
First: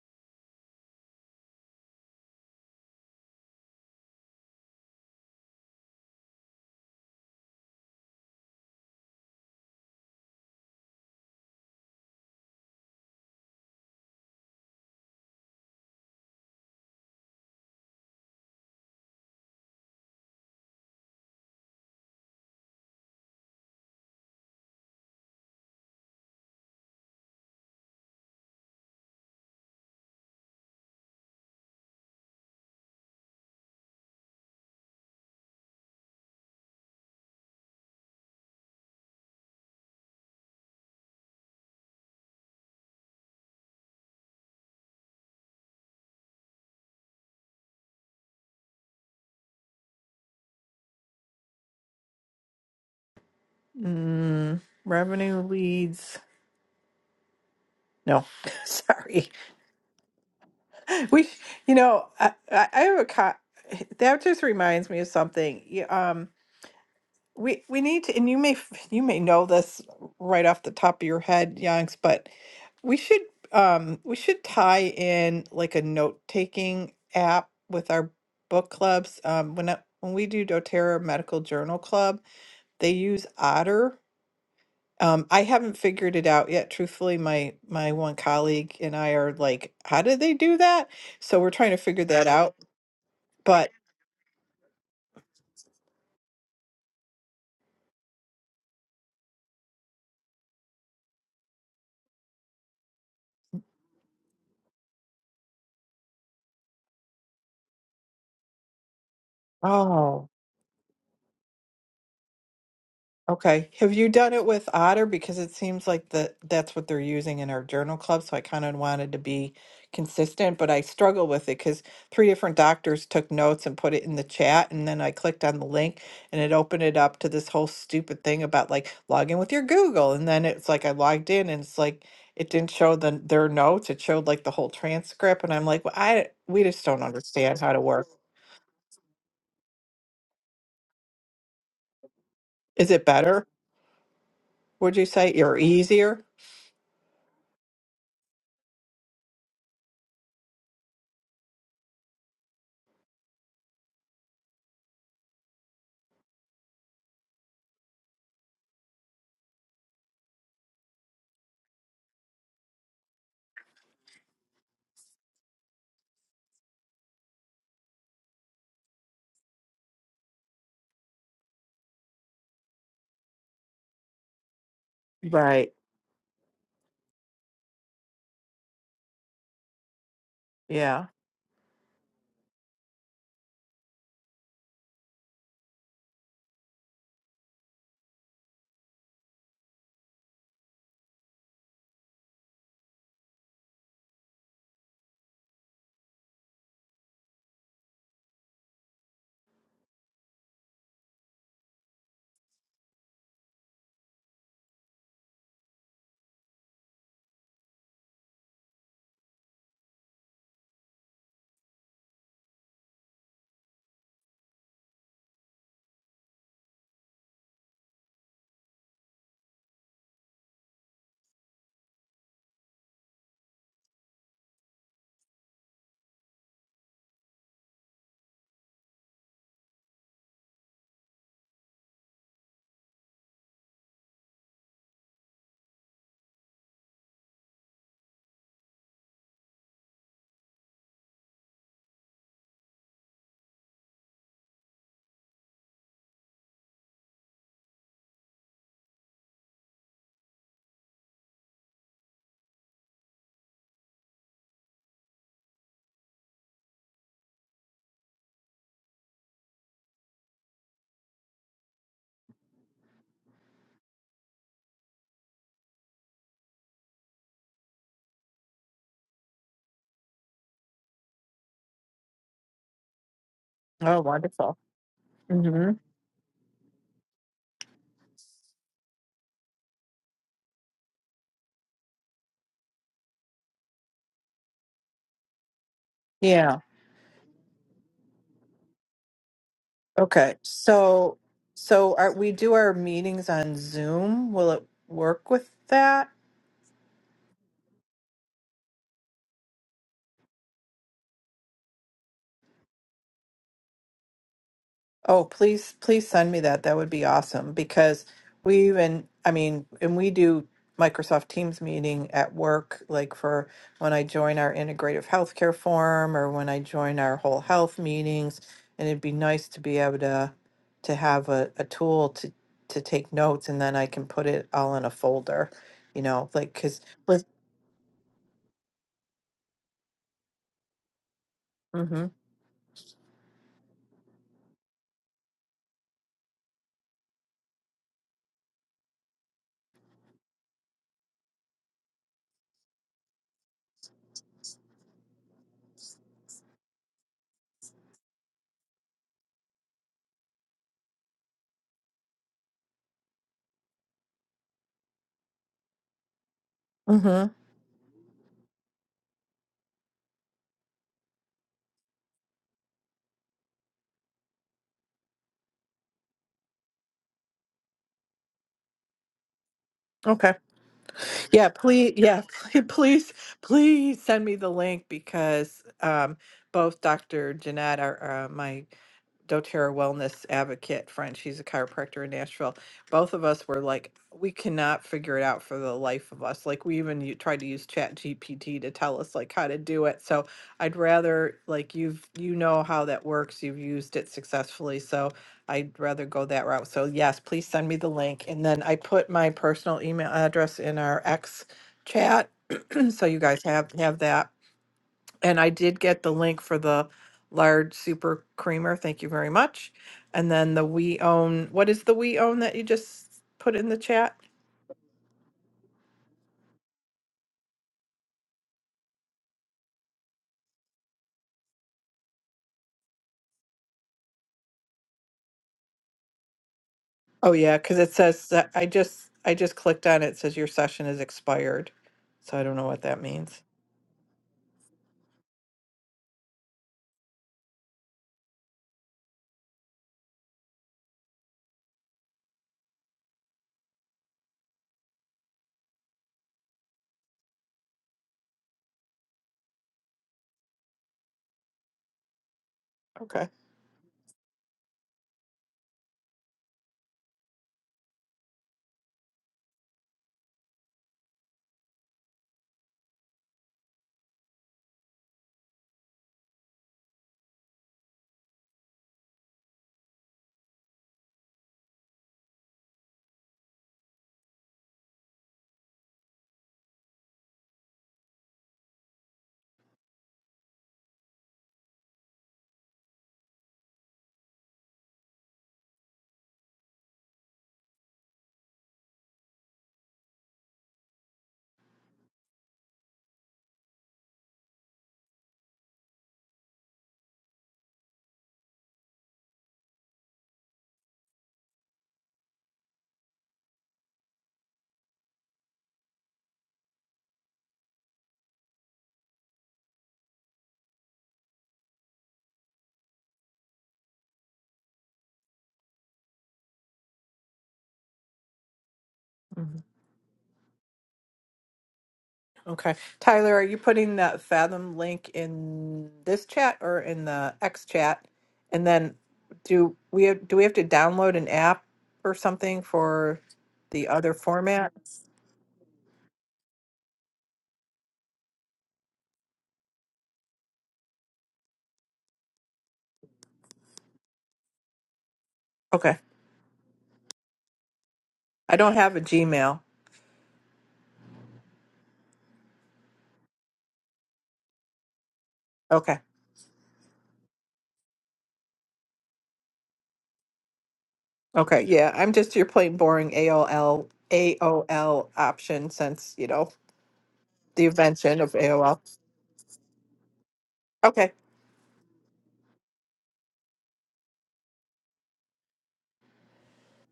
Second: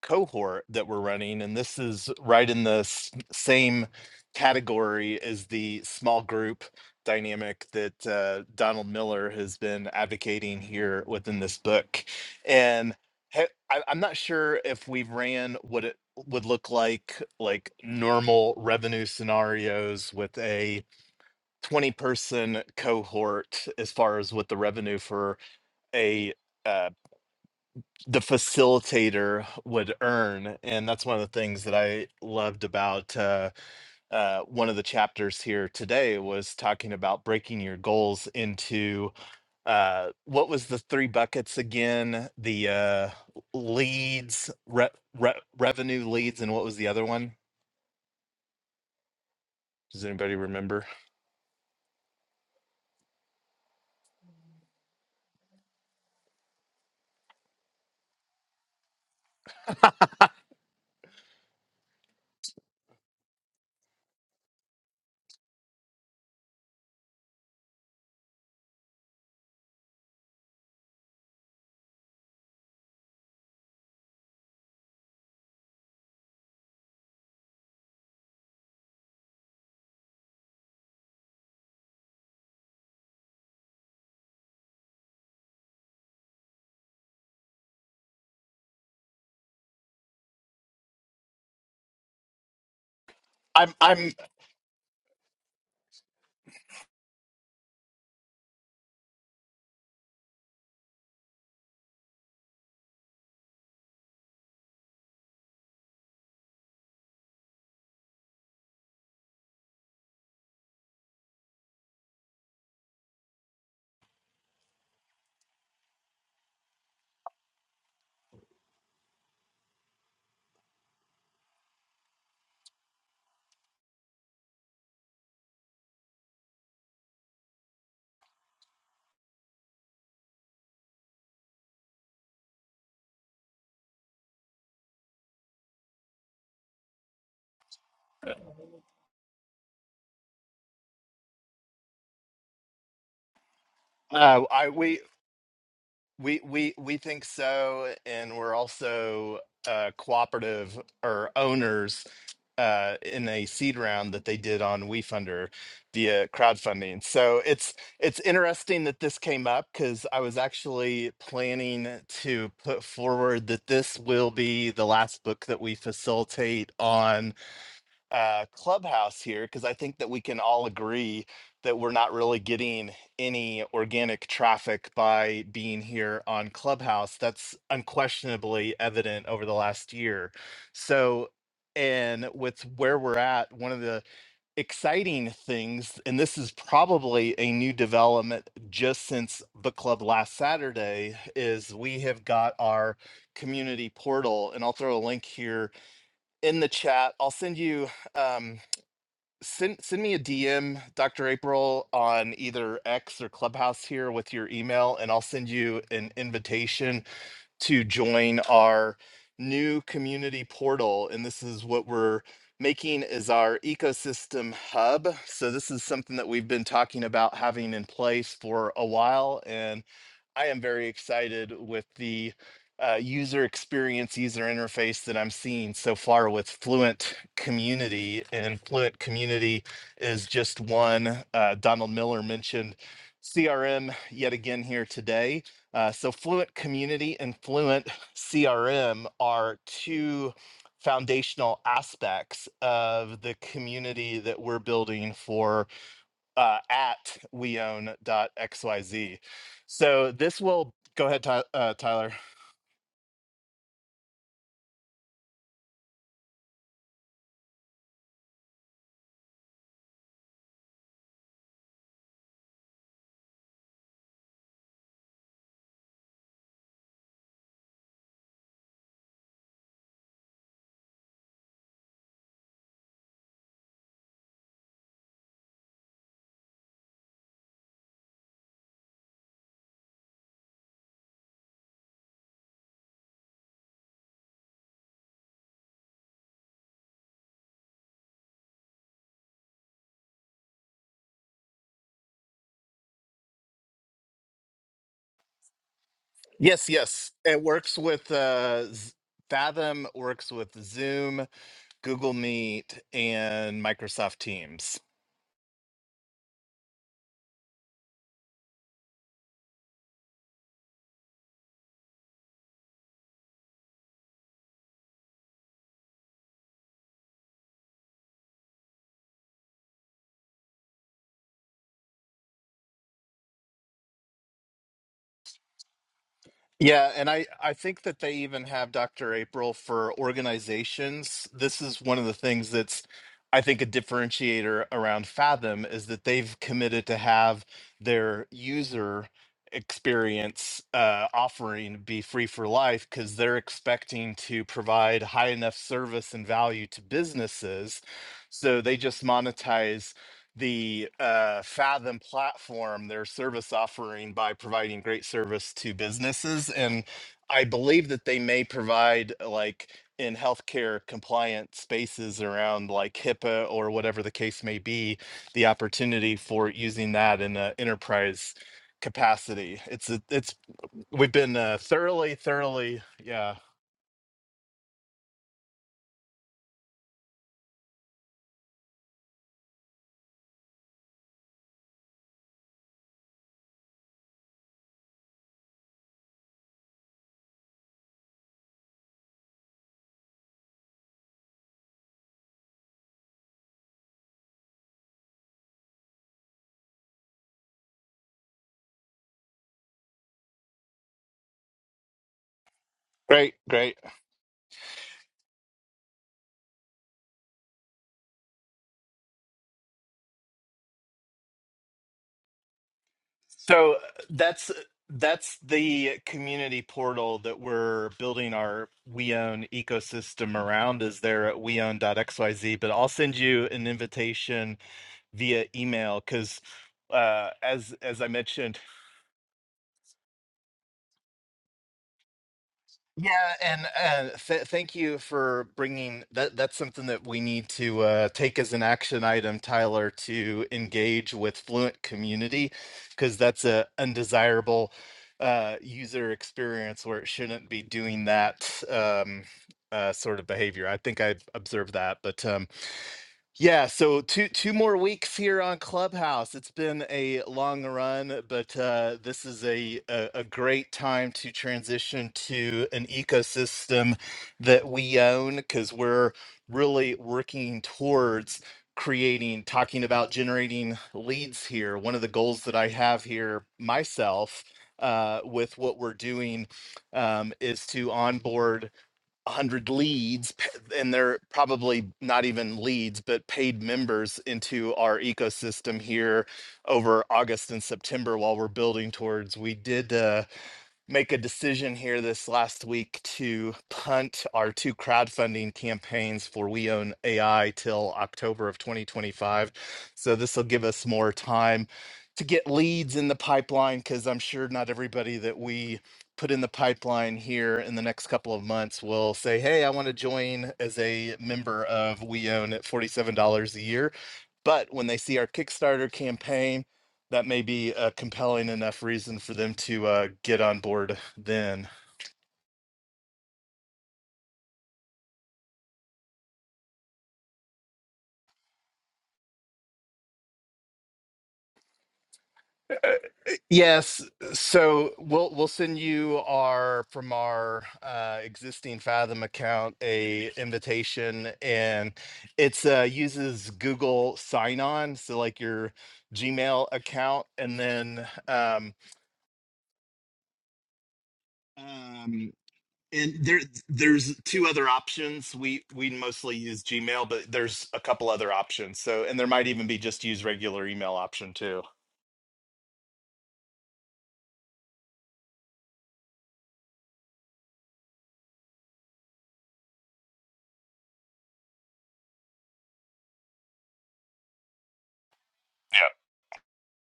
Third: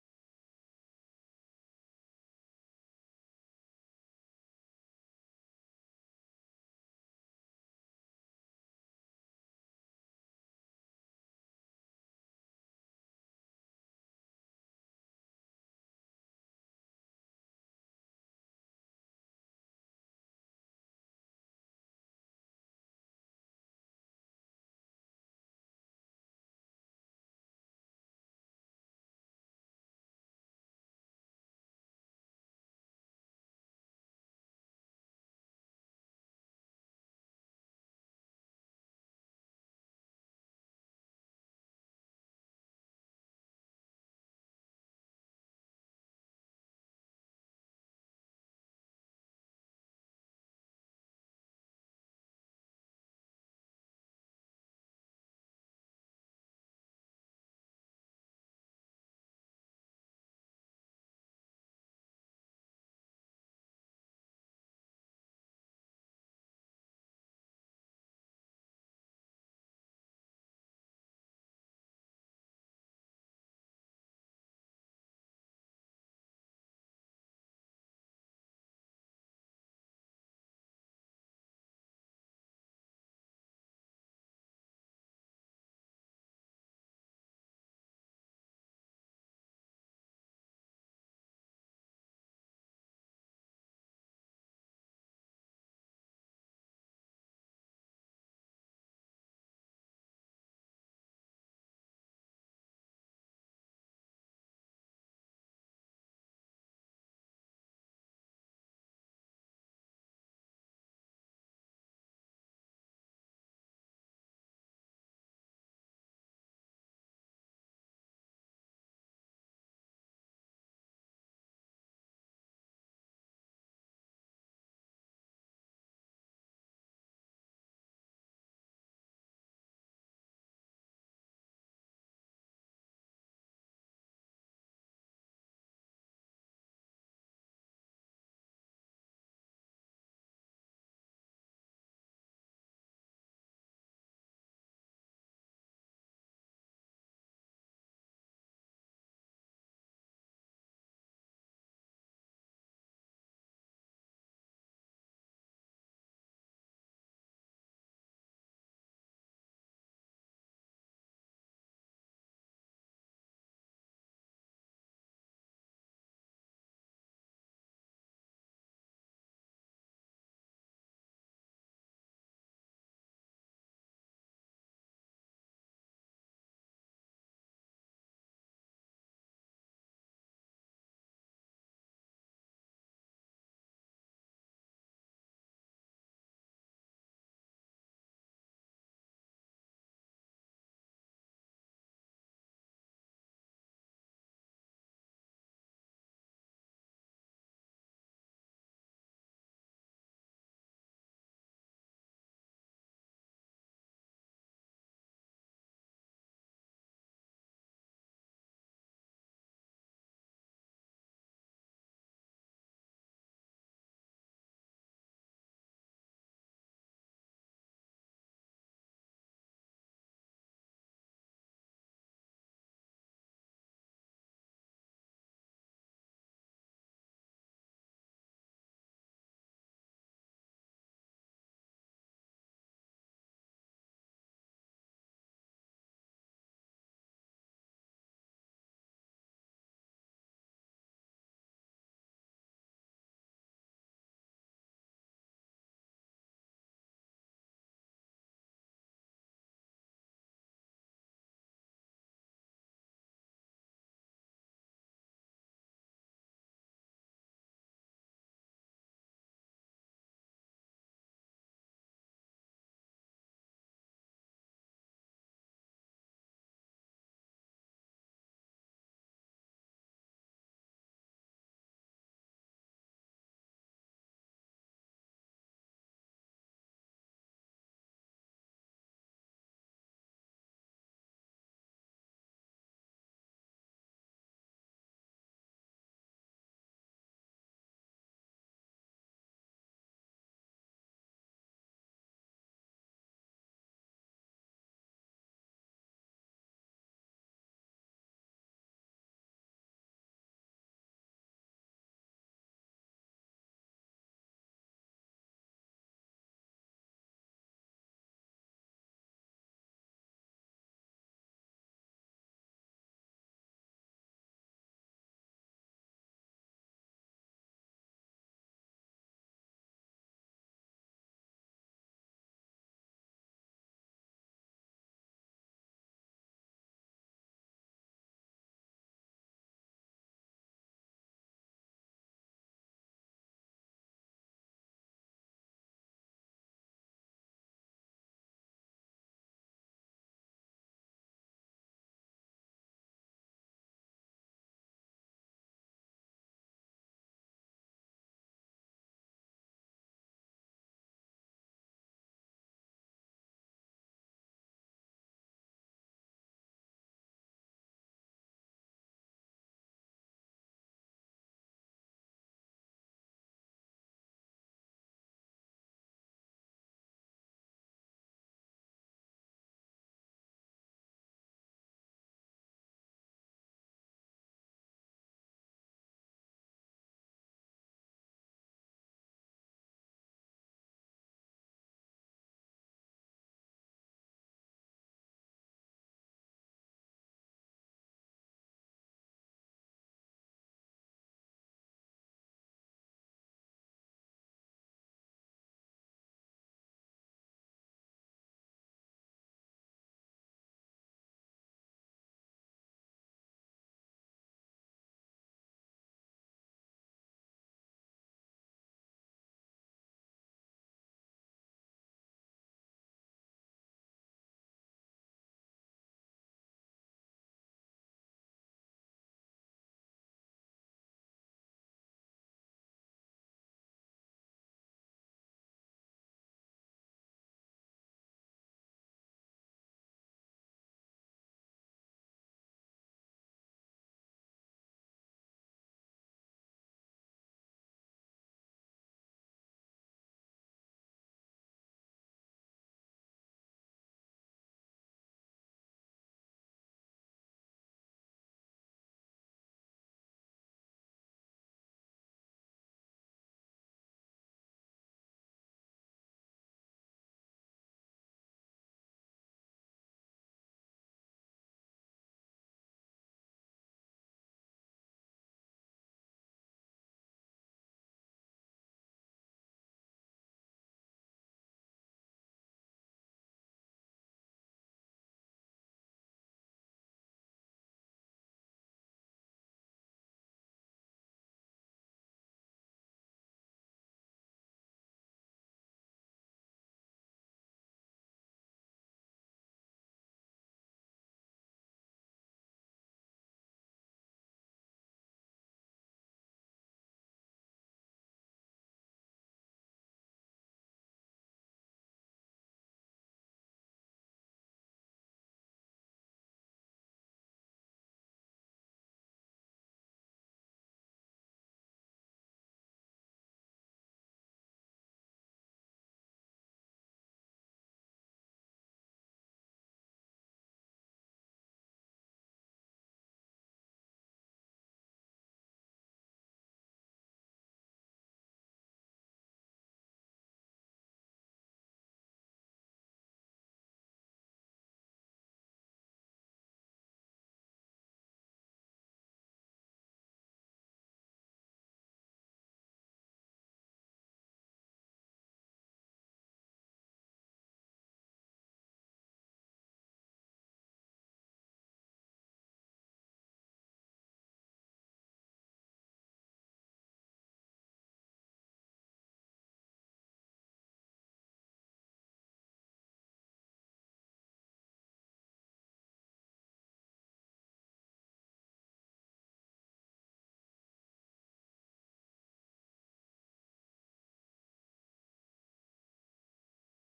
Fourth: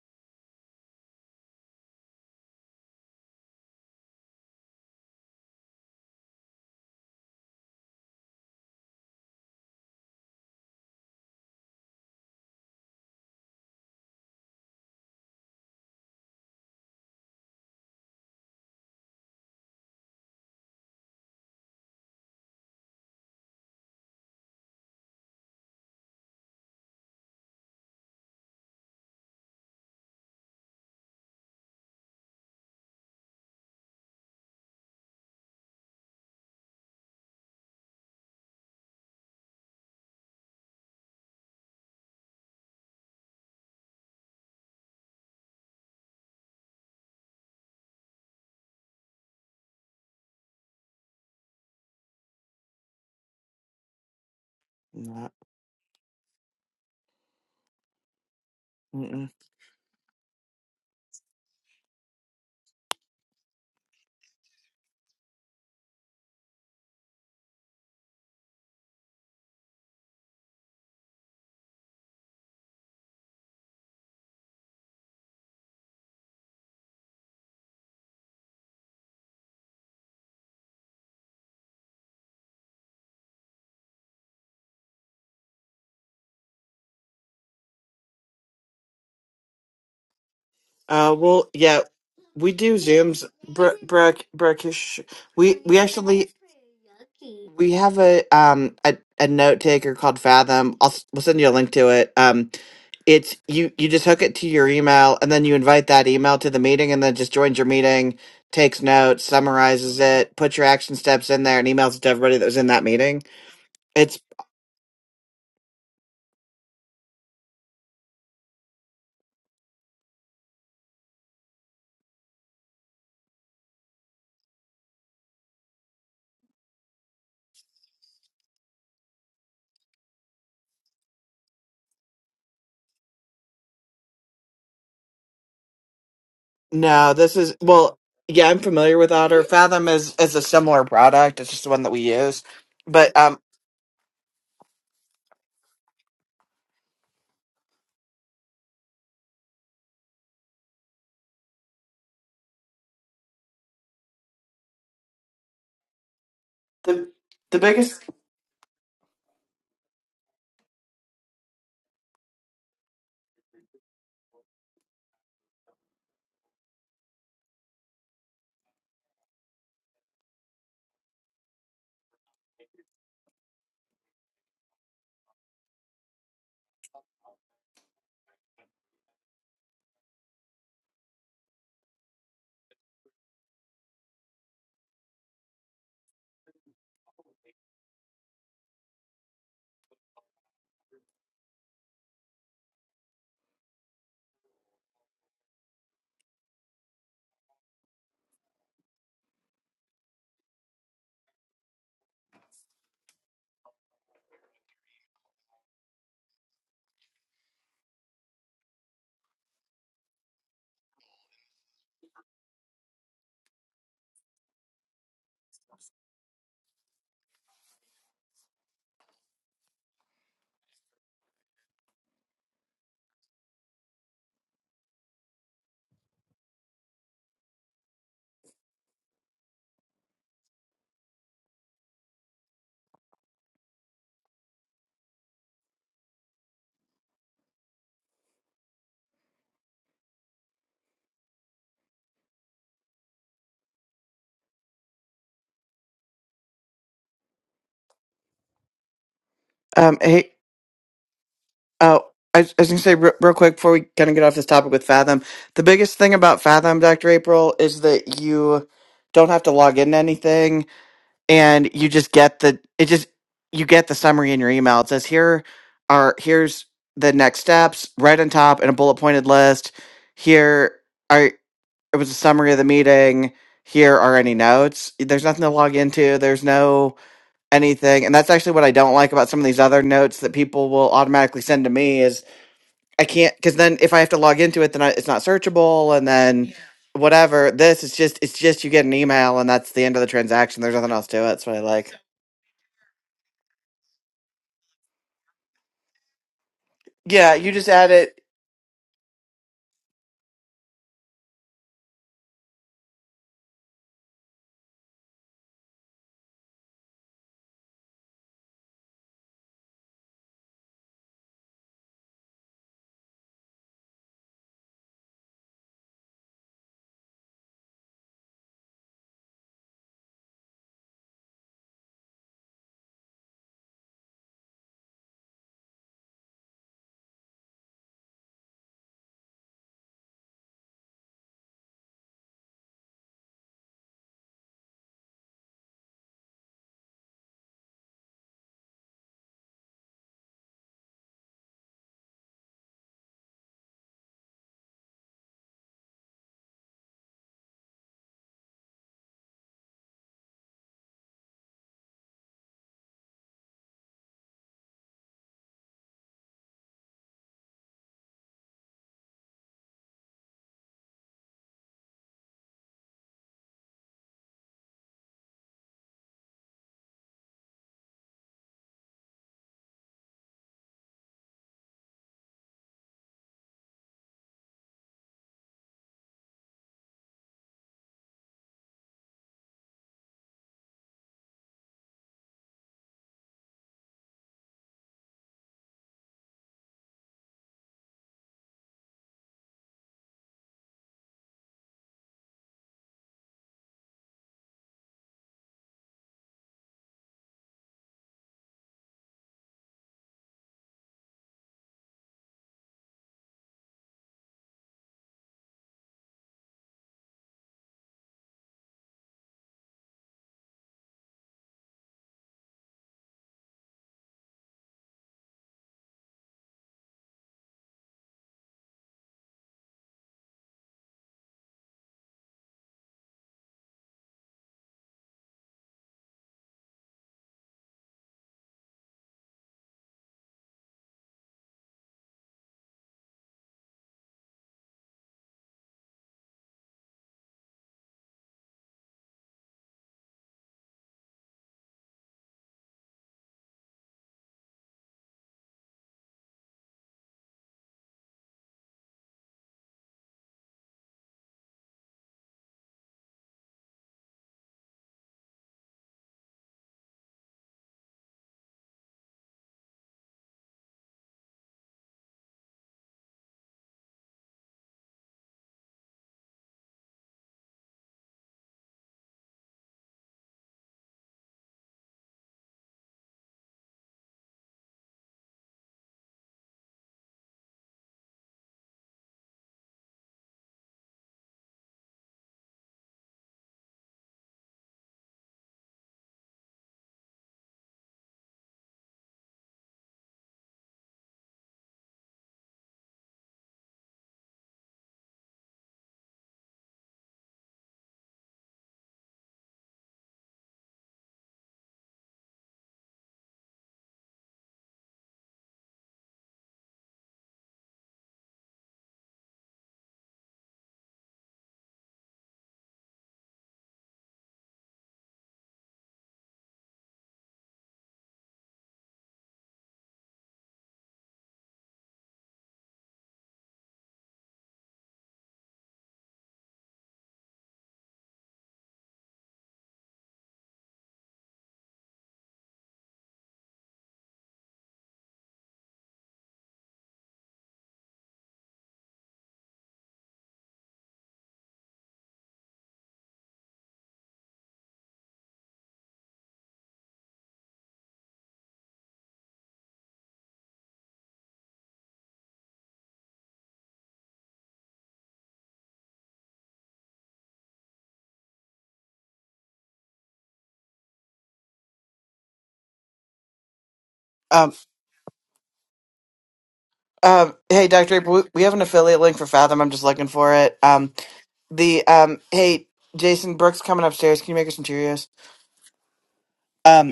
Speaker 1: cohort that we're running, and this is right in the s- same category as the small group dynamic that uh, Donald Miller has been advocating here within this book. And ha- I, I'm not sure if we've ran what it would look like, like normal revenue scenarios with a 20 person cohort as far as what the revenue for a uh, the facilitator would earn and that's one of the things that i loved about uh, uh, one of the chapters here today was talking about breaking your goals into uh, what was the three buckets again the uh, leads re- re- revenue leads and what was the other one does anybody remember
Speaker 3: Mm,
Speaker 2: Not-
Speaker 3: revenue leads. No, (laughs) sorry.
Speaker 2: mm-mm.
Speaker 3: We, you know, I, I I have a co- that just reminds me of something. Y- Um, we we need to, and you may (laughs) f- you may know this right off the top of your head, Yanks, but we should um we should tie in like a note taking app with our book clubs. Um, when I, when we do DoTerra Medical Journal Club They use Otter. Um, I haven't figured it out yet. Truthfully, my my one colleague and I are like, how do they do that?
Speaker 2: Uh,
Speaker 3: So
Speaker 2: well,
Speaker 3: we're trying to
Speaker 2: yeah,
Speaker 3: figure that (laughs)
Speaker 2: we
Speaker 3: out.
Speaker 2: do Zooms.
Speaker 3: But
Speaker 1: i'm
Speaker 2: Brooke,
Speaker 1: i'm
Speaker 2: Brooke, Brooke, we, we actually, we have a, um, a, a note taker called Fathom. I'll, s- we'll send you a link to it. Um, it's you you just hook it to your email and then you invite that email to the meeting and then just joins your meeting takes notes summarizes
Speaker 3: oh.
Speaker 2: it puts your action steps in there and emails it to everybody that was in that meeting
Speaker 3: Okay. Have you
Speaker 2: it's
Speaker 3: done it with Otter? Because it seems like the that's what they're using in our journal club. So I kind of wanted to be consistent, but I struggle with it because three different doctors took notes and put it in the chat, and then I clicked on the link and it opened it up to this whole stupid thing about like log in with your Google, and then it's like I logged in and it's like it didn't show the their notes. It showed like the whole transcript, and I'm like, well, I we just don't
Speaker 2: no this is
Speaker 3: understand how to
Speaker 2: well
Speaker 3: work.
Speaker 2: yeah i'm familiar with otter fathom is is a similar product it's just the one that we use
Speaker 3: Is it
Speaker 2: but um.
Speaker 3: better?
Speaker 1: uh, i we
Speaker 3: Would you say or easier?
Speaker 1: We we we think so, and we're also uh, cooperative or owners uh, in a seed round that they did on WeFunder via crowdfunding.
Speaker 2: the
Speaker 1: So
Speaker 2: the
Speaker 1: it's
Speaker 2: biggest
Speaker 1: it's interesting that this came up because I was actually planning to put forward that this will be the last book that we facilitate on uh, clubhouse here because I think that we can all agree that we're not really getting any organic traffic by
Speaker 3: Right.
Speaker 1: being here on Clubhouse. That's unquestionably evident over the last year.
Speaker 3: Yeah.
Speaker 1: So, and with where we're at, one of the exciting things, and this is probably a new development just since book club last Saturday, is we have got our community portal. And I'll throw a link here in the chat. I'll send you. Um, send send me a DM, Dr. April, on either X or Clubhouse here with your email, and I'll send you an invitation to join our new community portal. And this is what we're making is our ecosystem hub. So this is something that we've been talking about having in place for a while, and I am very excited with the uh, user experience, user interface that I'm seeing so far with Fluent Community. And Fluent Community is just one. Uh, Donald Miller mentioned CRM yet again here today. Uh, so, Fluent Community and Fluent CRM are two foundational aspects of the community that we're building for uh, at weown.xyz.
Speaker 2: um
Speaker 1: So
Speaker 2: hey
Speaker 1: this will go ahead, Ty- uh,
Speaker 2: oh
Speaker 1: Tyler.
Speaker 2: I, was- I was gonna say re- real quick before we kind of get off this topic with Fathom, the biggest thing about Fathom, Doctor April, is that you don't have to log into anything, and you just get the it just you get the summary in your email. It says here are here's the next steps right on top in a bullet pointed list. Here are it was a summary of the meeting. Here
Speaker 3: Oh,
Speaker 2: are any
Speaker 3: wonderful.
Speaker 2: notes. There's nothing to
Speaker 3: hmm
Speaker 2: log into. There's no anything. And that's actually what I don't like about some of these other notes that people will automatically send to me is I can't because then if I have to log into it, then I, it's not searchable, and then Yeah.
Speaker 3: Yeah.
Speaker 2: whatever. This is just it's just you get an email and that's the end of the
Speaker 3: Okay.
Speaker 2: transaction. There's nothing else to
Speaker 3: So,
Speaker 2: it. That's what I like.
Speaker 3: so are we do our meetings on Zoom? Will it work with that?
Speaker 1: Yes, yes.
Speaker 2: Yeah,
Speaker 1: It
Speaker 2: you just
Speaker 1: works
Speaker 2: add
Speaker 1: with
Speaker 2: it.
Speaker 1: uh, Z- Fathom, works with Zoom, Google Meet, and Microsoft Teams.
Speaker 3: Oh, please, please send me that. That would be awesome because we even, I mean, and we do Microsoft Teams meeting at work, like for when I join our integrative healthcare forum or when I join our whole health meetings. And it'd be nice to be able to to have a, a tool to to take notes and then I can put it all in a folder, you know, like because
Speaker 1: Yeah, and I I think that they even have Dr. April for organizations. This is one of
Speaker 3: Mm-hmm.
Speaker 1: the things that's I think a differentiator around Fathom is that they've committed to have their user experience uh, offering be free for life because they're expecting to provide high enough service and value to businesses. So they just monetize the uh, Fathom platform, their service offering by providing great service to businesses. And
Speaker 3: Mm-hmm.
Speaker 1: I believe that they may provide uh, like in healthcare compliant spaces around like HIPAA or whatever the case may be, the opportunity for using that in an enterprise capacity. It's a,
Speaker 3: Okay.
Speaker 1: it's we've been
Speaker 3: Yeah.
Speaker 1: uh,
Speaker 3: Please.
Speaker 1: thoroughly,
Speaker 3: Yeah. (laughs) pl-
Speaker 1: thoroughly,
Speaker 3: Please.
Speaker 1: yeah.
Speaker 3: Please send me the link because um, both Dr. Jeanette, our, uh, my DoTerra wellness advocate friend, she's a chiropractor in Nashville. Both of us were like, we cannot figure it out for the life of us. Like we even u- tried to use Chat GPT to tell us like how to do it. So I'd rather like you've you know how that works. You've used it successfully. So I'd rather go that route. So yes, please send me the link. And then I put my personal email address in our X chat. (clears throat) so you
Speaker 1: Great,
Speaker 3: guys have
Speaker 1: great.
Speaker 3: have that. And I did get the link for the large super creamer. Thank you very much. And then the we own what is the we own that you just put in
Speaker 1: So
Speaker 3: the chat?
Speaker 1: that's that's the community portal that we're building our WeOwn ecosystem around is there at weown.xyz. But I'll send you an invitation via email because uh,
Speaker 3: Oh yeah,
Speaker 1: as
Speaker 3: because it
Speaker 1: as I
Speaker 3: says that
Speaker 1: mentioned.
Speaker 3: I just I just clicked on it. It says your session is expired. So I don't know what that
Speaker 1: Yeah,
Speaker 3: means.
Speaker 1: and uh, th thank you for bringing that. That's something that we need to uh, take as an action item, Tyler, to engage with Fluent community, because that's a undesirable uh, user experience where it shouldn't be doing that um, uh, sort of behavior. I think I observed that, but um,
Speaker 3: Okay.
Speaker 1: yeah, so two two more weeks here on Clubhouse. It's been a long run, but uh, this is a, a a great time to transition to an ecosystem that we own because we're really working towards creating, talking about generating leads here. One of the goals that I have here myself uh, with what we're doing um, is to onboard. 100 leads and they're probably not even leads but paid members into our ecosystem here over august and september while we're building towards we did uh, make a decision here this last week to punt our two crowdfunding campaigns for We Own AI till October of 2025. So this will give us more time to get leads in the pipeline because I'm sure not everybody that we put in the pipeline here in the next couple of months will say, Hey, I want to join as a member of We Own at $47 a year. But when they see our Kickstarter campaign, that may be a compelling enough reason for them
Speaker 3: Mhm.
Speaker 1: to uh, get on board then.
Speaker 3: Okay. Tyler, are you putting that Fathom link in this chat or in the X chat? And then do we have, do we have to download an app or something for the
Speaker 1: Yes,
Speaker 3: other format?
Speaker 1: so we'll we'll send you our from our uh, existing Fathom account a invitation, and it's uh, uses Google Sign On, so like your
Speaker 3: Okay.
Speaker 1: Gmail account, and then
Speaker 3: I don't
Speaker 1: um,
Speaker 3: have a Gmail.
Speaker 1: um, And there, there's two other options. We we
Speaker 3: Okay.
Speaker 1: mostly use Gmail, but there's a couple other options. So, and there might even be just use regular email option too.
Speaker 3: Okay, yeah, I'm just your plain boring AOL
Speaker 2: Um,
Speaker 3: AOL option since, you know,
Speaker 2: um,
Speaker 3: the
Speaker 2: hey, Dr. April,
Speaker 3: invention
Speaker 2: we
Speaker 3: of
Speaker 2: we have an
Speaker 3: AOL.
Speaker 2: affiliate link for Fathom. I'm just looking for it. Um,
Speaker 3: Okay.
Speaker 2: the um, hey, Jason Brooks coming upstairs. Can you make us some Cheerios? Um.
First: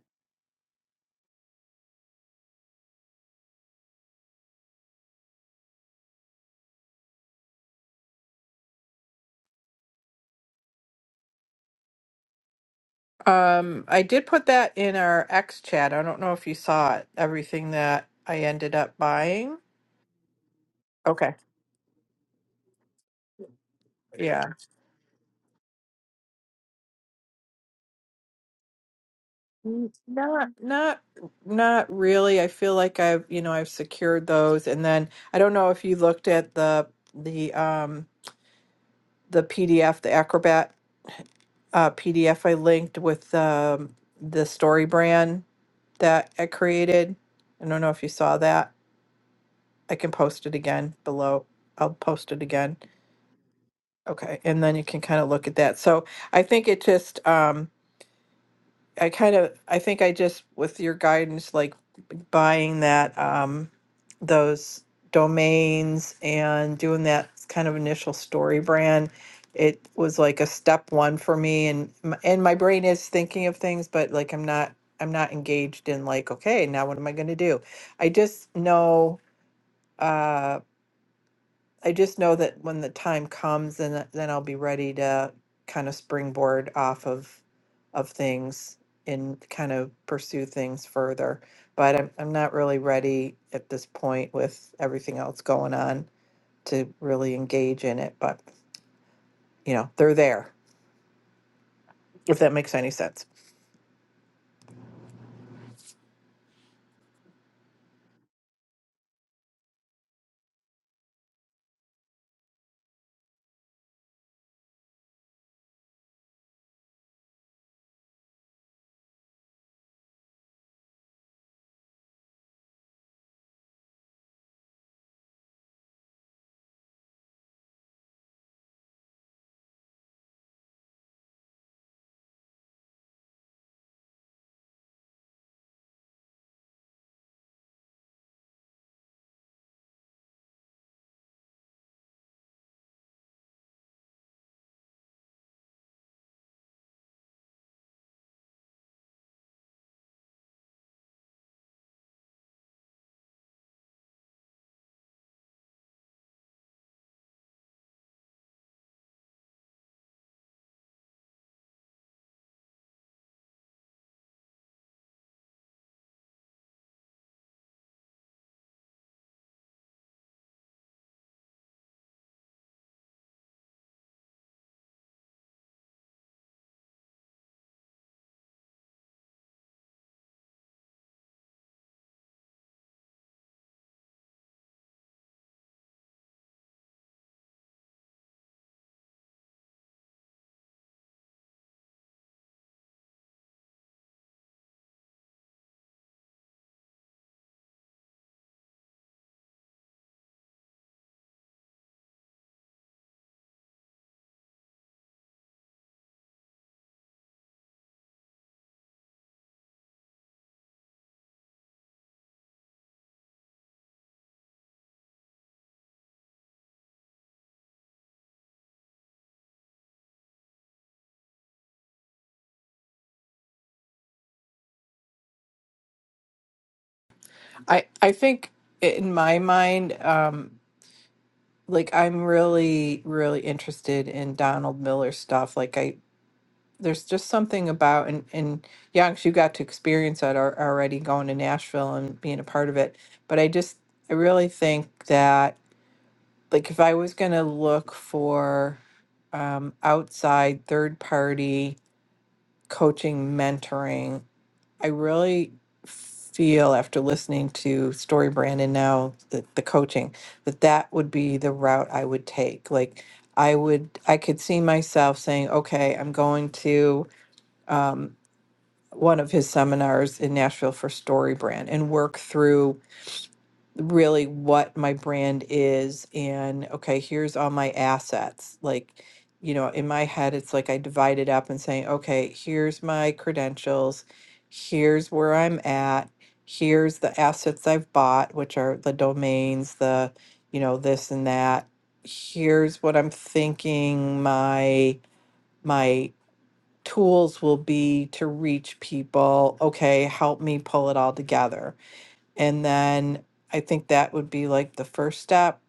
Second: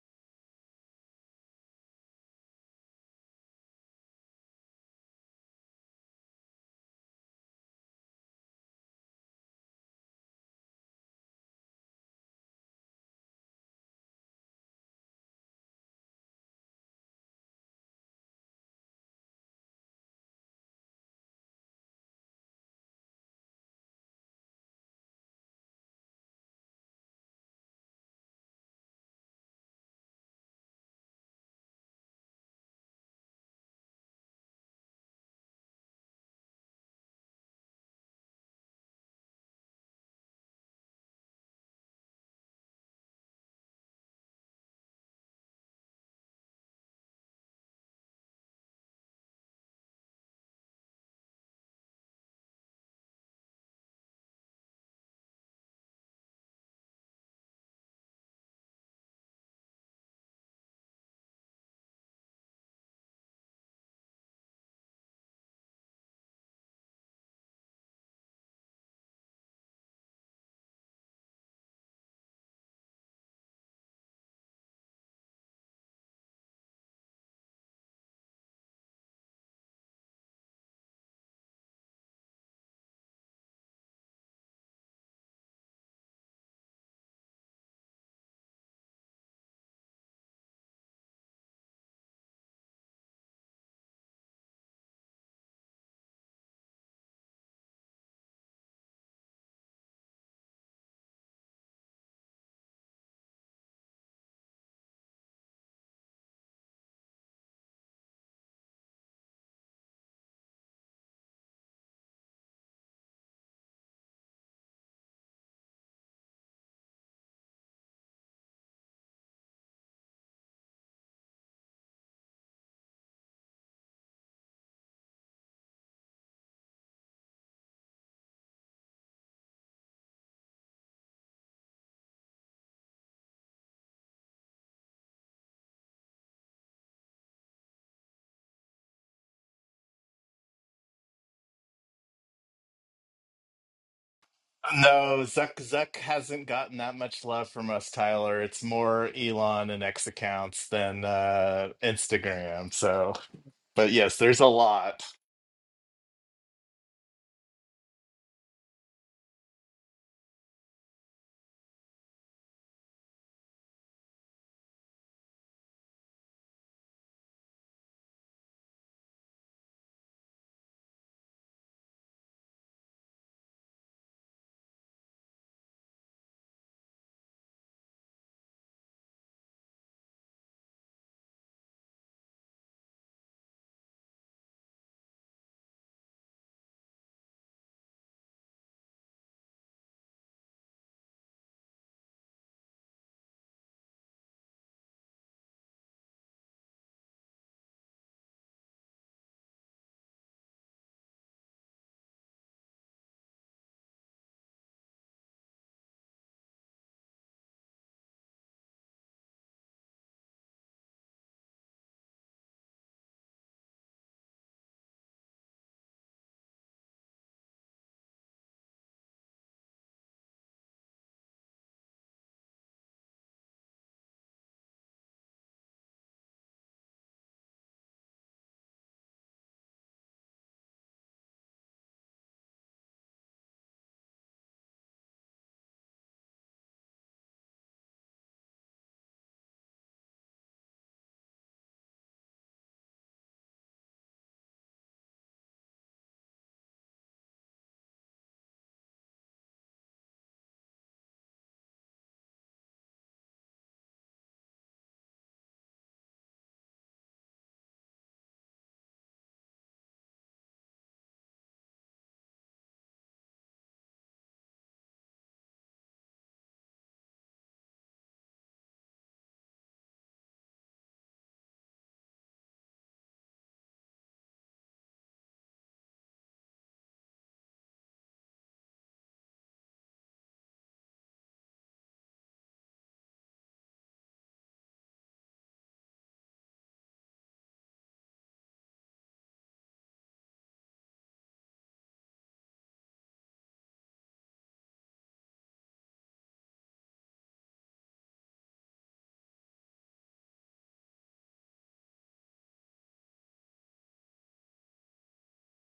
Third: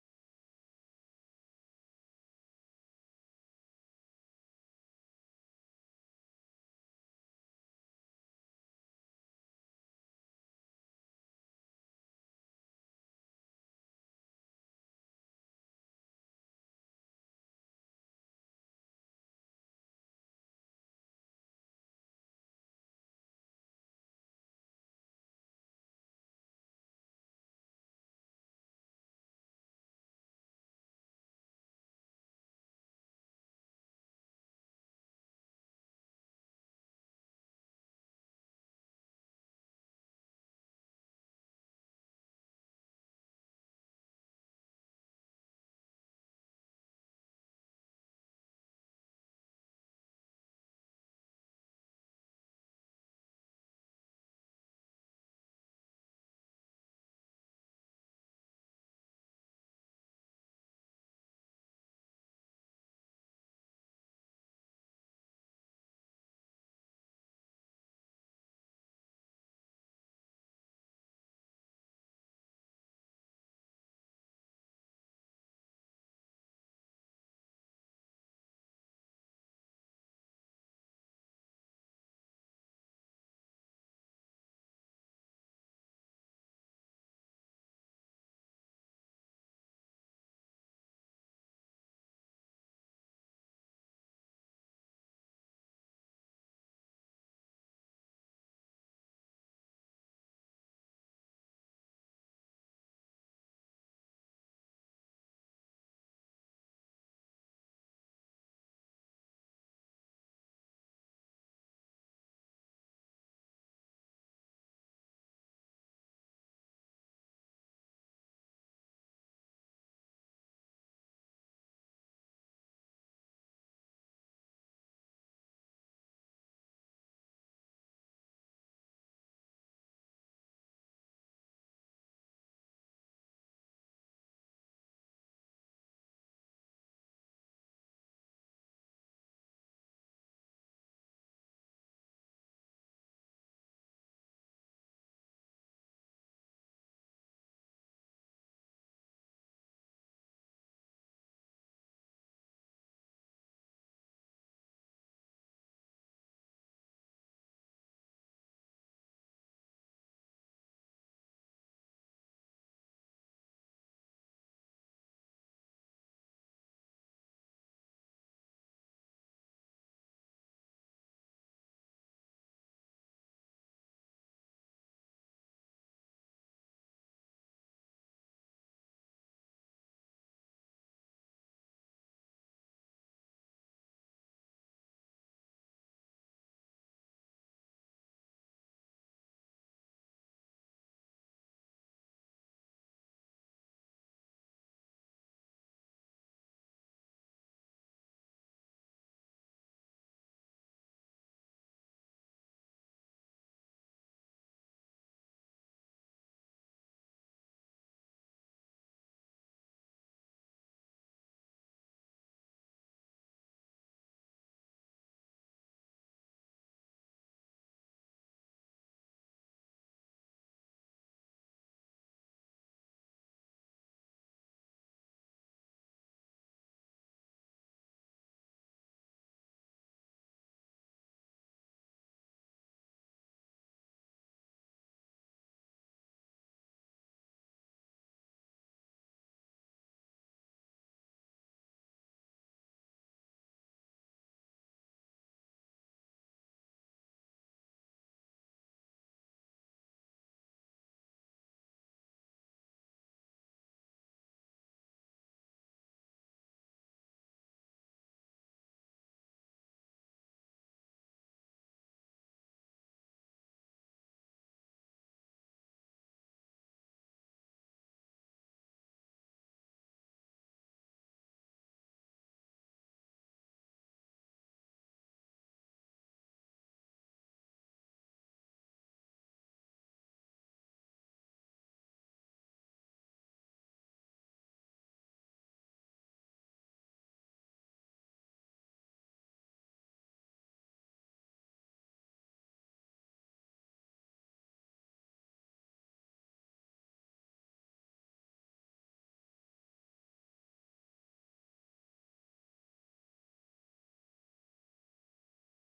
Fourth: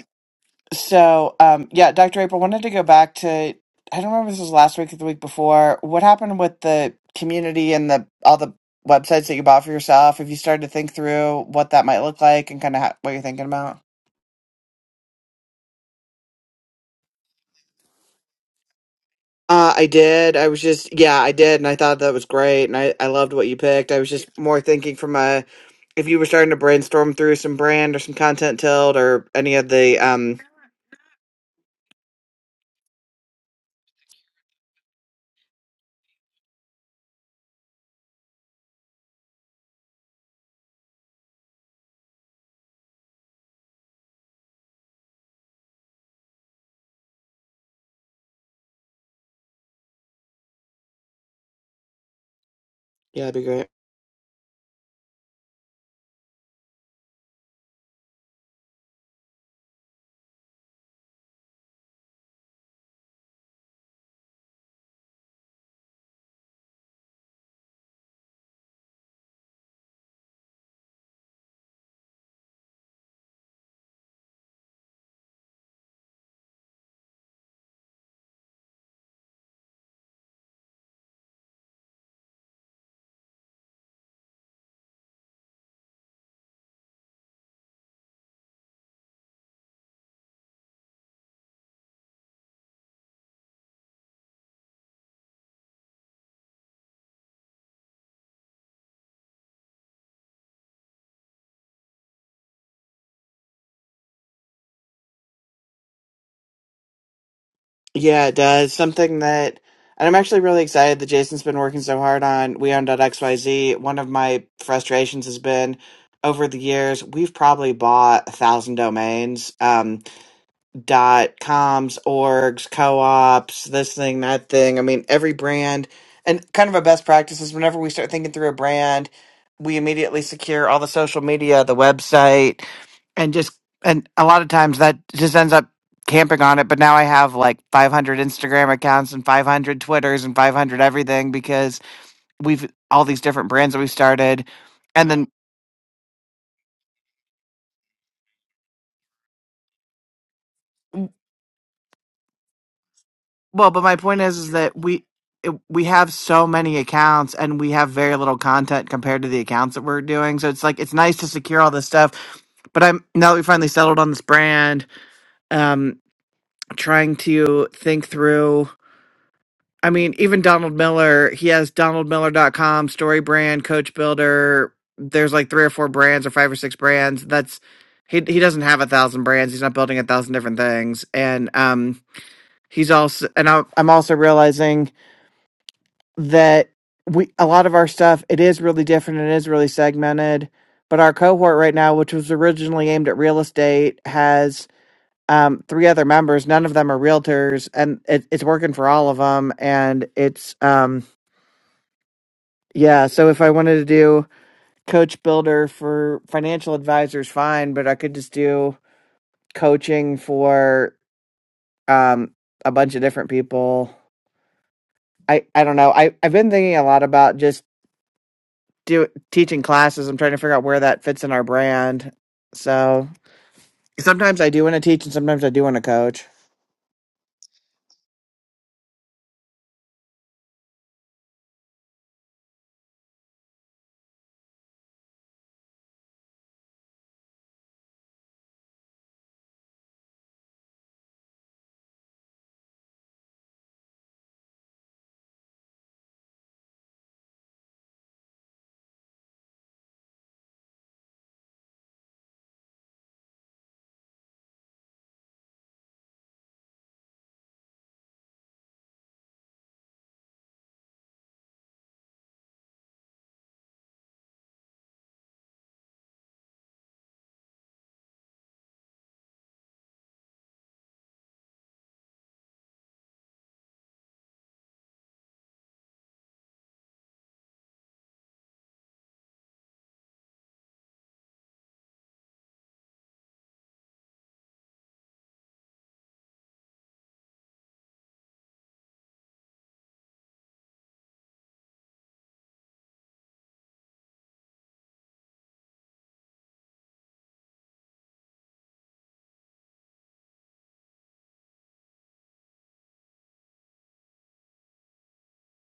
Speaker 2: So, um, yeah, Dr. April wanted to go back to, I don't remember if this was last week or the week before. What happened with the community and the all the websites that you bought for yourself? Have you started to think through what that might look like and kind of ha- what you're thinking about?
Speaker 3: Um, I did put that in our X chat. I don't know if you saw it, everything that I ended up buying.
Speaker 2: Uh, I did. I was just, yeah, I
Speaker 3: Okay.
Speaker 2: did, and I thought that was great, and I, I loved what you picked. I was just
Speaker 3: Yeah.
Speaker 2: more thinking from a if you were starting to brainstorm through some brand or some content tilt or any of
Speaker 3: Mm,
Speaker 2: the um,
Speaker 3: Not not not really. I feel like I've, you know, I've secured those and then I don't know if you looked at the the um the PDF, the Acrobat uh PDF I linked with um the story brand that I created. I don't know if you saw that. I can post it again below. I'll post it again.
Speaker 2: yeah, that'd be great.
Speaker 3: Okay, and then you can kind of look at that. So I think it just, um, I kind of, I think I just, with your guidance, like buying that um, those domains and doing that kind of initial story brand it was like a step one for me and m- and my brain is thinking of things but like i'm not i'm not engaged in like okay now what am i going to do i just know Uh, I just know that when the time comes, then uh, then I'll be ready to kind of springboard off of of things and kind of pursue things further. But I'm I'm not really ready at this point with everything else going on to really engage in it. But you know, they're there. If that makes any sense.
Speaker 2: Yeah, it does. Something that, and I'm actually really excited that Jason's been working so hard on WeOwn.xyz. One of my frustrations has been over the years, we've probably bought a thousand domains, um, dot coms, orgs, co-ops, this thing, that thing. I mean, every brand and kind of a best practice is whenever we start thinking through a brand, we immediately secure all the social media, the website, and just and a lot of times that just ends up camping on it but now i have like 500 instagram accounts and 500 twitters and 500 everything because we've all these different brands that we started and
Speaker 1: No,
Speaker 2: then
Speaker 1: Zuck Zuck hasn't gotten that much love from us, Tyler. It's more Elon and X accounts than uh, Instagram. So,
Speaker 2: well but
Speaker 1: but
Speaker 2: my
Speaker 1: yes,
Speaker 2: point is
Speaker 1: there's a
Speaker 2: is that
Speaker 1: lot.
Speaker 2: we it, we have so many accounts and we have very little content compared to the accounts that we're doing so it's like it's nice to secure all this stuff but i'm now that we finally settled on this brand um trying to think through I mean, even Donald Miller, he has donaldmiller.com, story brand, coach builder. There's like three or four brands or five or six brands. That's he he doesn't have a thousand brands. He's not building a thousand different things. And um he's also and I, I'm also realizing that we a lot of our stuff it is really different. It is really segmented. But our cohort right now, which was originally aimed at real estate, has um, three other members. None of them are realtors, and it, it's working for all of them. And it's um, Yeah, so if I wanted to do coach builder for financial advisors, fine, but I could just do coaching for um a bunch of different people. I I don't know. I I've been thinking a lot about just do teaching classes. I'm trying to figure out where that fits in our brand. So sometimes I do want to teach, and sometimes I do want to coach.
Speaker 3: I I think in my mind, um, like I'm really really interested in Donald Miller stuff. Like I there's just something about and and yeah, 'cause you got to experience that al- already going to Nashville and being a part of it. But I just I really think that like if I was gonna look for um, outside third party coaching mentoring, I really feel after listening to Story Brand and now the, the coaching that that would be the route I would take. Like I would I could see myself saying, okay, I'm going to. Um, one of his seminars in Nashville for Story Brand and work through really what my brand is and okay, here's all my assets. Like, you know, in my head, it's like I divide it up and saying, okay, here's my credentials, here's where I'm at, here's the assets I've bought, which are the domains, the, you know, this and that. Here's what I'm thinking my my tools will be to reach people okay help me pull it all together and then i think that would be like the first step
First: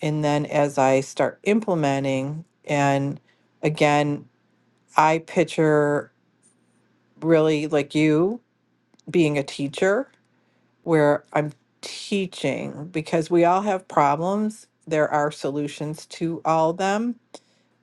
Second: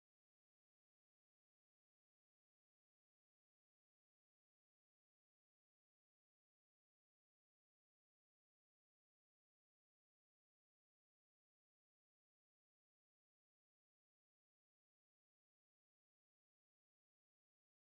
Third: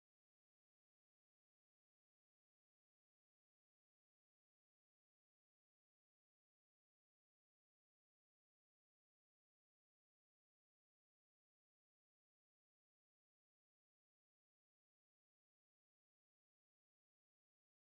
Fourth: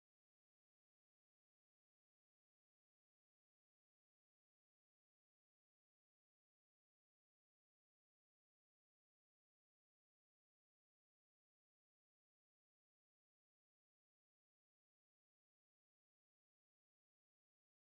Speaker 3: and then as i start implementing and again i picture really like you being a teacher where i'm teaching because we all have problems there are solutions to all of them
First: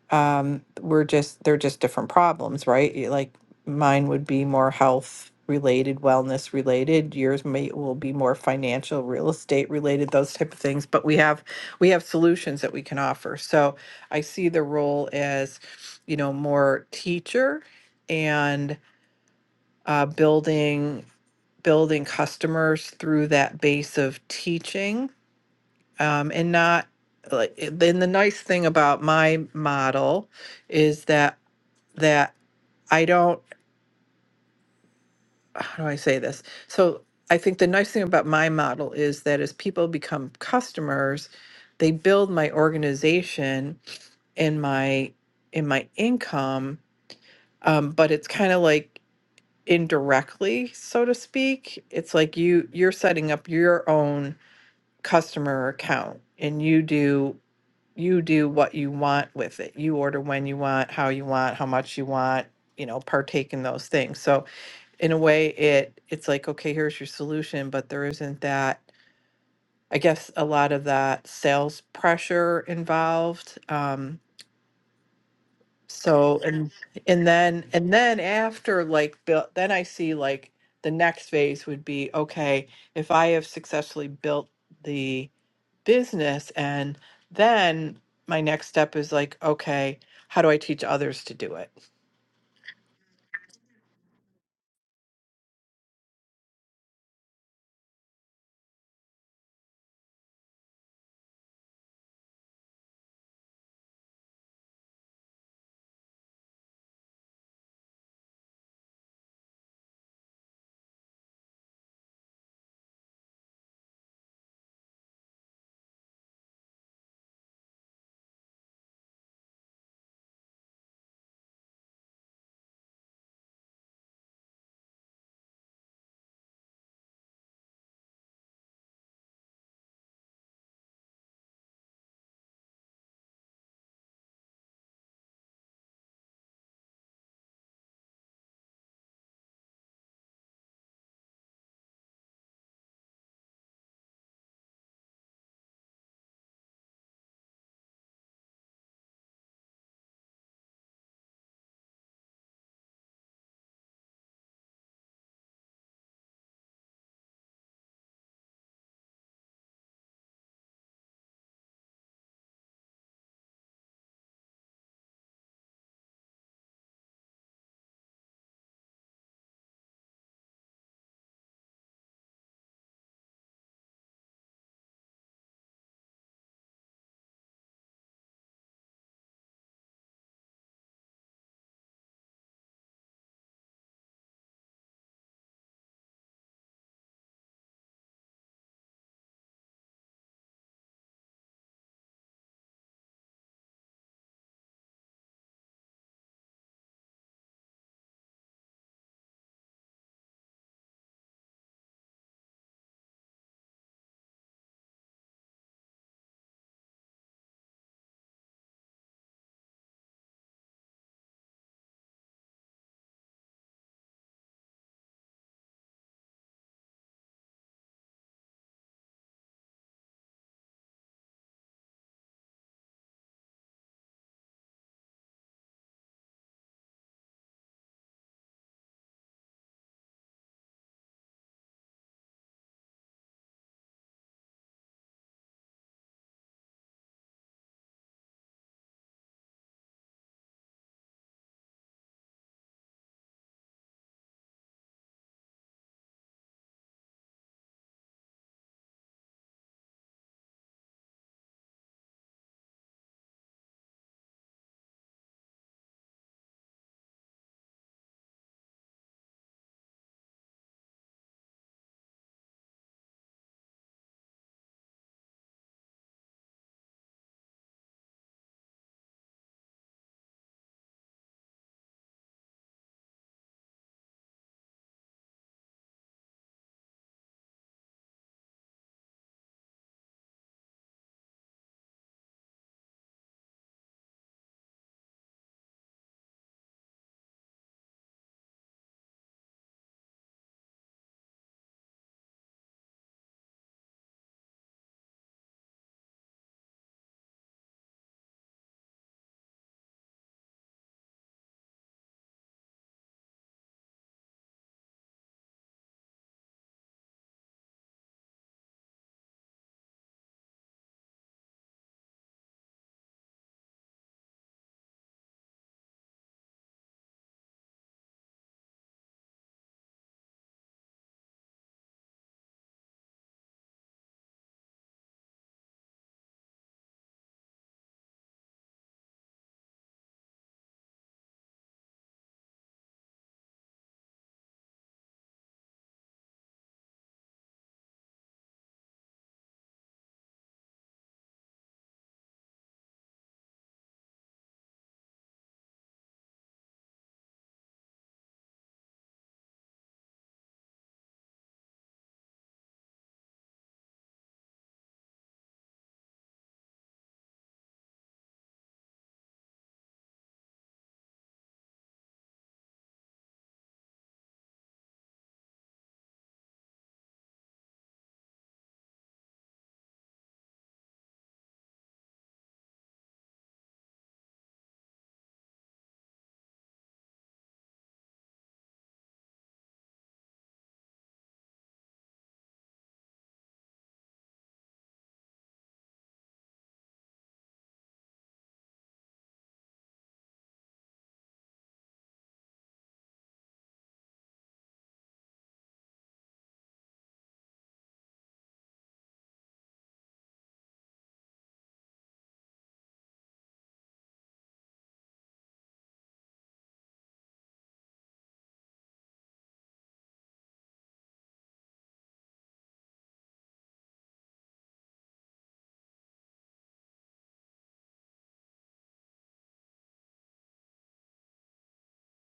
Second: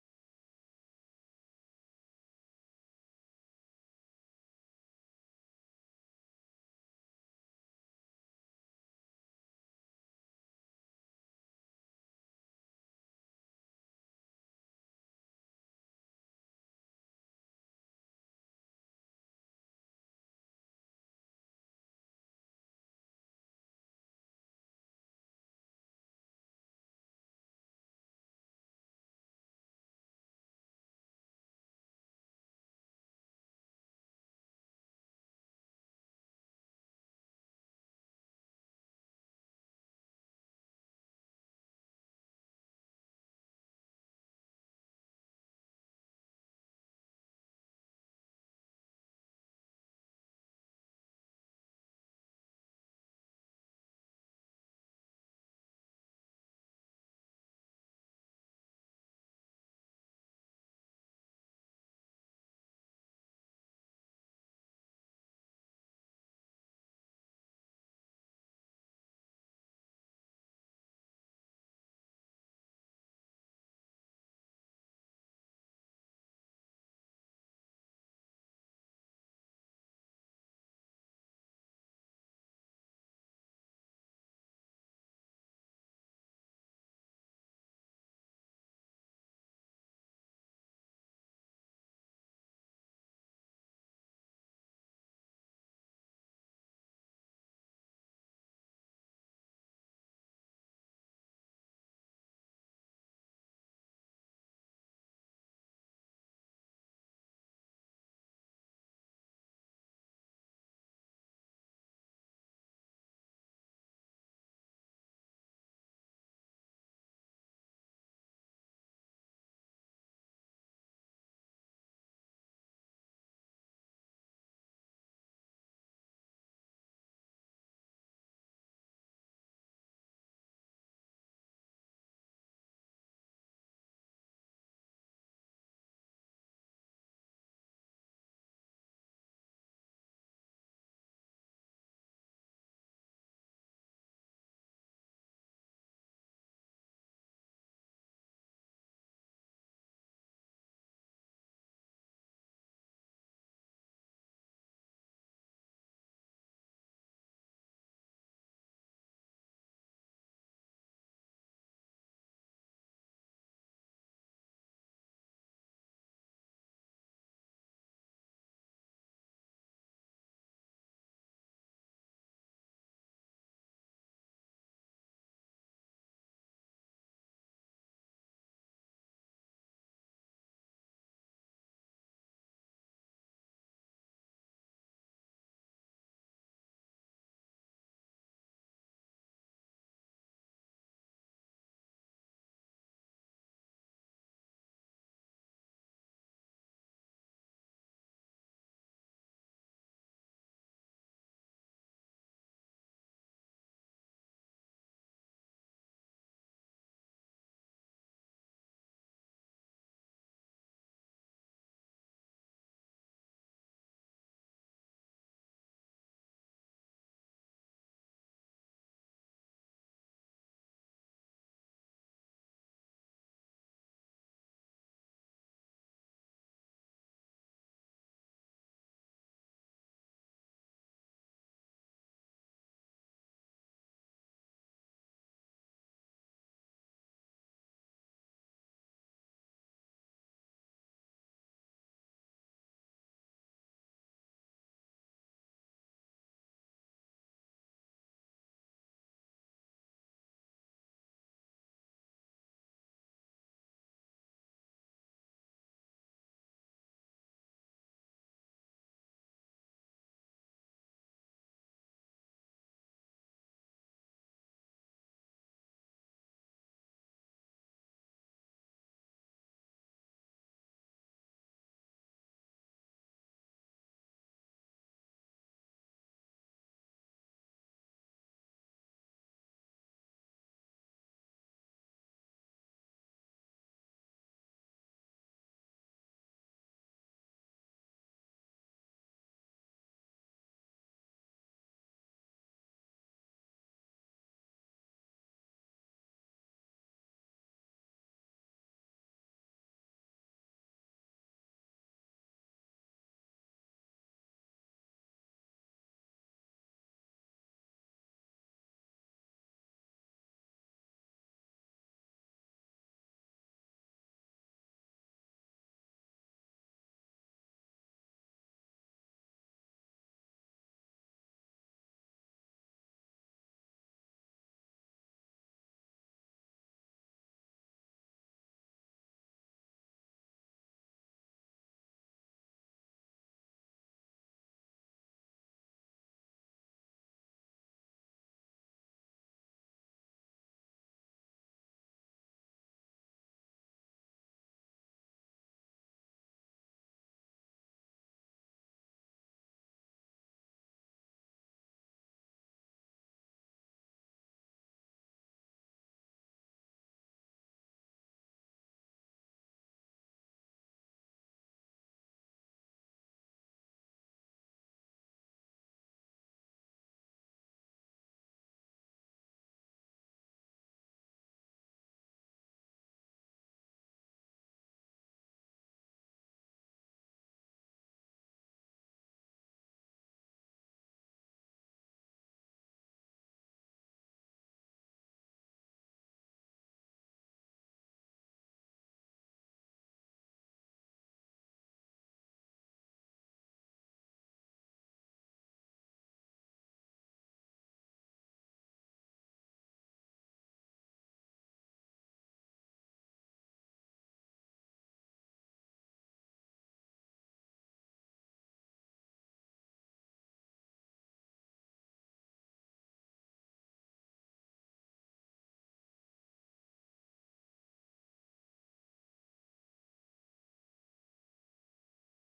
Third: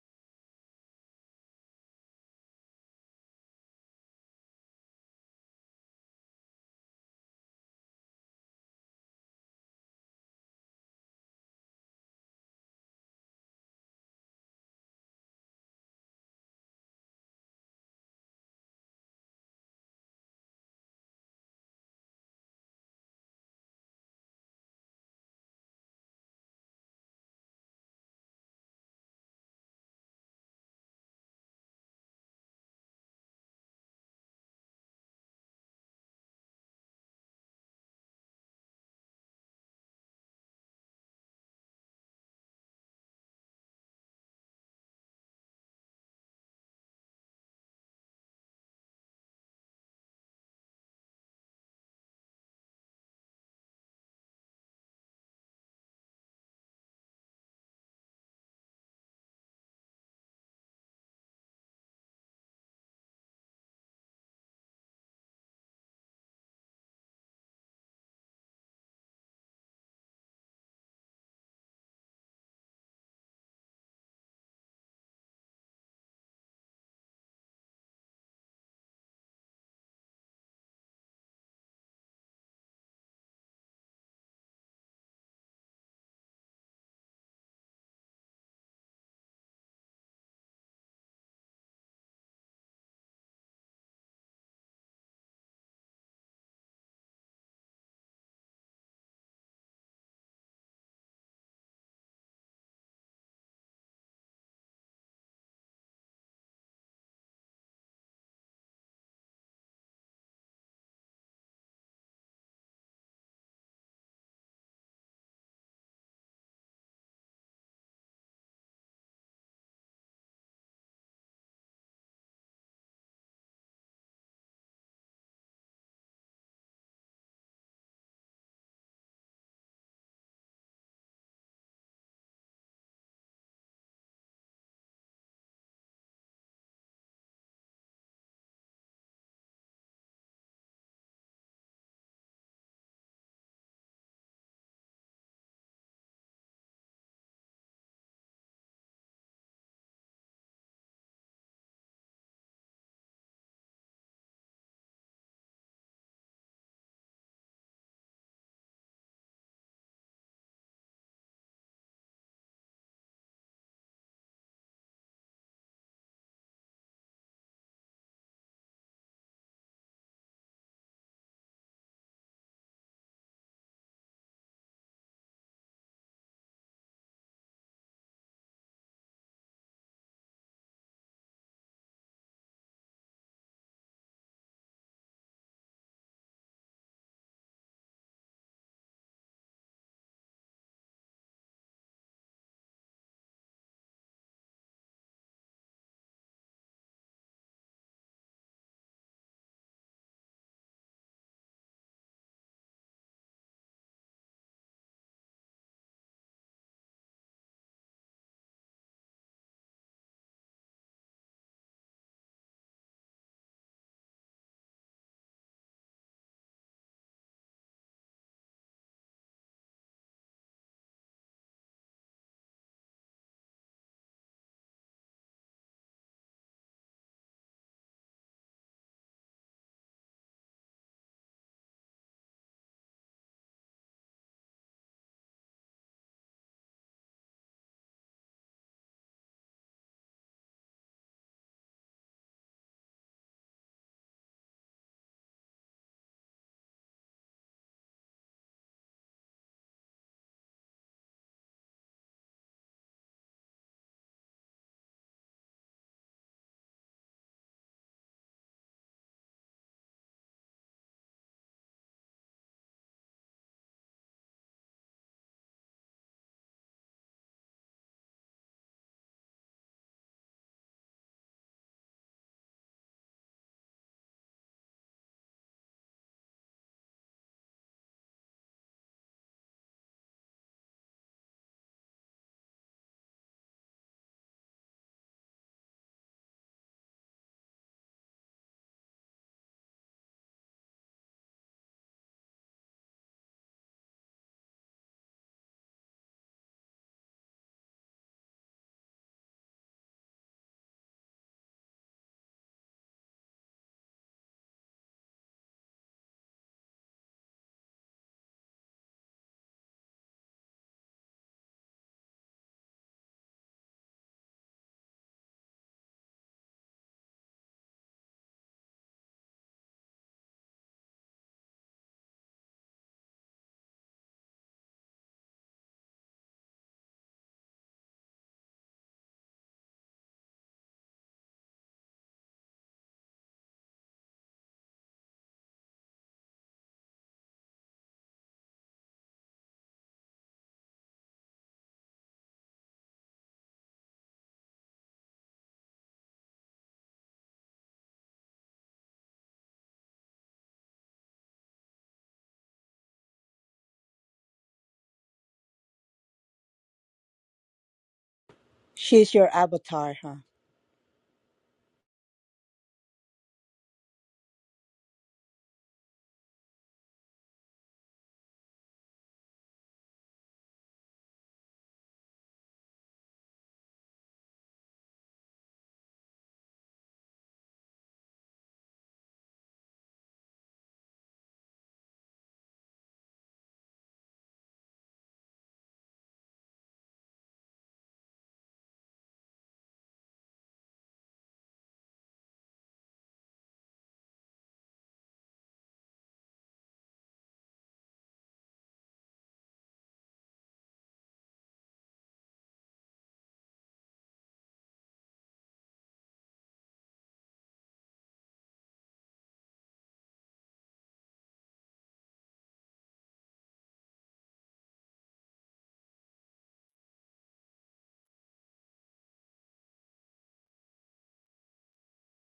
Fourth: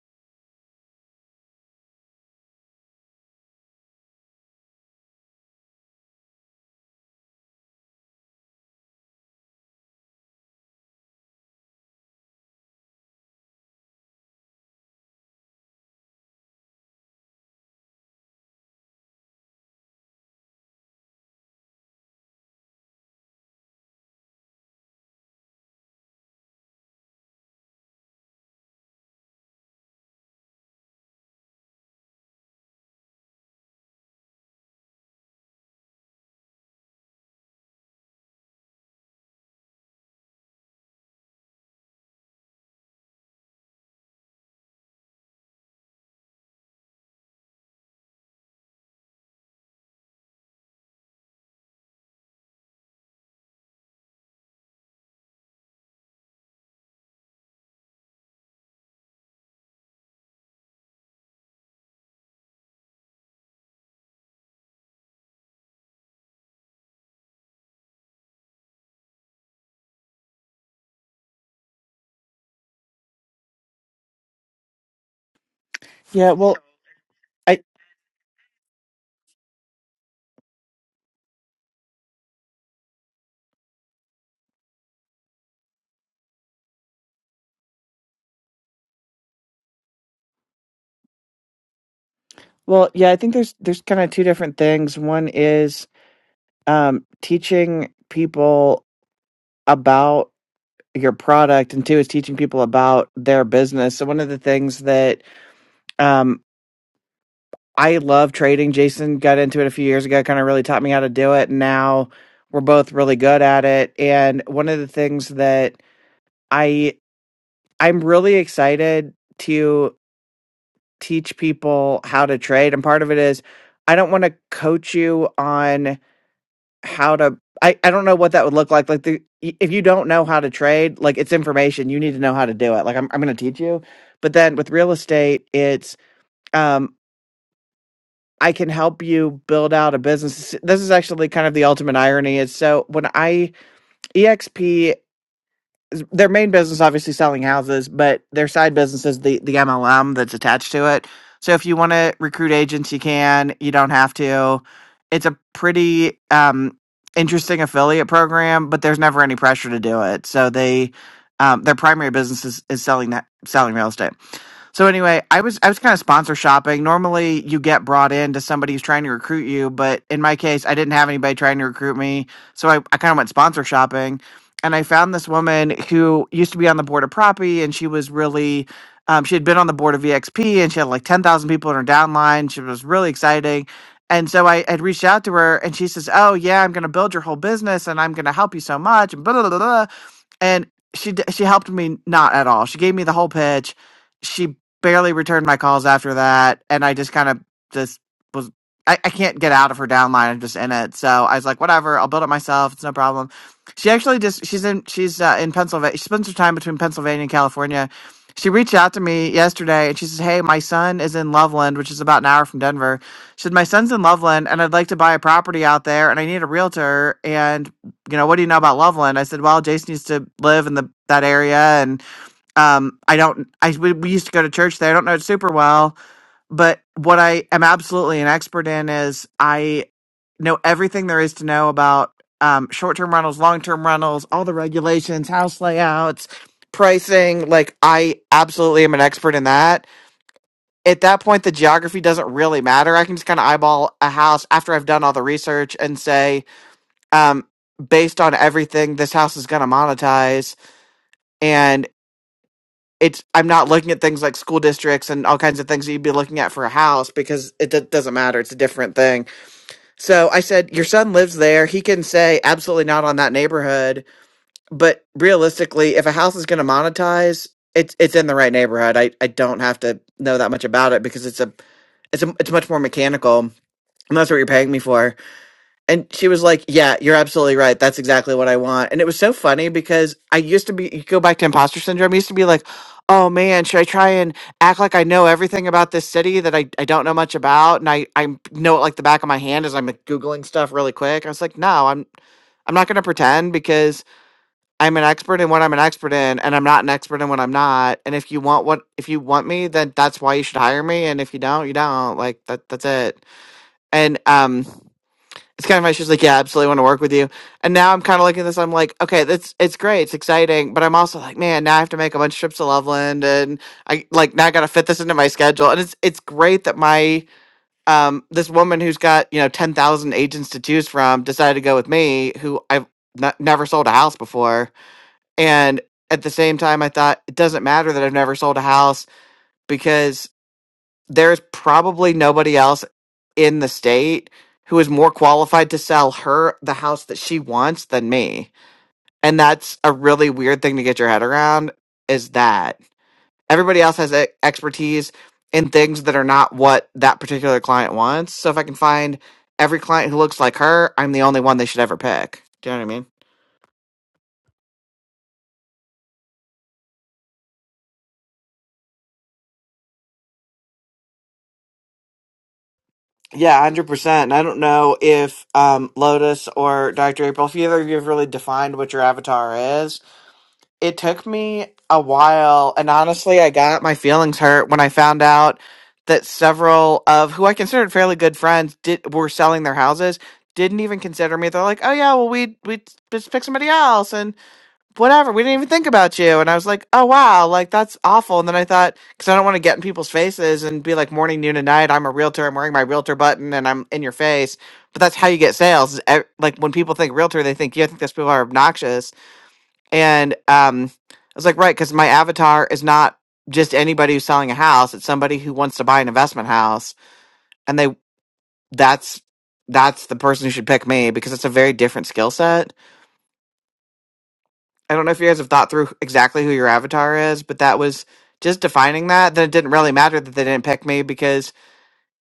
Speaker 3: um, we're just they're just different problems, right? Y- Like mine would be more health related, wellness related. Yours may will be more financial, real estate related, those type of things. But we have we have solutions that we can offer. So I see the role as, you know, more teacher and uh, building building customers through that base of teaching um, and not like i- then the nice thing about my model is that that I don't, how do I say this? So I think the nice thing about my model is that as people become customers, they build my organization and my in my income, um, but it's kind of like indirectly, so to speak. It's like you you're setting up your own customer account and you do you do what you want with it. You order when you want, how you want, how much you want, you know, partake in those things. So in a way it it's like okay here's your solution but there isn't that i guess a lot of that sales pressure involved um
Speaker 2: Yeah,
Speaker 3: so
Speaker 2: well,
Speaker 3: and and
Speaker 2: I
Speaker 3: then and then after like built then i see like the next phase would be okay if i have successfully built the business and then my next step is like okay how do i teach others to do it
Speaker 2: well, yeah, I think there's there's kind of two different things. One is um teaching people about your product and two is teaching people about their business so one of the things that um i love trading jason got into it a few years ago kind of really taught me how to do it and now we're both really good at it and one of the things that i i'm really excited to teach people how to trade and part of it is i don't want to coach you on how to I, I don't know what that would look like like the if you don't know how to trade like it's information you need to know how to do it like i'm, I'm going to teach you but then with real estate it's um i can help you build out a business this is actually kind of the ultimate irony is so when i exp their main business obviously selling houses, but their side business is the the MLM that's attached to it. So if you want to recruit agents, you can. You don't have to. It's a pretty um, interesting affiliate program, but there's never any pressure to do it. So they um, their primary business is, is selling that selling real estate. So anyway, I was I was kind of sponsor shopping. Normally, you get brought in to somebody who's trying to recruit you, but in my case, I didn't have anybody trying to recruit me, so I, I kind of went sponsor shopping, and I found this woman who used to be on the board of Proppy, and she was really, um, she had been on the board of EXP, and she had like ten thousand people in her downline. She was really exciting, and so I had reached out to her, and she says, "Oh yeah, I'm going to build your whole business, and I'm going to help you so much." And blah, blah, blah, blah and she d- she helped me not at all. She gave me the whole pitch. She barely returned my calls after that, and I just kind of just was I, I can't get out of her downline. I'm just in it, so I was like, whatever. I'll build it myself. It's no problem. She actually just she's in she's uh, in Pennsylvania. She spends her time between Pennsylvania and California. She reached out to me yesterday and she says, Hey, my son is in Loveland, which is about an hour from Denver. She said, My son's in Loveland and I'd like to buy a property out there and I need a realtor. And you know, what do you know about Loveland? I said, well, Jason used to live in the that area, and um, I don't, I we, we used to go to church there. I don't know it super well, but what I am absolutely an expert in is I know everything there is to know about um, short-term rentals, long-term rentals, all the regulations, house layouts, pricing. Like I absolutely am an expert in that. At that point, the geography doesn't really matter. I can just kind of eyeball a house after I've done all the research and say, um, based on everything this house is going to monetize and it's i'm not looking at things like school districts and all kinds of things that you'd be looking at for a house because it d- doesn't matter it's a different thing so i said your son lives there he can say absolutely not on that neighborhood but realistically if a house is going to monetize it's it's in the right neighborhood i i don't have to know that much about it because it's a it's a it's much more mechanical and that's what you're paying me for And she was like, Yeah, you're absolutely right. That's exactly what I want. And it was so funny because I used to be, you go back to imposter syndrome, I used to be like, Oh man, should I try and act like I know everything about this city that I, I don't know much about? And I, I know it like the back of my hand as I'm like, Googling stuff really quick. I was like, No, I'm, I'm not going to pretend because I'm an expert in what I'm an expert in and I'm not an expert in what I'm not. And if you want what, if you want me, then that's why you should hire me. And if you don't, you don't. Like that, that's it. And, um, it's kind of my she's like yeah I absolutely want to work with you and now i'm kind of looking at this i'm like okay that's it's great it's exciting but i'm also like man now i have to make a bunch of trips to loveland and i like now i gotta fit this into my schedule and it's it's great that my um this woman who's got you know 10000 agents to choose from decided to go with me who i've n- never sold a house before and at the same time i thought it doesn't matter that i've never sold a house because there's probably nobody else in the state who is more qualified to sell her the house that she wants than me. And that's a really weird thing to get your head around is that everybody else has e- expertise in things that are not what that particular client wants. So if I can find every client who looks like her, I'm the only one they should ever pick. Do you know what I mean?
Speaker 4: She's your avatar, huh?
Speaker 2: Yeah, 100%. And I don't know if um, Lotus or Dr. April, if either of you have really defined what your avatar is it took me a while and honestly i got my feelings hurt when i found out that several of who i considered fairly good friends did were selling their houses didn't even consider me they're like oh yeah well we we just pick somebody else and whatever we didn't even think about you and i was like oh wow like that's awful and then i thought because i don't want to get in people's faces and be like morning noon and night i'm a realtor i'm wearing my realtor button and i'm in your face but that's how you get sales is ev- like when people think realtor they think you i think those people are obnoxious and um, I was like, right, because my avatar is not just anybody who's selling a house; it's somebody who wants to buy an investment house, and they that's that's the person who should pick me because it's a very different skill set. I don't know if you guys have thought through exactly who your avatar is, but that was just defining that. Then it didn't really matter that they didn't pick me because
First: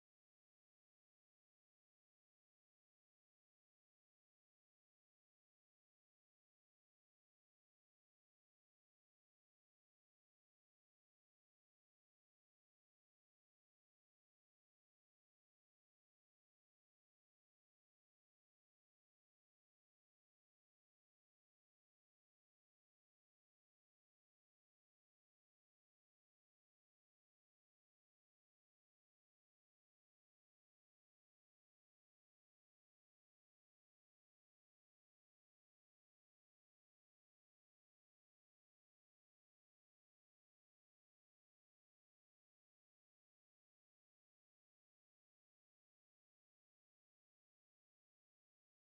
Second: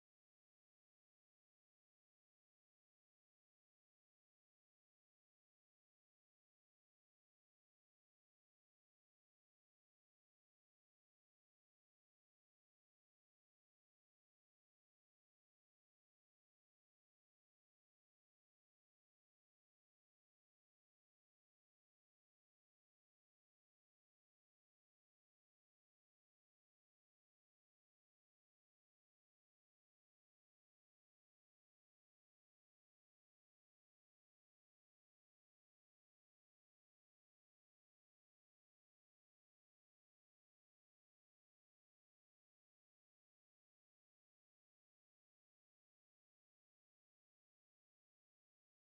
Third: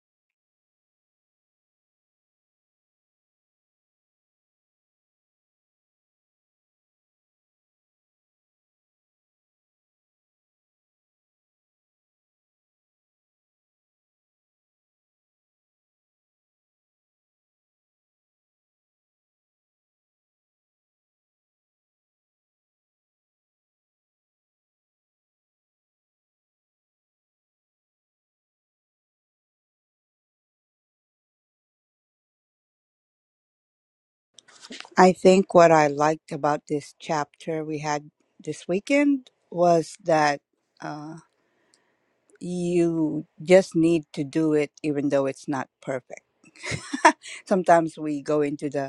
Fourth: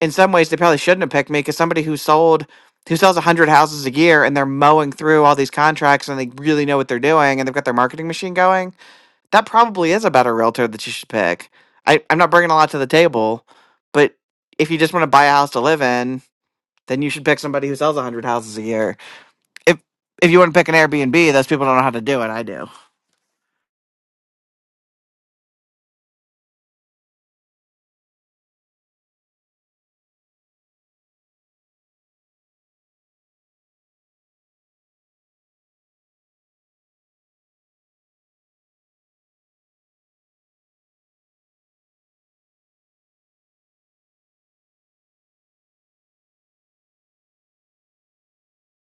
Speaker 2: in some ways they probably shouldn't have picked me because somebody who sold who sells 100 houses a year and they're mowing through all these contracts and they really know what they're doing and they've got their marketing machine going that probably is a better realtor that you should pick. I, I'm not bringing a lot to the table, but if you just want to buy a house to live in, then you should pick somebody who sells 100 houses a year. If if you want to pick an Airbnb, those people don't know how to do it. I do.
Speaker 4: I think what I liked about this chapter we had this weekend was that uh, you just need to do it even though it's not perfect. Sometimes we go into the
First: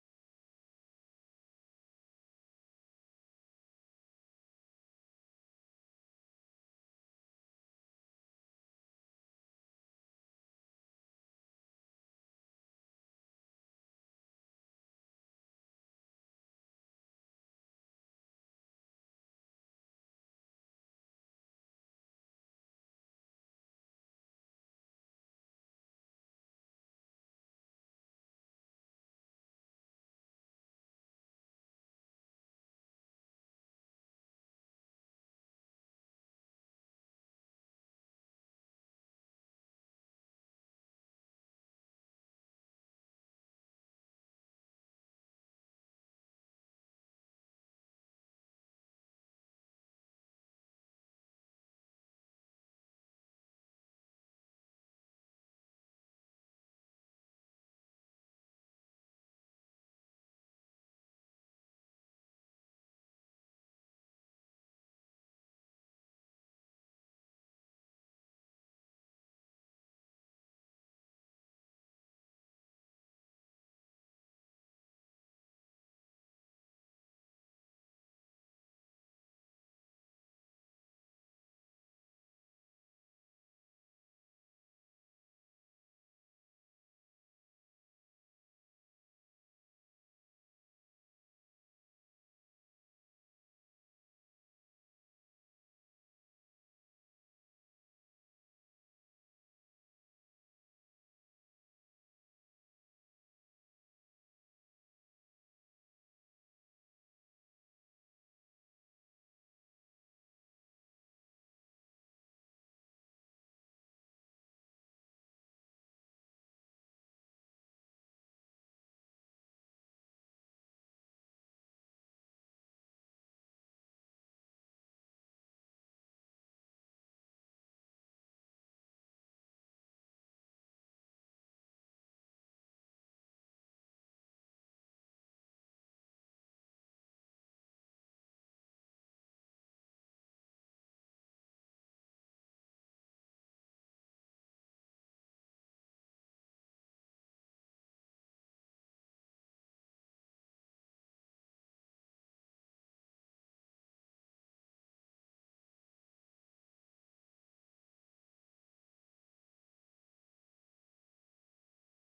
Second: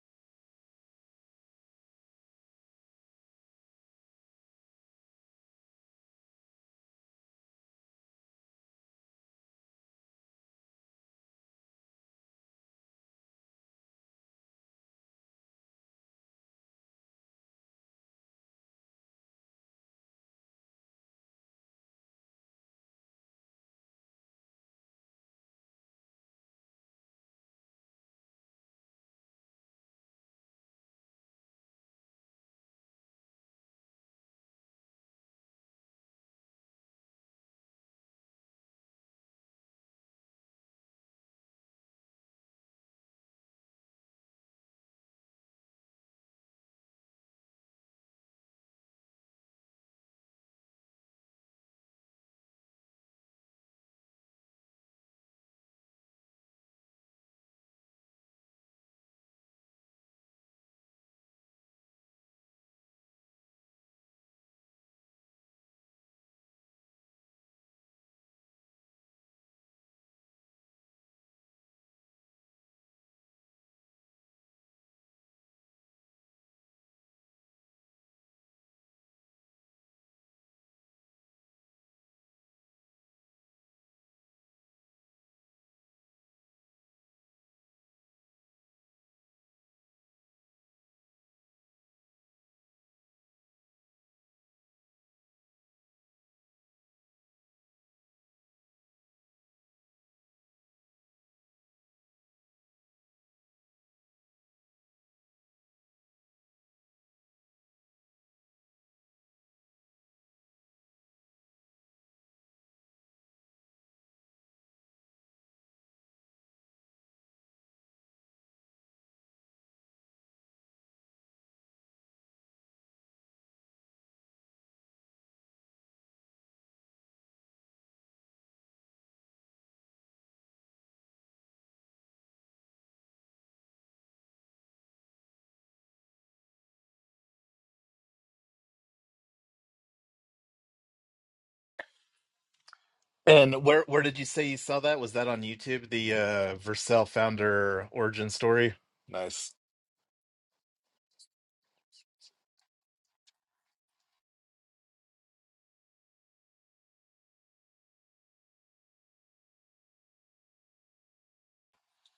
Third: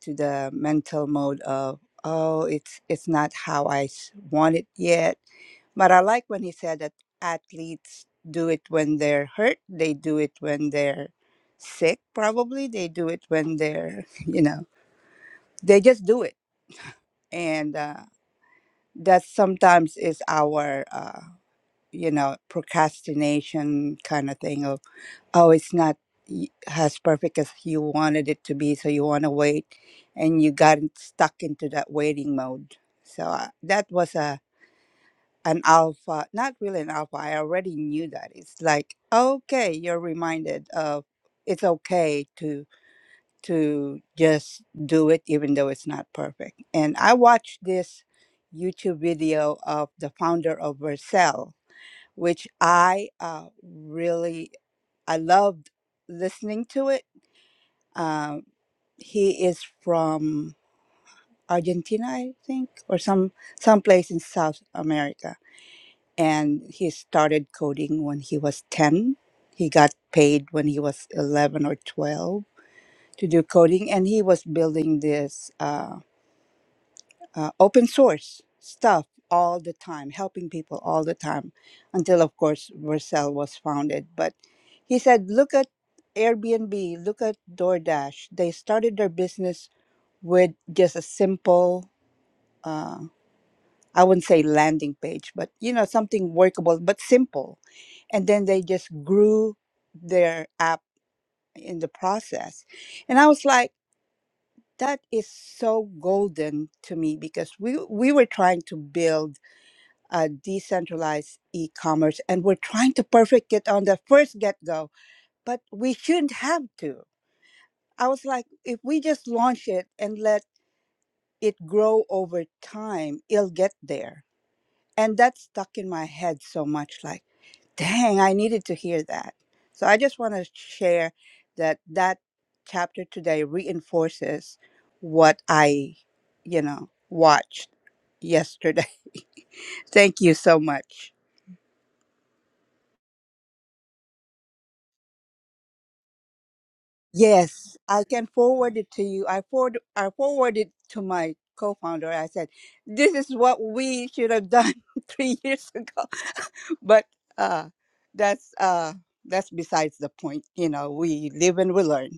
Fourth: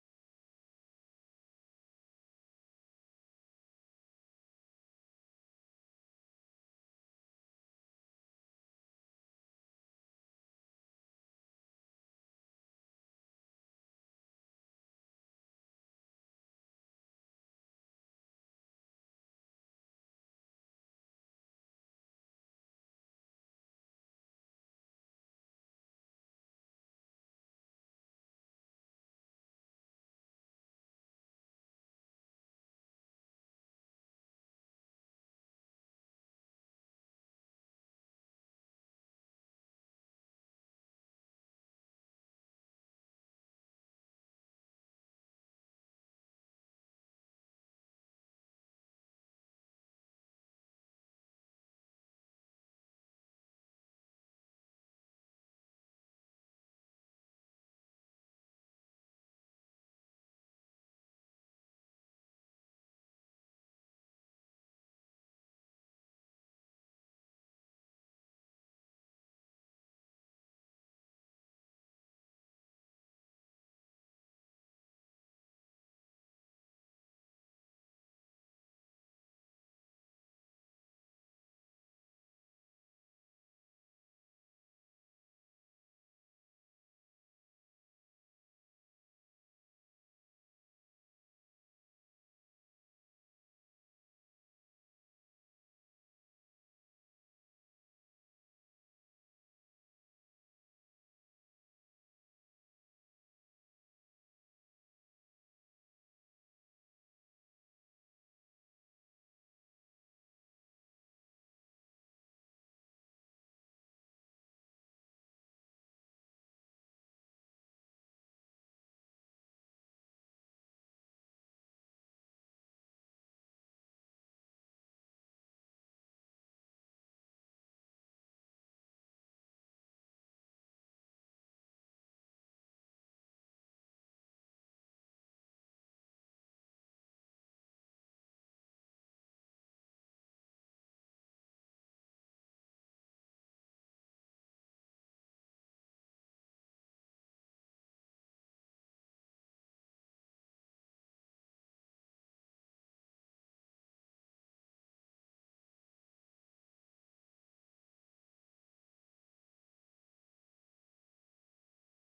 Speaker 4: to the mental mode of oh it's it's not how i s- want it yet but i like when he said that athletes do it when they're hurt they do it when they're sick probably they do it when they're (laughs) you know they just do it and uh, that sometimes is our uh, you know procrastination kind of thing of oh, it's not y- as perfect as you wanted it to be, so you want to wait, and you got stuck into that waiting mode. So uh, that was a an alpha, not really an alpha. I already knew that. It's like okay, you're reminded of it's okay to to just do it, even though it's not perfect. And I watched this YouTube video of the founder of Vercel, which I uh, really I loved listening to it um, he is from Argentina, I think, or some some place in South America. And he started coding when he was ten. He got paid when he was eleven or twelve to do coding, and he was building this uh, uh, open source stuff all the time, helping people all the time, until of course Vercel was founded. But he said, "Look at." Airbnb, look at DoorDash. They started their business with just a simple uh, i wouldn't say landing page but you know something workable but simple and then they just grew their app in the process and i was like that is so golden to me because we we were trying to build a decentralized e-commerce and we're trying to perfect it on the first get-go but we shouldn't have to i was like if we just launch it and let it grow over time it'll get there and that stuck in my head so much like dang i needed to hear that so i just want to share that that chapter today reinforces what i you know watched yesterday (laughs) thank you so much
Speaker 1: And where where did you say you saw that? Was that on YouTube? The uh, Vercel
Speaker 4: Yes,
Speaker 1: founder
Speaker 4: I can
Speaker 1: origin story.
Speaker 4: forward it to you. I
Speaker 1: Nice.
Speaker 4: forward I forwarded to my co-founder. I said, "This is what we should have done (laughs) three years ago," (laughs) but uh, that's uh, that's besides the point. You know, we live and we learn.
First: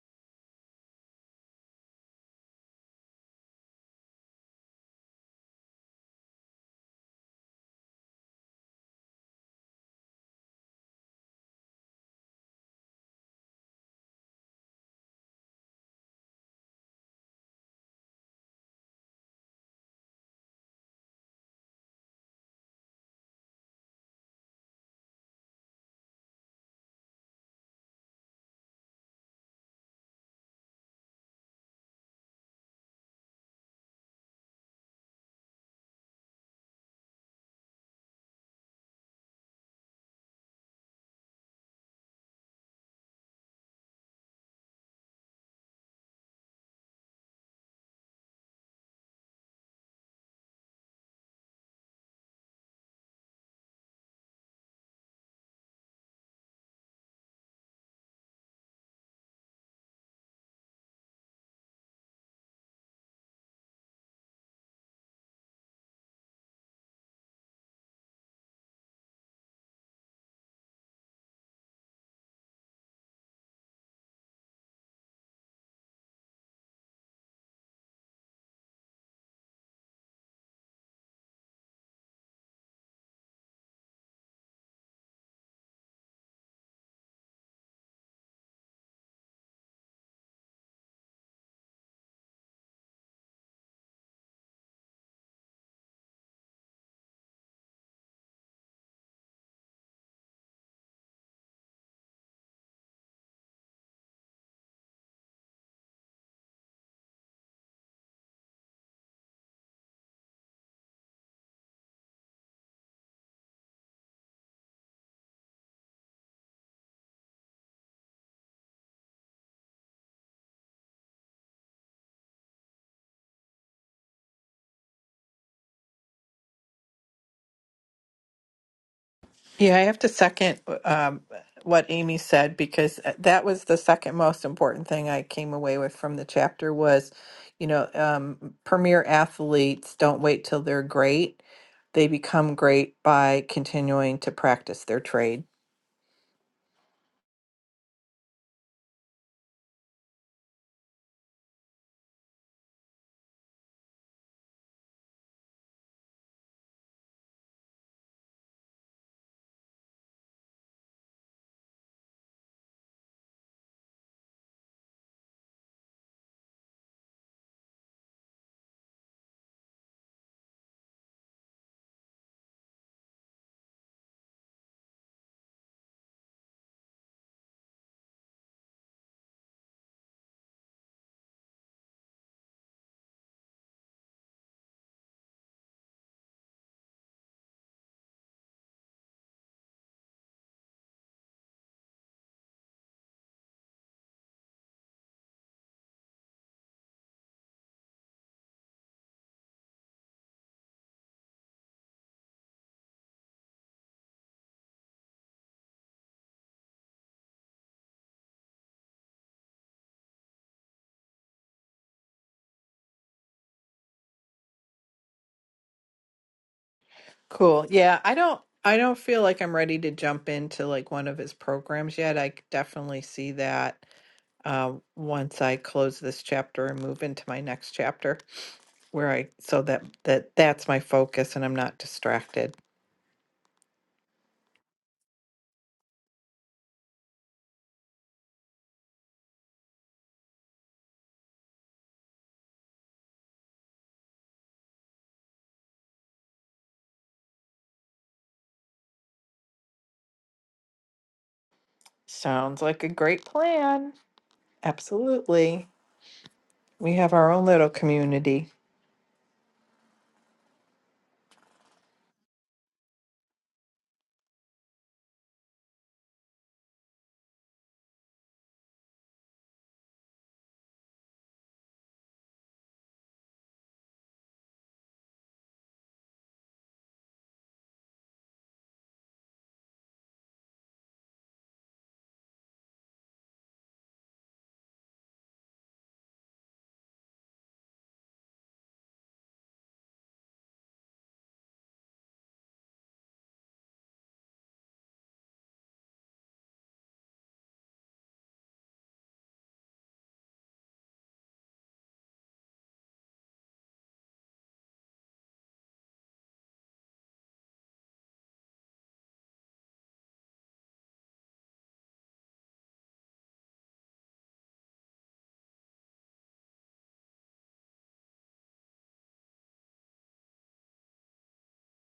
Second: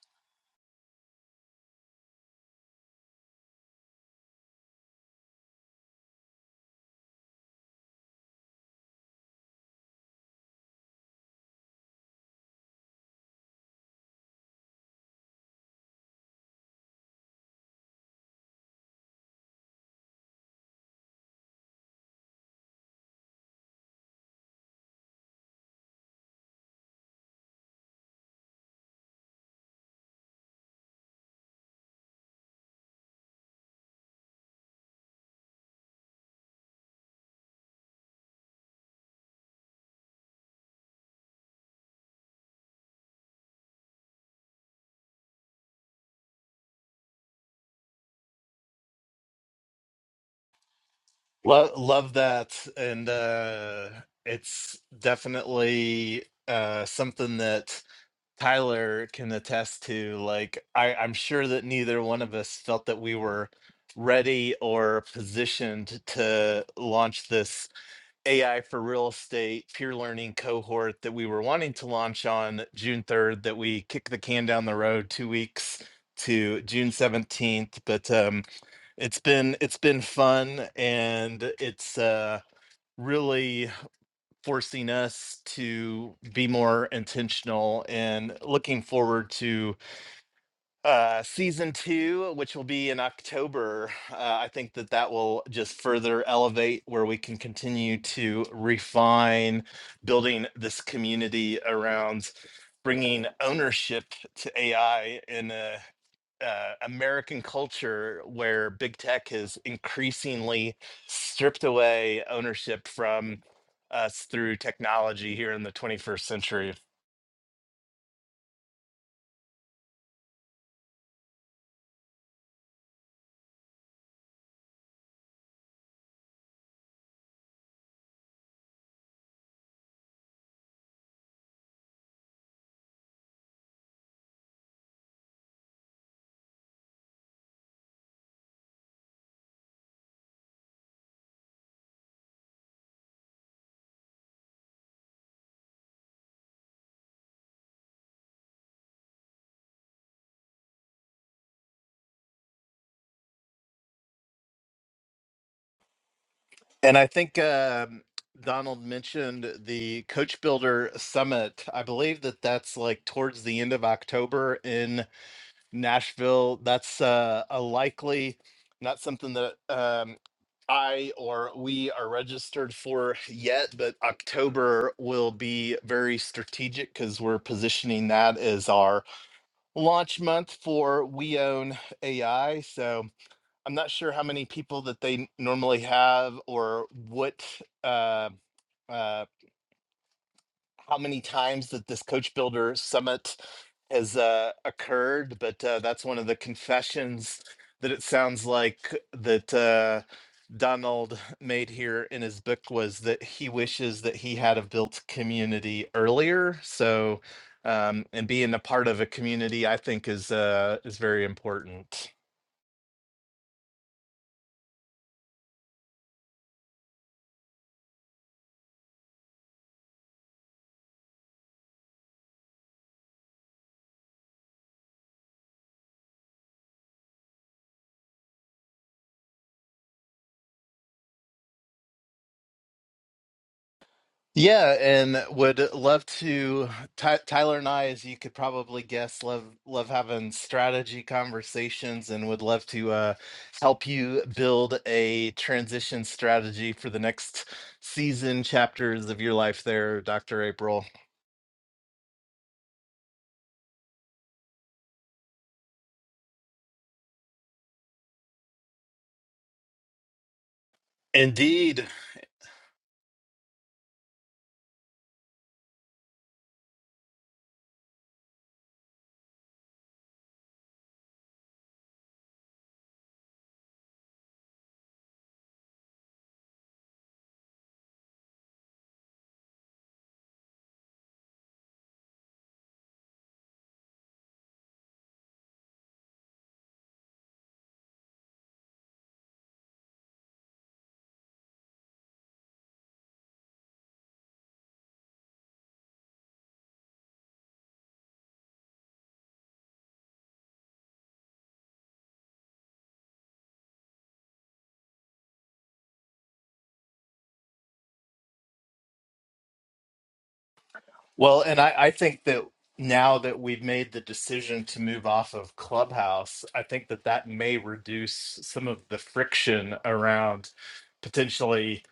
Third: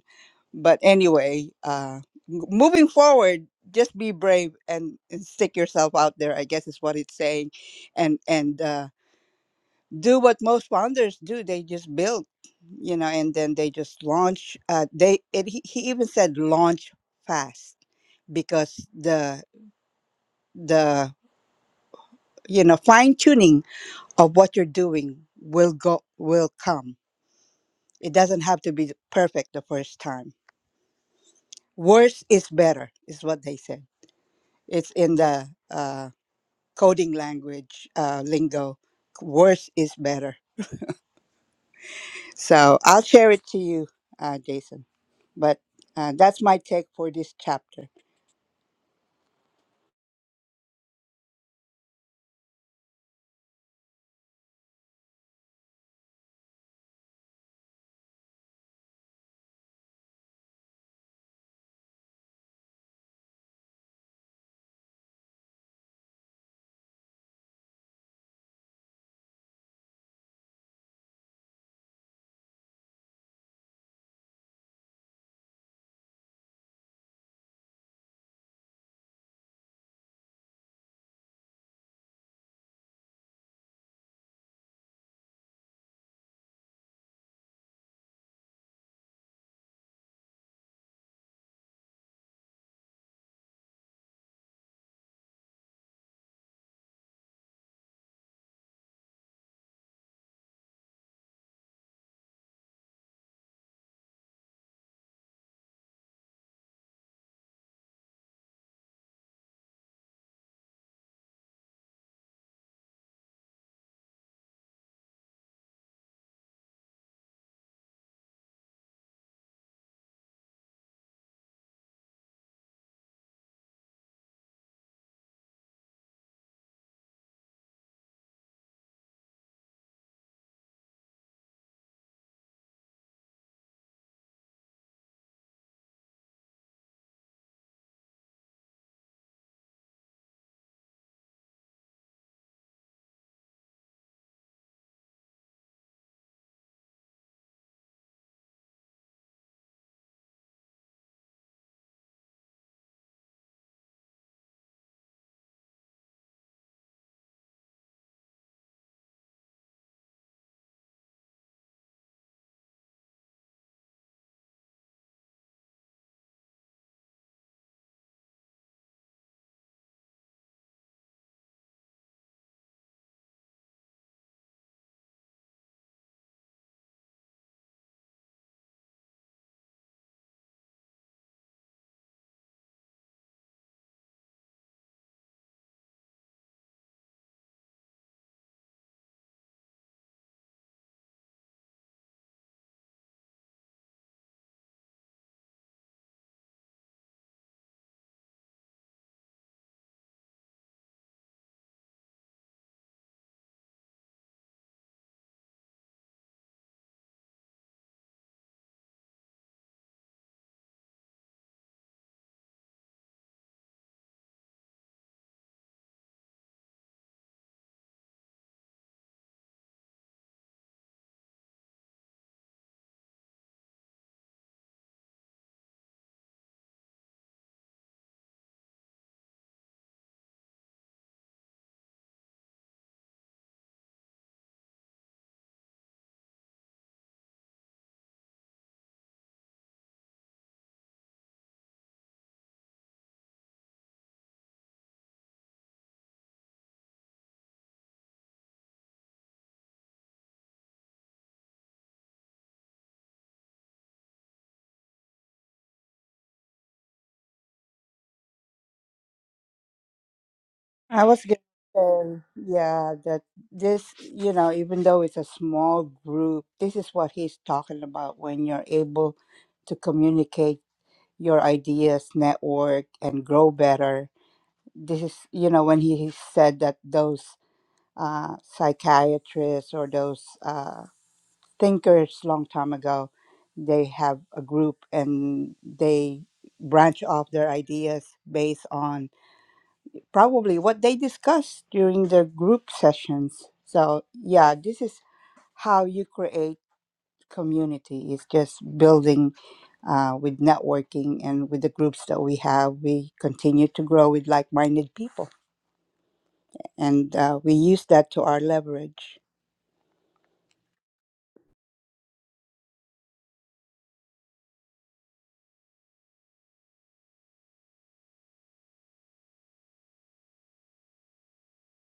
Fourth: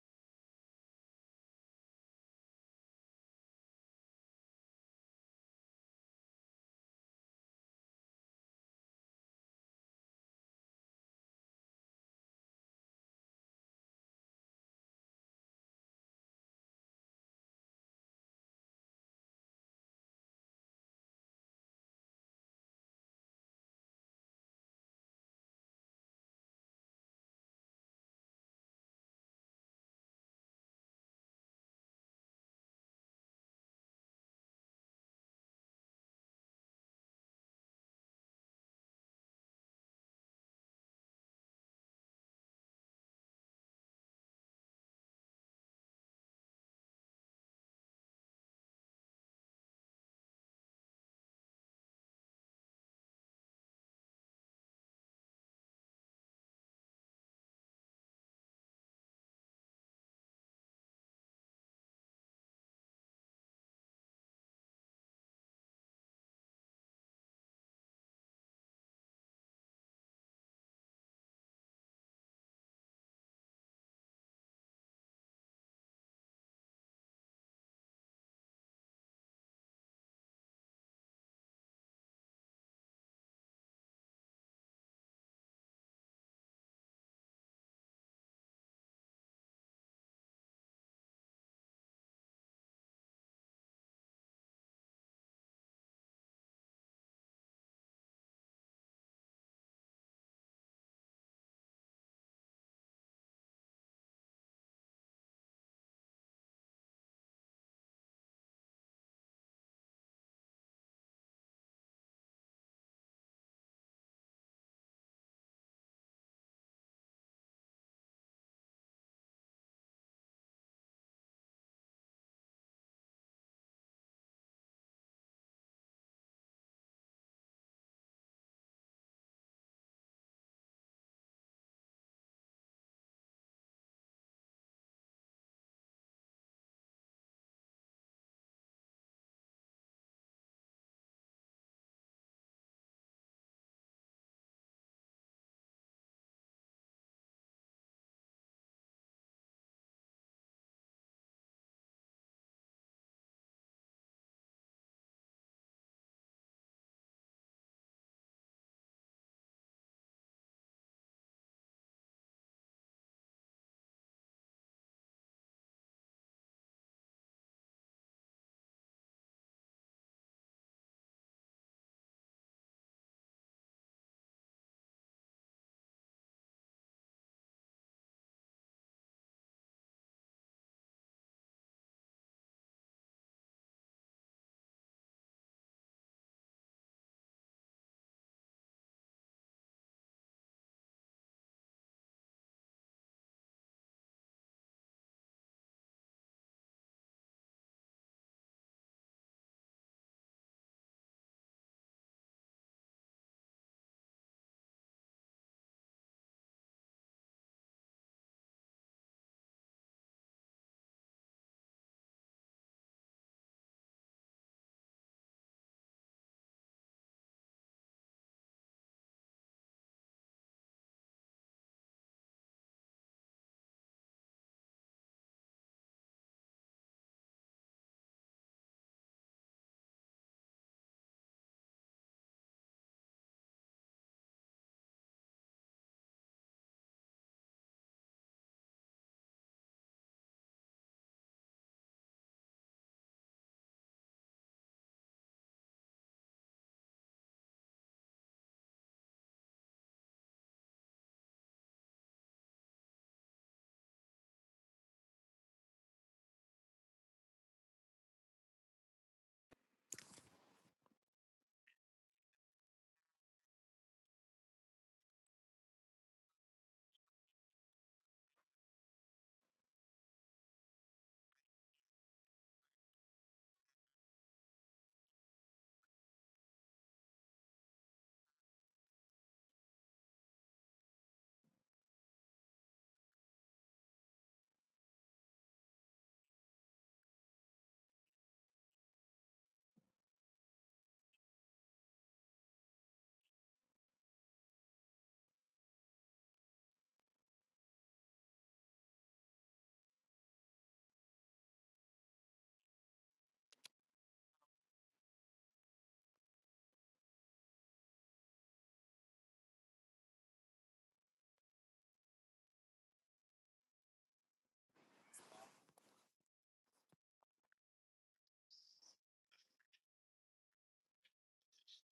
Speaker 4: But anyway, uh, m- moving forward, just be brave and, and stick yourself out there. I guess is what it's saying, and and uh, do what most founders do they just build you know and then they just launch uh, they it, he he even said launch fast because the the you know fine tuning of what you're doing will go will come it doesn't have to be perfect the first time worse is better is what they said it's in the uh, coding language uh, lingo worse is better so i'll share it to you uh, jason but uh, that's my take for this chapter.
Speaker 1: Love, love that. And uh, it's definitely uh, something that Tyler can attest to. Like, I, I'm sure that neither one of us felt that we were ready or positioned to launch this AI for real estate peer learning cohort that we were wanting to launch on June 3rd, that we kicked the can down the road two weeks to June 17th. But, um, it's been it's been fun and it's uh really forcing us to be more intentional and looking forward to uh season two which will be in october uh, i think that that will just further elevate where we can continue to refine building this community around bringing ownership to ai in a uh, American culture where big tech has increasingly stripped away ownership from us through technology here in the 21st century.
Speaker 3: Yeah, I have to second um, what Amy said because uh, that was the second most important thing I came away with from the chapter was, you know, um, premier athletes don't wait till they're great. They become great by continuing to practice their trade.
Speaker 1: And I think um, Donald mentioned the Coach Builder Summit. I believe that that's like towards the end of October in Nashville. That's uh, a likely, not something that um, I or we are registered for yet, but October will be very strategic because we're positioning that as our launch month for We Own AI. So I'm not sure how many people that they normally have or what uh, uh, how many times that this coach builder summit has uh, occurred, but uh, that's one of the confessions that it sounds like that uh, Donald (laughs) made here in his book was that he wishes that he had have built community earlier. So um, and being a part of a community, I think is uh, is very important.
Speaker 3: Cool. Yeah, I don't I don't feel like I'm ready to jump into like one of his programs yet. I c- definitely see that um, once I close this chapter and move into my next chapter. where I so that that that's my focus and I'm not distracted.
Speaker 1: Yeah, and would love to. Ty Tyler and I, as you could probably guess, love love having strategy conversations, and would love to uh, help you build a transition strategy for the next season chapters of your life. There, Doctor April.
Speaker 3: Sounds like a great plan. Absolutely. We have our own little community.
Speaker 4: I was going to
Speaker 1: Indeed.
Speaker 4: say, yeah, that this, you know, even though it's a small group, this is what he's talking about when you're able to communicate your ideas, network, and grow better. This is, you know, when he said that those uh, psychiatrists or those uh, thinkers long time ago, they have a group and they branch off their ideas based on probably what they discussed during the group sessions. So, yeah, this is how you create community. It's just building uh, with networking and with the groups that we have. We continue to grow with like minded people, and uh, we use that to our leverage.
Speaker 1: Well, and I, I think that now that we've made the decision to move off of Clubhouse, I think that that may reduce some of the friction around potentially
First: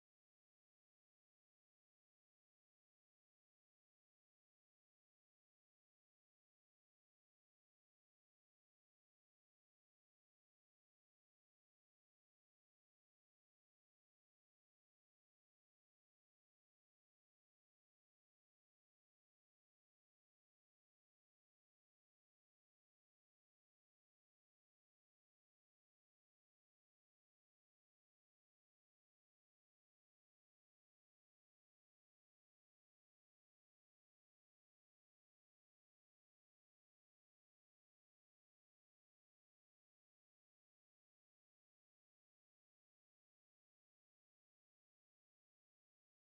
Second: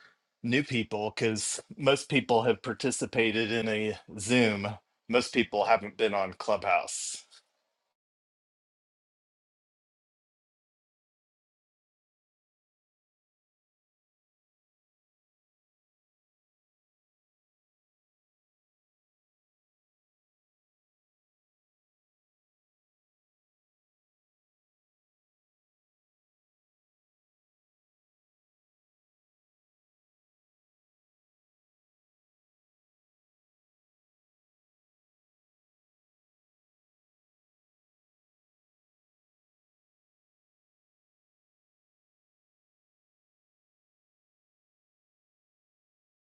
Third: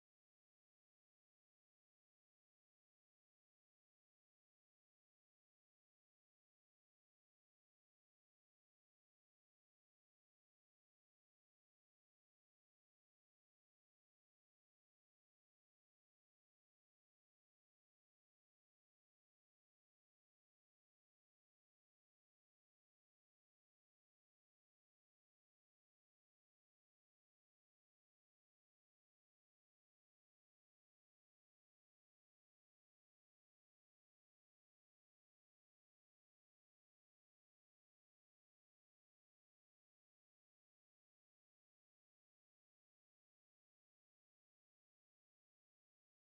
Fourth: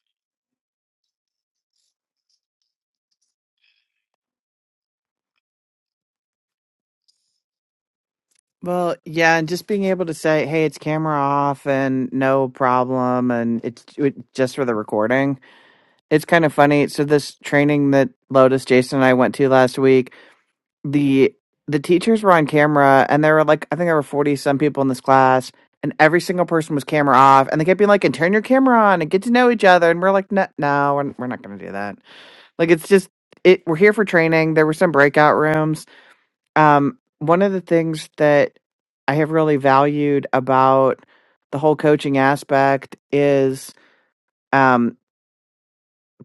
Speaker 1: new people because most people have participated in a Zoom. Most people haven't been on Clubhouse.
Speaker 2: Well, yeah, and just being able to say, "Hey, it's camera off and no problem," and it's it, just for the recording. it's kind of funny. So this training that Lotus, Jason, and I went to last week, the the teachers were on camera, and there were like I think there were forty some people in this class, and every single person was camera off, and they kept being like, "And turn your camera on, and get to know each other." And we're like, "No, no, we're, we're not going to do that." Like it's just it. We're here for training. There were some breakout rooms. Um, one of the things that I have really valued about the whole coaching aspect is um.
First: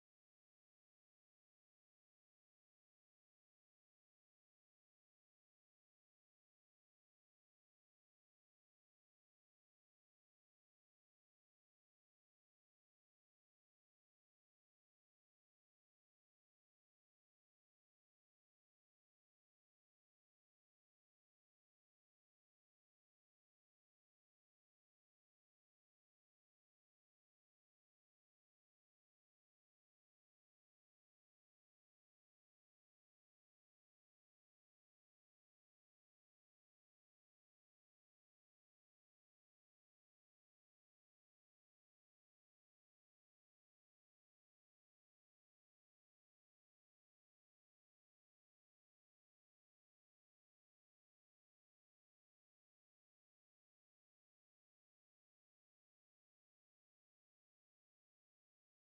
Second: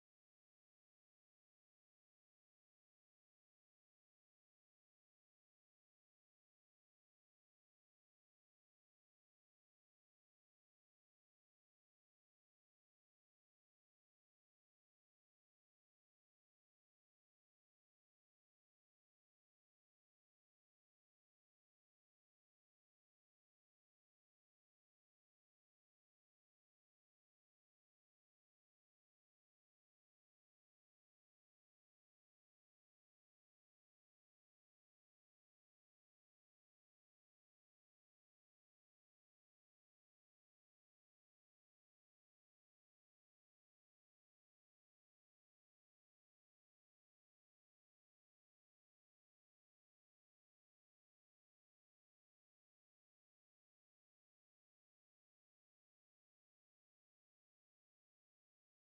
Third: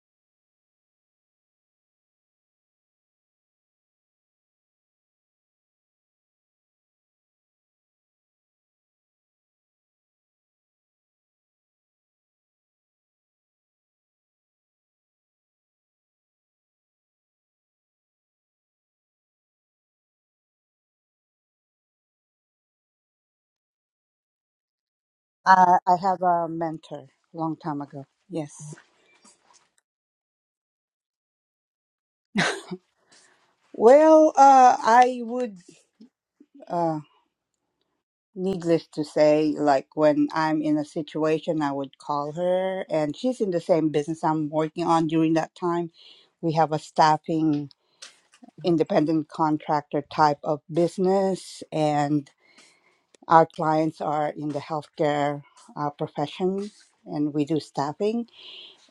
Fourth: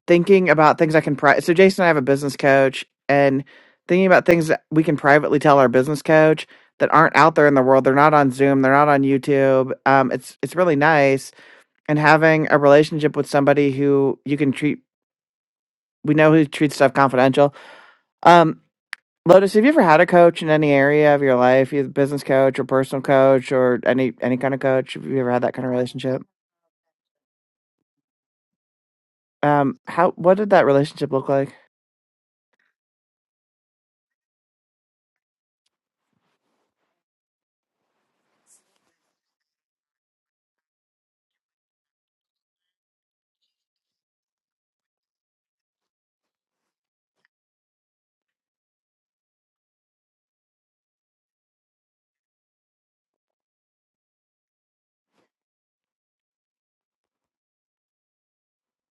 Speaker 2: thinking about things I can pri- so Jason and I have a business coach and thinking about things that we can privately tell our business coach that aren't out there in the world. They're not on Zoom, they're not on YouTube. Um it's it's really nice and having a relationship with somebody who you can treat we know who treats stuff confidential. Um Lotus, have you ever had a coach in any area of your life, either business coach or personal coach or any any kind of coach? Have you ever had that kind of
Speaker 4: Uh, I have
Speaker 2: relationship?
Speaker 4: a mentor long time ago. Yes.
Speaker 2: Um how what did that relationship look like?
Speaker 4: Well, uh, I would. Uh, needless to say, like when I'm in a situation, I would call her, and she's in the same business I'm working on during that time. We have a staffing independent contractor type of business, and our clients are in the healthcare uh, profession, and we do staffing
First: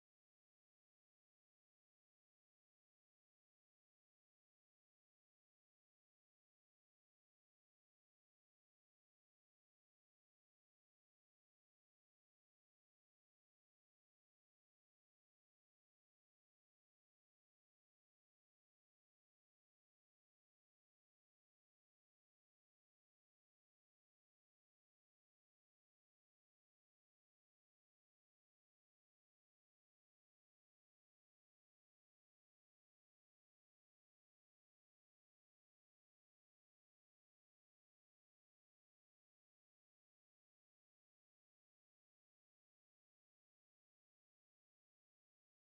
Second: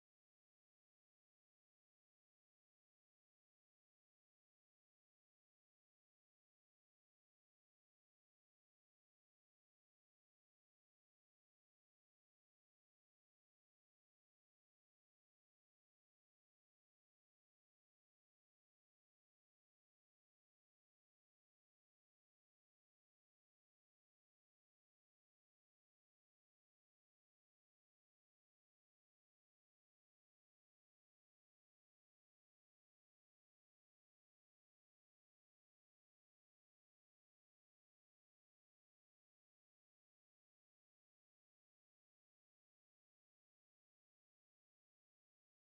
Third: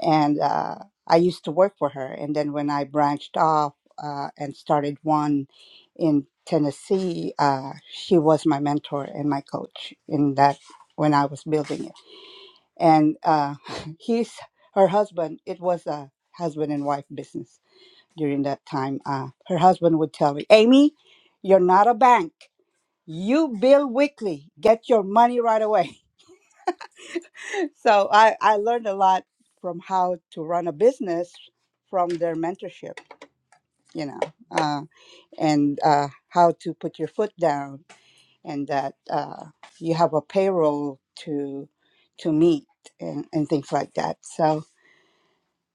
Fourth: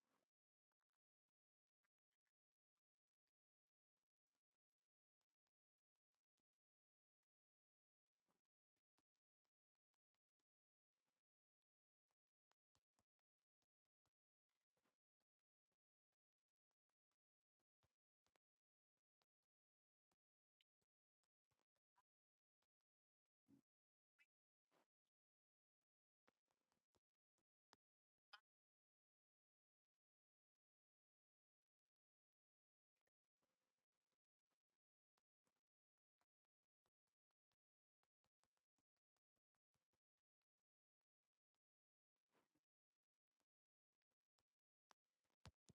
Speaker 4: and uh, I used to work for her. And then when I branched off uh, and started one in Tennessee, uh, she was my mentor and my coach in that when I was building it. And uh, (laughs) he's her husband. It was a husband and wife business during that time. Uh, her husband would tell me, "Amy, you're not a bank." You bill weekly. Get your money right away. So I, I learned a lot from how to run a business from their mentorship, you know, uh, and uh, how to put your foot down and that uh, you have a payroll to to meet and, and things like that. So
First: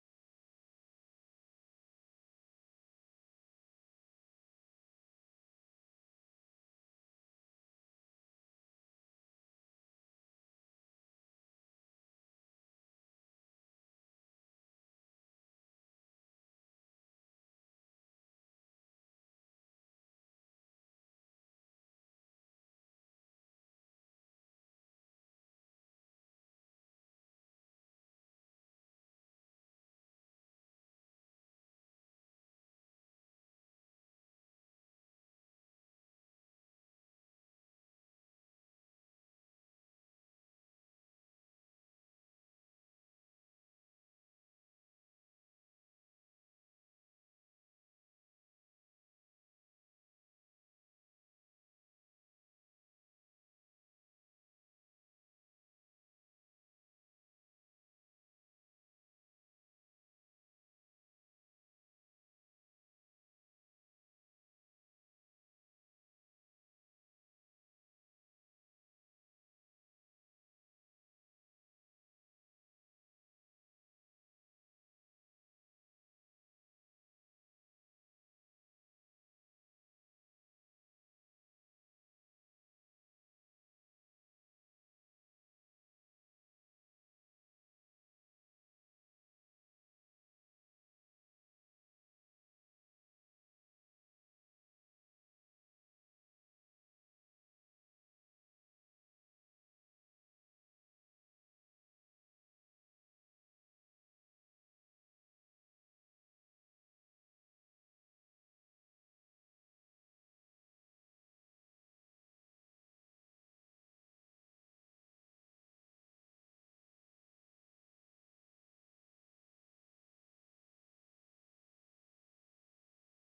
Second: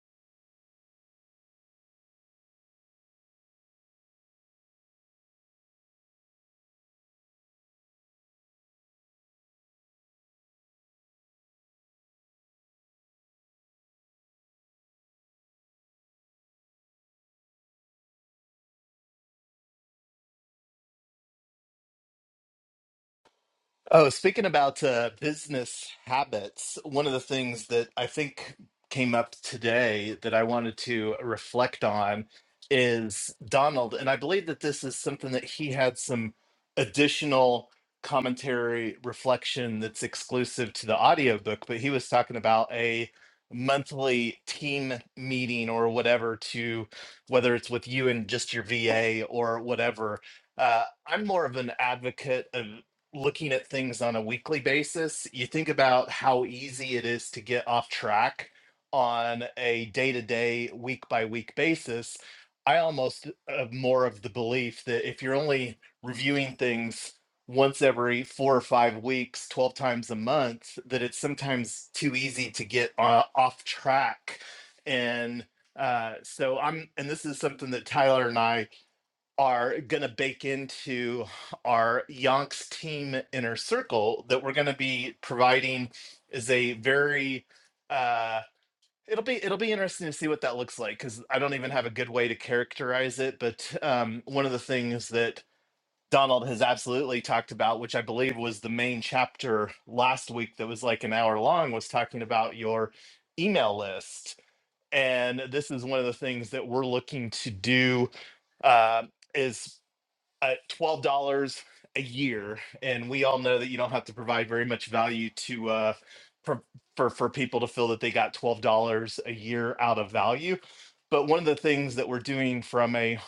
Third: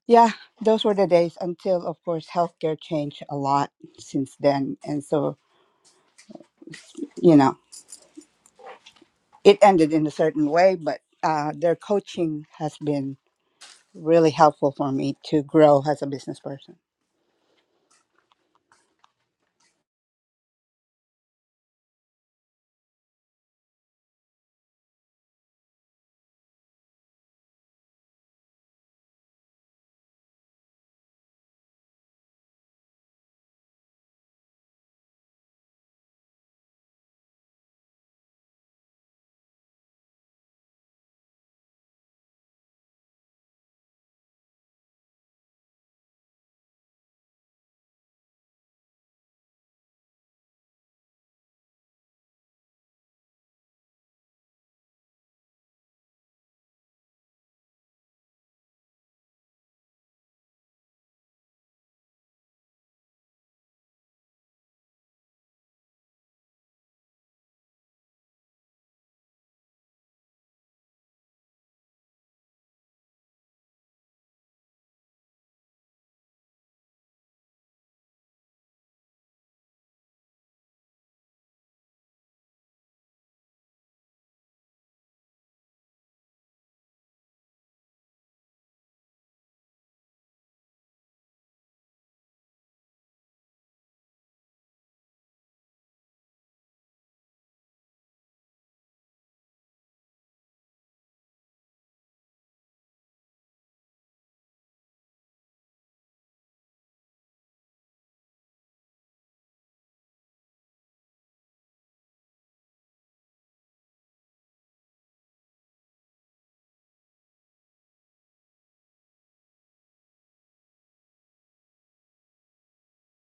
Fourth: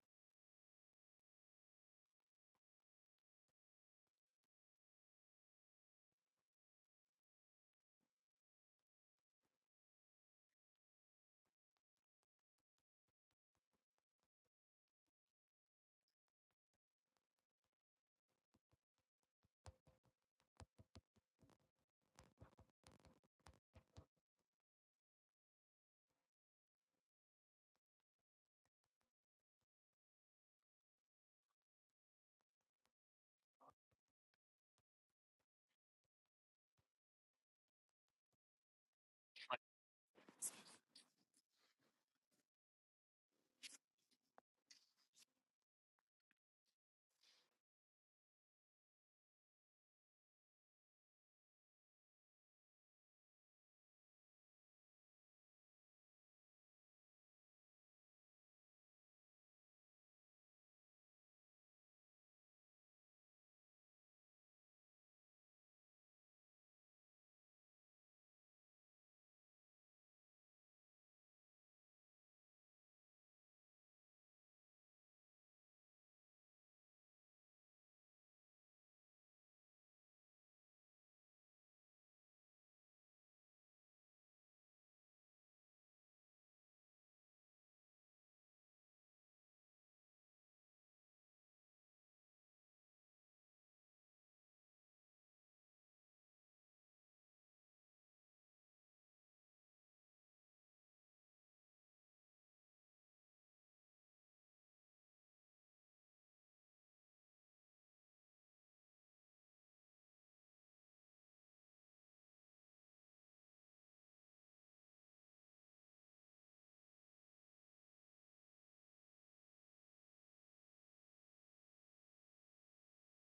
Speaker 4: yeah, those were the days until of course healthcare changed a lot since then. And so, you know, it ended in a certain way, but uh, their coaching has been really helpful for me to grow as a business person.
Speaker 1: Oh, speaking about uh, business habits, one of the things that I think came up today that I wanted to reflect on is Donald. And I believe that this is something that he had some additional commentary reflection that's exclusive to the audiobook, but he was talking about a monthly team meeting or whatever to whether it's with you and just your VA or whatever. Uh, I'm more of an advocate of looking at things on a weekly basis, you think about how easy it is to get off track on a day to day, week by week basis. I almost have more of the belief that if you're only reviewing things once every four or five weeks, 12 times a month, that it's sometimes too easy to get uh, off track. And uh, so I'm, and this is something that Tyler and I are going to bake into our Yonks team inner circle that we're going to be providing is a very uh it'll be it'll be interesting to see what that looks like cuz I don't even have a good way to characterize it but um one of the things that Donald has absolutely talked about which I believe was the main chapter last week that was like an hour long was talking about your email list and this is one of the things that we're looking to do uh, is at twelve dollars a year, and we all know that you don't have to provide very much value to uh, for, for for people to feel that they got twelve dollars a year out of value. But one of the things that we're doing from a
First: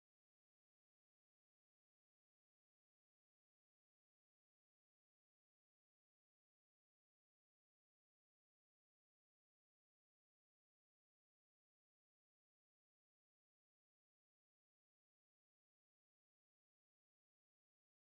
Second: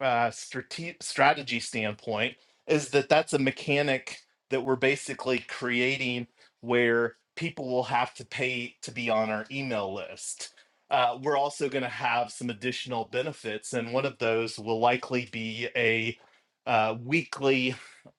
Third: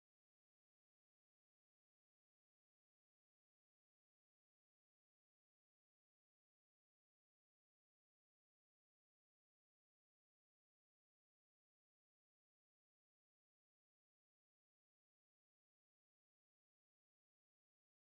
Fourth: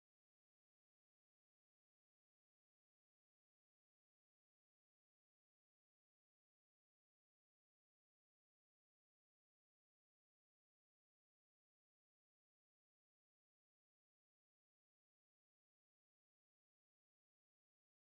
Speaker 1: uh, strate- strategy standpoint is that that's a mechanic that we're basically creating where people will have to pay to be on our email list. Uh, we're also going to have some additional benefits, and one of those will likely be a uh, weekly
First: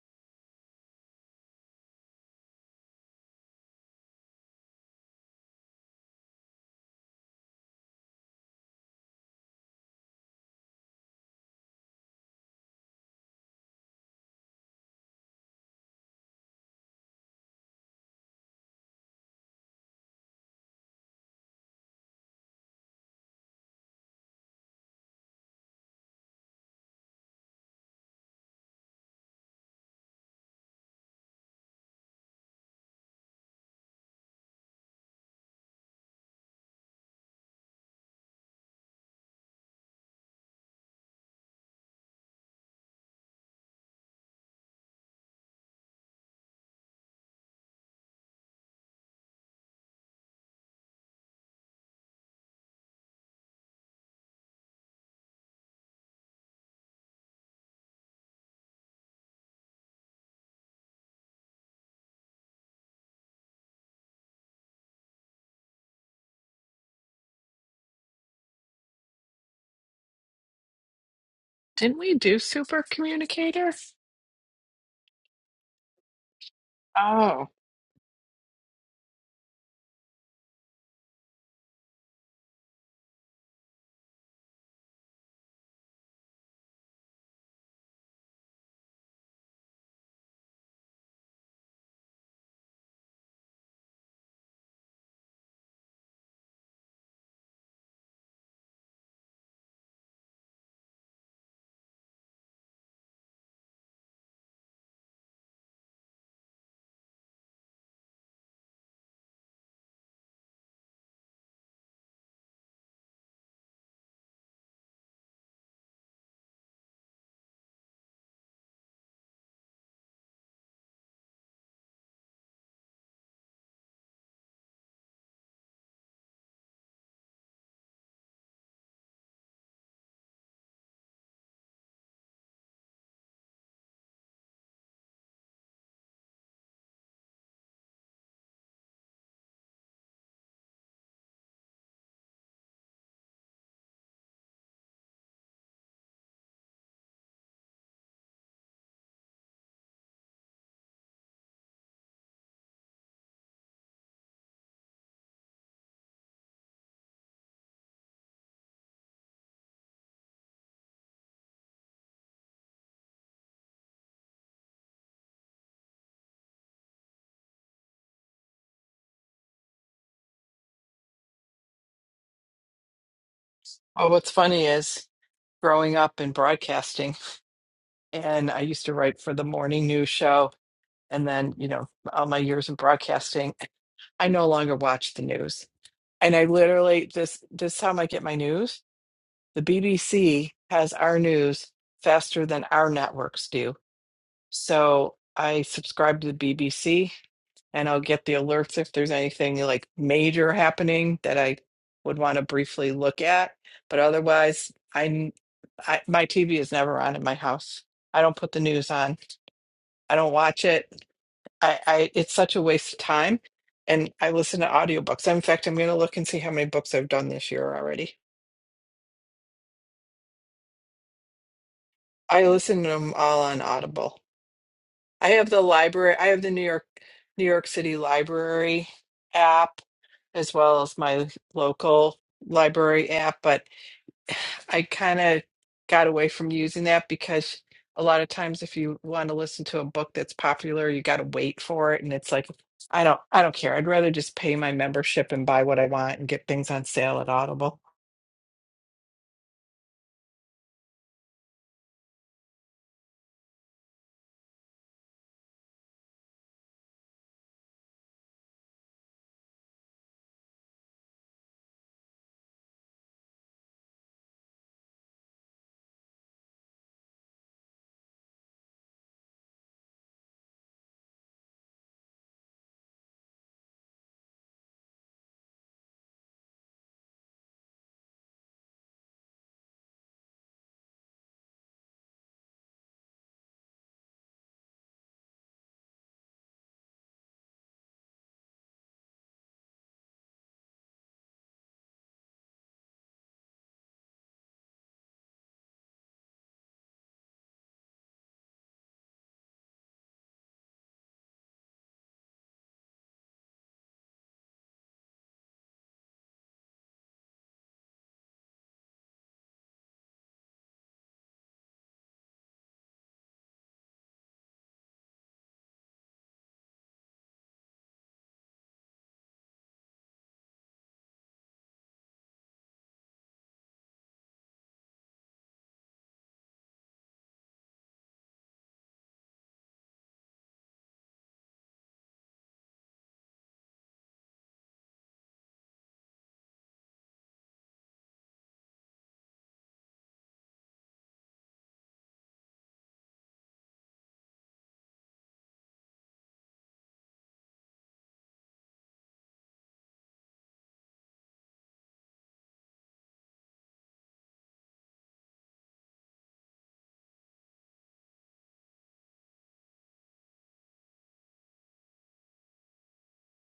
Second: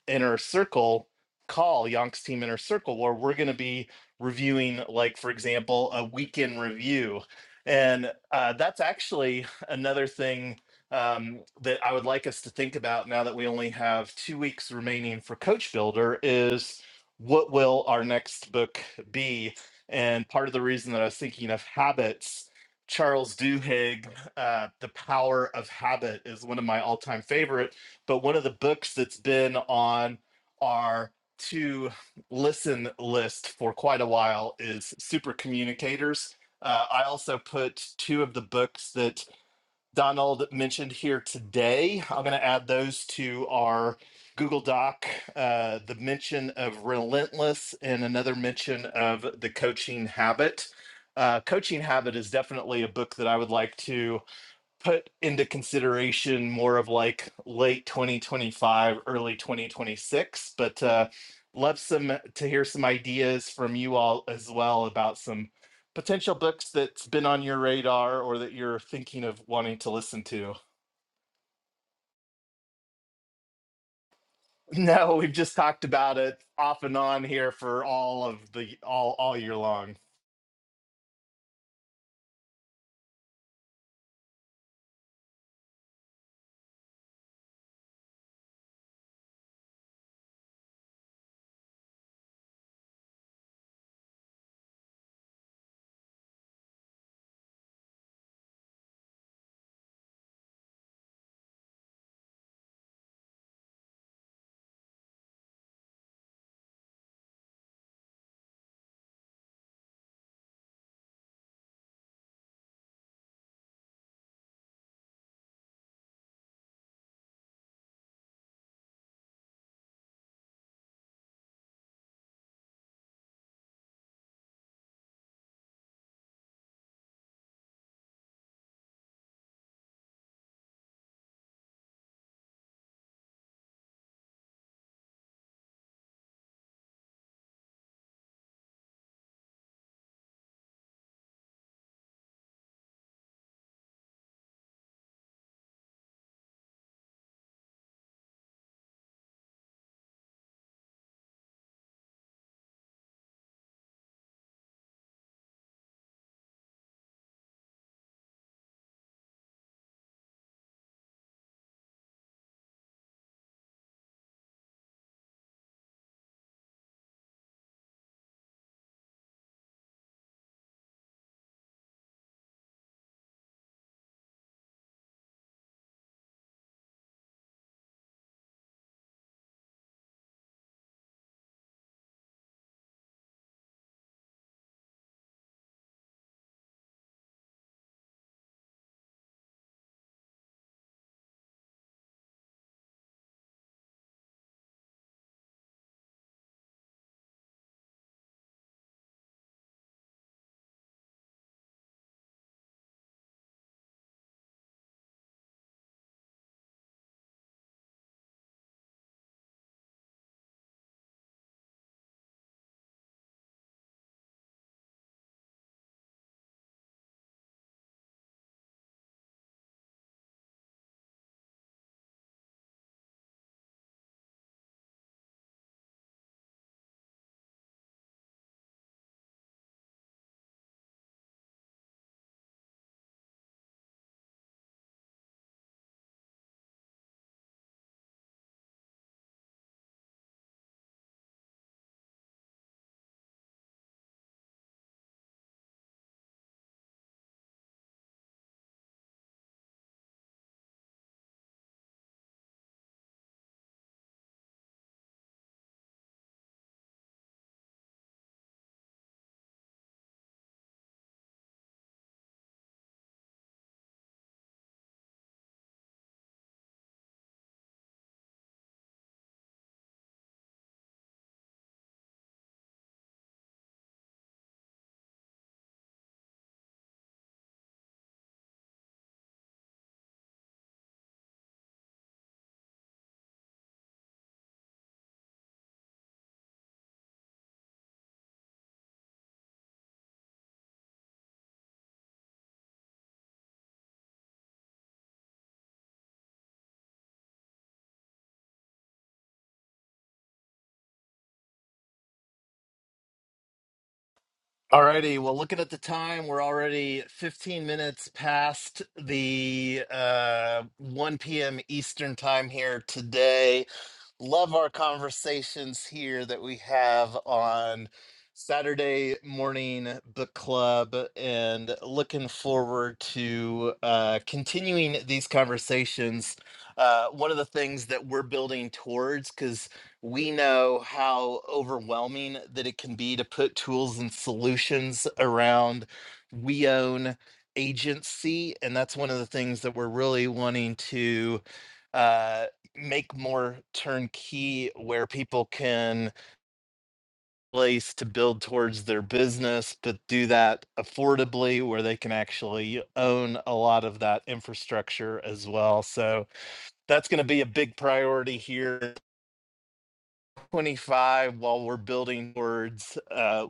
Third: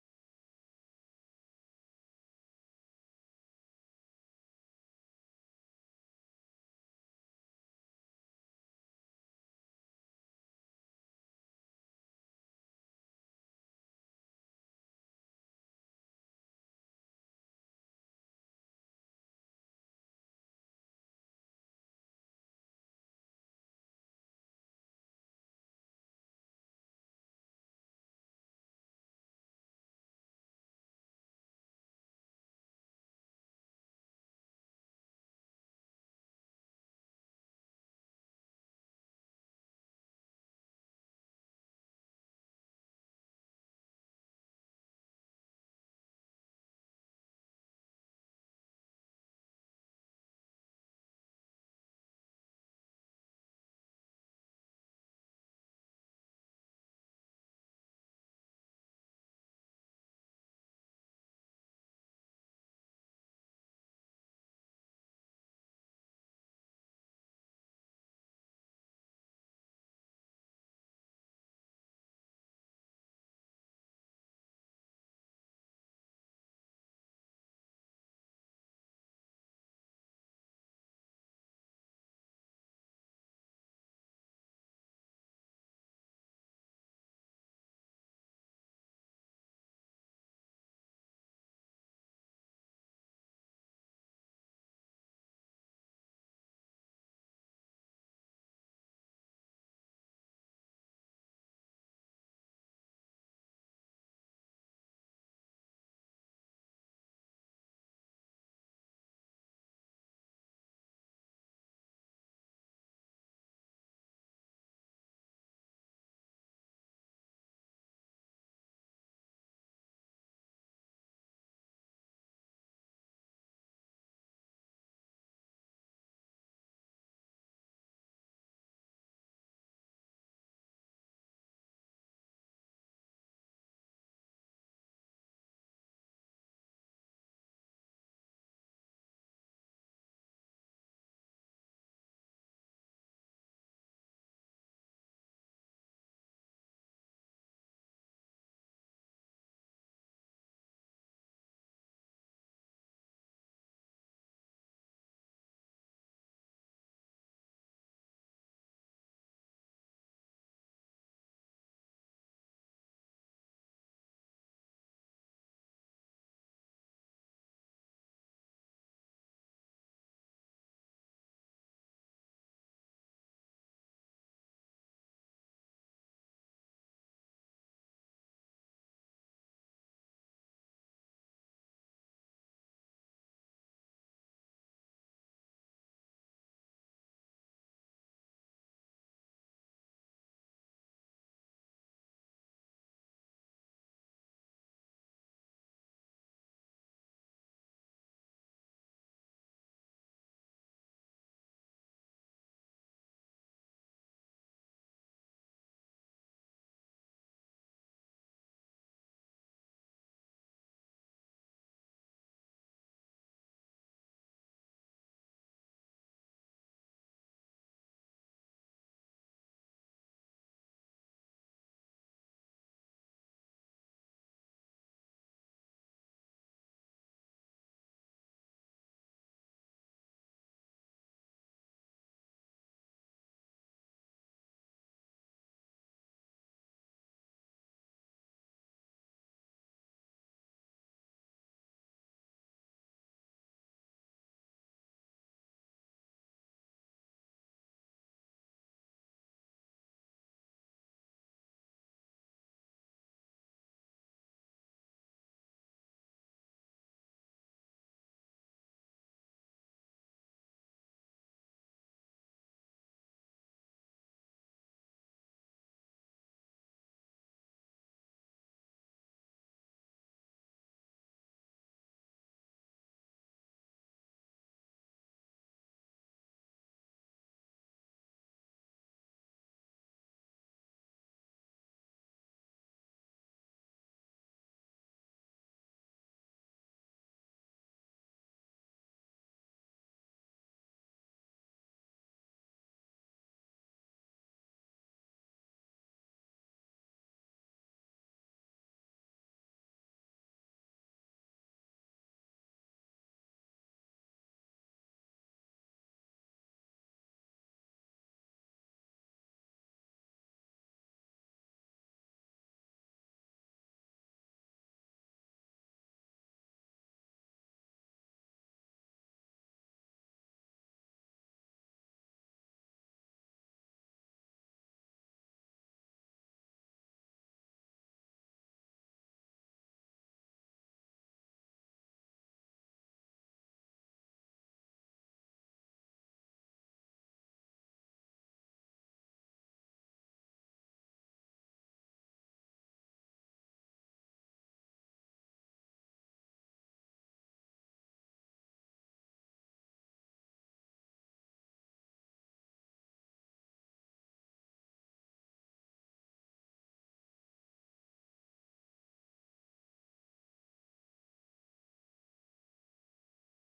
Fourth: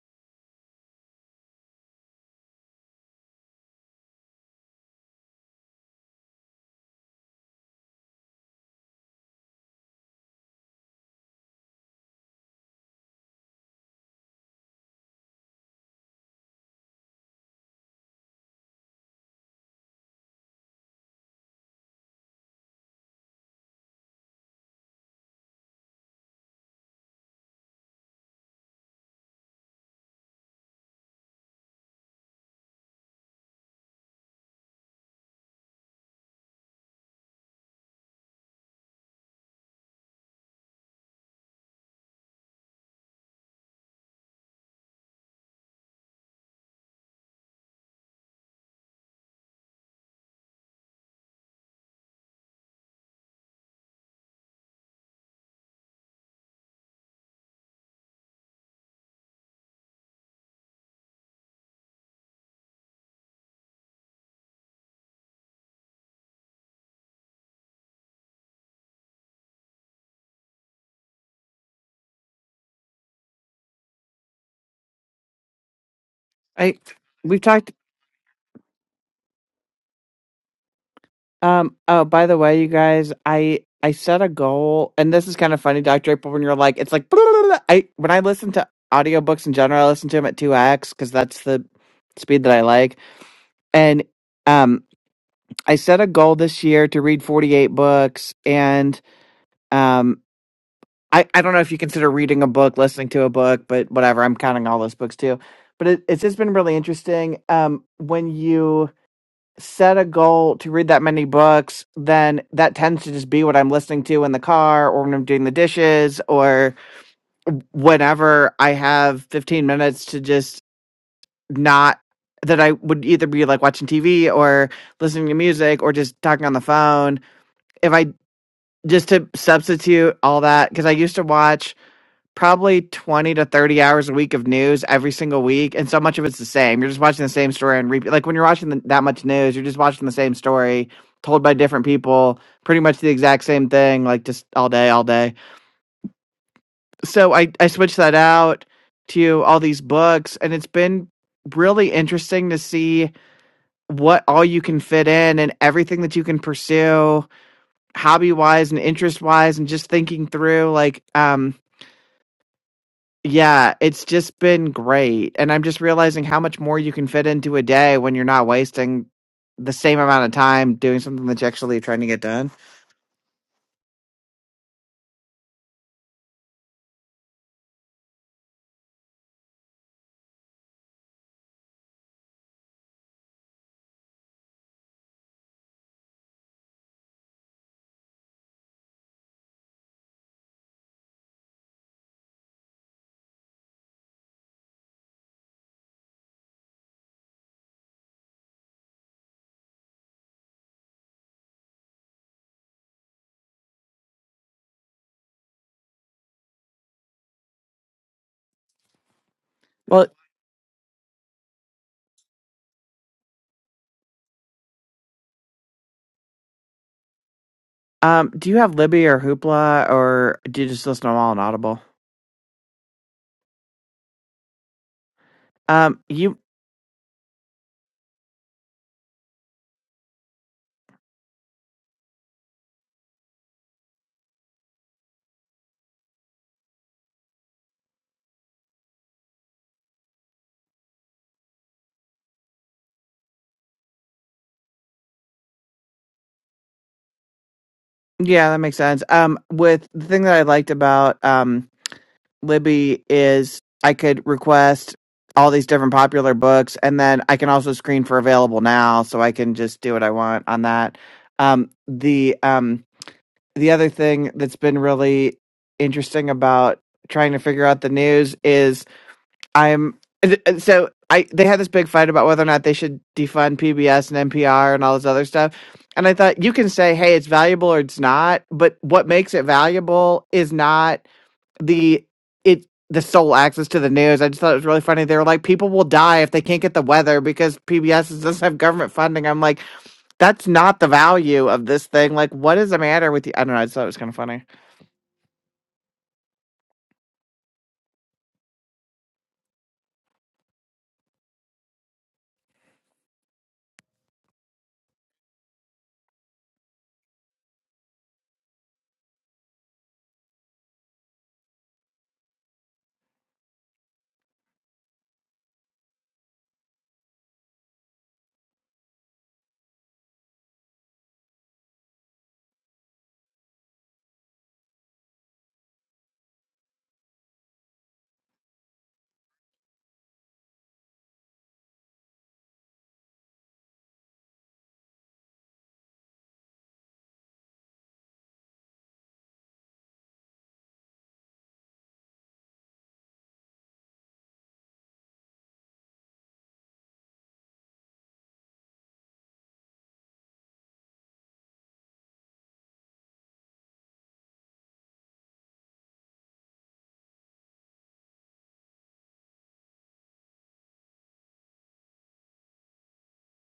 Speaker 1: inner circle call, Yonk's Team Inner Circle, where we're going to be reviewing, like, for example, a weekend review. And uh, that's actually another thing um, that I would like us to think about now that we only have two weeks remaining for Coach Builder is what will our next book be? And part of the reason that I was thinking of habits, Charles Duhigg, uh, The Power of Habit is one of my all time favorites but one of the books that's been on our to listen list for quite a while is Super Communicators. Uh, I also put two of the books that Donald mentioned here today. I'm going to add those to our Google Doc uh, the mention of Relentless and another mention of The Coaching Habit. Uh, Coaching Habit is definitely a book that I would like to put into consideration more of like late 2025 early 2026 but uh love some uh, to hear some ideas from you all as well about some potential books that's been on your radar or that you're thinking of wanting to listen to
Speaker 3: Didn't we communicate her?
Speaker 1: (laughs) no we've just talked about it
Speaker 2: I
Speaker 1: off and on
Speaker 2: we've
Speaker 3: Oh.
Speaker 1: here
Speaker 2: talked
Speaker 1: for all of the all all year long
Speaker 2: Um, oh, by the way, you guys, I I set a goal, and this is kind of funny, Dr. April, when you're like, it's like, (laughs) I when I listen to audiobooks in general, I listen to them at 2x because that's the speed that I like. And um, I set a goal this year to read 48 books, and um, I, I don't know if you consider reading a book, listening to a book, but whatever, I'm counting all those books too. But it, it's just been really interesting. Um, when you set a goal to read that many books, then that tends to just be what I'm listening to in the car or when I'm doing the dishes or whenever I have 15 minutes to just not that I would either be like watching TV or listening to music or just talking on the phone. If I just to substitute all that, because I used to watch probably 20 to 30 hours a week of news every single week and so much of it's the same you're just watching the same story and repeat like when you're watching the, that much news you're just watching the same story told by different people pretty much the exact same thing like just all day all day so i i switched that out to all these books and it's been really interesting to see what all you can fit in and everything that you can pursue hobby wise and interest wise and just thinking through like um Yeah, it's just been great, and I'm just realizing how much more you can fit into a day when you're not wasting the same amount of time doing something that you're actually trying to get done.
Speaker 3: Oh, what's funny is growing up in broadcasting, and I used to write for the morning news show. And then, you know, all my years in broadcasting, I no longer watch the news. And I literally, this, this is how I get my news, the BBC has our news faster than our networks do. So I subscribe to the BBC and I'll get the alerts if there's anything like major happening that I would want to briefly look at. But otherwise, I, n- I- my TV is never on in my house. I don't put the news on. I don't watch it. I, I it's such a waste of time. And I listen to audiobooks. In fact, I'm going to look and see how many books I've done this year already.
Speaker 2: Um, do you have Libby or Hoopla, or do you just listen to them all on Audible?
Speaker 3: I listen to them all on Audible. I have the
Speaker 2: Um,
Speaker 3: library. I
Speaker 2: you,
Speaker 3: have the New York New York City Library app as well as my local library app, but (sighs) I kind of got away from using that because a lot of times if you want to listen to a book that's popular, you got to wait for it and it's like I don't I don't care. I'd rather just pay my membership and buy what I want and get things on sale at Audible.
Speaker 2: yeah, that makes sense. Um, with the thing that I liked about um Libby is I could request all these different popular books, and then I can also screen for available now, so I can just do what I want on that. Um, the um, the other thing that's been really interesting about trying to figure out the news is I'm so I they had this big fight about whether or not they should defund PBS and NPR and all this other stuff. And I thought you can say, hey, it's valuable or it's not, but what makes it valuable is not the it the sole access to the news. I just thought it was really funny. They were like, people will die if they can't get the weather because PBS doesn't have government funding. I'm like, that's not the value of this thing. Like, what is the matter with you? I don't know. I just thought it was kind of funny.
Speaker 1: Alrighty, well, looking at the time, we're already 15 minutes past the uh, 1 p.m. Eastern time here today. Love our conversations here that we have on Saturday morning book club and looking forward to uh, continuing these conversations. Uh, one of the things that we're building towards, because we know how overwhelming that it can be to put tools and solutions around we own agency. And that's one of the things that we're really wanting to. uh, make more turnkey where people can place to build towards their business, but do that affordably where they can actually own a lot of that infrastructure as well. So that's going to be a big priority here. 25 while we're building towards uh,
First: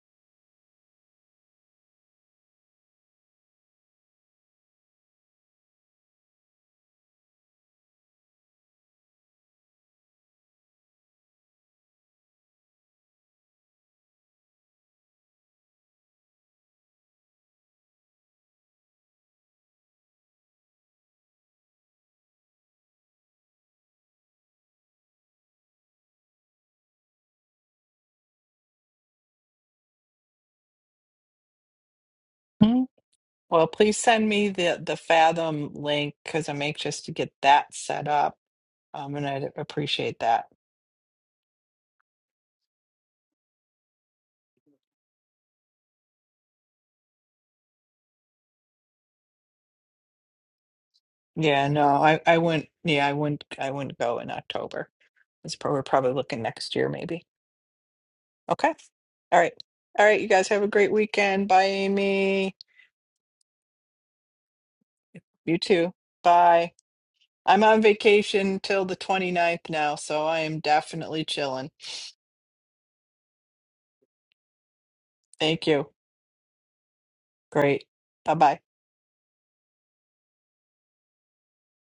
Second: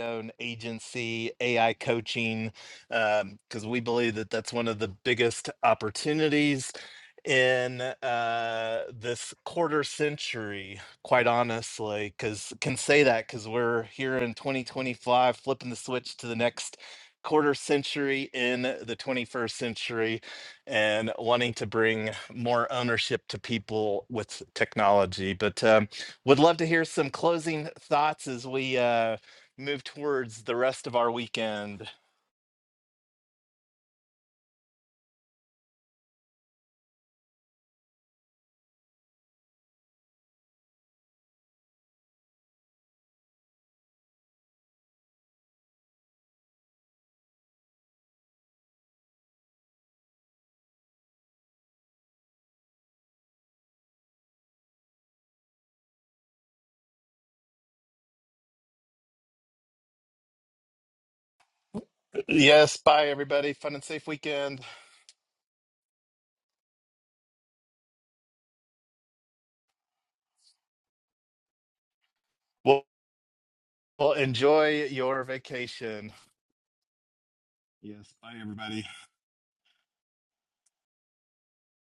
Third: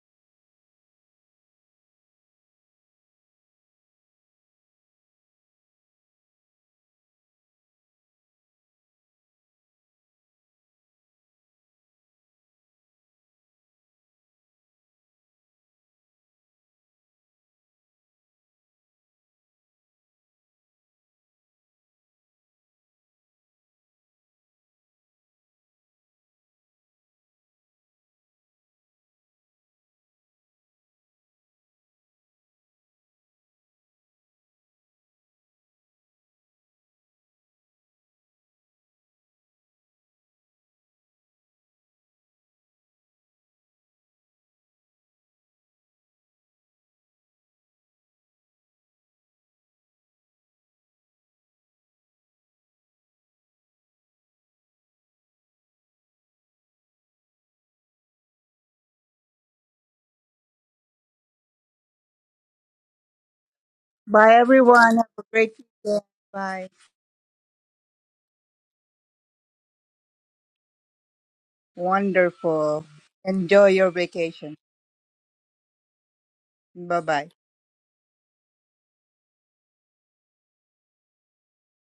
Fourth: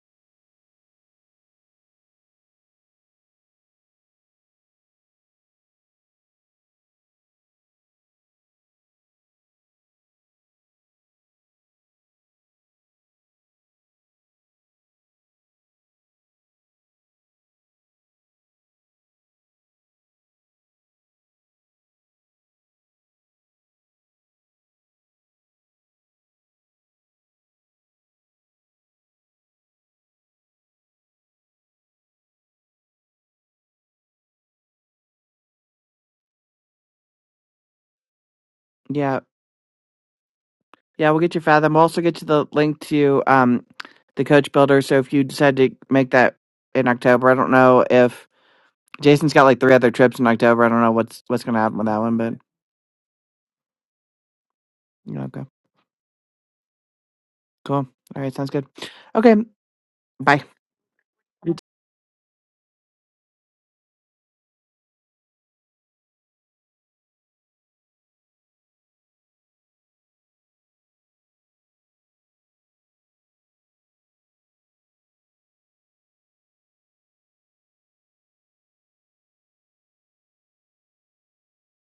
Speaker 1: own agency, AI coaching, because um, we believe that that's one of the biggest opportunities in uh, this quarter century, quite honestly, because can say that because we're here in 2025, flipping the switch to the next quarter century in the 21st century and wanting to bring more ownership to people with technology. But um, would love to hear some closing thoughts as we. Uh, move towards the rest of our weekend.
Speaker 3: Well, please send me the the Fathom link because I'm anxious to get that set up. Um,
Speaker 2: Yeah,
Speaker 3: and I'd appreciate that.
Speaker 2: yeah. We'll get you fathom. We'll also get you the link to um the coach builder. So if you decide to make that in October, I don't know if Jason's got like three other trips in October. I don't know what's what's gonna
Speaker 3: Yeah,
Speaker 2: happen with
Speaker 3: no,
Speaker 2: that one,
Speaker 3: I
Speaker 2: but
Speaker 3: I wouldn't. Yeah, I wouldn't. I wouldn't go in October.
Speaker 2: you know, okay,
Speaker 3: It's probably we're probably looking next year, maybe.
Speaker 2: cool. All right, sounds good.
Speaker 3: Okay.
Speaker 2: Okay,
Speaker 3: All right. All right. You
Speaker 2: bye.
Speaker 3: guys have a great weekend.
Speaker 2: You
Speaker 3: Bye, Amy.
Speaker 1: Yes, bye everybody. Fun and safe
Speaker 4: Bye,
Speaker 1: weekend.
Speaker 4: everyone. Have a great
Speaker 3: You too.
Speaker 4: weekend. Bye.
Speaker 3: Bye. I'm on vacation till the twenty ninth now, so I am definitely chilling.
Speaker 1: Well,
Speaker 4: Wonderful. Enjoy your
Speaker 1: well
Speaker 4: vacation.
Speaker 1: enjoy your
Speaker 3: Thank you.
Speaker 1: vacation.
Speaker 4: Bye bye.
Speaker 3: Great.
Speaker 1: Yes,
Speaker 3: Bye
Speaker 1: bye
Speaker 3: bye.
Speaker 1: everybody.